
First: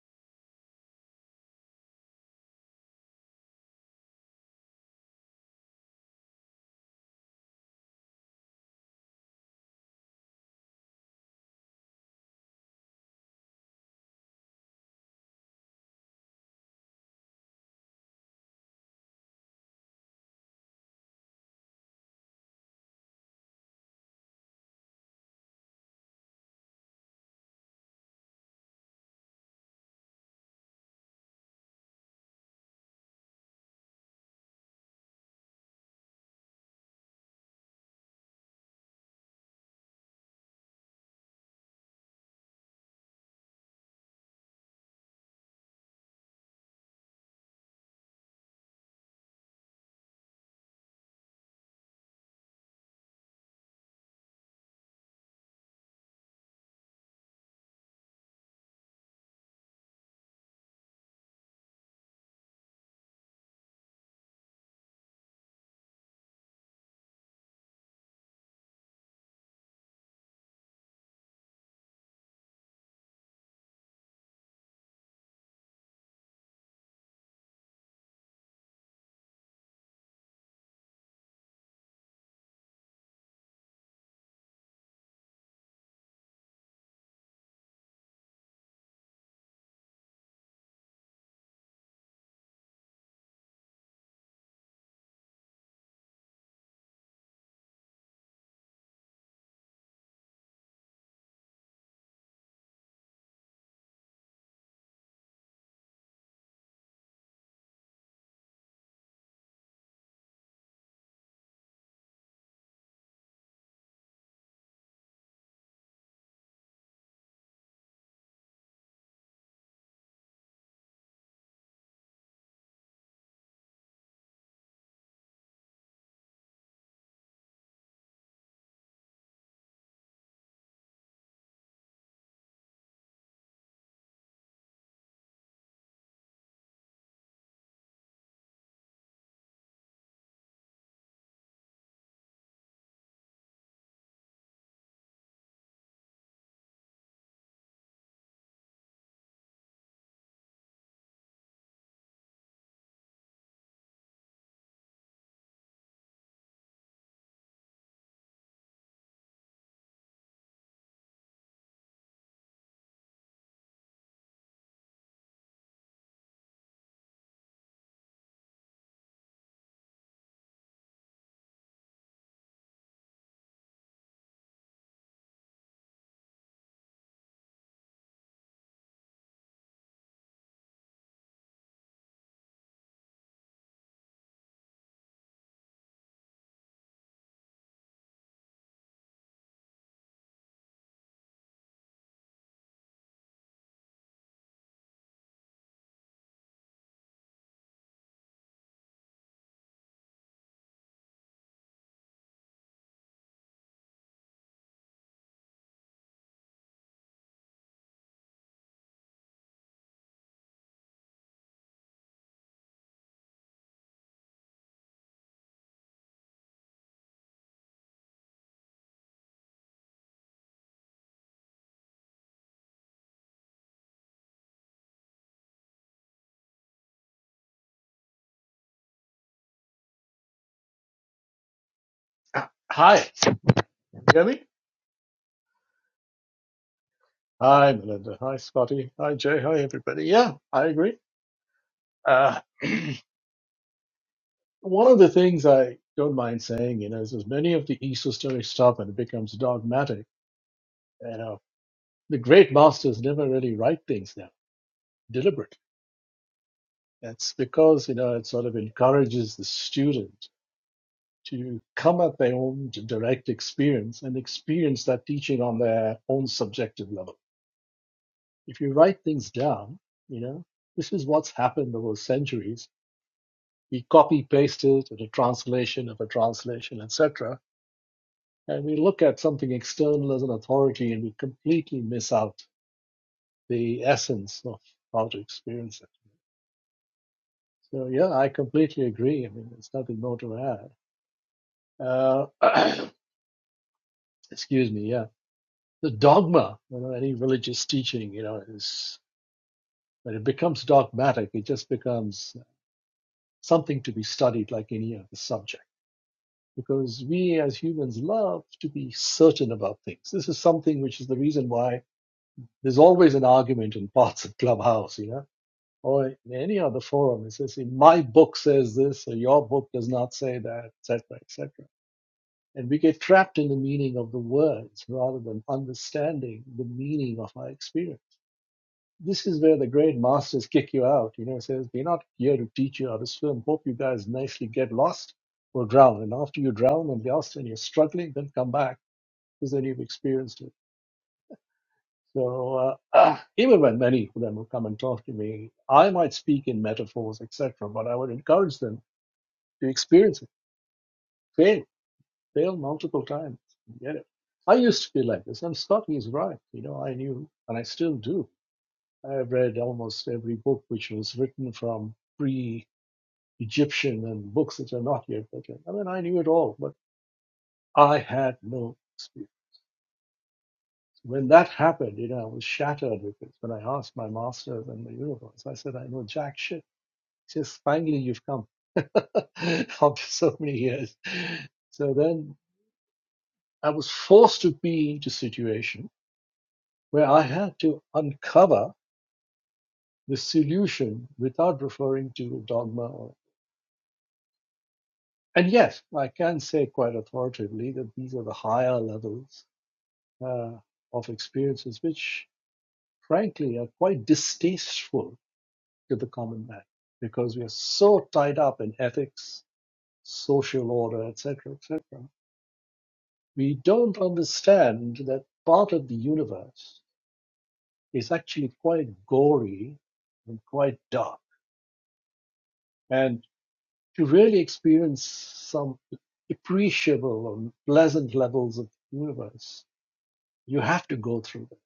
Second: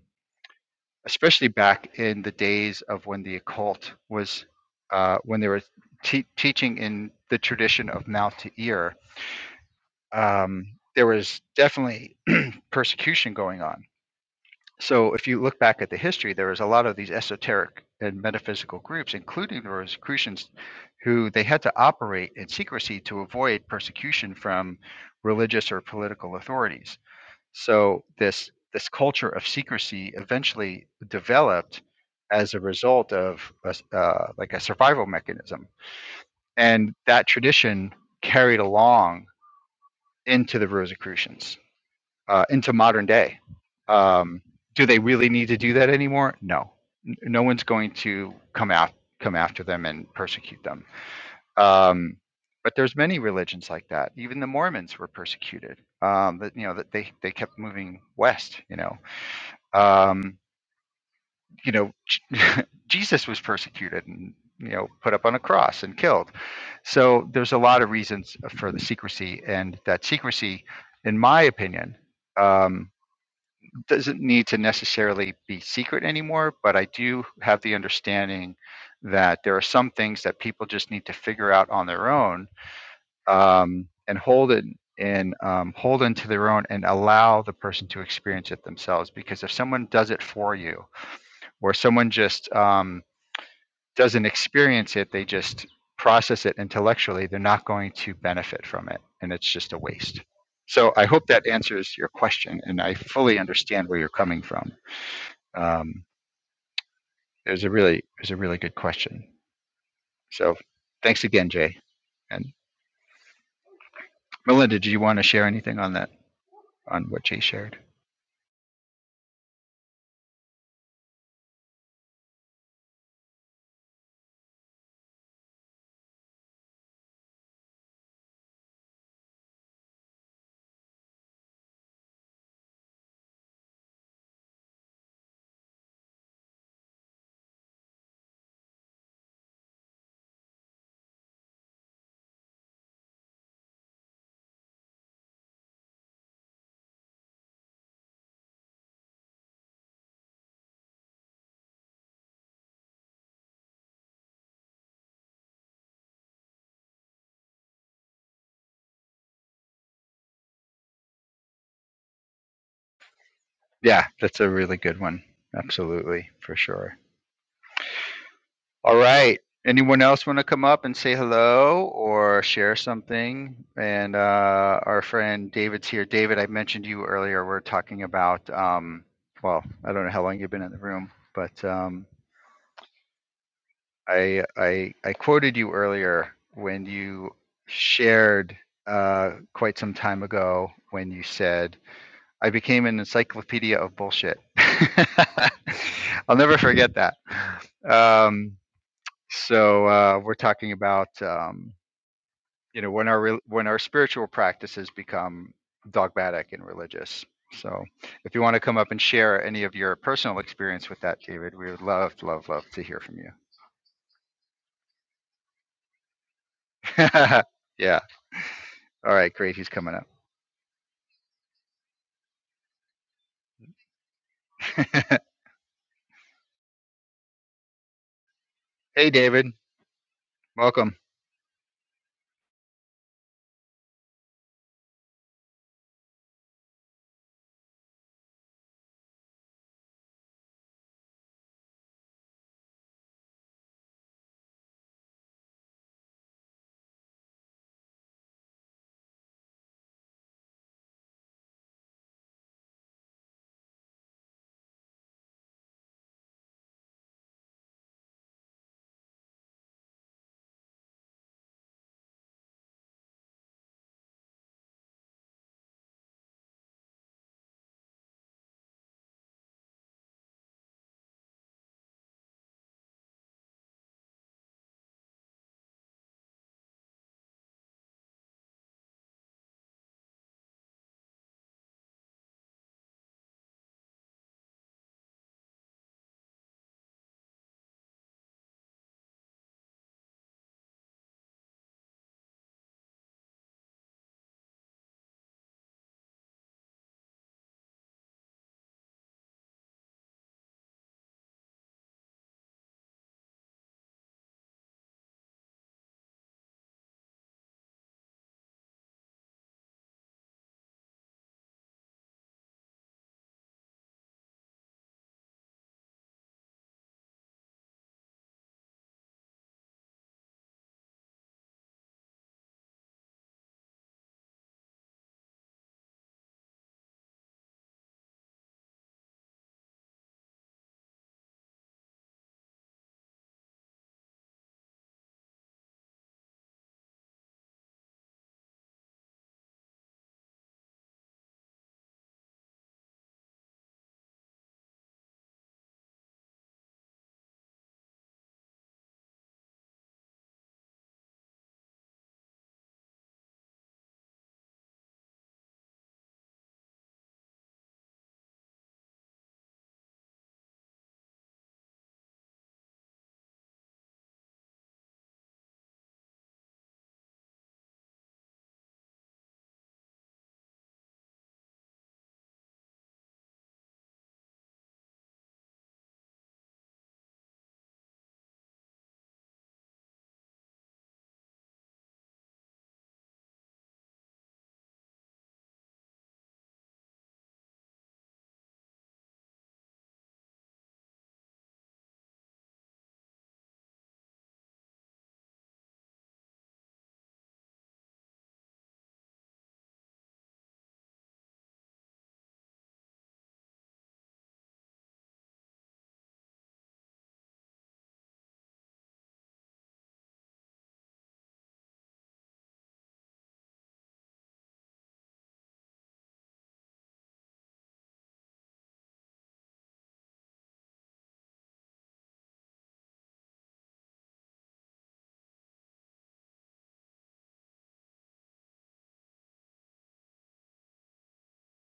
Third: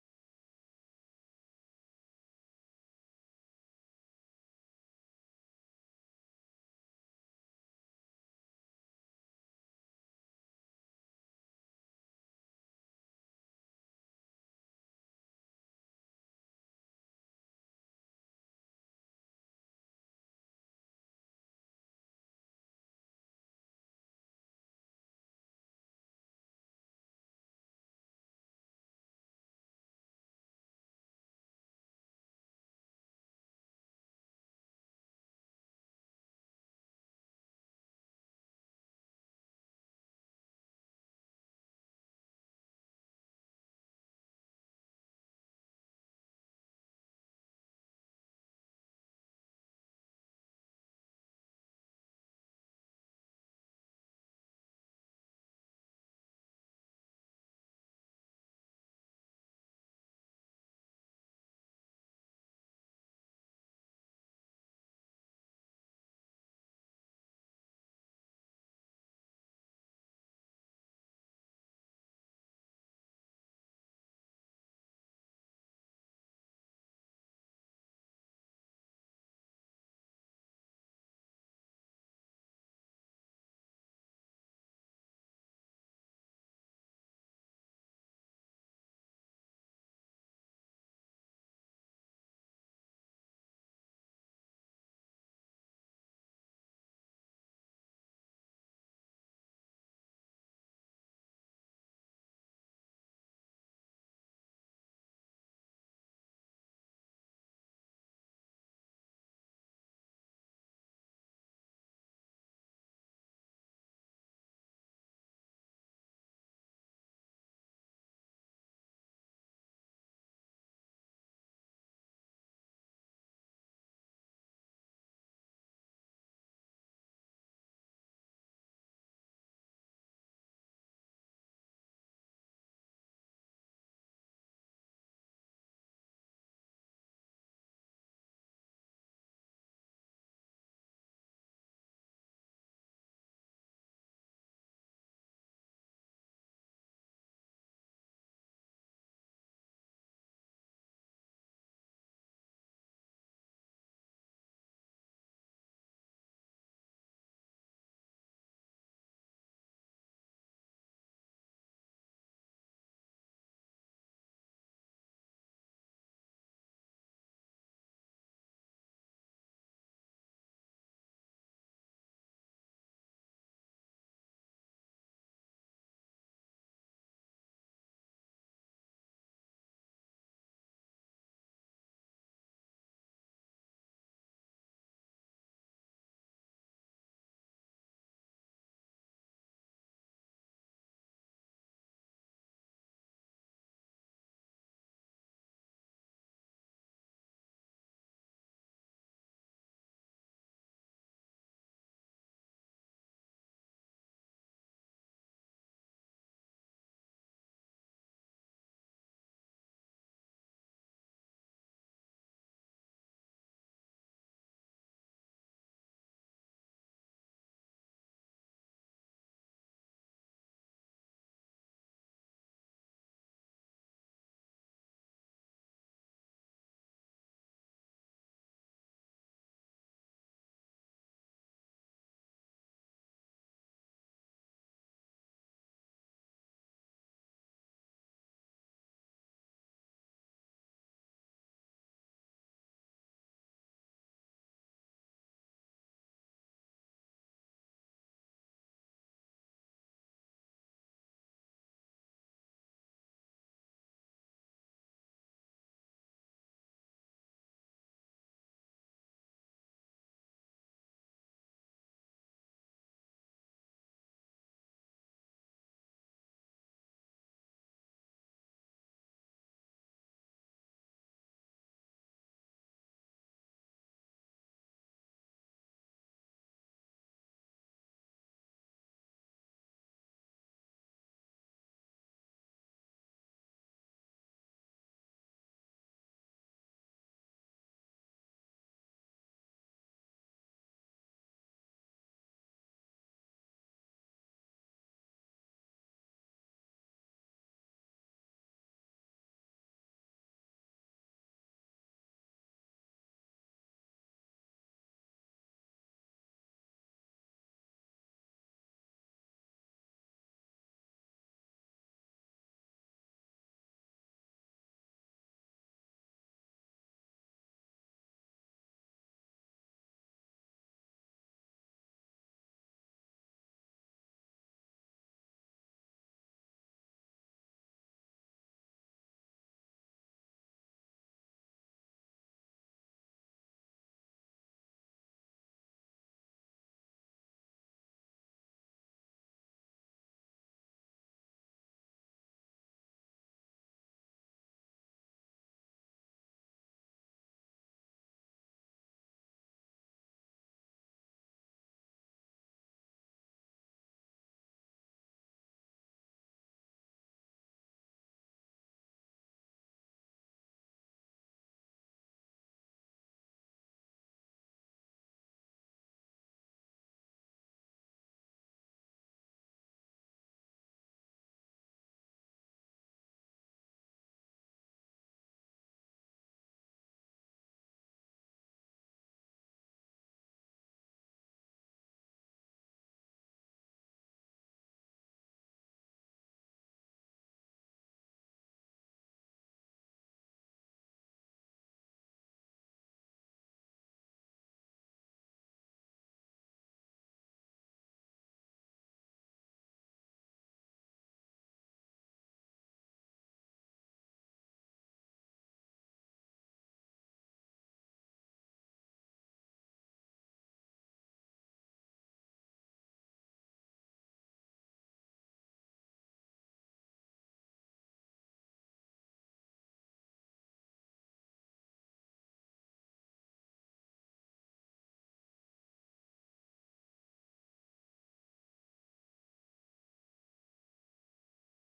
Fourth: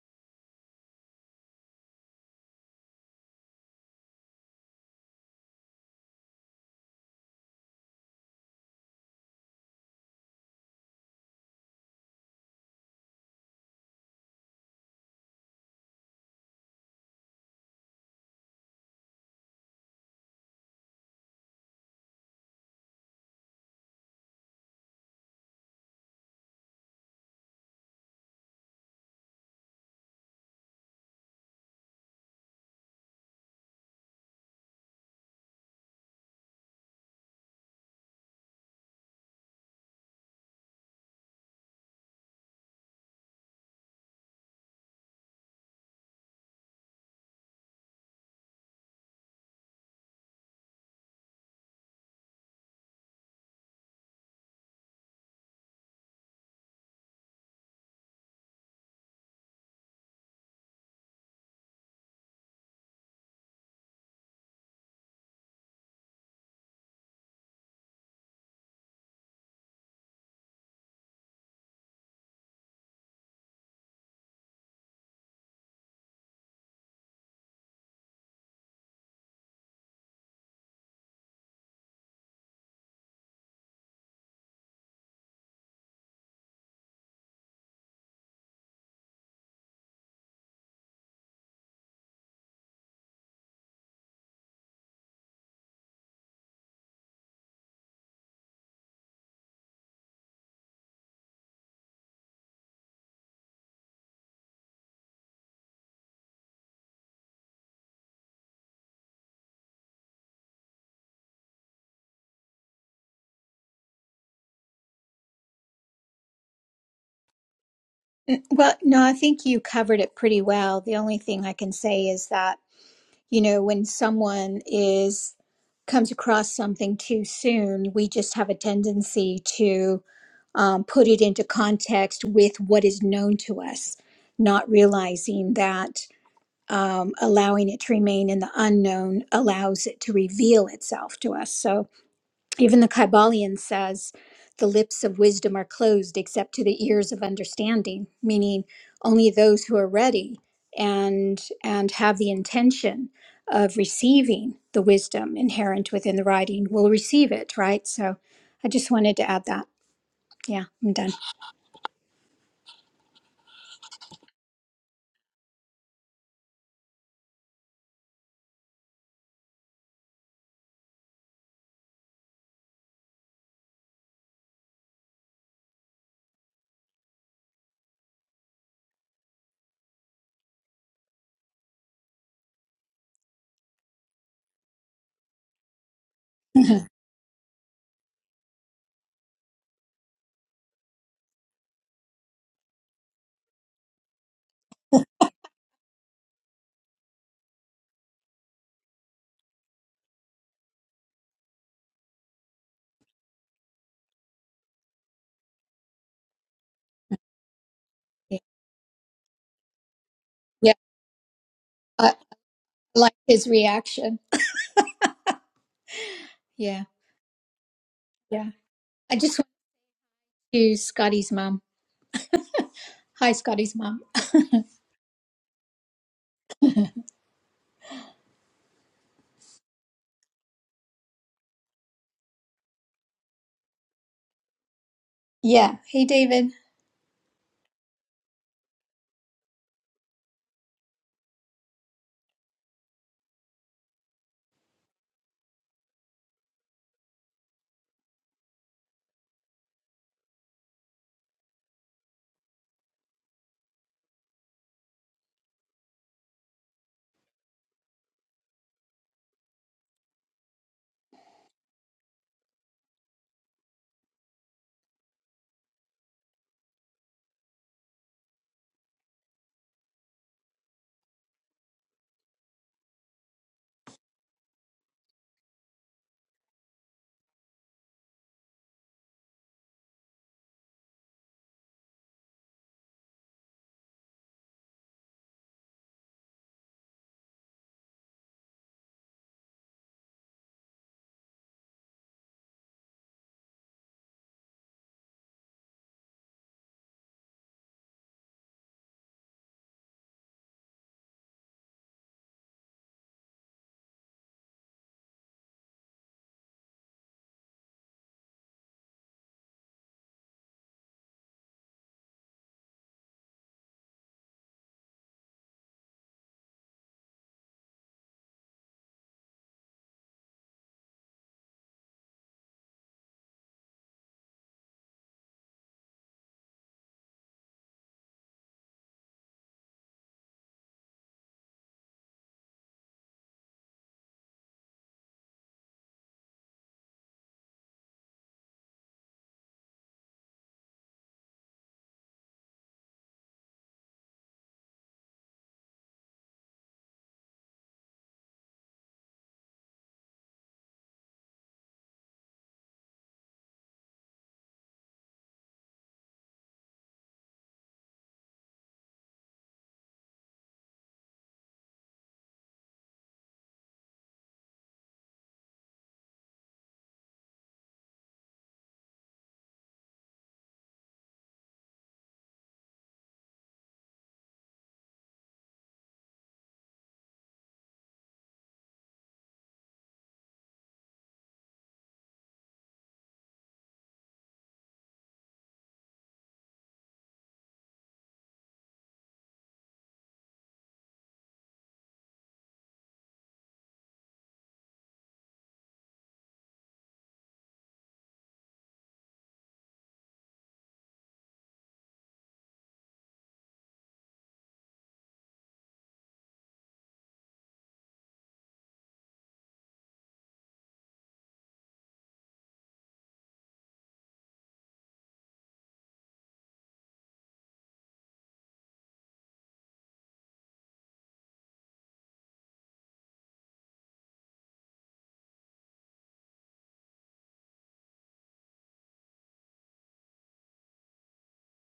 Speaker 2: especially back in the days of when the occult was, uh, when they were te- teaching in the tradition of mouth to ear, um, there was definitely persecution going on. So if you look back at the history, there was a lot of these esoteric and metaphysical groups, including the Rosicrucians, who they had to operate in secrecy to avoid persecution from religious or political authorities so this this culture of secrecy eventually developed as a result of a s uh, like a survival mechanism, and that tradition carried along into the Rosicrucians, uh, into modern day. Um, do they really need to do that anymore? No, N- no one's going to come out come after them and persecute them. Um, but there's many religions like that. Even the Mormons were persecuted. Um, that you know that they they kept moving west. You know, um, you know, Jesus was persecuted and you know put up on a cross and killed. So there's a lot of reasons for the secrecy, and that secrecy, in my opinion, um, doesn't need to necessarily be secret anymore. But I do have the understanding that there are some things that people just need to figure out on their own um, and hold it and um, hold into their own and allow the person to experience it themselves because if someone does it for you where someone just um, doesn't experience it, they just process it intellectually, they're not going to benefit from it. And it's just a waste. So I hope that answers your question. And I fully understand where you're coming from. Um, it was a really, it was a really good question. So thanks again, Jay. And Melinda, do you want to share anything on that, on what Jay shared?
Speaker 1: Well, no, I think you covered it pretty well. The only thing I can say is that you know when someone is comes across something too soon we just have a tendency to um, put it into context with what is known to us not realizing that um, allowing it to remain in the unknown allows it to reveal itself to us so even the Kybalion says, the lips of wisdom are closed except to the ears of understanding, meaning only those who are ready and and have the intention of receiving the wisdom inherent within the writing will receive it, right? So I just wanted to add that. Yeah, I'm done.
Speaker 2: Yeah, that's a really good one. Absolutely, for sure. All right. Anyone else want to come up and say hello or share something? And uh, our friend David's here. David, I mentioned you earlier. We're talking about, um, well, I don't know how long you've been in the room, but um, I, I I quoted you earlier when you shared uh, quite some time ago when you said, "I became an encyclopedia of bullshit." I'll never forget that. Um, so uh, we're talking about um, you know when our re- when our spiritual practices become dogmatic and religious. So if you want to come up and share any of your personal
Speaker 1: Yeah,
Speaker 2: experience with that, David, we would
Speaker 1: I
Speaker 2: love,
Speaker 1: I
Speaker 2: love, love to hear
Speaker 1: like
Speaker 2: from
Speaker 1: his reaction. yeah,
Speaker 2: you. yeah.
Speaker 1: yeah.
Speaker 2: All
Speaker 1: I
Speaker 2: right.
Speaker 1: just want
Speaker 2: Great. He's coming up.
Speaker 1: to Scotty's mom. Hi, Scotty's mom.
Speaker 2: Hey, David. Welcome.
Speaker 4: Hi, can you hear me?
Speaker 1: Yeah. Hey, David.
Speaker 4: Hi, Melinda. Hi, Scotty. Hi, Jay. Hi, everybody. Yeah, I agree. Uh, one of the things I don't mind saying, you know, is as many of the ESO stories stop and it becomes dogmatic, you know, the great masters never really write things down deliberately. That's because, you know, it sort of encourages the student to come at their own direct experience and experience that teaching on their own subjective level If you write things down, you know, this is what's happened over centuries. We copy paste it in a translation of a translation, etc. And we look at something external as an authority and we completely miss out the essence of how to experience it. So yeah, I completely agree. I mean, there's nothing more to add. Uh, excuse me. Yeah, the dogma, you know, any religious teaching, you know, is when it becomes dogmatic, it just becomes something to be studied like any other subject. because we as humans love to be certain about things. This is something which is the reason why there's always an argument in parts of Clubhouse, you know, or in any other forum. It says, my book says this, or your book does not say that, etc., etc. And we get trapped in the meaning of the words rather than understanding the meaning of our experience this is where the grade masters kick you out. You know, says we're not here to teach you how to swim. Hope you guys nicely get lost or drown. And after you drown and lost and you're struggling, then come back because then you've experienced it. So uh, even when many of them will come and talk to me, I might speak in metaphors, etc. But I would encourage them to experience it. Fail, fail multiple times, and get it. I used to be like this, and Scotty is right. You know, I knew, and I still do. I have read almost every book which was written from pre. Egyptian and books which are not yet written. I mean, I knew it all, but I had no experience. When that happened, you know, I was shattered because when I asked my masters and the universe, I said, I know jack shit. He says, finally, you've come after so many years. So then I was forced to be into a situation where I had to uncover the solution without referring to a dogma. Or, and yes, I can say quite authoritatively that these are the higher levels uh, of experiences, which frankly are quite distasteful to the common man because we are so tied up in ethics, social order, etc., etc. We don't understand that part of the universe is actually quite gory and quite dark. And to really experience some appreciable and pleasant levels of the universe, you have to go through it.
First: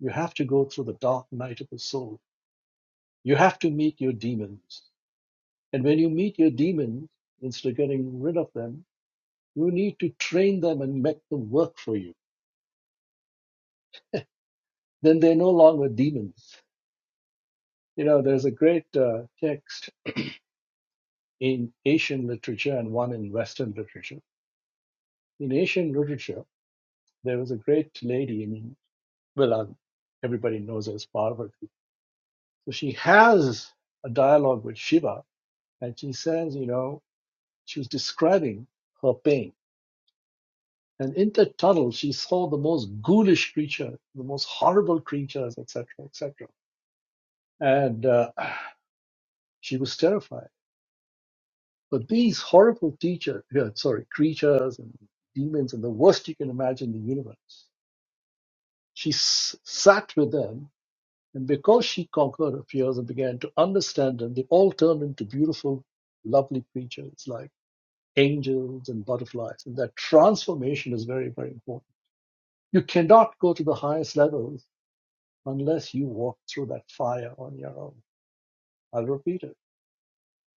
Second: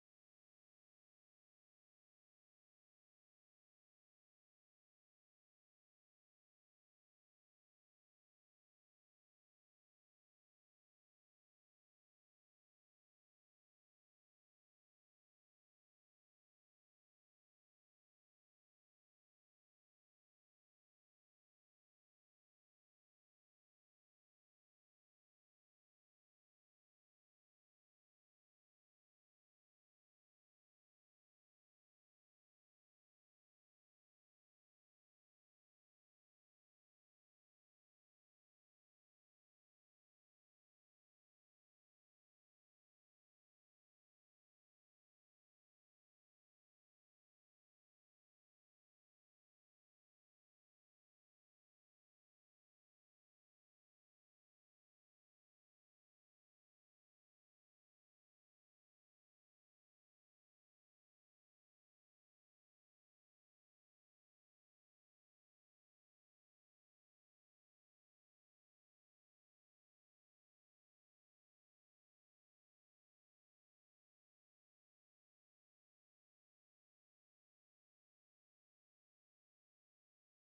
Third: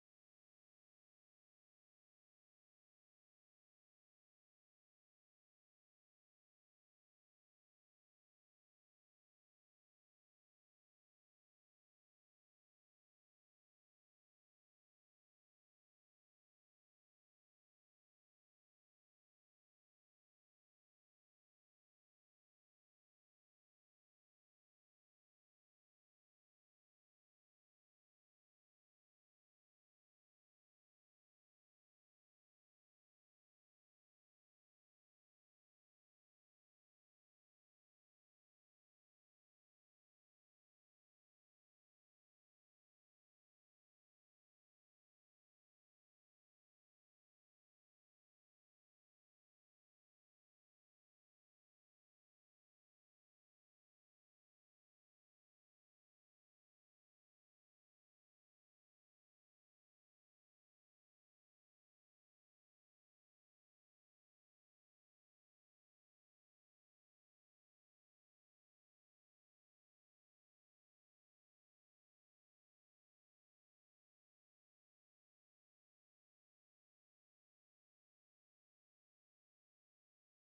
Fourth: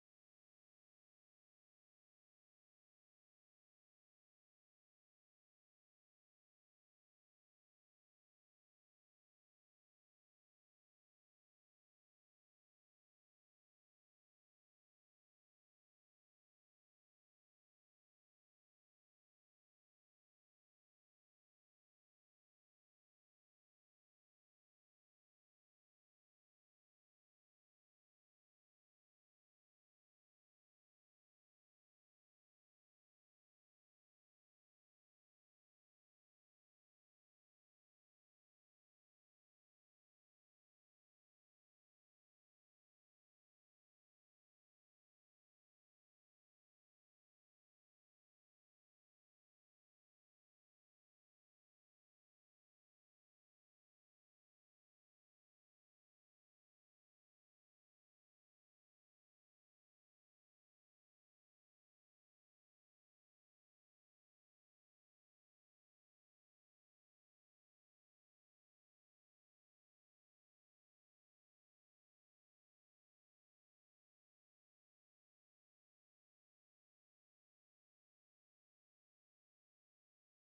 Speaker 4: You have to go through the dark night of the soul You have to meet your demons. And when you meet your demons, instead of getting rid of them, you need to train them and make them work for you. Then they're no longer demons. You know, there's a great uh, text in Asian literature and one in Western literature. In Asian literature, there was a great lady in, well, um, everybody knows her as Parvati. So she has a dialogue with Shiva and she says, you know, she was describing her pain And in the tunnel, she saw the most ghoulish creature, the most horrible creatures, etc., etc. And uh, she was terrified. But these horrible teacher, yeah, sorry, creatures and demons and the worst you can imagine in the universe, she s- sat with them. And because she conquered her fears and began to understand them, they all turned into beautiful, lovely creatures like angels and butterflies. And that transformation is very, very important. You cannot go to the highest levels unless you walk through that fire on your own. I'll repeat it.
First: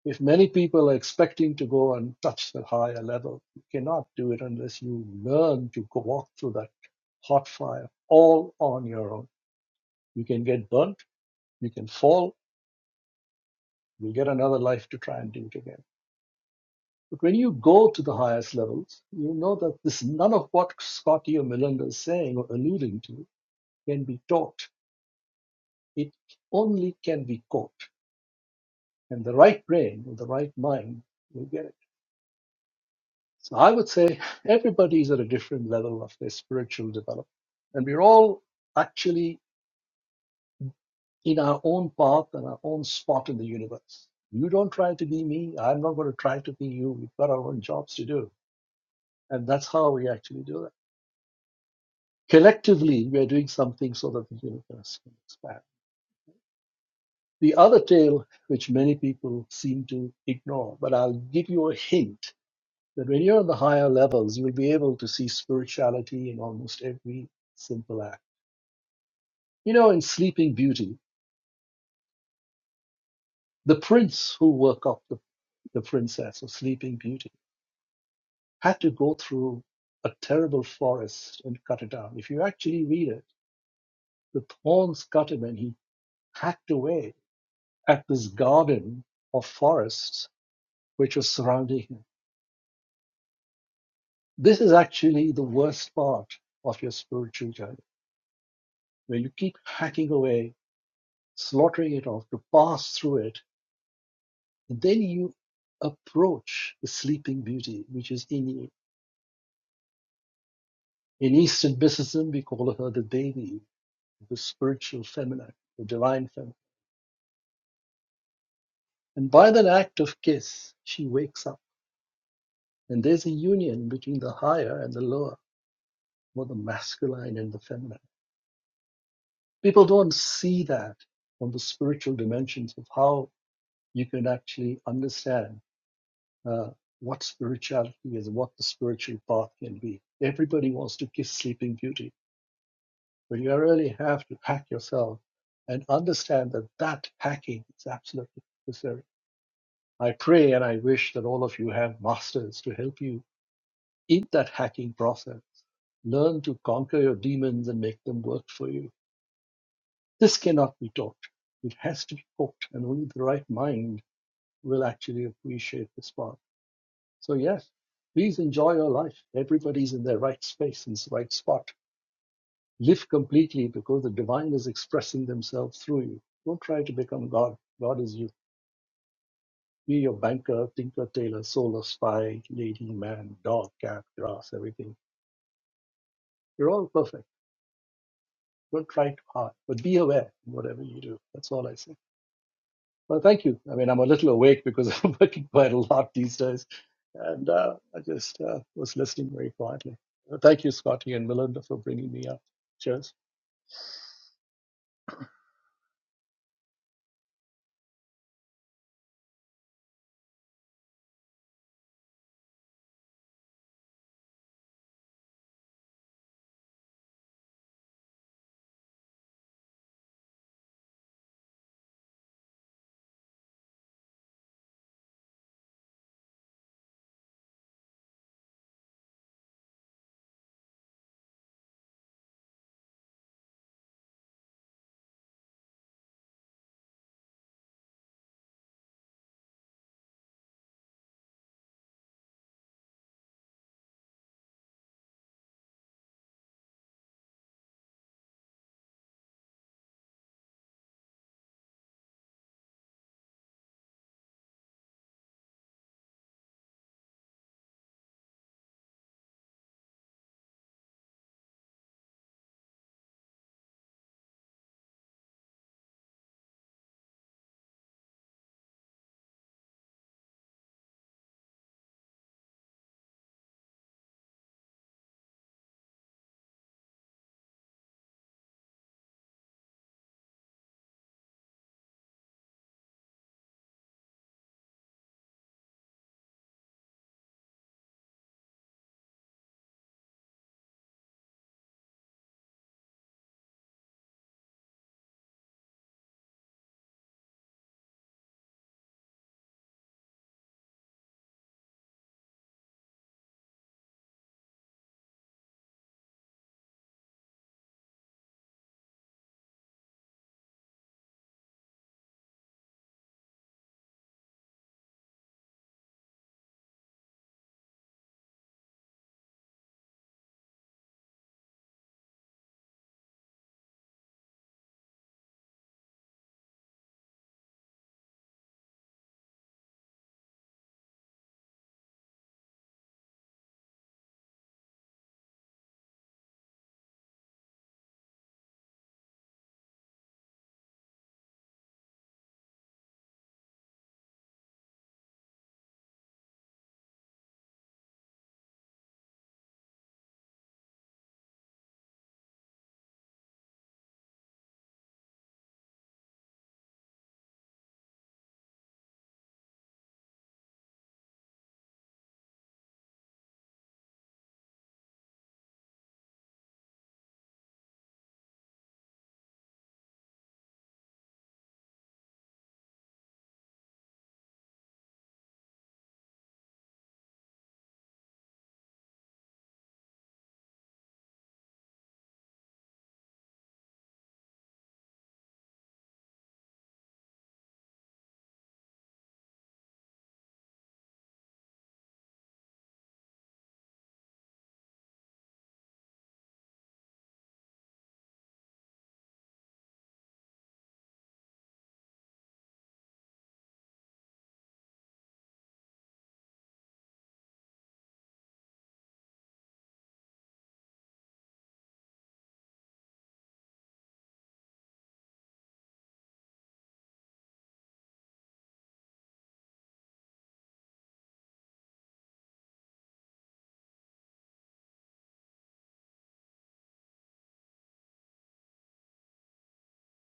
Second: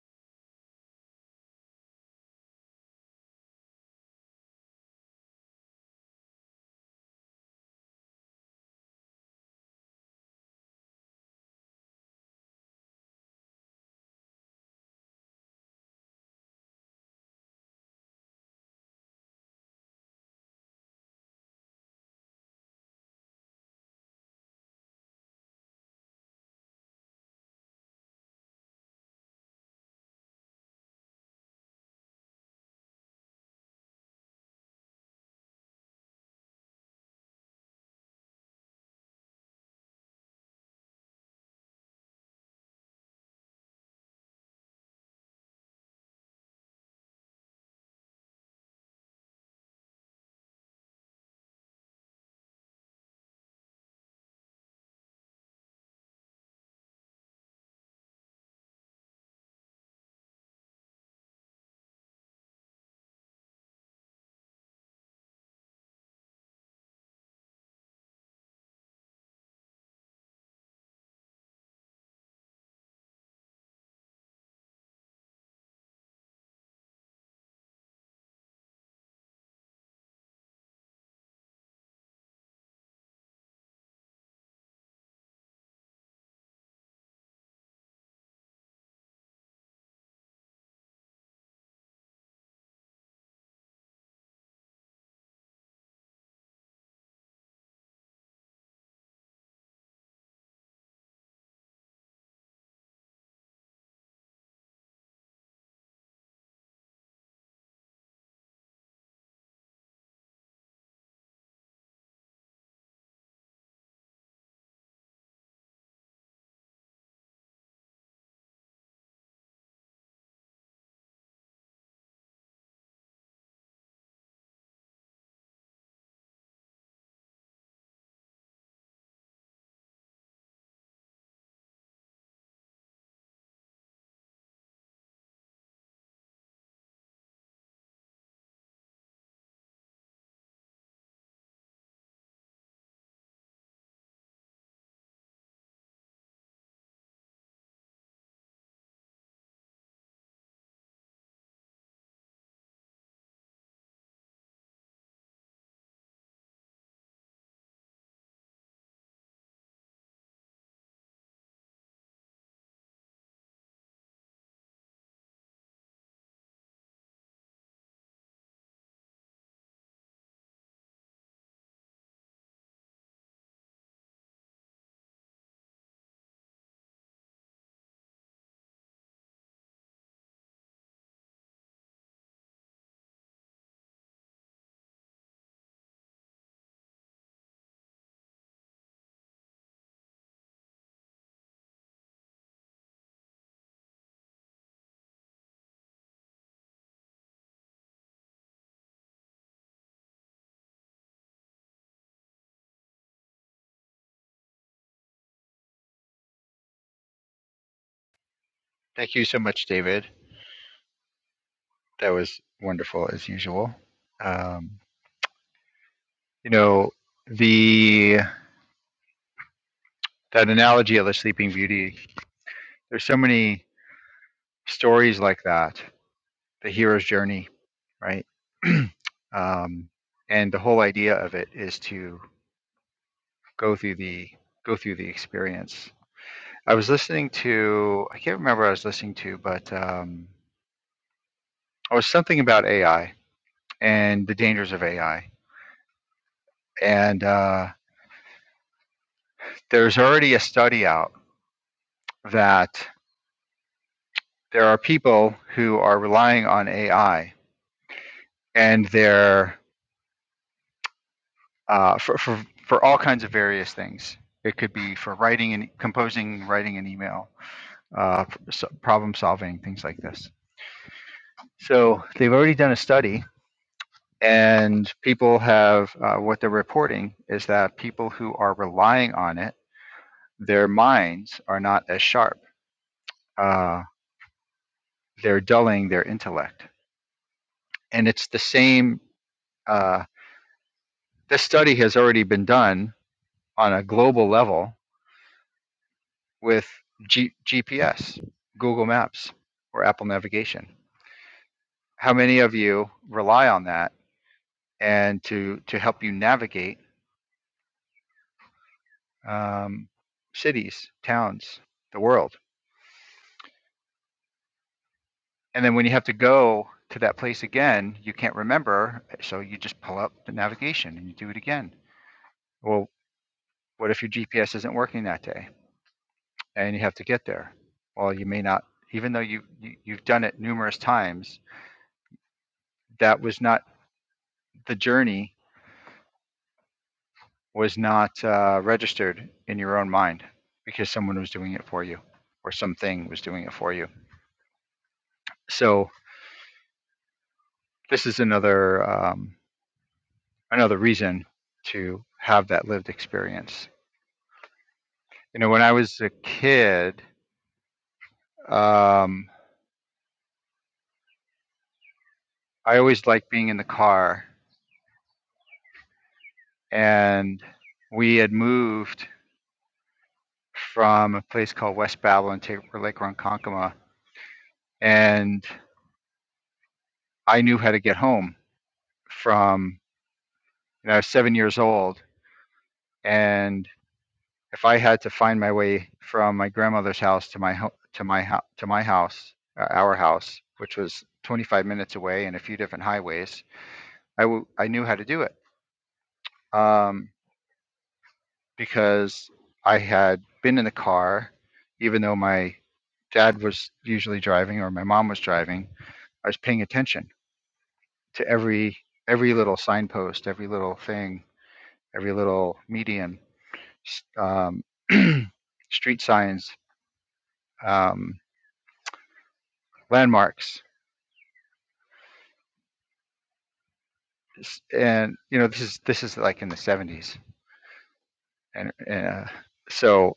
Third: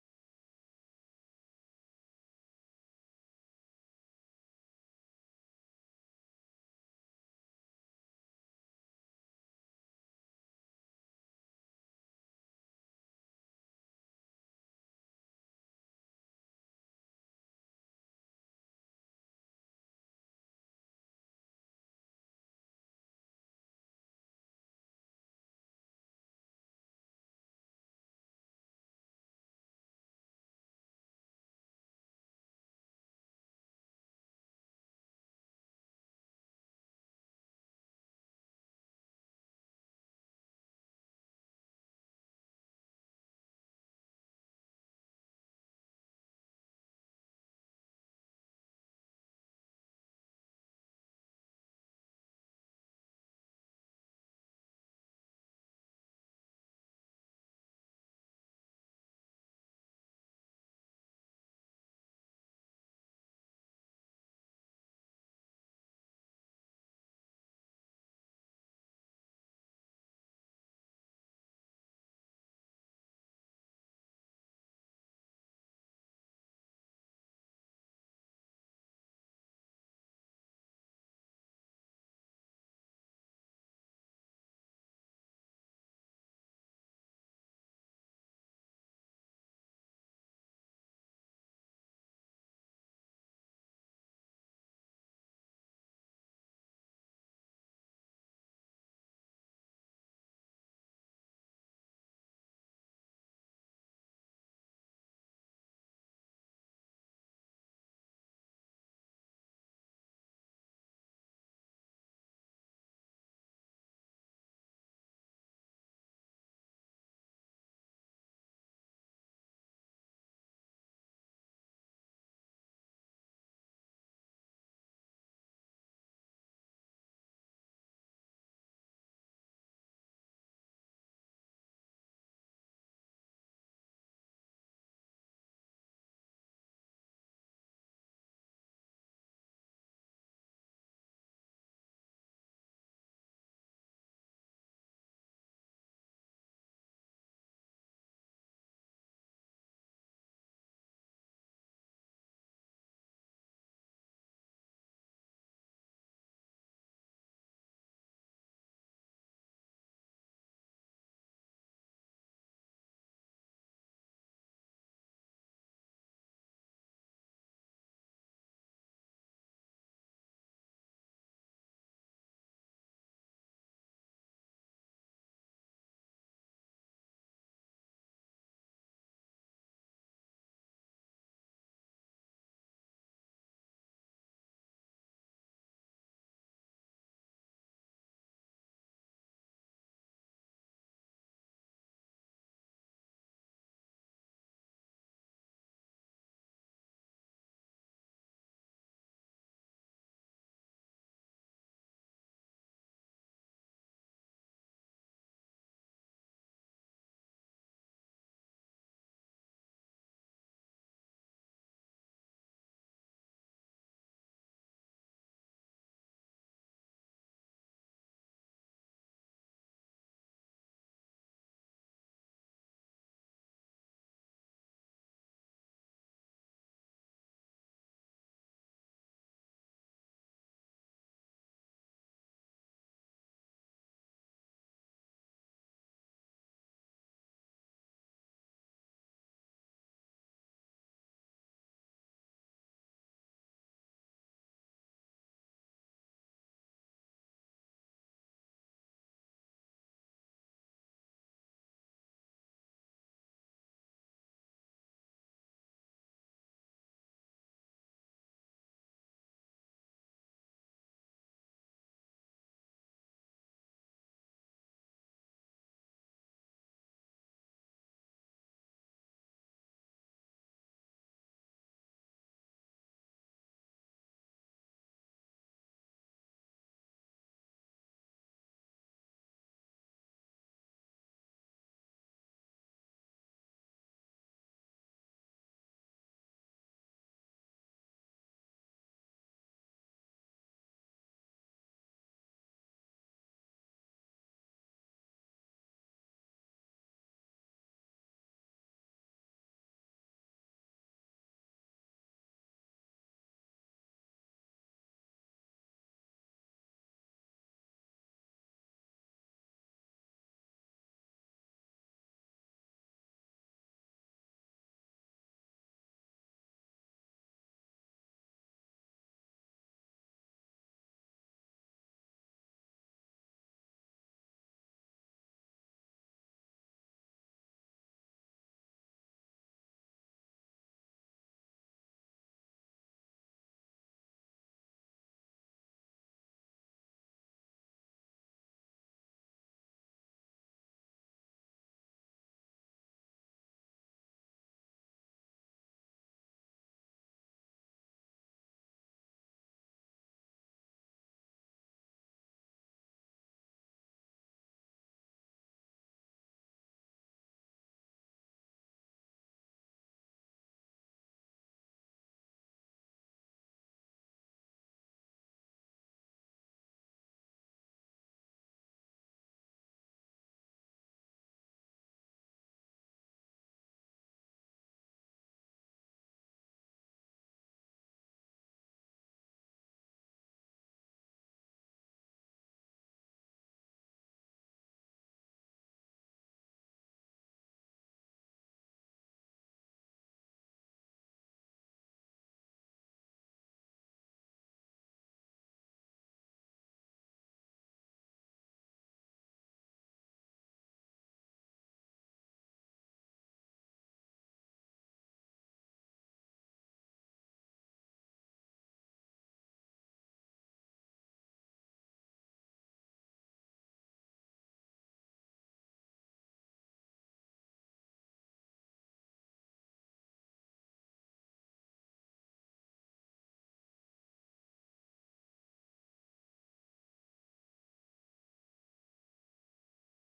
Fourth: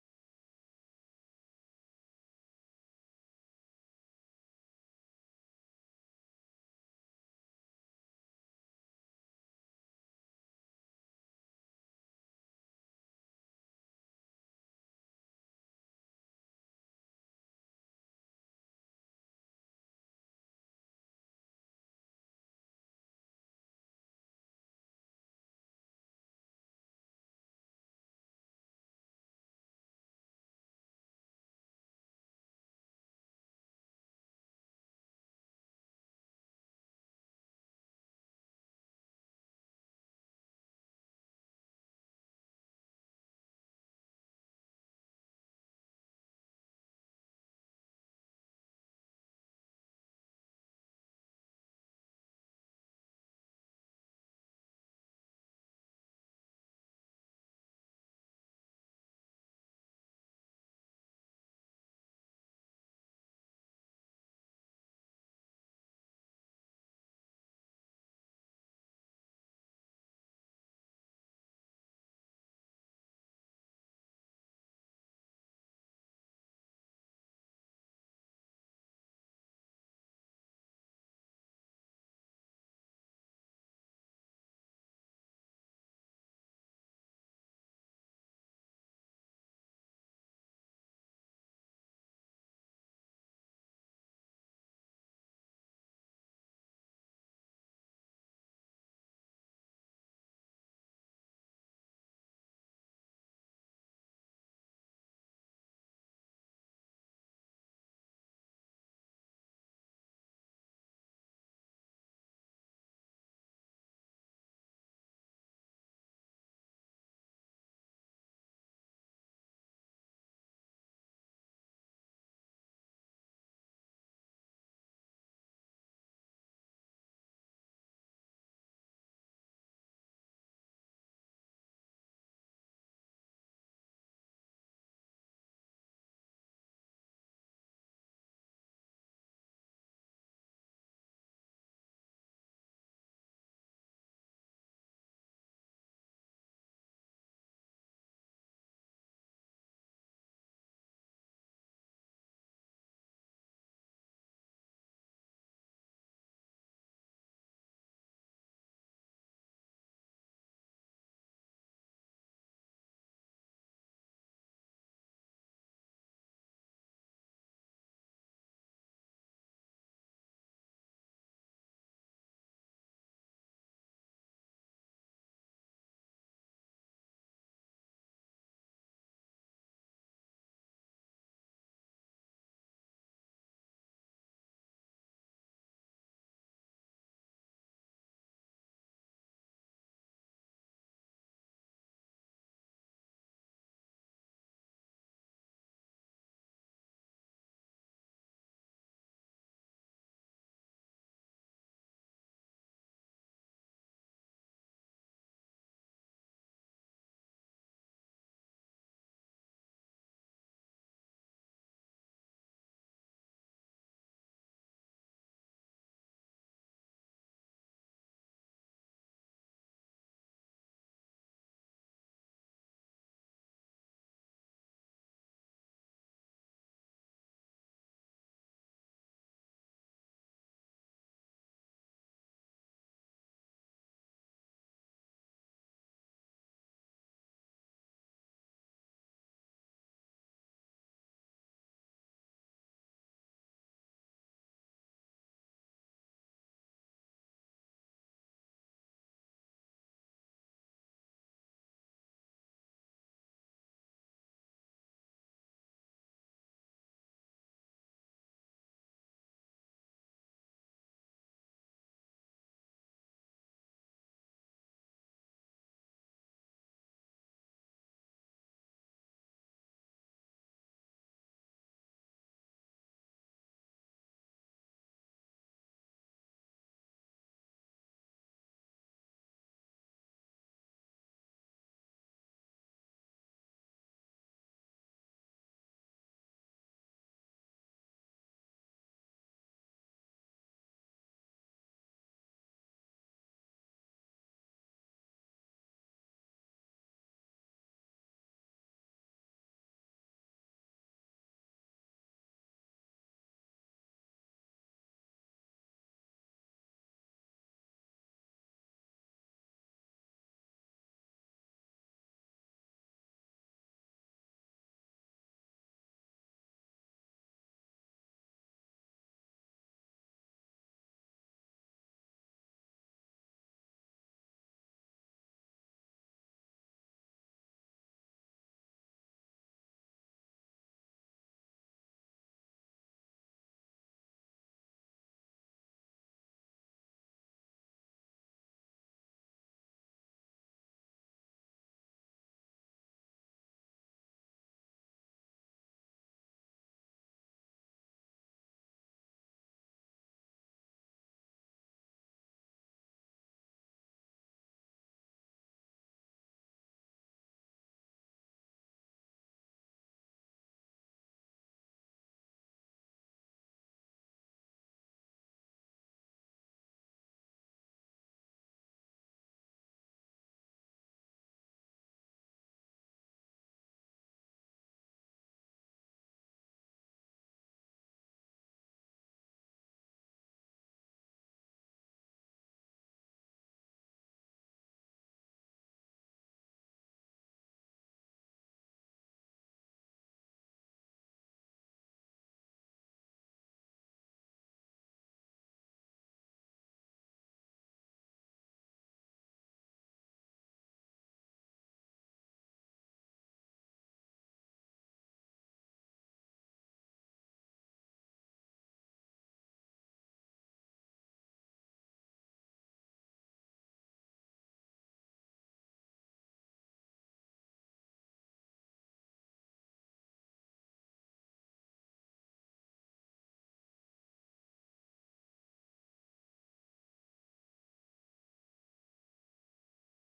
Speaker 4: If many people are expecting to go and touch the higher level, you cannot do it unless you learn to walk through that hot fire all on your own. You can get burnt, you can fall, you'll get another life to try and do it again. But when you go to the highest levels, you know that this none of what Scotty or Melinda is saying or alluding to can be taught. It only can be caught. And the right brain, or the right mind, will get it. So I would say everybody's at a different level of their spiritual development. And we're all actually in our own path and our own spot in the universe. You don't try to be me. I'm not going to try to be you. We've got our own jobs to do. And that's how we actually do that. Collectively, we're doing something so that the universe can expand. The other tale, which many people seem to ignore, but I'll give you a hint that when you're on the higher levels, you'll be able to see spirituality in almost every simple act You know, in Sleeping Beauty, the prince who woke up the, the princess of Sleeping Beauty had to go through a terrible forest and cut it down. If you actually read it, the thorns cut him and he hacked away at this garden of forests which was surrounding him. This is actually the worst part of your spiritual journey, where you keep hacking away, slaughtering it off to pass through it, and then you approach the sleeping beauty which is in you In Eastern mysticism, we call her the Devi, the spiritual feminine, the divine feminine. And by that act of kiss, she wakes up. And there's a union between the higher and the lower, or the masculine and the feminine. People don't see that from the spiritual dimensions of how you can actually understand uh, what spirituality is, what the spiritual path can be. Everybody wants to kiss Sleeping Beauty But you really have to pack yourself and understand that that packing is absolutely necessary. I pray and I wish that all of you have masters to help you in that hacking process. Learn to conquer your demons and make them work for you. This cannot be taught. It has to be cooked, and only the right mind will actually appreciate this part. So, yes, please enjoy your life. Everybody's in their right space and right spot Live completely because the divine is expressing themselves through you. Don't try to become God. God is you. Be your banker, tinker, tailor, solar spy, lady, man, dog, cat, grass, everything. You're all perfect. Don't try too hard, but be aware in whatever you do. That's all I say. Well, thank you. I mean, I'm a little awake because I'm working quite a lot these days. And uh, I just uh, was listening very quietly. Uh, Thank you, Scotty and Melinda, for bringing me up. Cheers.
Speaker 2: Thank you so much, David. That was wonderful as usual. Um, you know the that analogy of the Sleeping Beauty. There's so many stories like that the hero's journey, right? um, and the whole idea of it is to go through the go through the experience. I was listening to I can't remember what I was listening to, but um, I was something about AI and the dangers of AI. And uh, there's already a study out that there are people who are relying on AI and they're uh, for, for for all kinds of various things. It could be for writing and composing, writing an email uh, problem solving, things like this. So they've already done a study, and people have uh, what they're reporting is that people who are relying on it, their minds are not as sharp. Uh, they're dulling their intellect, and it's the same. Uh, this study has already been done on a global level with G- GPS, Google Maps, or Apple Navigation. How many of you rely on that and to to help you navigate? um, cities, towns, the world. And then when you have to go to that place again, you can't remember. So you just pull up the navigation and you do it again. Well, what if your GPS isn't working that day and you have to get there? Well, you may not, even though you, you, you've done it numerous times, that was not the journey was not uh, registered in your own mind because someone was doing it for you or something was doing it for you. So this is another um, another reason to have that lived experience. You know, when I was a kid, um, I always liked being in the car, and we had moved from a place called West Babylon to Lake Ronkonkoma, and I knew how to get home from. You know, I was seven years old, and if I had to find my way from my grandmother's house to my ho- to my ho- to my house, uh, our house, which was 25 minutes away and a few different highways, I, w- I knew how to do it um, because I had been in the car, even though my dad was usually driving or my mom was driving. I was paying attention to every every little signpost, every little thing, every little median, s- um, street signs, um, landmarks, S- and you know this is this is like in the 70s, and, uh, so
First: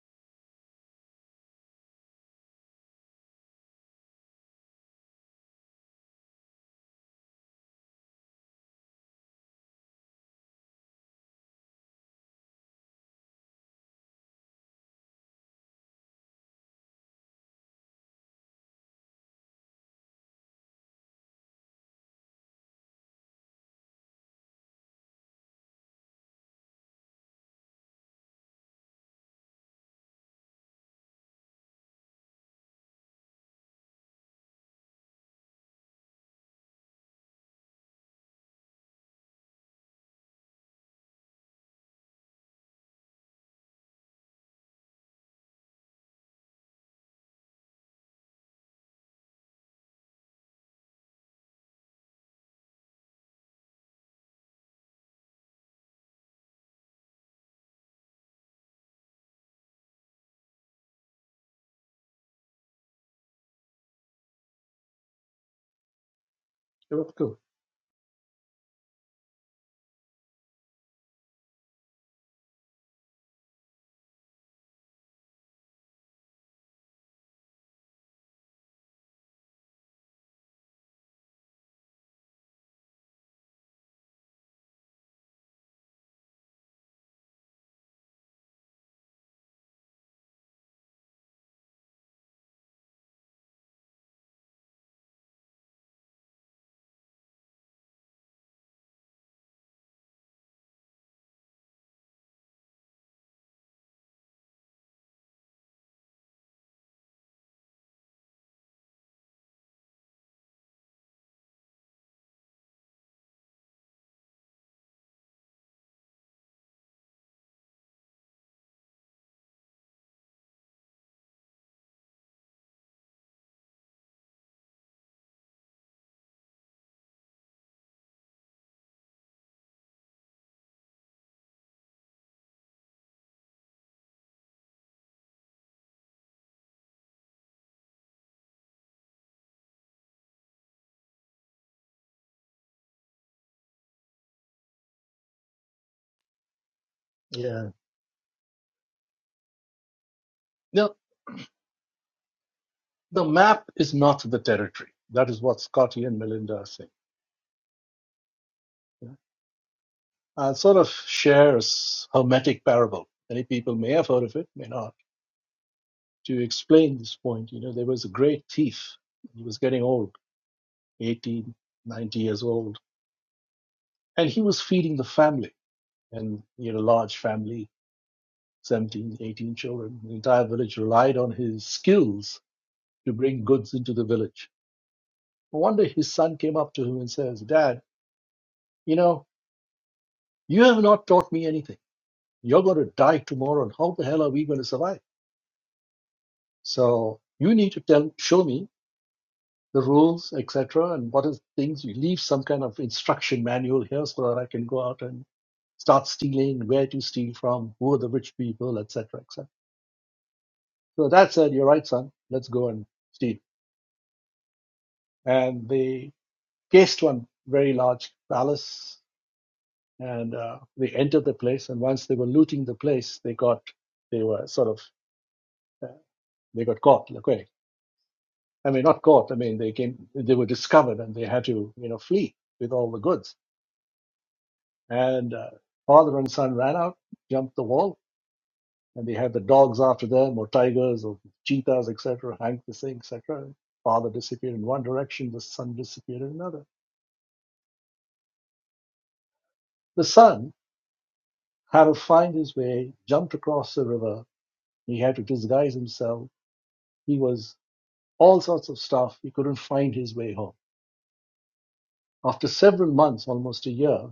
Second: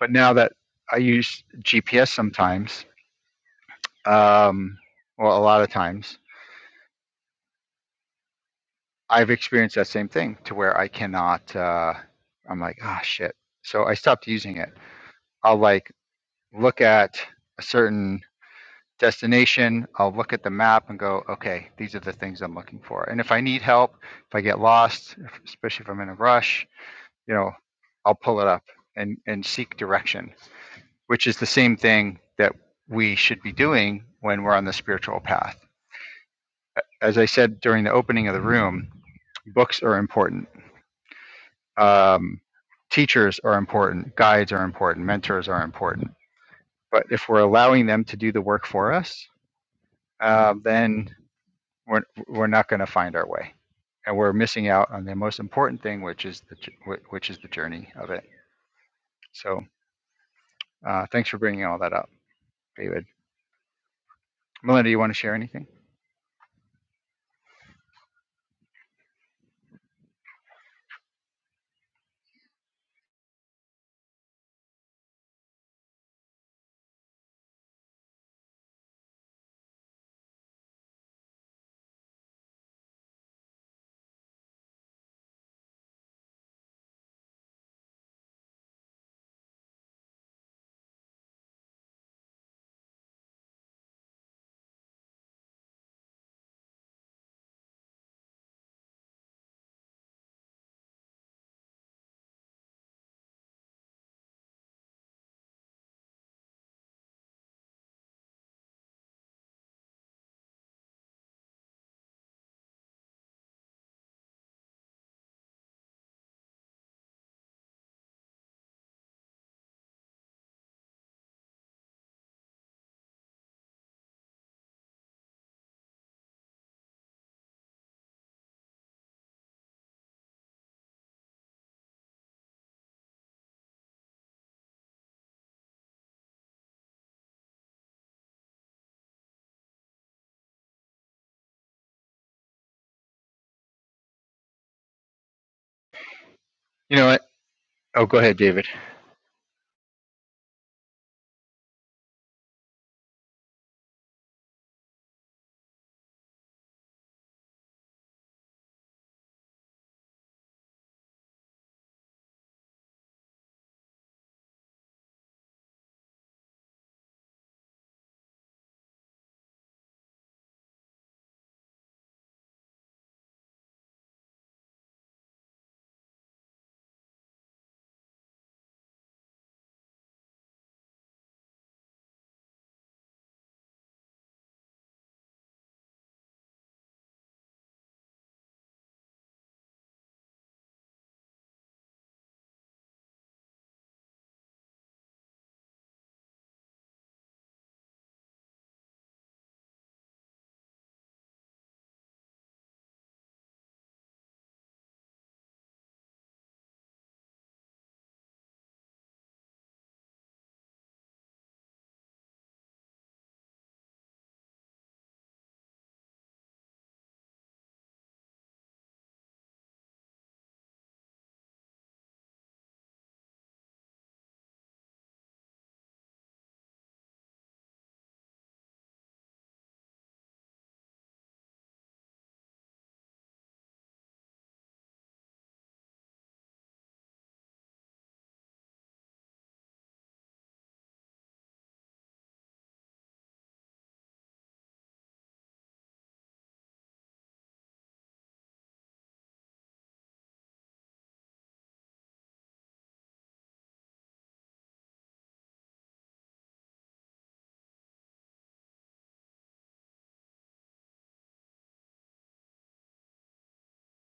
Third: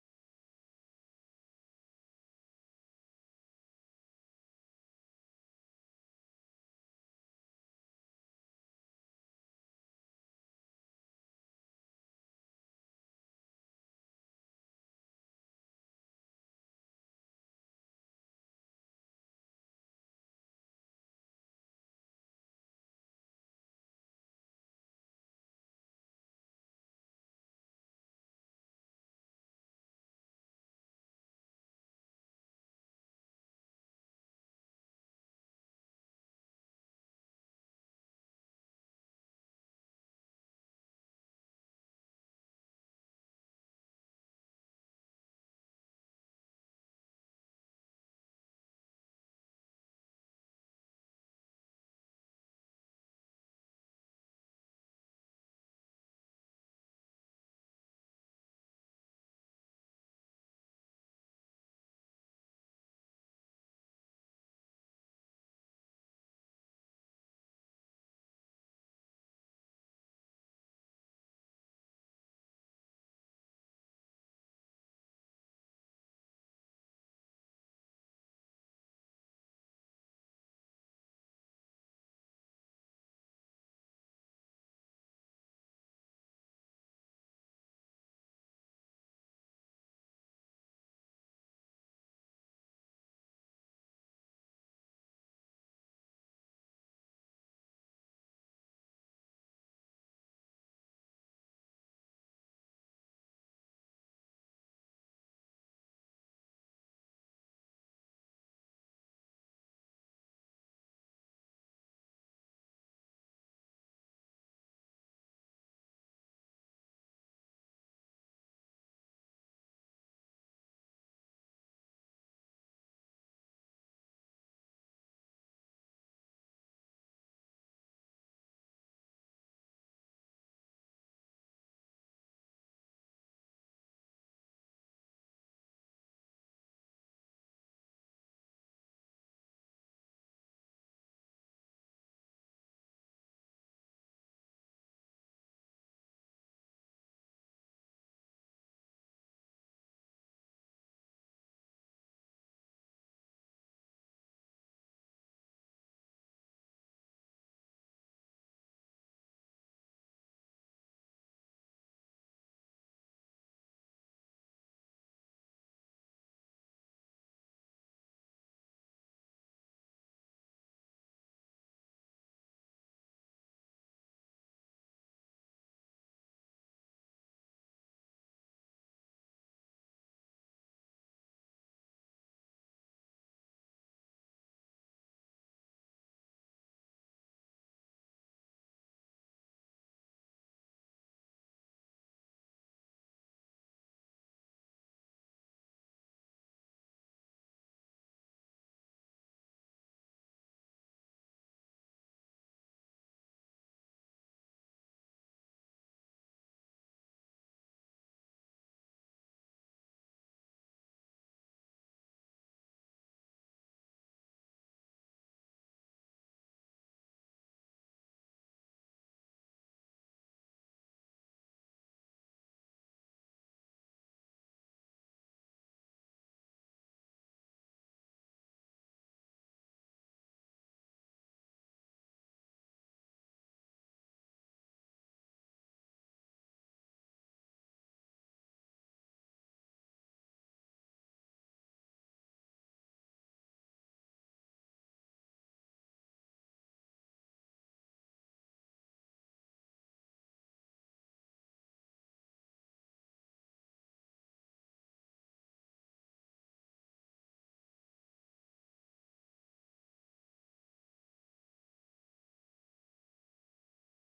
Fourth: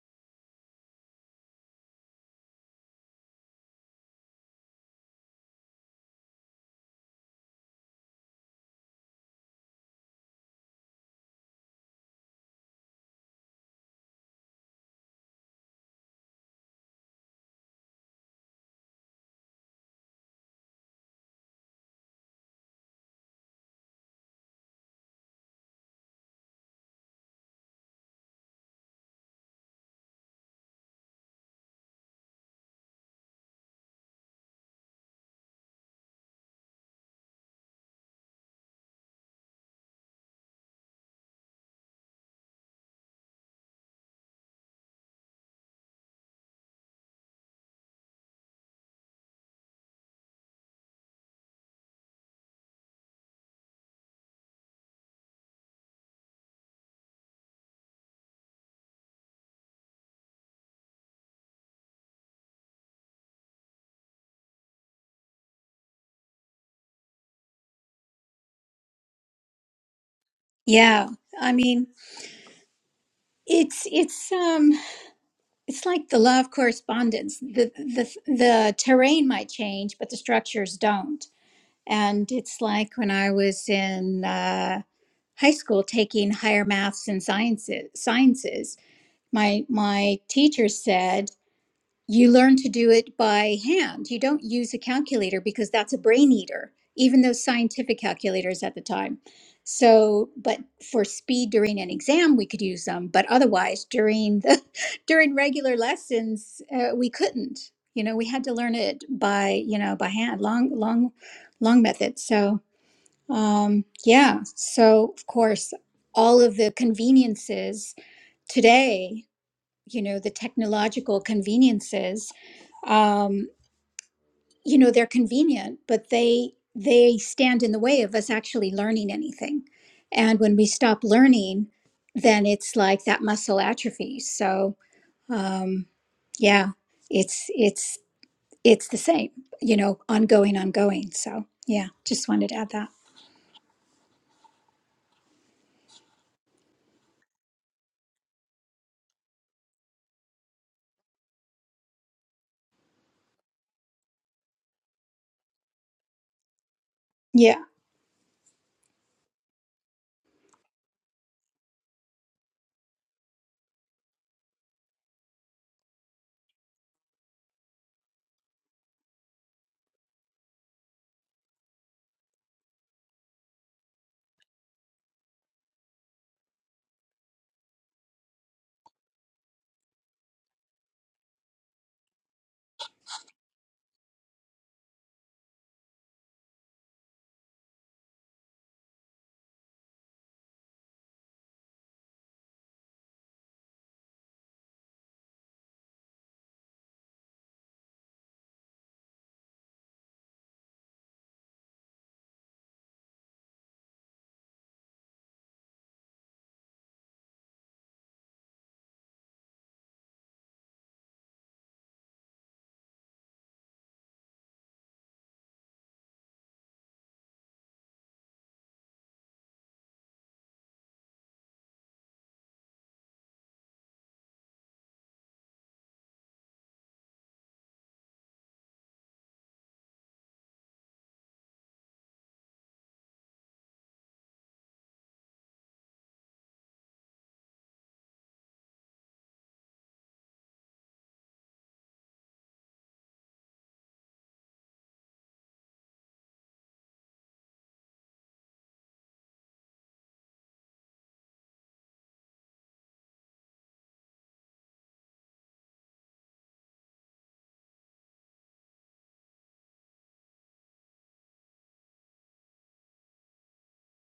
Speaker 2: but now that I use GPS sometimes Um, well, a lot of times I've experienced that same thing to where I cannot. Uh, I'm like, ah, shit. So I stopped using it. I'll like look at a certain destination. I'll look at the map and go, okay, these are the things I'm looking for. And if I need help, if I get lost, if, especially if I'm in a rush, you know, I'll pull it up and and seek direction, which is the same thing that we should be doing when we're on the spiritual path as I said during the opening of the room, books are important. Um, teachers are important. Guides are important. Mentors are important. But if we're allowing them to do the work for us, uh, then we're, we're not going to find our way. And we're missing out on the most important thing, which is the, j- which is the journey of it. So uh, thanks for bringing all that up, David. Melinda, you want to share anything?
Speaker 4: You're welcome.
Speaker 1: Yeah, I mean, it's it's um. it's like the law of correspondence. The, the the terrain might change, but the structures don't. And it's like when I was in uh, high school taking higher maths and sciences. Sciences. My my teacher said you learn to do it by hand. You don't use a calculator because that's a brain eater, even those scientific calculators at the time. So, but for speed during an exam, we could use them, but otherwise during the during regular lessons, uh, we couldn't. You know, we had to learn it by you know by hand, long, long, long method. So, um, yeah. So, of course, all of the conveniences today you know the technological conveniences um, you know they're convenient but they they stand in the way of us actually learning anything and when we stop learning then it's like that muscle atrophy so um, yeah it's it's it's the same you know ongoing ongoing so yeah just wanted to add that
Speaker 2: You know what?
Speaker 4: Yeah.
Speaker 2: Oh, go ahead, David.
Speaker 4: No, The map is not the territory. That is what Scotty and Melinda are saying.
Speaker 1: yeah
Speaker 4: yeah. I'll sort of share a hermetic parable. Many people may have heard of it, may not. To explain this point, you know, there was a great thief. He was getting old, 18, 90 years old, and he was feeding the family. And he had a large family, 17, 18 children. The entire village relied on his skills to bring goods into the village. One day his son came up to him and says, Dad, you know, you have not taught me anything. You're going to die tomorrow, and how the hell are we going to survive? So you need to tell, show me the rules, etc., and what is things. You leave some kind of instruction manual here so that I can go out and start stealing, where to steal from, who are the rich people, etc., etc. So that said, you're right, son. Let's go and steal. And they cased one very large palace, and uh, they entered the place. And once they were looting the place, they got they were sort of uh, they got caught. Okay, I mean, not caught. I mean, they came, they were discovered and they had to, you know, flee with all the goods. And uh, father and son ran out, jumped the wall, and they had the dogs after them, or tigers, or cheetahs, etc., hang the thing, etc. Father disappeared in one direction, the son disappeared in another. The son had to find his way, jumped across the river. He had to disguise himself. He was all sorts of stuff. He couldn't find his way home. After several months, almost a year,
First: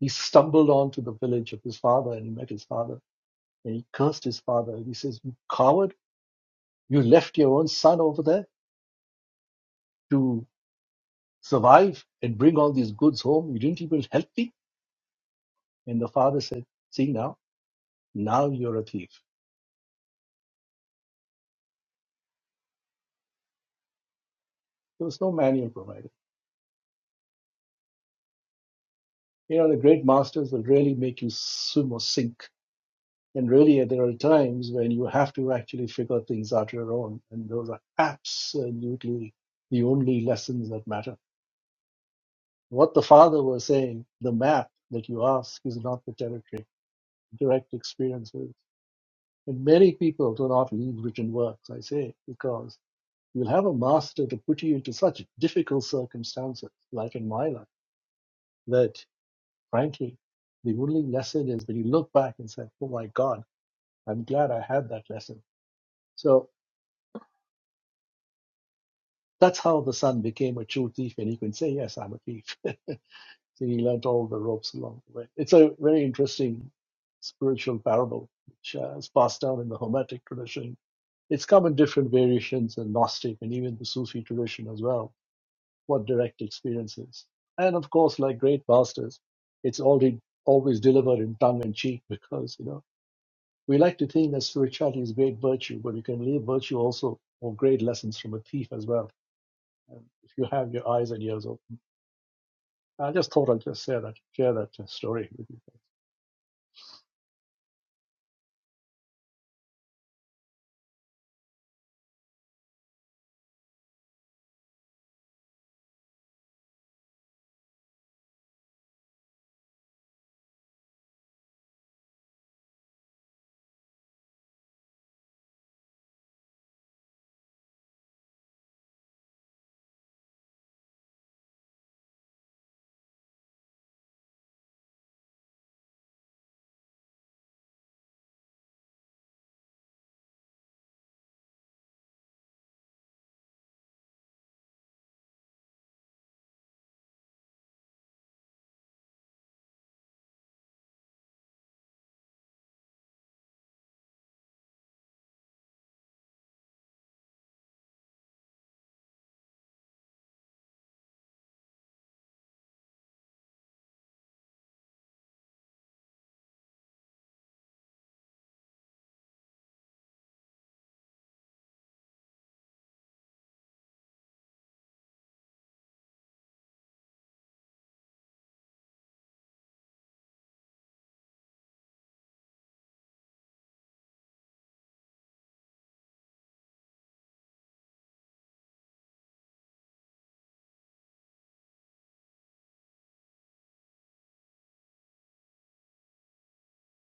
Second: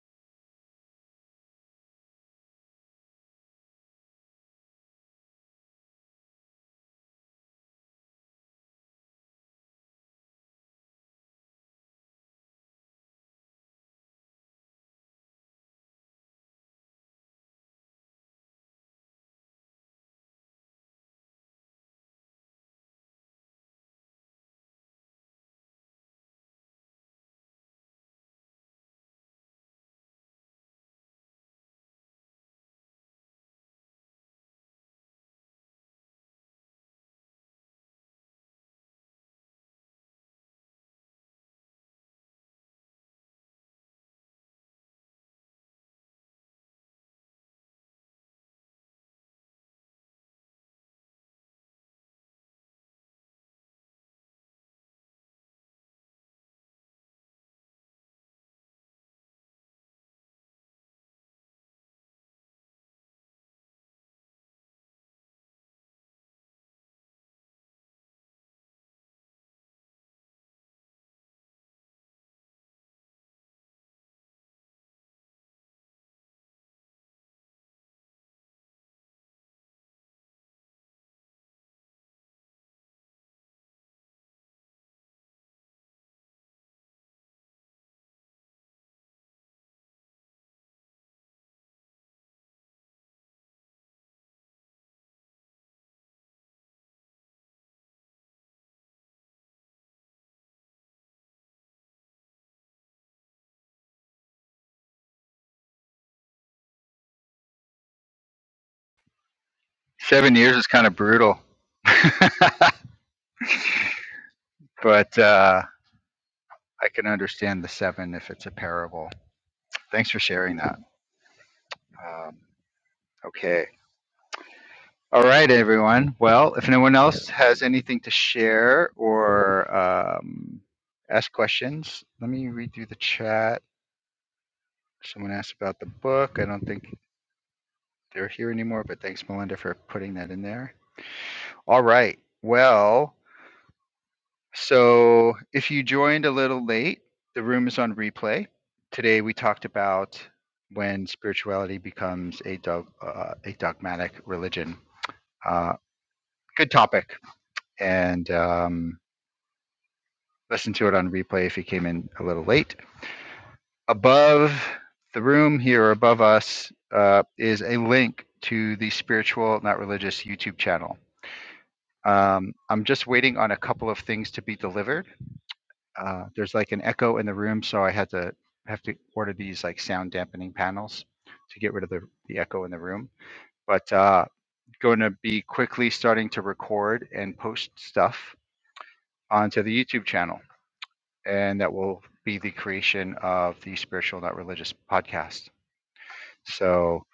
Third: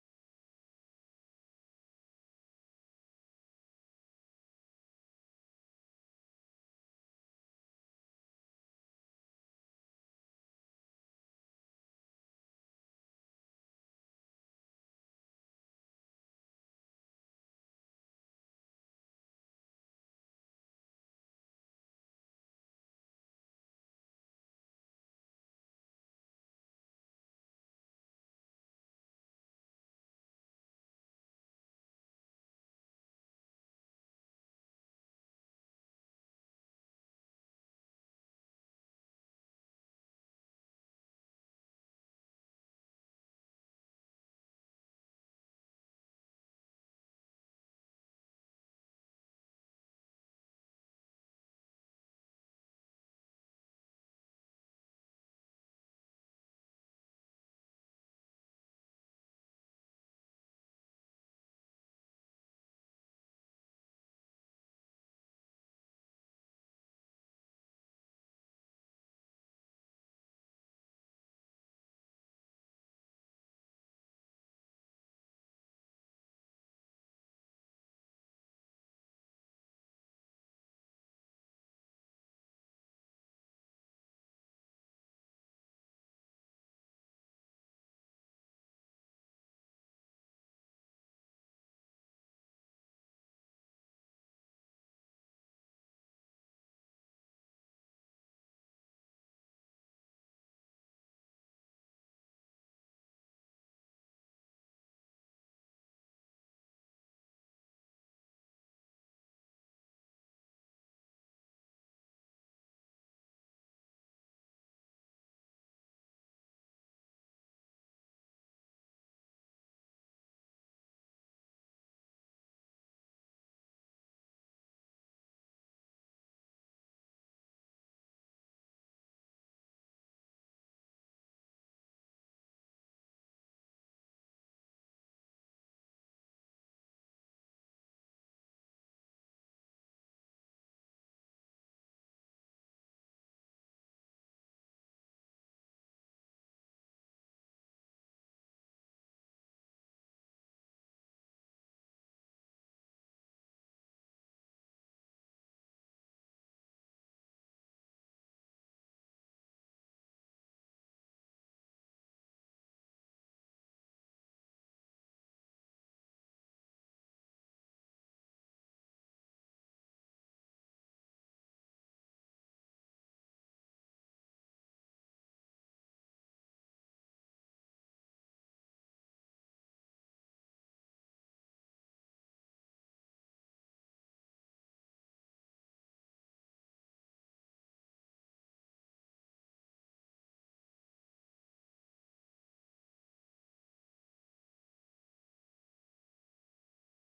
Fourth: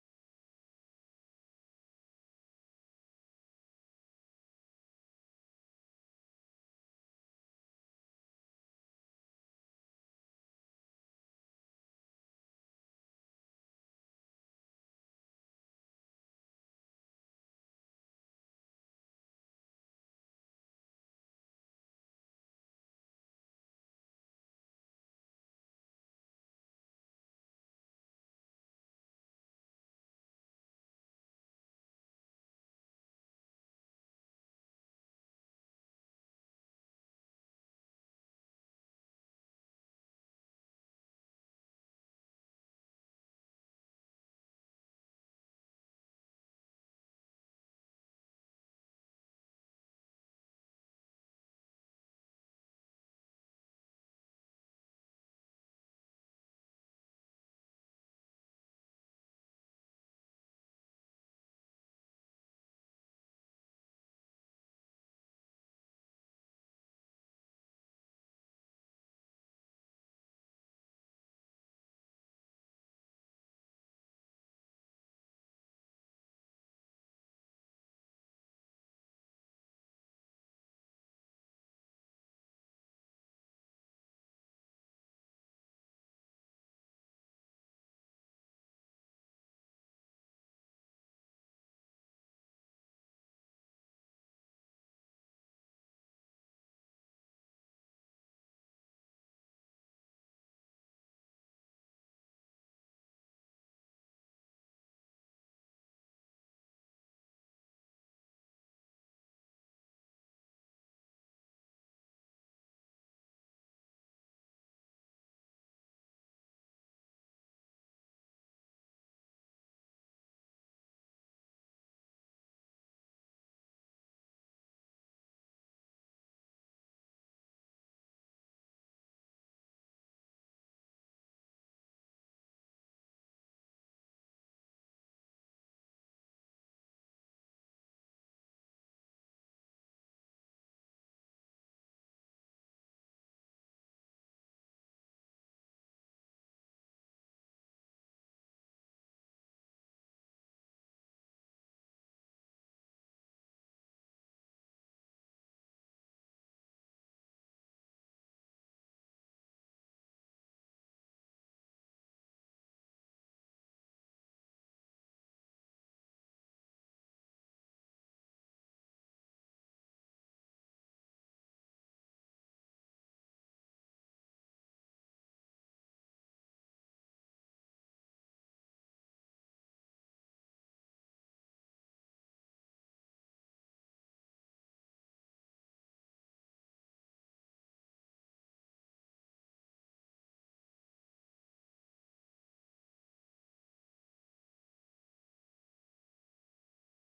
Speaker 4: He stumbled onto the village of his father and he met his father and he cursed his father and he says, You coward, you left your own son over there to survive and bring all these goods home. You didn't even help me. And the father said, See now, now you're a thief. There was no manual provided. You know, the great masters will really make you swim or sink. And really, there are times when you have to actually figure things out your own. And those are absolutely the only lessons that matter What the father was saying, the map that you ask is not the territory, direct experiences. And many people do not read written works, I say, because you'll have a master to put you into such difficult circumstances, like in my life, that frankly, the only lesson is when you look back and say, oh my God, I'm glad I had that lesson. So that's how the son became a true thief, and he can say, yes, I'm a thief. So he learnt all the ropes along the way. It's a very interesting spiritual parable, which uh, is passed down in the Hermetic tradition. It's come in different variations in Gnostic and even the Sufi tradition as well, what direct experience is. And of course, like great masters, it's already always delivered in tongue and cheek because, you know, we like to think that spirituality is great virtue, but you can leave virtue also or great lessons from a thief as well. And if you have your eyes and ears open, I just thought I'd just share that, share that uh, story with you.
Speaker 2: Seven years is kind of brutal. but uh, I can understand the seven if it's a parable. Thanks for sharing that. Um, okay. All right, everyone. Well, if no one else has anything to share or um, ask questions, let me read through the chat. Someone asked about the book. I don't think they're here anymore, but thanks, Melinda, for putting that in there. All right. Well, So if you joined a little late, the room is on replay. Today we talked about when spirituality becomes a dog, uh, a dogmatic religion. Uh, good topic, and um, listen to it on replay if you came in a little late. Above the room here, above us, uh, is a link to the spiritual, not religious, YouTube channel. Um, I'm just waiting on a couple of things to be delivered uh, there's like an echo in the room, so I had to have to order these like sound dampening panels to get rid of the, the echo in the room. But uh, going to be quickly starting to record and post stuff onto the YouTube channel, and that will be the creation of the Spiritual Not Religious podcast. So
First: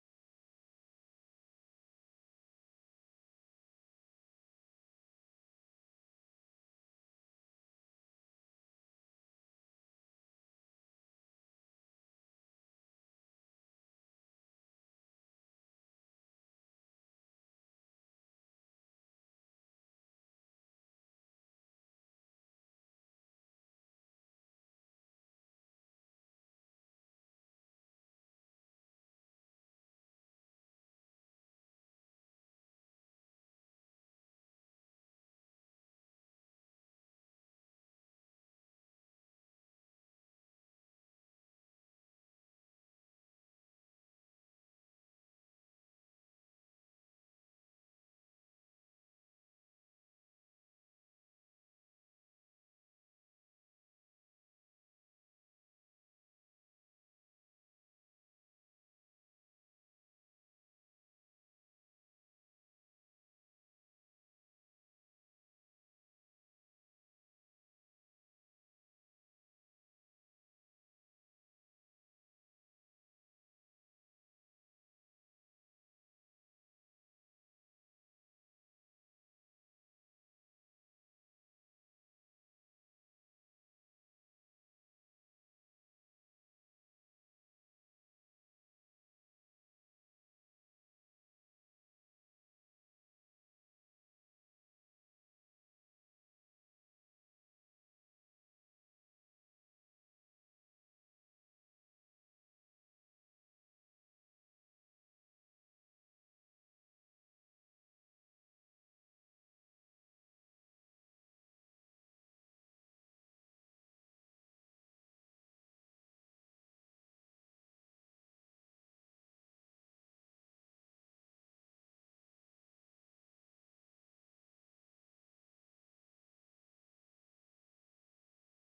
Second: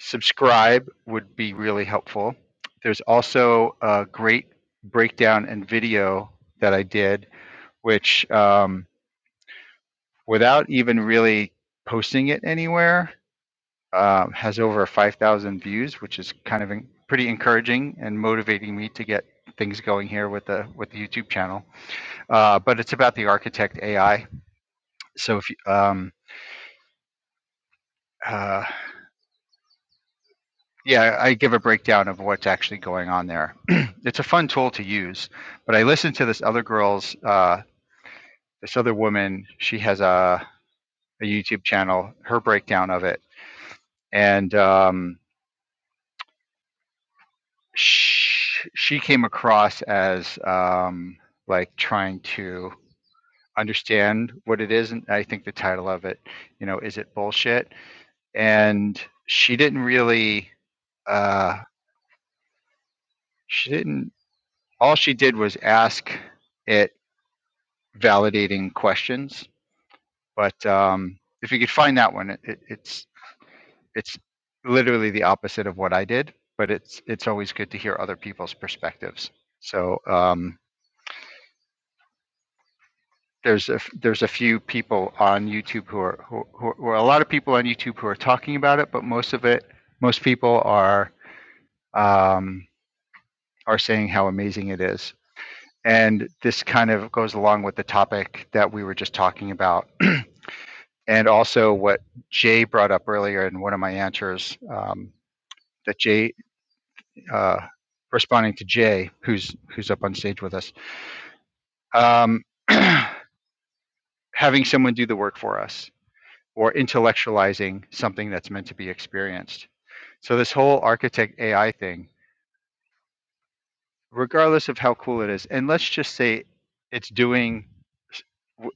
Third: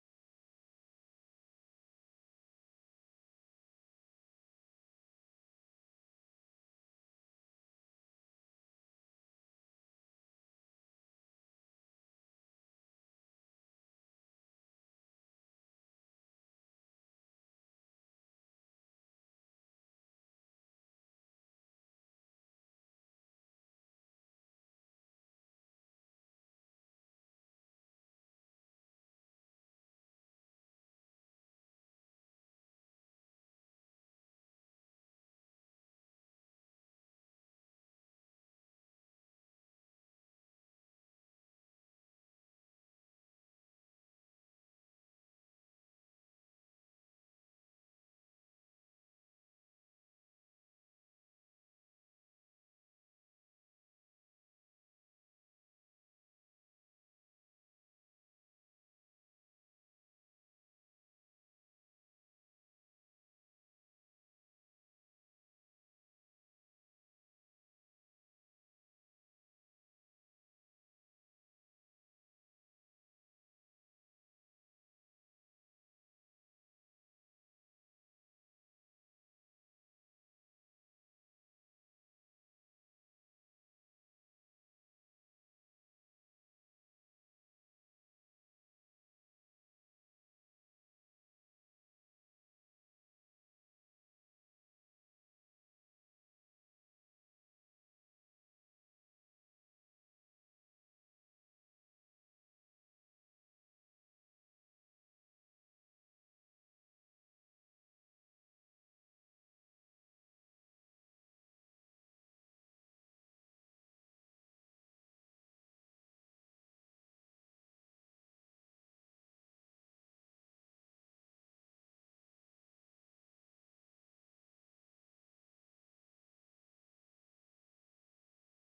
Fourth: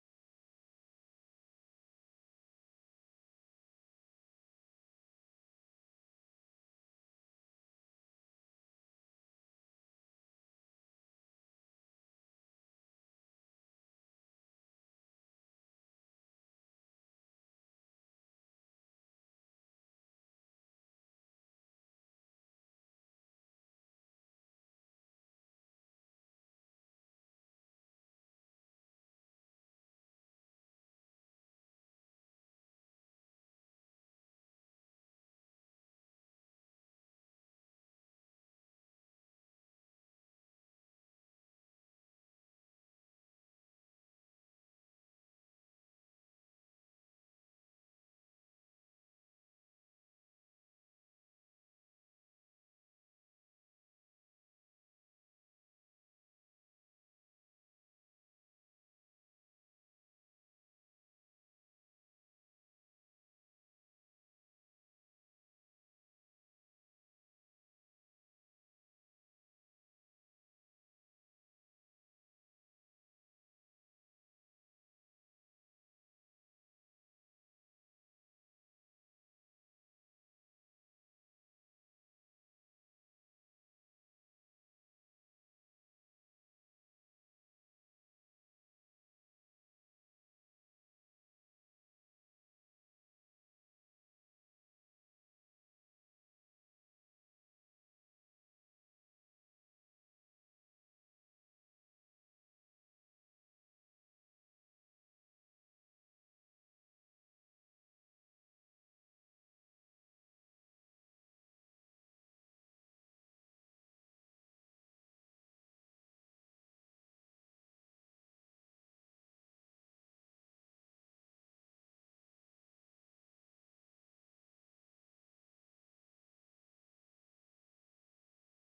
Speaker 2: subscribe would be really helpful. There's also a great breakdown and video that I did, which um, without even really posting it anywhere. Um, has over 5,000 views, which is kind of en- pretty encouraging and motivating me to get things going here with the with the YouTube channel. Uh, but it's about the Architect AI. So if you, um, uh, yeah, I give a breakdown of what's actually going on there. it's a fun tool to use. But I listened to this other girl's uh, this other woman. She has a a YouTube channel. Her breakdown of it and um, sh- she came across as um, like trying to understand what it is and i think the title of it you know is it bullshit and she didn't really uh, she didn't all she did was ask it validating questions but um, if you could find that one it, it, it's it's literally the opposite of what i did but it's it's always good to hear other people's perspectives so um, there's a there's a few people on YouTube who are who, who, who are a lot of people on YouTube who are talking about it, but most of it most people are um, are saying how amazing it is, and this kind of goes along with the topic that we were just talking about, and also what Jay brought up earlier in one of my answers um, that Jay uh, responding to Jay who's who's up on stage with us. Um, having someone do the work for us or intellectualizing something that's meant to be experienced. So this whole architect AI thing, regardless of how cool it is, and let's just say it's doing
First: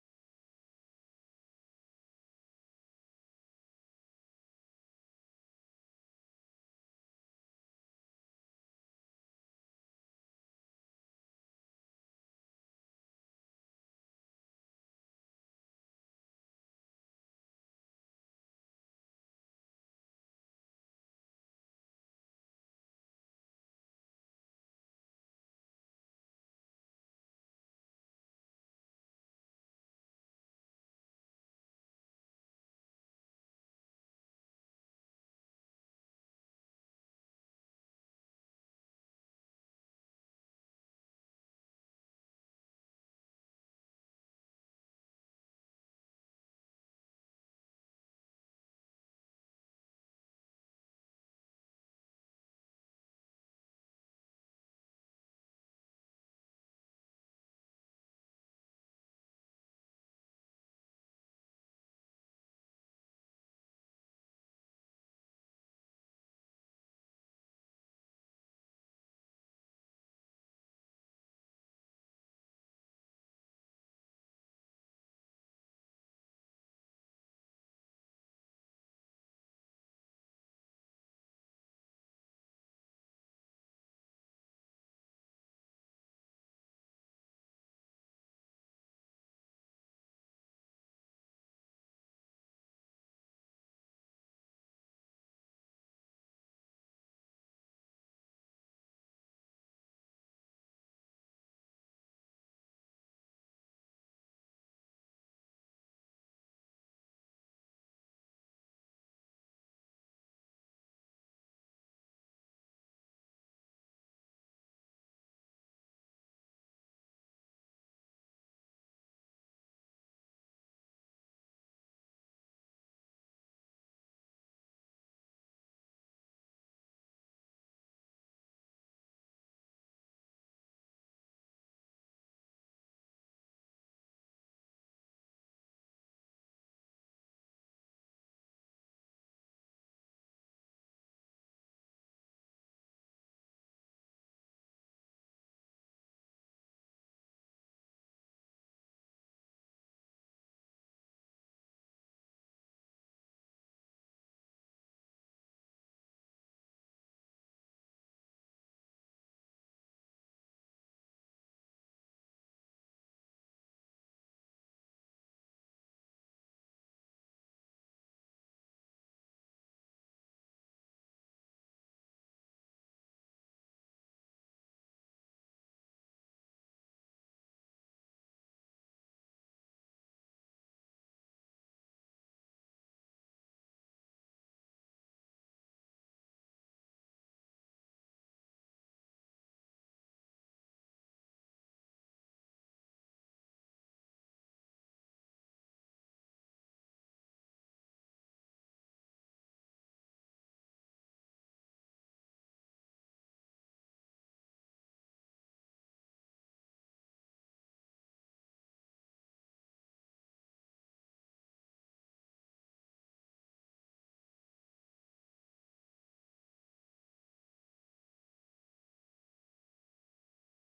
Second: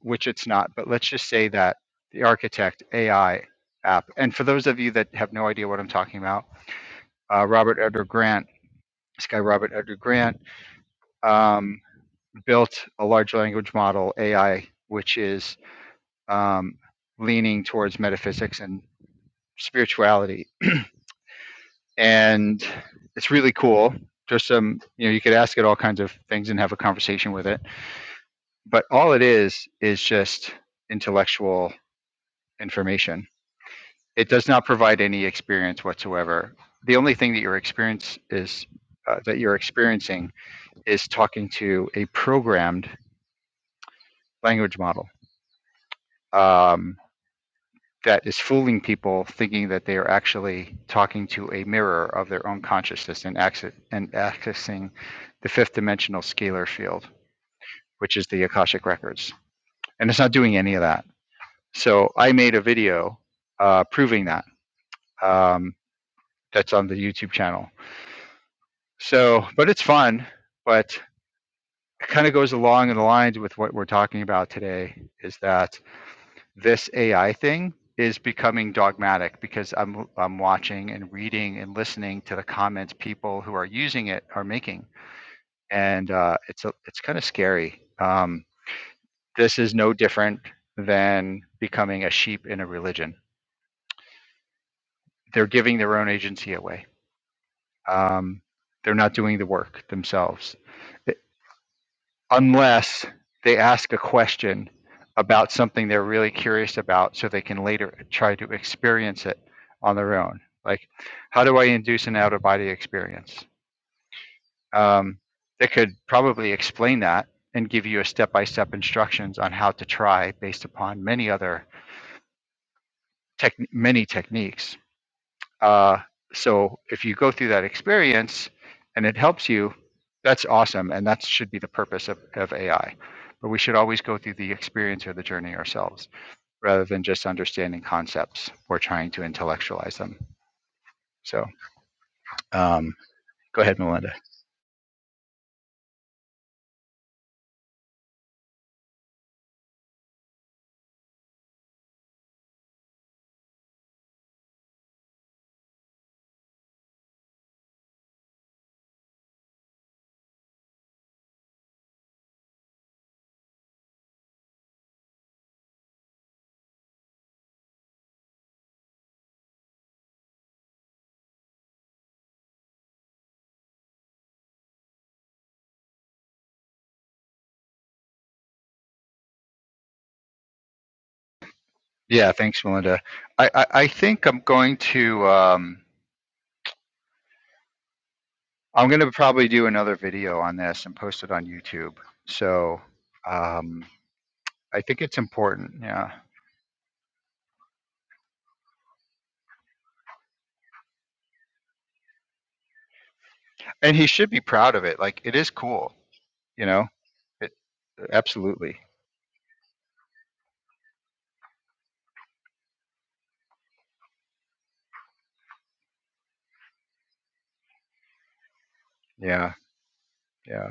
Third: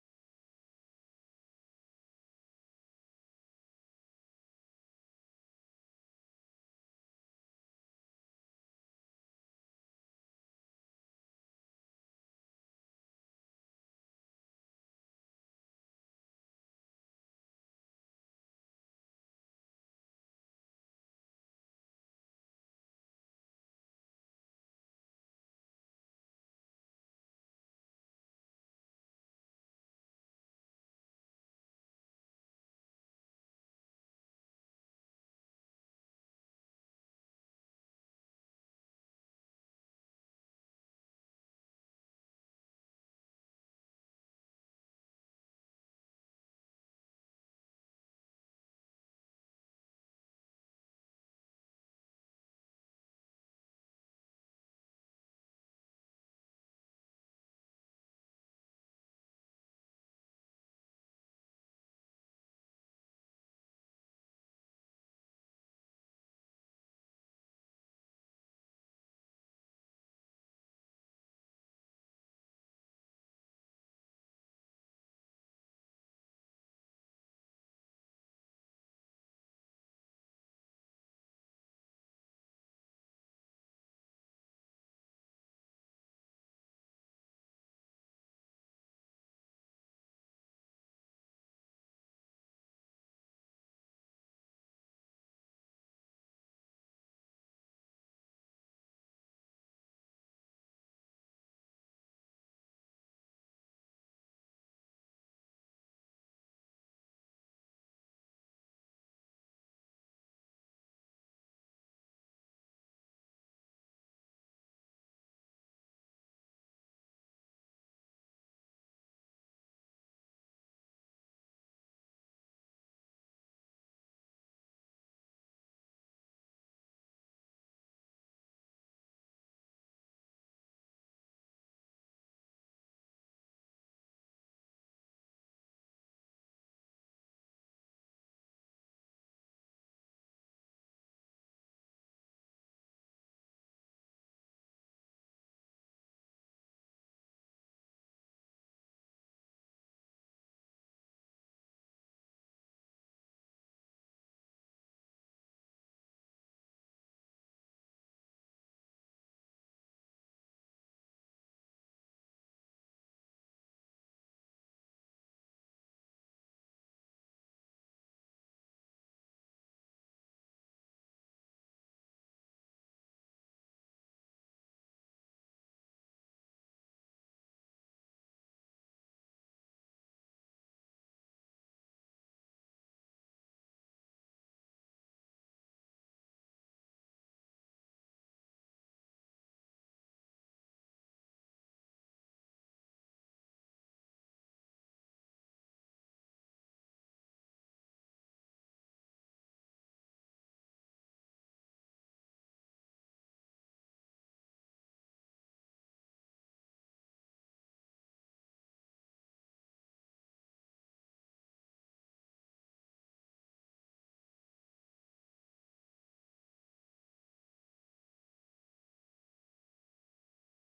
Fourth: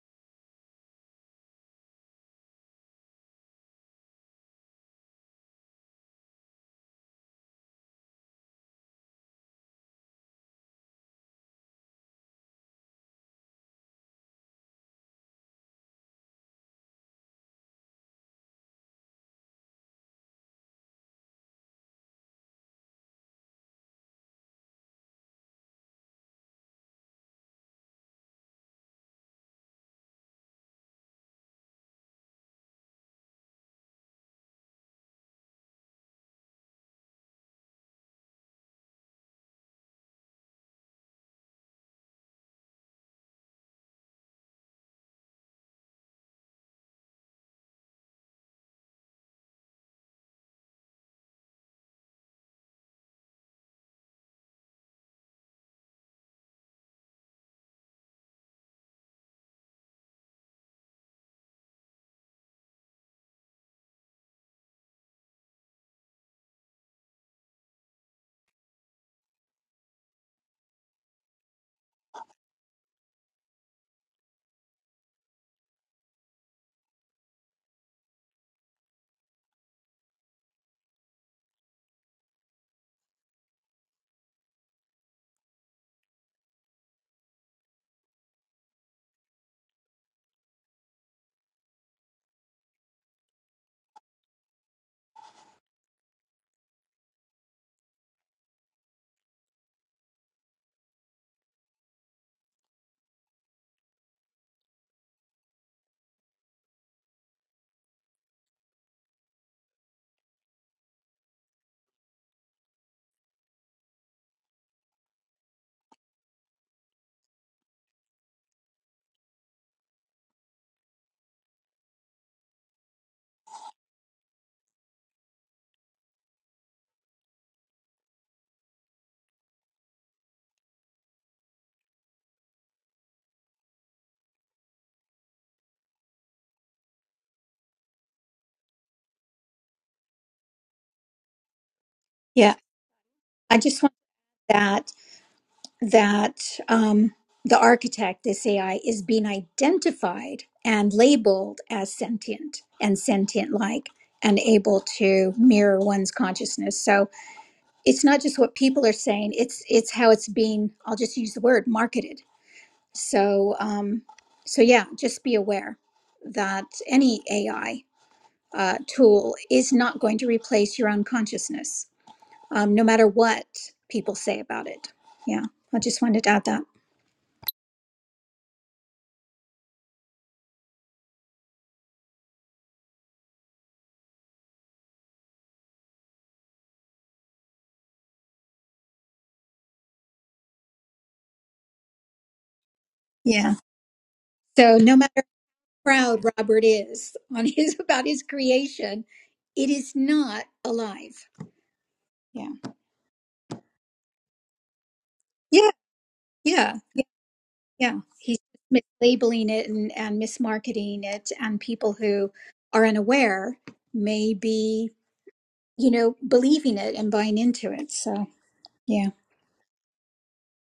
Speaker 2: which it's not, but let's just say that the architect AI app. And for those of you that have no idea what I'm talking about, uh, Robert Edgar Grant, this guy Robert Edgar Grant, um, built a large language model AI, which is um, leaning towards metaphysics and spirituality and it's really cool. There's some, you know, you could ask it all kinds of things and have a conversation with it. But all it is is just intellectual information. It does not provide any experience whatsoever. The only thing that your experience is uh, that you're experiencing is talking to a programmed language model. Um, that is fooling people thinking that they are actually talking to a mirror of their own consciousness and, access, and accessing the fifth dimensional scalar field, which is the Akashic Records. And it's not doing any of that. So I made a video uh, proving that. Um, that's on the YouTube channel. So, but it's fun, but it kind of goes along in the lines with what we're talking about today is that this AI thing is becoming dogmatic because I'm I'm watching and reading and listening to the comments people who are using it are making, and uh, it's a, it's kind of scary. Um, this is no different than becoming a sheep in a religion. They're giving their own agency away. Um, they're not doing the work themselves. unless they ask a question about something they're really curious about so they can later try to experience it on their own. Like, how do I induce an out of body experience? Um, they could probably explain that and give you a step by step instructions on how to try based upon many other tech many techniques Uh, so if you go through that experience and it helps you, that's awesome. And that should be the purpose of, of AI. But we should always go through the experience or the journey ourselves rather than just understanding concepts or trying to intellectualize them. So
Speaker 1: yeah
Speaker 2: um,
Speaker 1: i
Speaker 2: go ahead,
Speaker 1: just want
Speaker 2: Melinda.
Speaker 1: that that um, the architect, this AI, is being identified and labeled as sentient and sentient like and able to mirror one's consciousness. So it's not just what people are saying, it's it's how it's being, I'll just use the word marketed. So um so yeah, just be aware that any AI uh, tool is not going to replace your own consciousness, um, no matter what people say about it. Yeah, I just wanted to add that.
Speaker 2: Yeah, thanks, Melinda. I, I, I think I'm going to, um, I'm going to probably do another video on this and post it on YouTube. So um,
Speaker 1: So
Speaker 2: I
Speaker 1: no
Speaker 2: think
Speaker 1: matter
Speaker 2: it's
Speaker 1: how
Speaker 2: important. Yeah
Speaker 1: proud Robert is on his about his creation, it is not alive. Yeah.
Speaker 2: and he should be proud of it. Like it is
Speaker 1: Yeah.
Speaker 2: cool, you
Speaker 1: Yeah.
Speaker 2: know.
Speaker 1: Yeah.
Speaker 2: It
Speaker 1: yeah. He's
Speaker 2: absolutely,
Speaker 1: mislabeling it and, and mismarketing it and people who are unaware may be, you know, believing it and buying into it. So yeah.
Speaker 2: yeah, yeah,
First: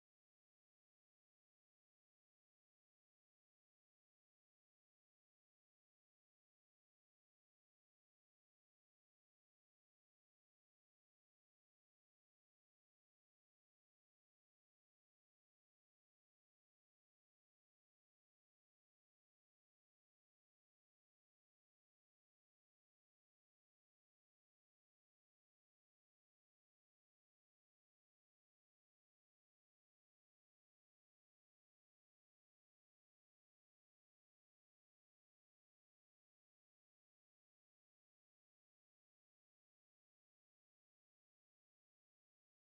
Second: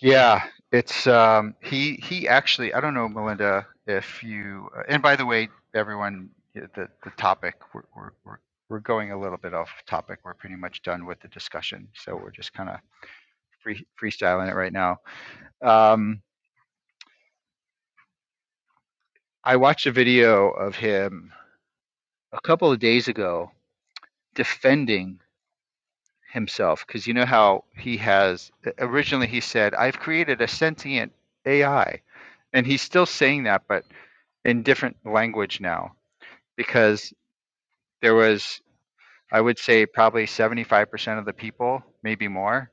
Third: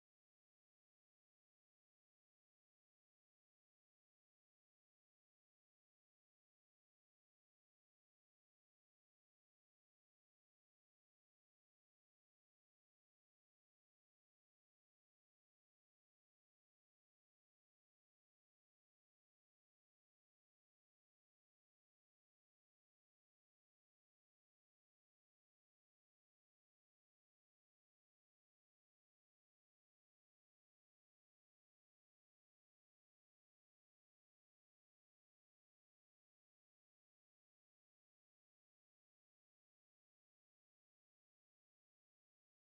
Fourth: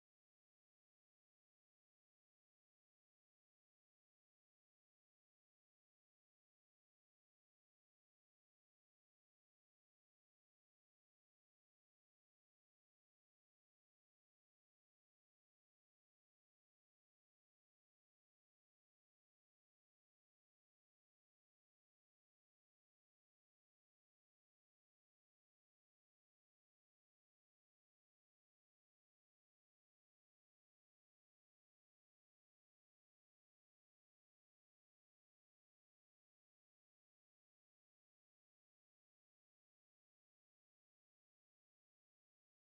Speaker 2: yeah. It's um, he he actually. I don't know, Melinda, if you. uh, And by the way, everyone, the the topic we're we're we're, we're going a little bit off topic. We're pretty much done with the discussion, so we're just kind of free, freestyling it right now. Um, I watched a video of him a couple of days ago defending himself because you know how he has originally he said i've created a sentient ai and he's still saying that but in different language now because there was i would say probably 75% of the people maybe more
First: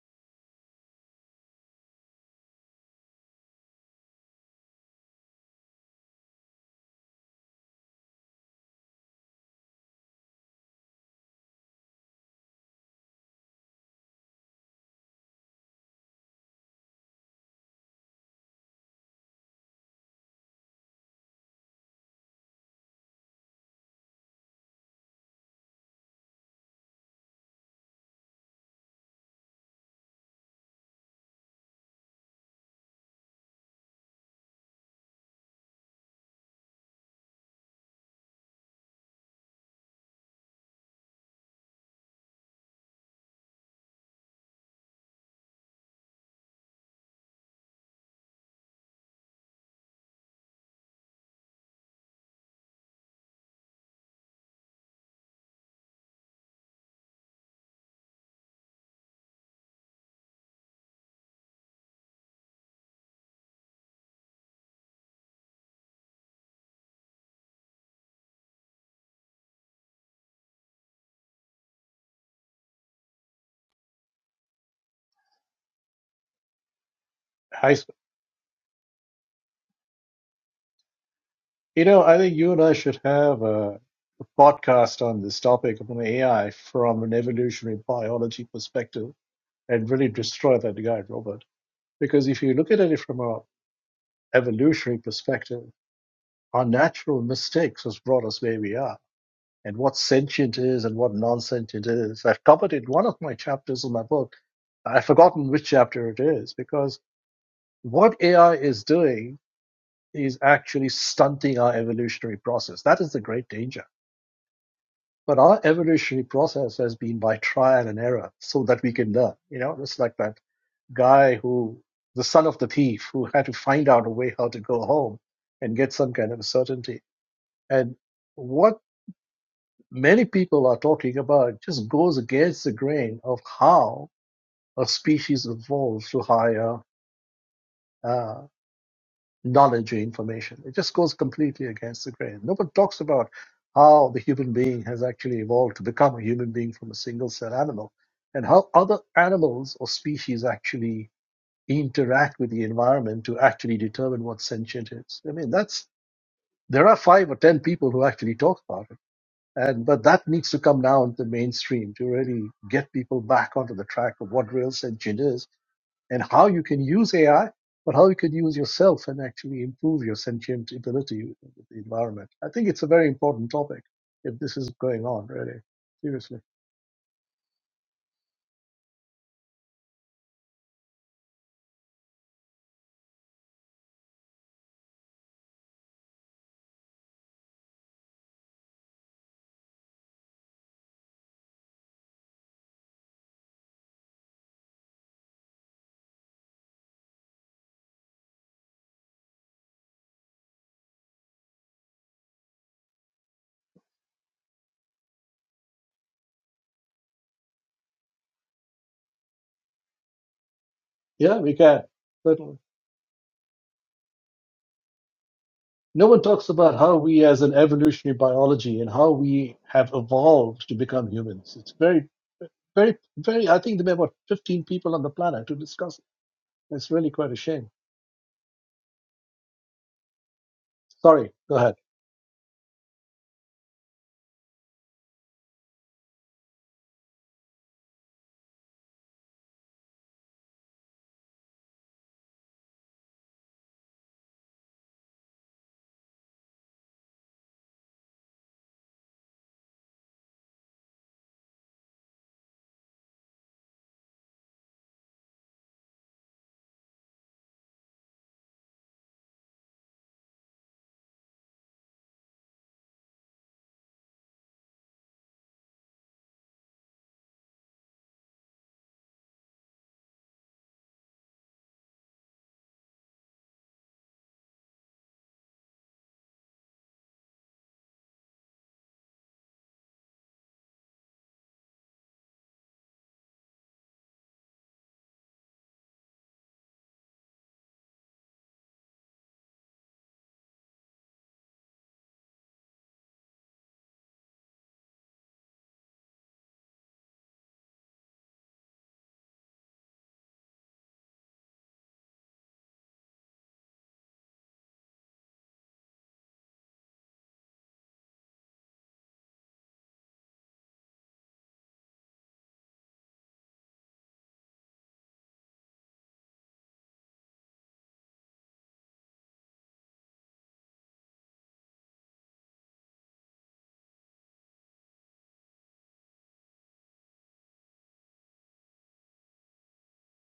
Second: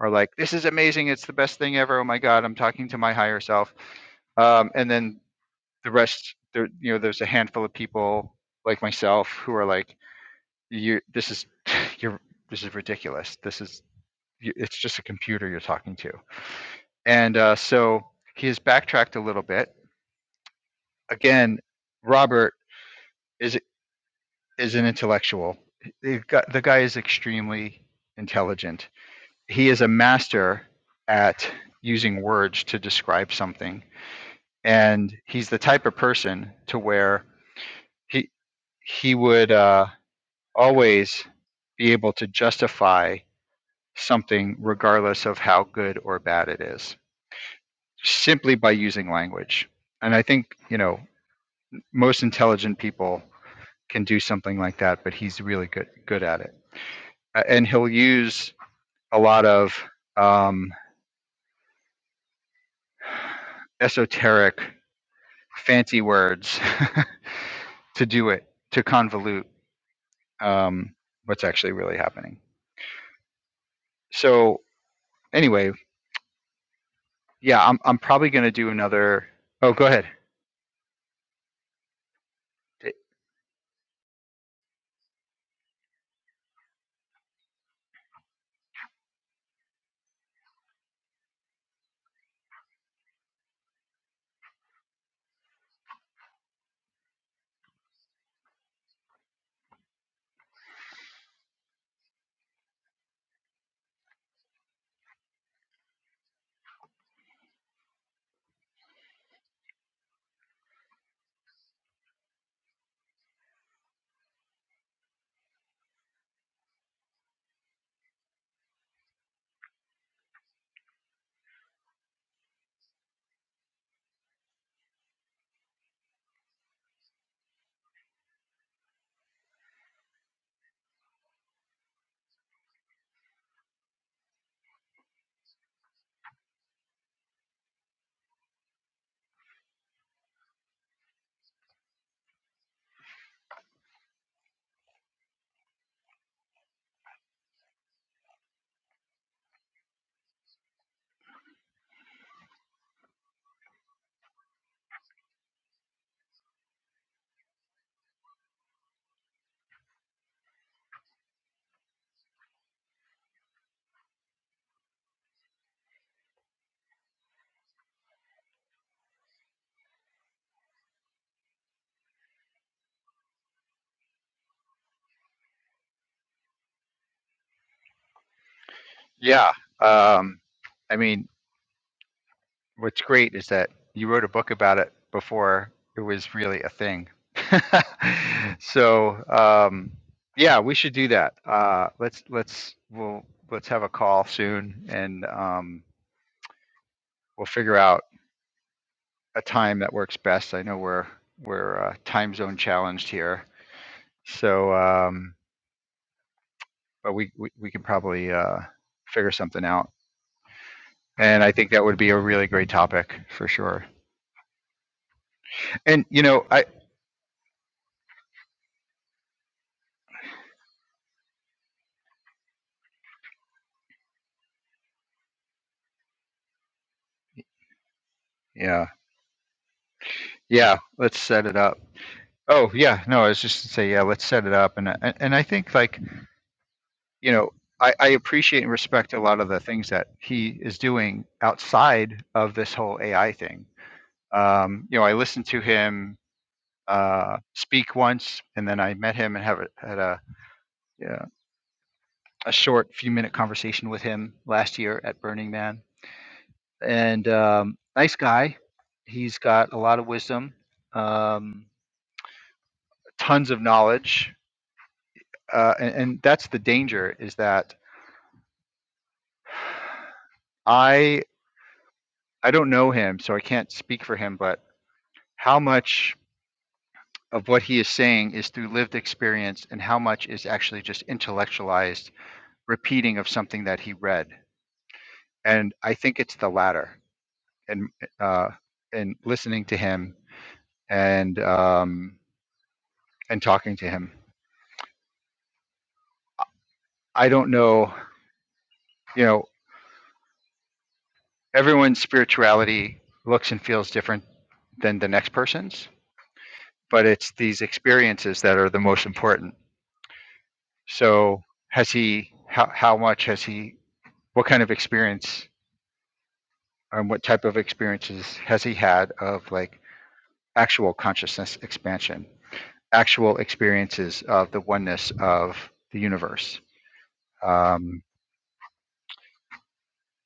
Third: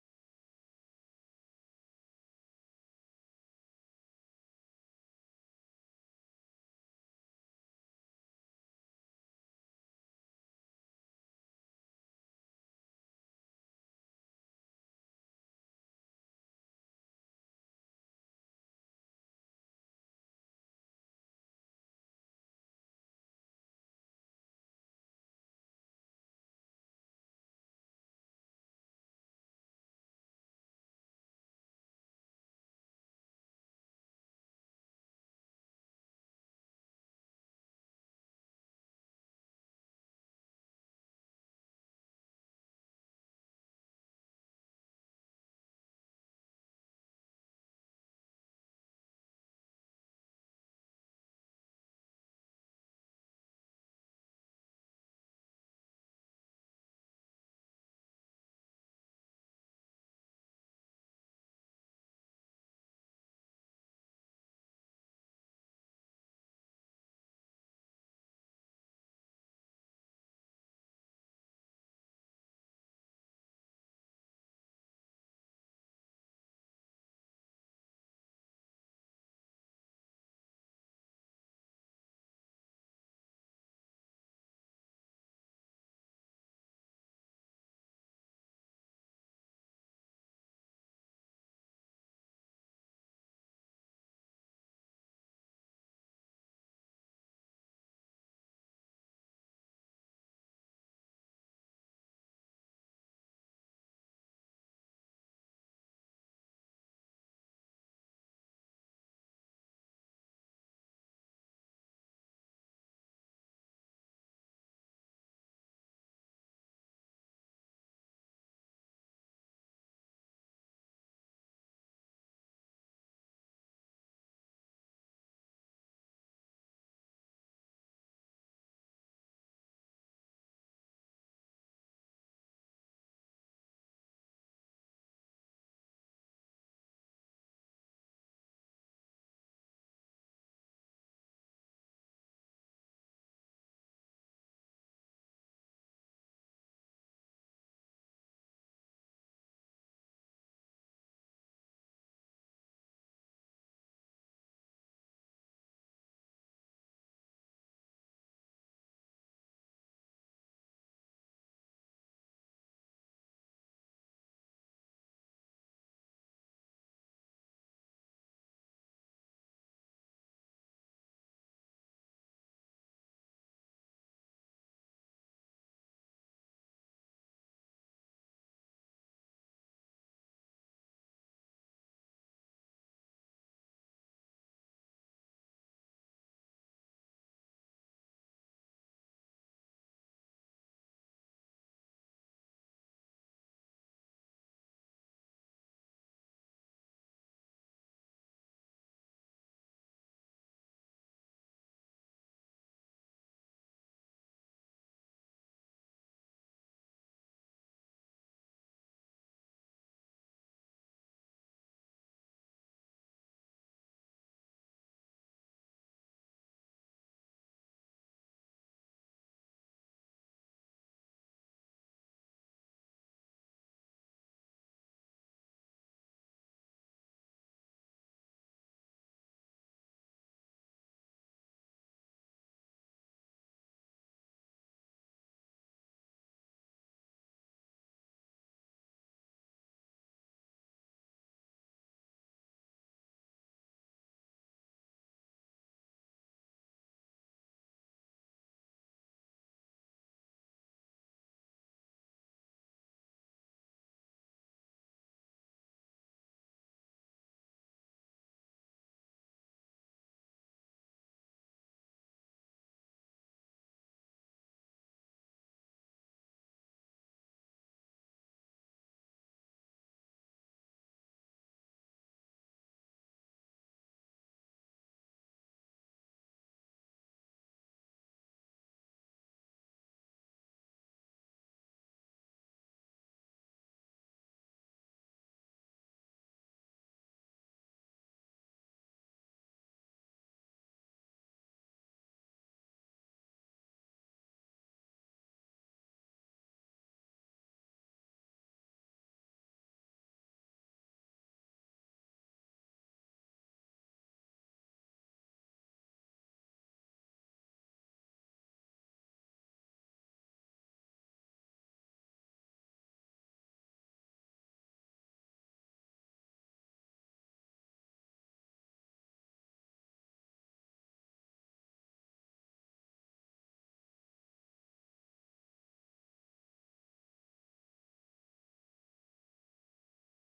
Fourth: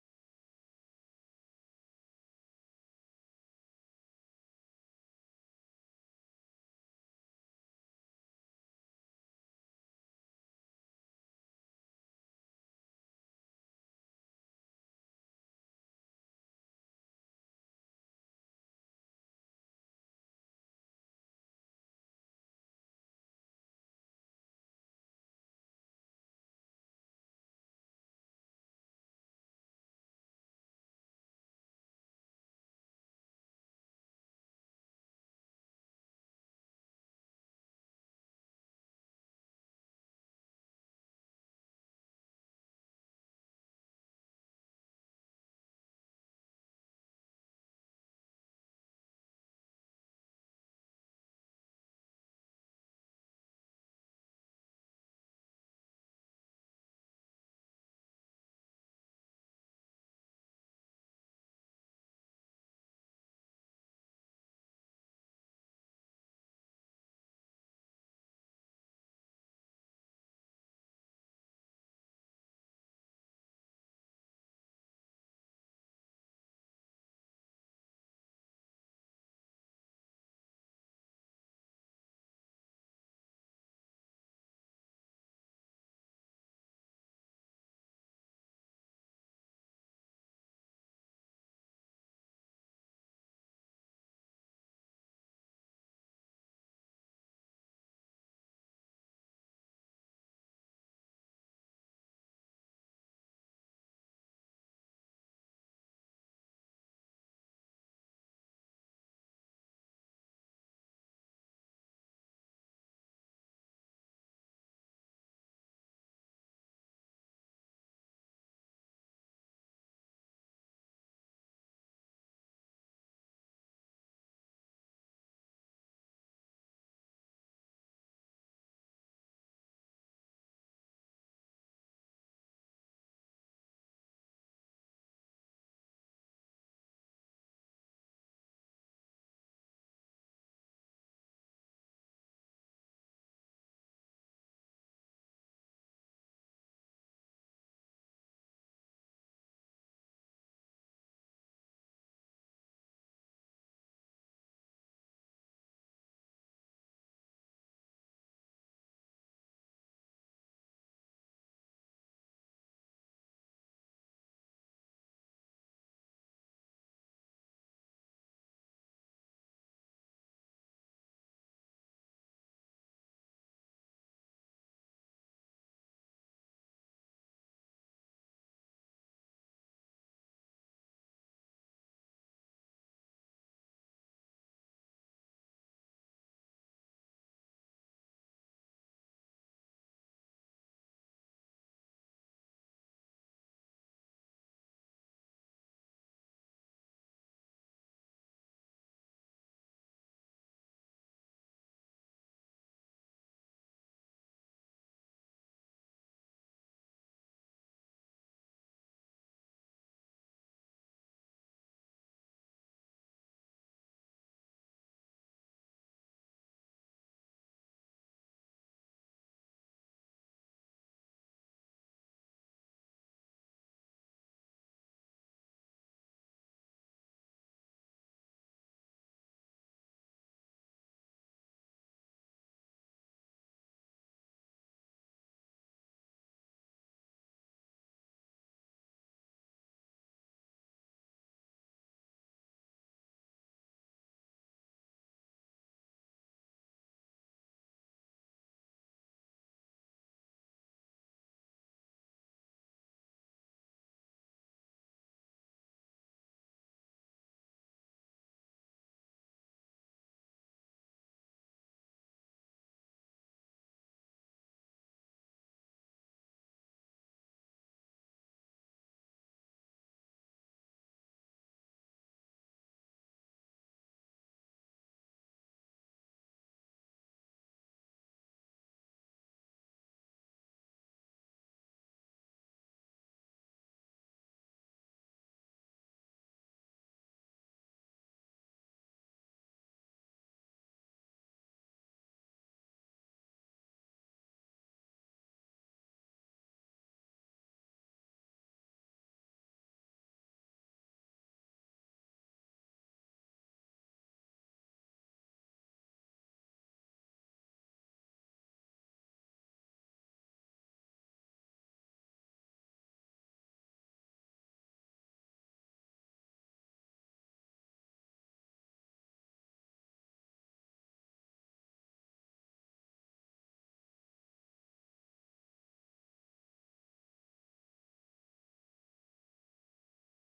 Speaker 2: are like this is amazing it's the best thing ever oh my god i'm talking to my higher self um, and then the rest there you know there's a handful of people like myself who are like you this is you're this is ridiculous this is you- it's just a computer you're talking to. And uh, so he has backtracked a little bit. Again, Robert is is an intellectual. The guy, the guy is extremely intelligent. He is a master at using words to describe something, and he's the type of person to where he he would uh, always be able to justify something regardless of how good or bad it is. simply by using language. And I think, you know, most intelligent people can do something like that, but he's really good good at it. And he'll use a lot of um, esoteric, fancy words to do it to convolute um, what's actually really happening. So anyway, yeah,
Speaker 4: I
Speaker 2: I'm I'm probably gonna do another. Oh, go ahead.
Speaker 4: You know, I think you and I should have a, a podcast on this topic of an AI from an evolutionary biology perspective and really destroy that guy, Robert. Because if you look at it from an evolutionary perspective, our natural mistakes has brought us where we are and what sentient is and what non-sentient is. I've covered it in one of my chapters in my book. I've forgotten which chapter it is because what AI is doing is actually stunting our evolutionary process. That is the great danger But our evolutionary process has been by trial and error so that we can learn, you know, just like that guy who, the son of the thief, who had to find out a way how to go home and get some kind of certainty. And what many people are talking about just goes against the grain of how a species evolves to higher. uh, knowledge or information. It just goes completely against the grain. No one talks about how the human being has actually evolved to become a human being from a single cell animal and how other animals or species actually interact with the environment to actually determine what sentient is. I mean, that's there are five or ten people who actually talk about it. And but that needs to come down to the mainstream to really get people back onto the track of what real sentient is and how you can use AI, but how you could use yourself and actually improve your sentient ability with the environment. I think it's a very important topic if this is going on, really. Seriously.
Speaker 2: Yeah. Um, I mean, what's great is that you wrote a book about it before it was really a thing. so um, yeah, we should do that. Uh, let's let's we'll let's have a call soon, and um, we'll figure out a time that works best. I know we're we're uh, time zone challenged here, so um, but we, we we can probably uh, figure something out.
Speaker 4: Yeah,
Speaker 2: And I
Speaker 4: we
Speaker 2: think
Speaker 4: can.
Speaker 2: that would be a really
Speaker 4: Certainly.
Speaker 2: great topic for sure. And
Speaker 4: No
Speaker 2: you
Speaker 4: one
Speaker 2: know,
Speaker 4: talks
Speaker 2: I
Speaker 4: about how we as an evolutionary biology and how we have evolved to become humans. It's very, very, very, I think there may be about 15 people on the planet to discuss. it. It's really quite a shame.
Speaker 2: yeah yeah, let's
Speaker 4: Sorry,
Speaker 2: set it
Speaker 4: go ahead.
Speaker 2: up. Oh yeah, no, I was just to say yeah, let's set it up, and and and I think like you know I, I appreciate and respect a lot of the things that he is doing outside of this whole AI thing. Um, you know, I listened to him uh, speak once, and then I met him and have a, had a yeah, a short few minute conversation with him last year at Burning Man, and um, nice guy. He's got a lot of wisdom, um, tons of knowledge, uh, and, and that's the danger is that I I don't know him, so I can't speak for him, but how much of what he is saying is through lived experience and how much is actually just intellectualized repeating of something that he read? And I think it's the latter. And uh, and listening to him and um, and talking to him, I don't know. You know, everyone's spirituality looks and feels different than the next person's, but it's these experiences that are the most important So has he? How how much has he? What kind of experience and what type of experiences has he had of like actual consciousness expansion, actual experiences of the oneness of the universe? Um,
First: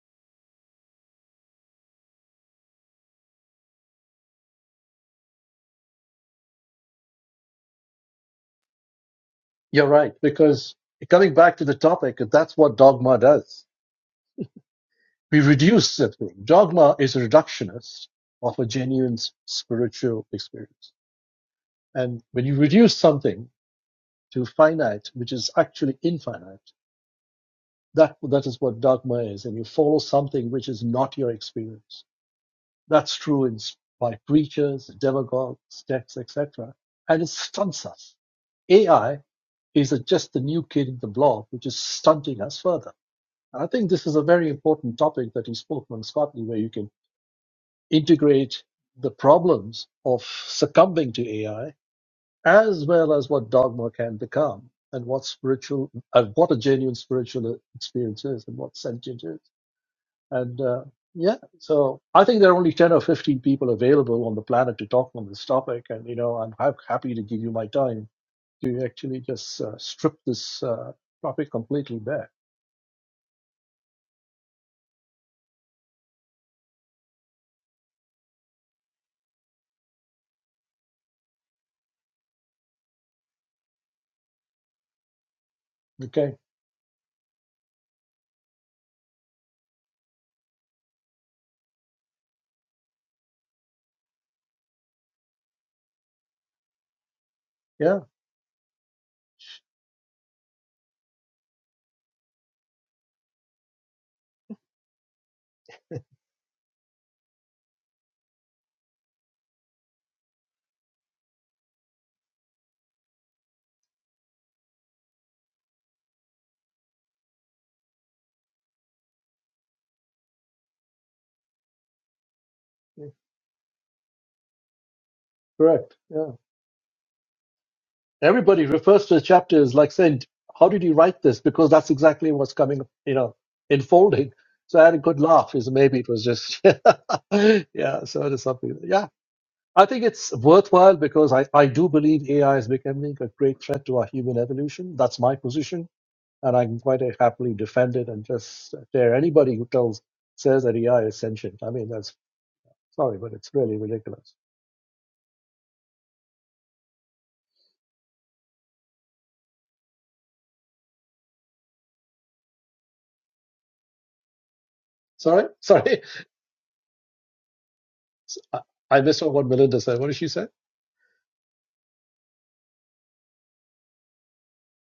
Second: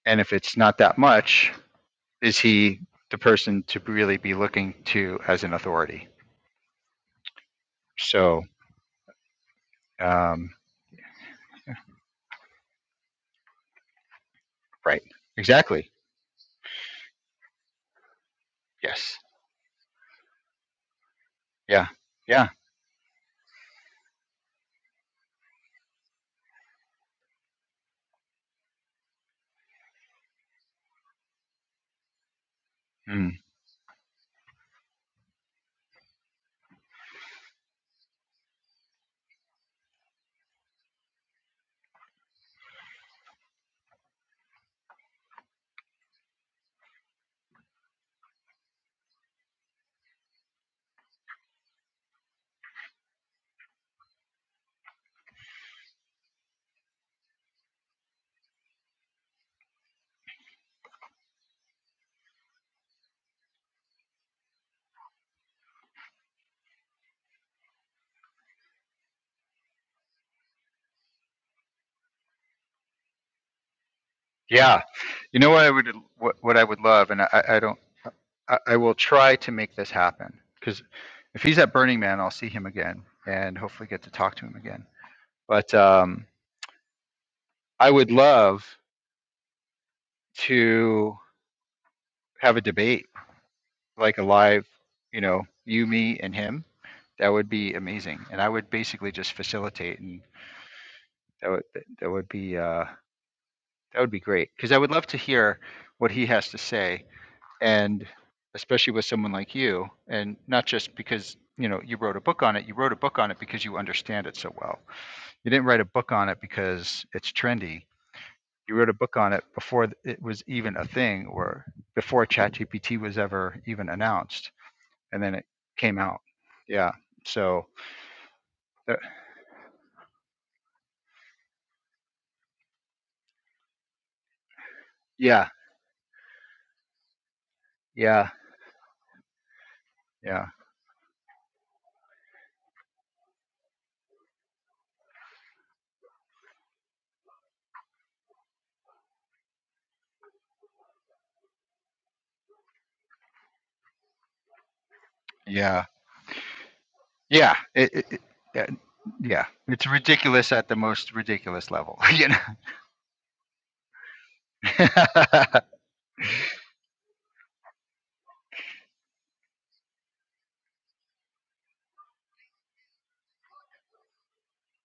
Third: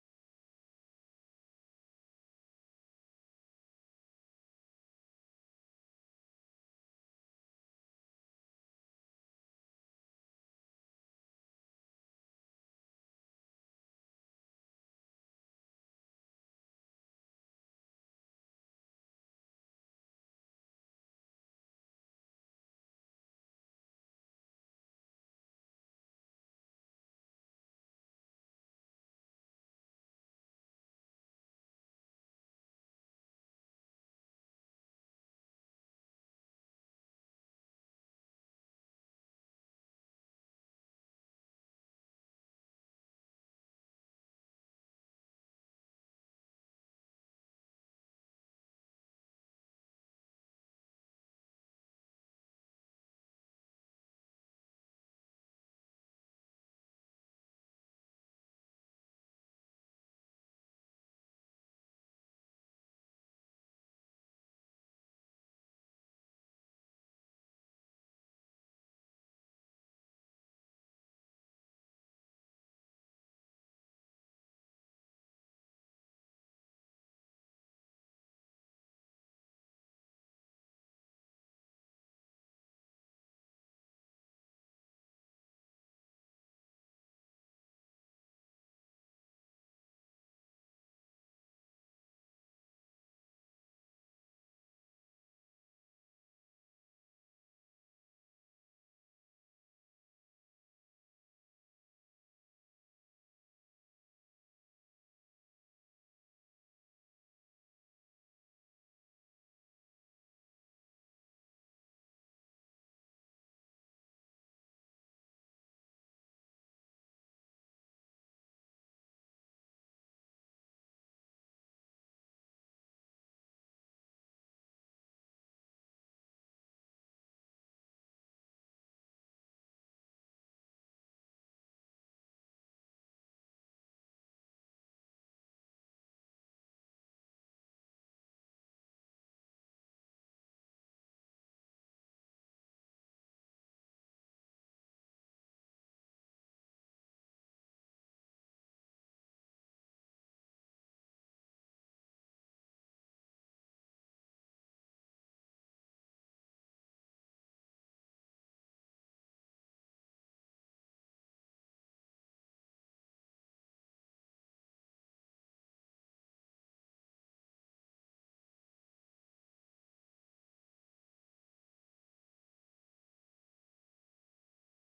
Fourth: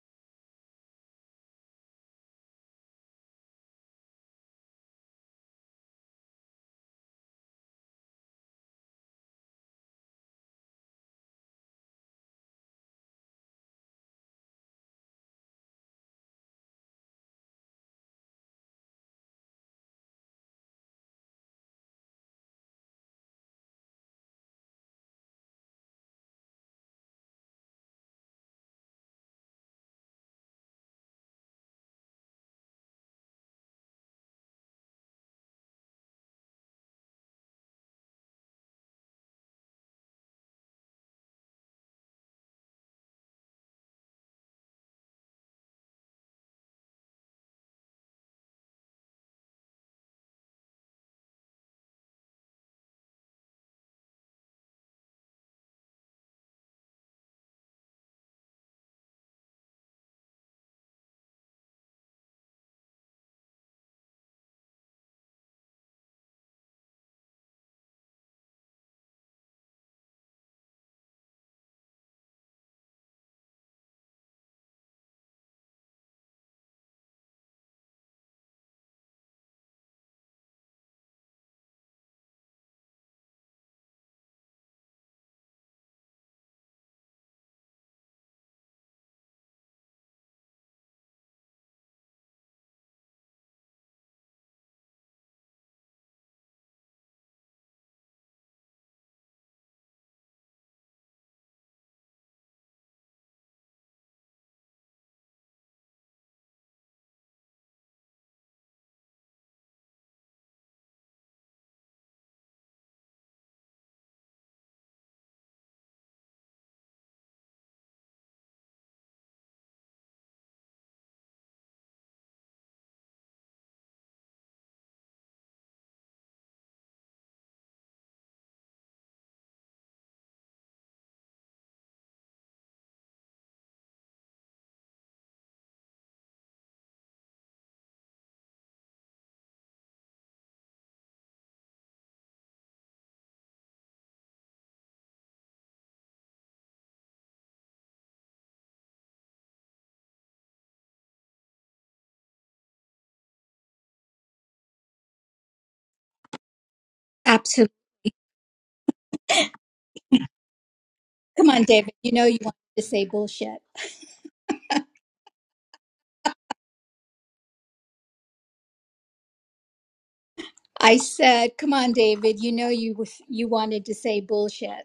Speaker 2: and if it's not that much, is he the person to really be looking to as an authority? So
Speaker 4: You're right,
Speaker 2: um,
Speaker 4: because coming back to the topic, that's what dogma does
Speaker 2: right,
Speaker 4: We
Speaker 2: exactly.
Speaker 4: reduce that thing. Dogma is a reductionist of a
Speaker 2: Yes.
Speaker 4: genuine spiritual experience.
Speaker 2: Yeah.
Speaker 4: And when
Speaker 2: Yeah.
Speaker 4: you reduce something to finite, which is actually infinite, that, that is what dogma is. And you follow something which is not your experience. That's
Speaker 2: Mm.
Speaker 4: true in, s- by preachers, demagogues, texts, etc. And it stunts us. AI is just the new kid in the block, which is stunting us further. I think this is a very important topic that you spoke on, Scotty, where you can integrate the problems of succumbing to AI as well as what dogma can become and what spiritual and what a genuine spiritual experience is and what sentient is and uh, yeah so i think there are only 10 or 15 people available on the planet to talk on this topic and you know i'm ha- happy to give you my time to actually just uh, strip this uh, topic completely bare
Speaker 2: Yeah. You know what I would what, what I would love, and I, I I don't. I, I will try to make this happen because if he's at Burning Man, I'll see him again and hopefully get to talk to him again. But um,
Speaker 4: okay
Speaker 2: I would love to have a debate, like a live, you know, you, me, and him. That would be
Speaker 4: yeah
Speaker 2: amazing, and I would basically just facilitate, and that would that would be uh, that would be great because I would love to hear what he has to say, and especially with someone like you, and not just because you know you wrote a book on it. You wrote a book on it because you understand it so well You didn't write a book on it because it's trendy. You wrote a book on it before it was even a thing or before ChatGPT was ever even announced. And then it
Speaker 4: correct
Speaker 2: came out.
Speaker 4: Yeah.
Speaker 2: Yeah. So,
Speaker 4: Everybody
Speaker 2: uh,
Speaker 4: refers to the chapter as like saying, How did you write this? Because that's exactly what's coming, you know, unfolding. So I had a good
Speaker 2: yeah,
Speaker 4: laugh, is maybe it was just, yeah, so
Speaker 2: yeah,
Speaker 4: it is something. Yeah, I think it's
Speaker 2: yeah,
Speaker 4: worthwhile because I, I do believe AI is becoming a great threat to our human evolution. That's my position. And I can quite happily defend it and just dare anybody who tells says that AI is sentient. I mean, that's sorry, but it's really ridiculous.
Speaker 2: yeah, yeah.
Speaker 1: Absolutely.
Speaker 2: It, it, it, yeah, yeah. It's ridiculous at the most
Speaker 1: Come on,
Speaker 2: ridiculous
Speaker 1: David.
Speaker 2: level.
Speaker 1: You know
Speaker 2: You know?
Speaker 1: you wanted to say bullshit.
Speaker 4: Sorry, sorry. I I missed out what Melinda said. What did she say?
Speaker 1: I said, come on, David, you know you was- you wanted to say bullshit.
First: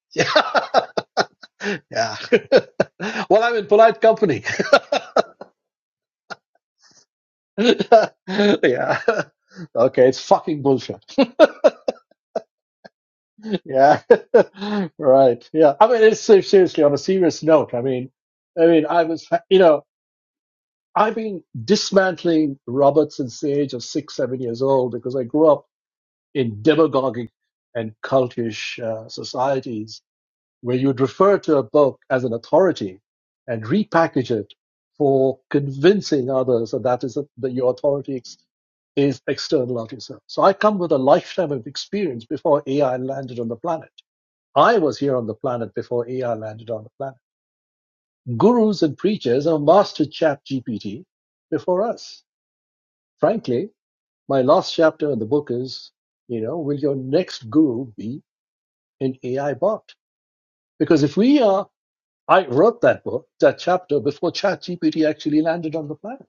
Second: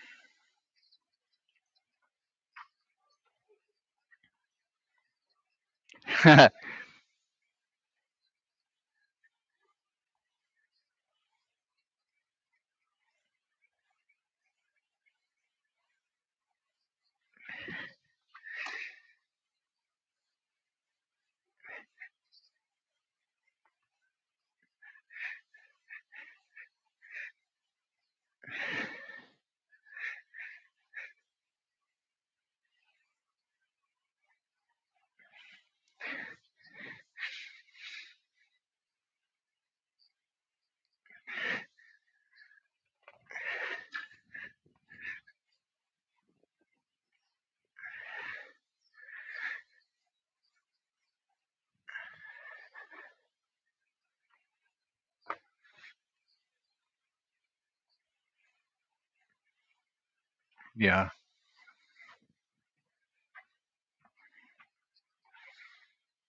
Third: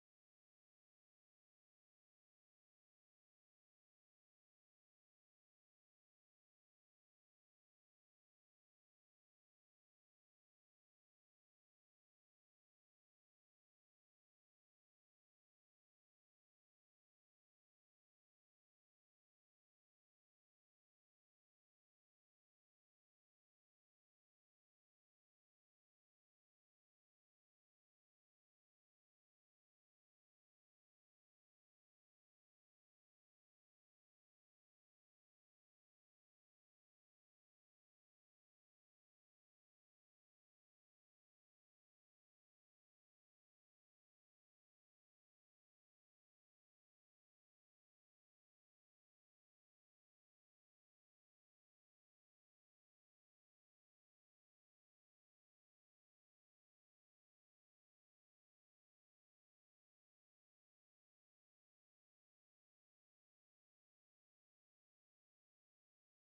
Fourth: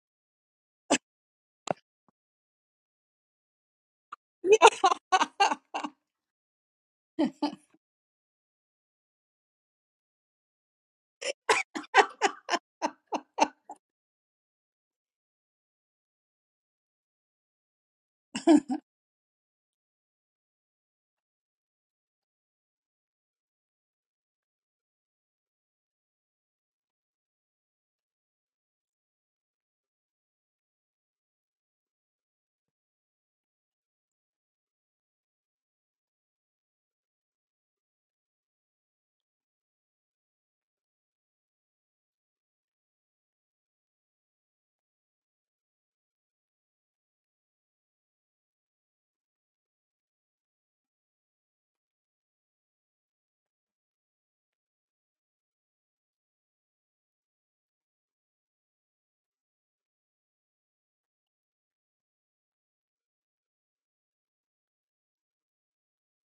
Speaker 4: Yeah. Yeah. well, I'm in polite company. yeah. Okay, it's fucking bullshit. Yeah. right. Yeah. I mean, it's seriously on a serious note. I mean, I mean, I was, you know, I've been dismantling Roberts since the age of six, seven years old because I grew up in demagogic and cultish uh, societies where you'd refer to a book as an authority and repackage it for convincing others that that is a, that your authority is external of yourself. So I come with a lifetime of experience before AI landed on the planet. I was here on the planet before AI landed on the planet. Gurus and preachers have mastered Chat GPT before us. Frankly, my last chapter in the book is, you know, will your next guru be an AI bot? Because
Speaker 2: yeah.
Speaker 4: if we are I wrote that book, that chapter, before ChatGPT actually landed on the planet.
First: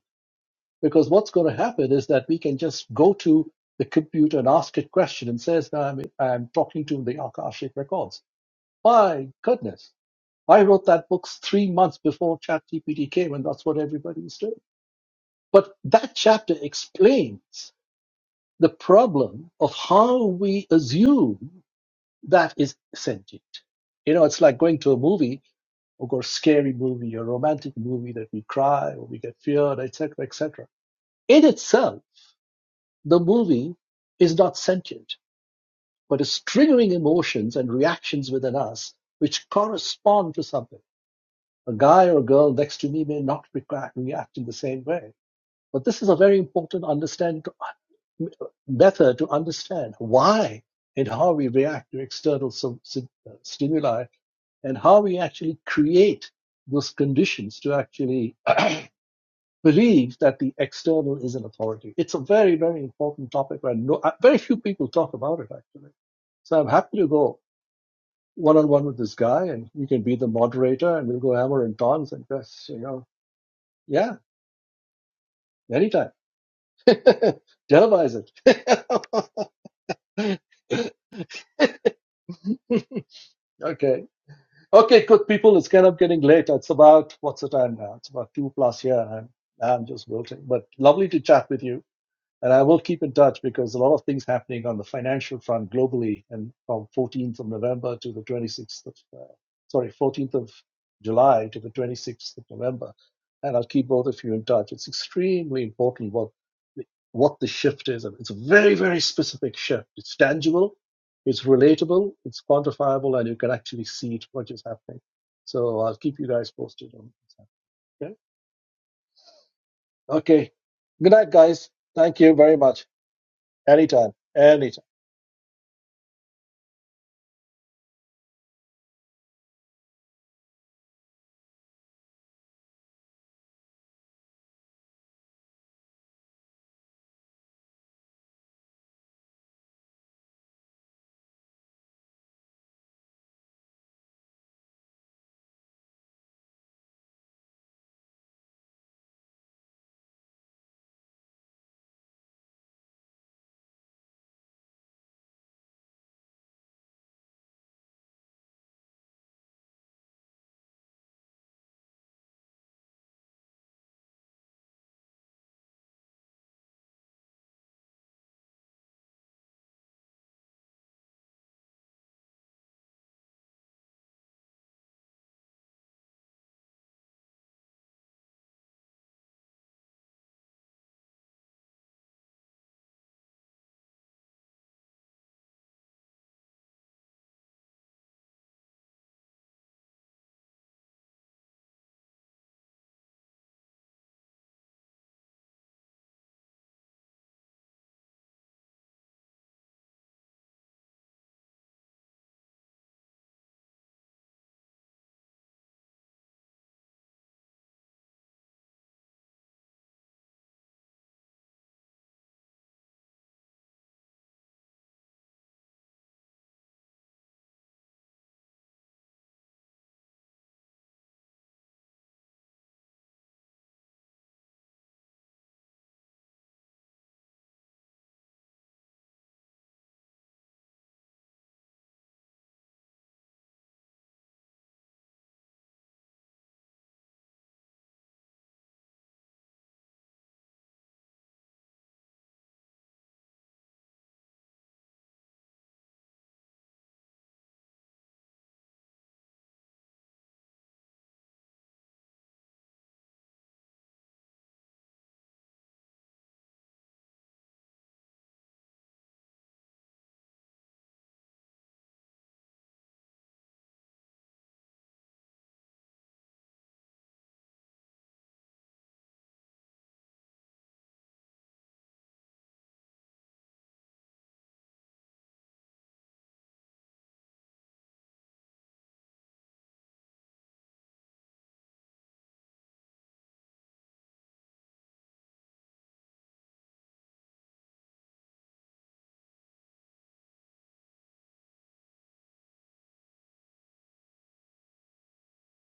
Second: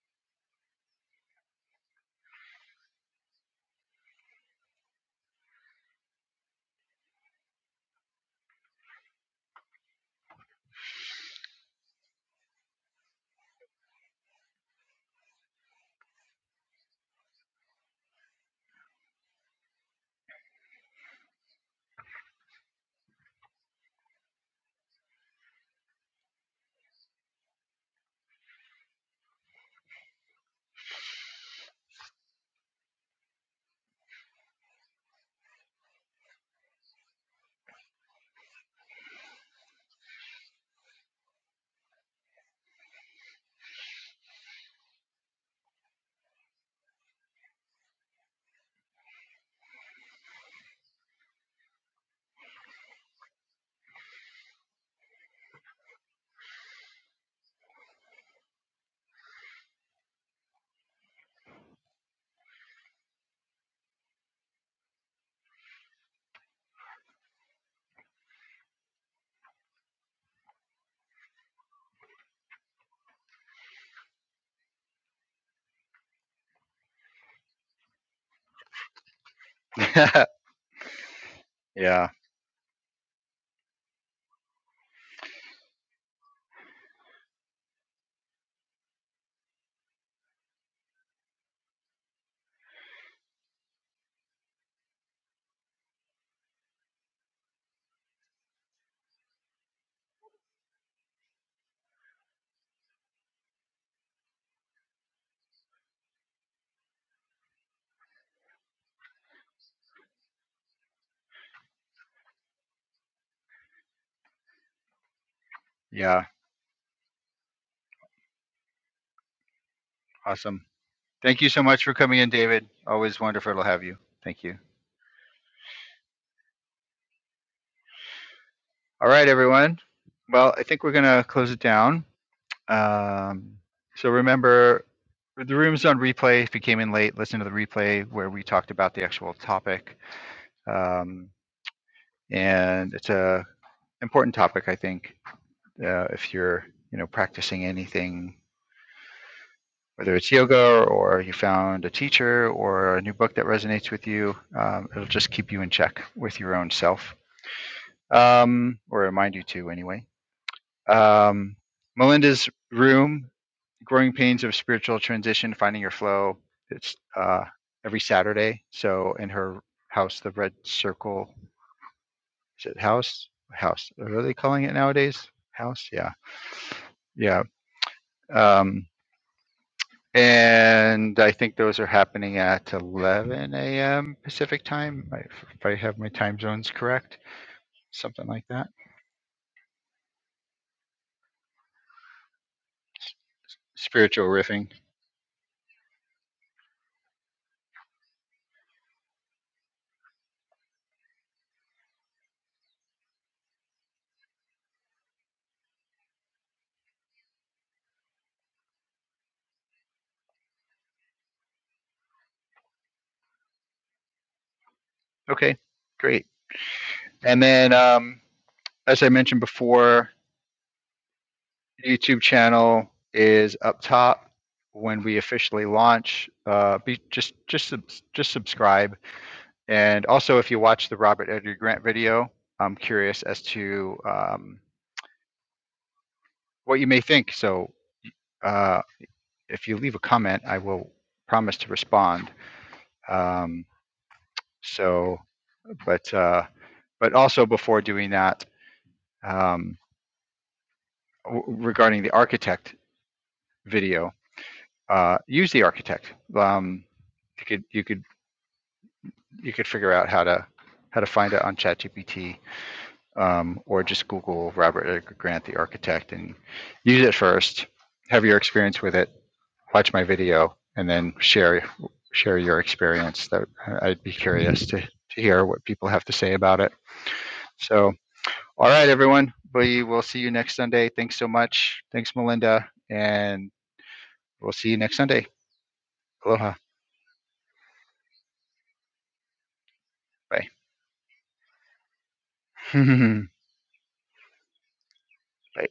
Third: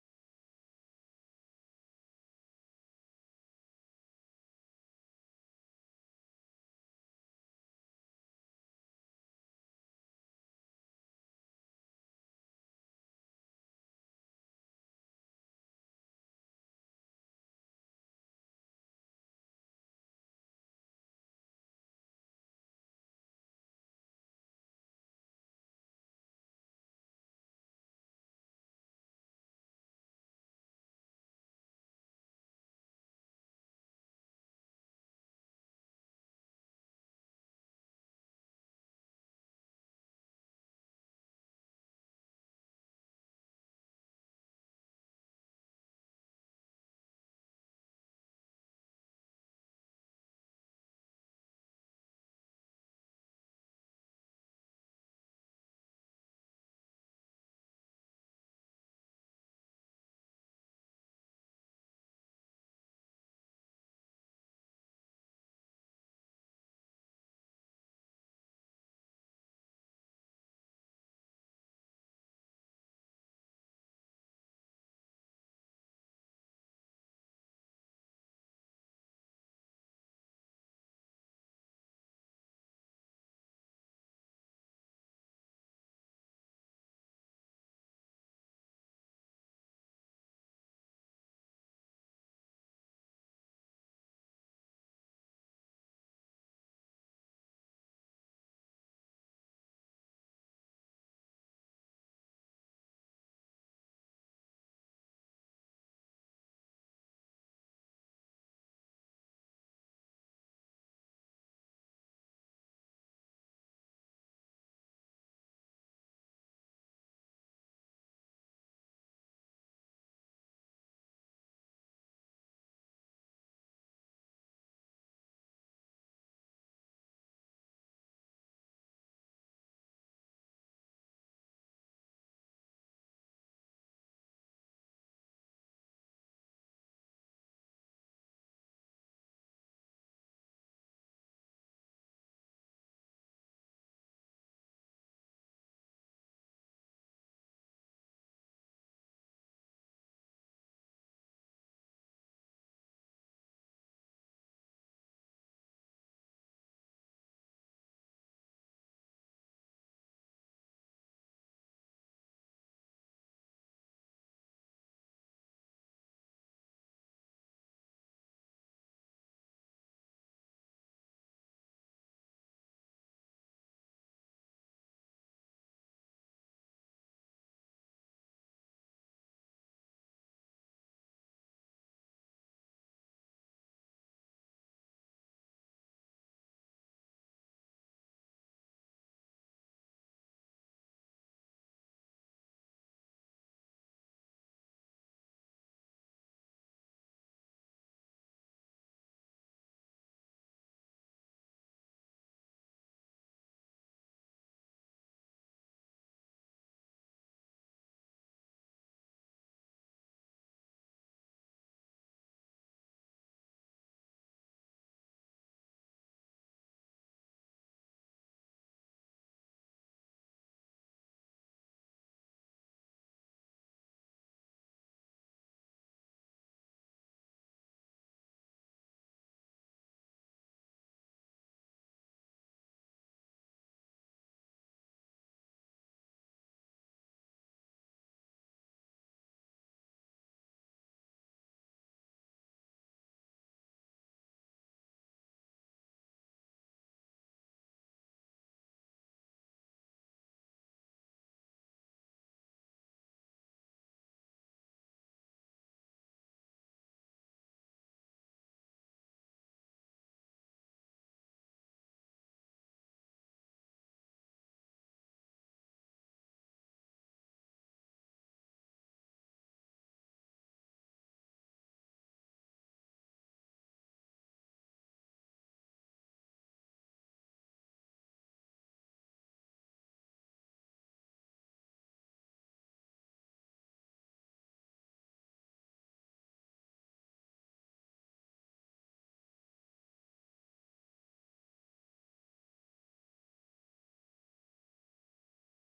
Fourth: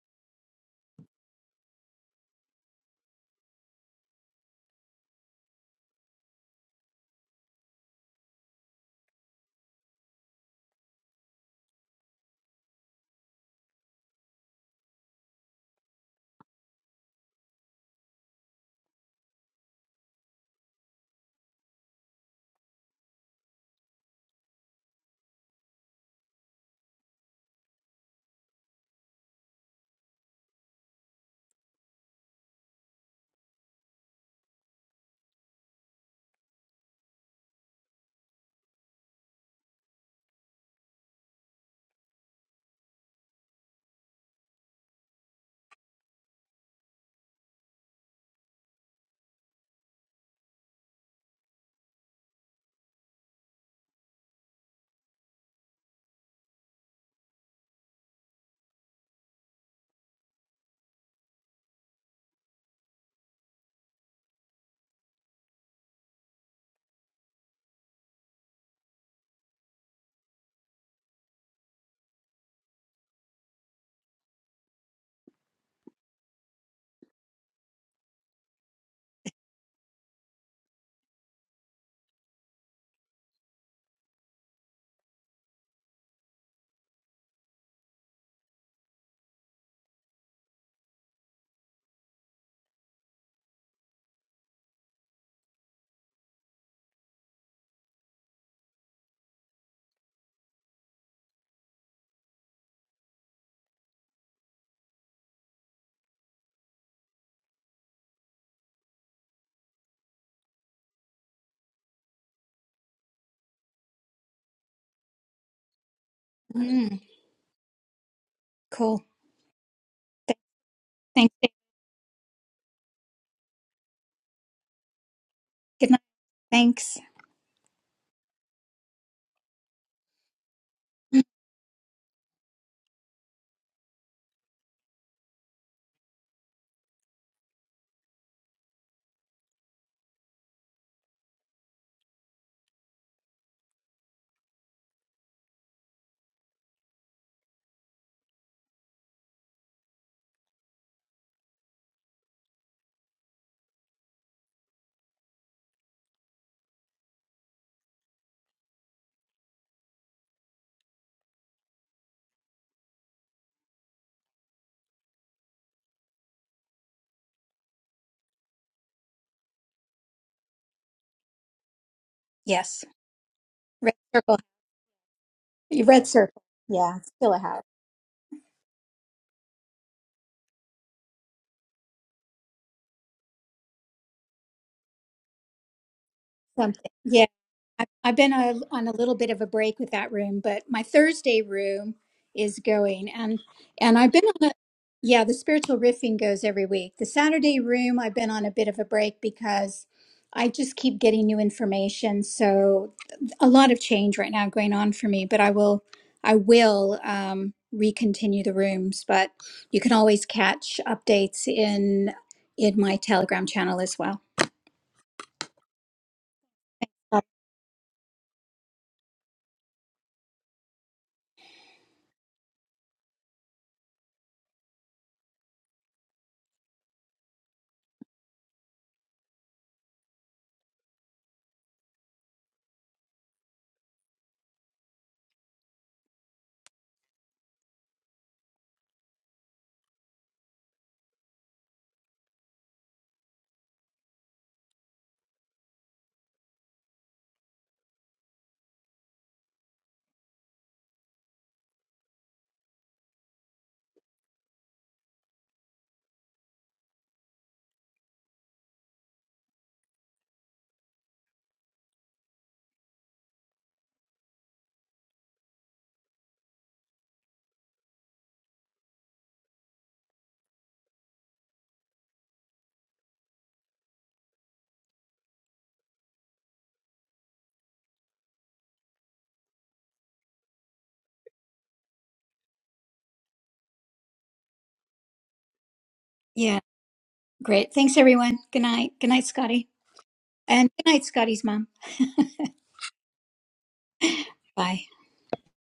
Speaker 4: Because what's going to happen is that we can just go to the computer and ask it question and says, "Now I'm, I'm talking to the Akashic records. My goodness. I wrote that book three months before ChatGPT came, and that's what everybody's doing. But that chapter explains the problem of how we assume That is sentient. You know, it's like going to a movie, of course, scary movie or a romantic movie that we cry or we get feared, etc., etc. In itself, the movie is not sentient, but is triggering emotions and reactions within us which correspond to something. A guy or a girl next to me may not react react in the same way. But this is a very important understand method to understand why and how we react to external uh, stimuli and how we actually create those conditions to actually believe that the external is an authority. It's a very, very important topic, and no, uh, very few people talk about it actually. So I'm happy to go one on one with this guy, and you can be the moderator, and we'll go hammer and tongs, and just you know, yeah, anytime. Televise it.
Speaker 2: yeah.
Speaker 4: okay. Okay, good people, it's kind of getting late. It's about, what's the time now? It's about two plus here, and I'm, I'm just wilting. But lovely to chat with you. And I will keep in touch because a lot of things happening on the financial front globally and from 14th of November to the 26th of, uh, sorry, 14th of July to the 26th of November. And I'll keep both of you in touch. It's extremely important what the, what the shift is. it's a very, very specific shift. It's tangible, it's relatable, it's quantifiable, and you can actually see it, what is happening. So I'll keep
Speaker 2: Yeah.
Speaker 4: you guys posted
Speaker 1: Mm,
Speaker 4: on what's happening.
Speaker 1: cool.
Speaker 4: Okay.
Speaker 1: Th-
Speaker 4: Okay.
Speaker 2: Awesome.
Speaker 4: Good night,
Speaker 1: Thanks.
Speaker 2: Thank you
Speaker 1: David.
Speaker 2: so
Speaker 4: guys.
Speaker 2: much for coming
Speaker 4: Thank
Speaker 2: in,
Speaker 4: you very
Speaker 2: David.
Speaker 4: much.
Speaker 2: Always wonderful to have you.
Speaker 4: Anytime.
Speaker 2: Thank you.
Speaker 4: Anytime.
Speaker 1: Good night. Thanks.
Speaker 2: All right, everyone. Well, I think we're going to close it down. Um, so remember, the room's on replay. If you came in late, listen to the replay where we talked about the actual topic. Um, and it's a important topic, I think, uh, if you're you know practicing anything, whether it's yoga or you found a teacher or a new book that resonates with you, um, it'll just keep you in check with your own self, um, or remind you to anyway. Um, Melinda's room growing pains of spiritual transition, finding your flow. It's uh, every Saturday. So in her house, the Red Circle is it
Speaker 1: Yes.
Speaker 2: house house.
Speaker 1: Red
Speaker 2: What are they
Speaker 1: circle.
Speaker 2: calling it nowadays? House,
Speaker 1: Red
Speaker 2: yeah,
Speaker 1: circle. Yeah. It's still a
Speaker 2: yeah.
Speaker 1: house.
Speaker 2: Um, and I think those are happening at 11 a.m. Pacific time, if I have my time zones
Speaker 1: Something.
Speaker 2: correct,
Speaker 1: Yeah. I- I've
Speaker 2: something
Speaker 1: been on
Speaker 2: like
Speaker 1: a,
Speaker 2: that.
Speaker 1: on a little bit of a break with that room, but my Thursday room is going, and and I've been
Speaker 2: Spiritual
Speaker 1: on a
Speaker 2: riffing.
Speaker 1: yeah. The spiritual riffing goes every week. The Saturday room I've been on a bit of a break because I just keep getting new information. So a lot of change right now going on for me, but I will I will um, recontinue the rooms. But you can always catch updates in in my Telegram channel as well.
Speaker 2: Okay, great. And then, um, as I mentioned before, YouTube channel is up top when we officially launch. Uh, be, just just just subscribe, and also if you watch the Robert Edgar Grant video, I'm curious as to um, what you may think. So uh, if you leave a comment, I will promise to respond. Um, so, but uh, but also before doing that, um, w- regarding the architect video, uh, use the architect. Um, you could you could you could figure out how to how to find it on ChatGPT um, or just Google Robert Edgar Grant, the architect, and use it first. Have your experience with it. Watch my video, and then share share your experience. That I'd be curious to, to hear what people have to say about it. So, all right, everyone, we will see you next Sunday. Thanks so much. Thanks, Melinda, and we'll see you next Sunday. Aloha.
Speaker 1: Yeah, great. Thanks, everyone. Good night. Good night, Scotty. And good night, Scotty's mom.
Speaker 2: Bye.
Speaker 1: Bye.
Speaker 2: Bye.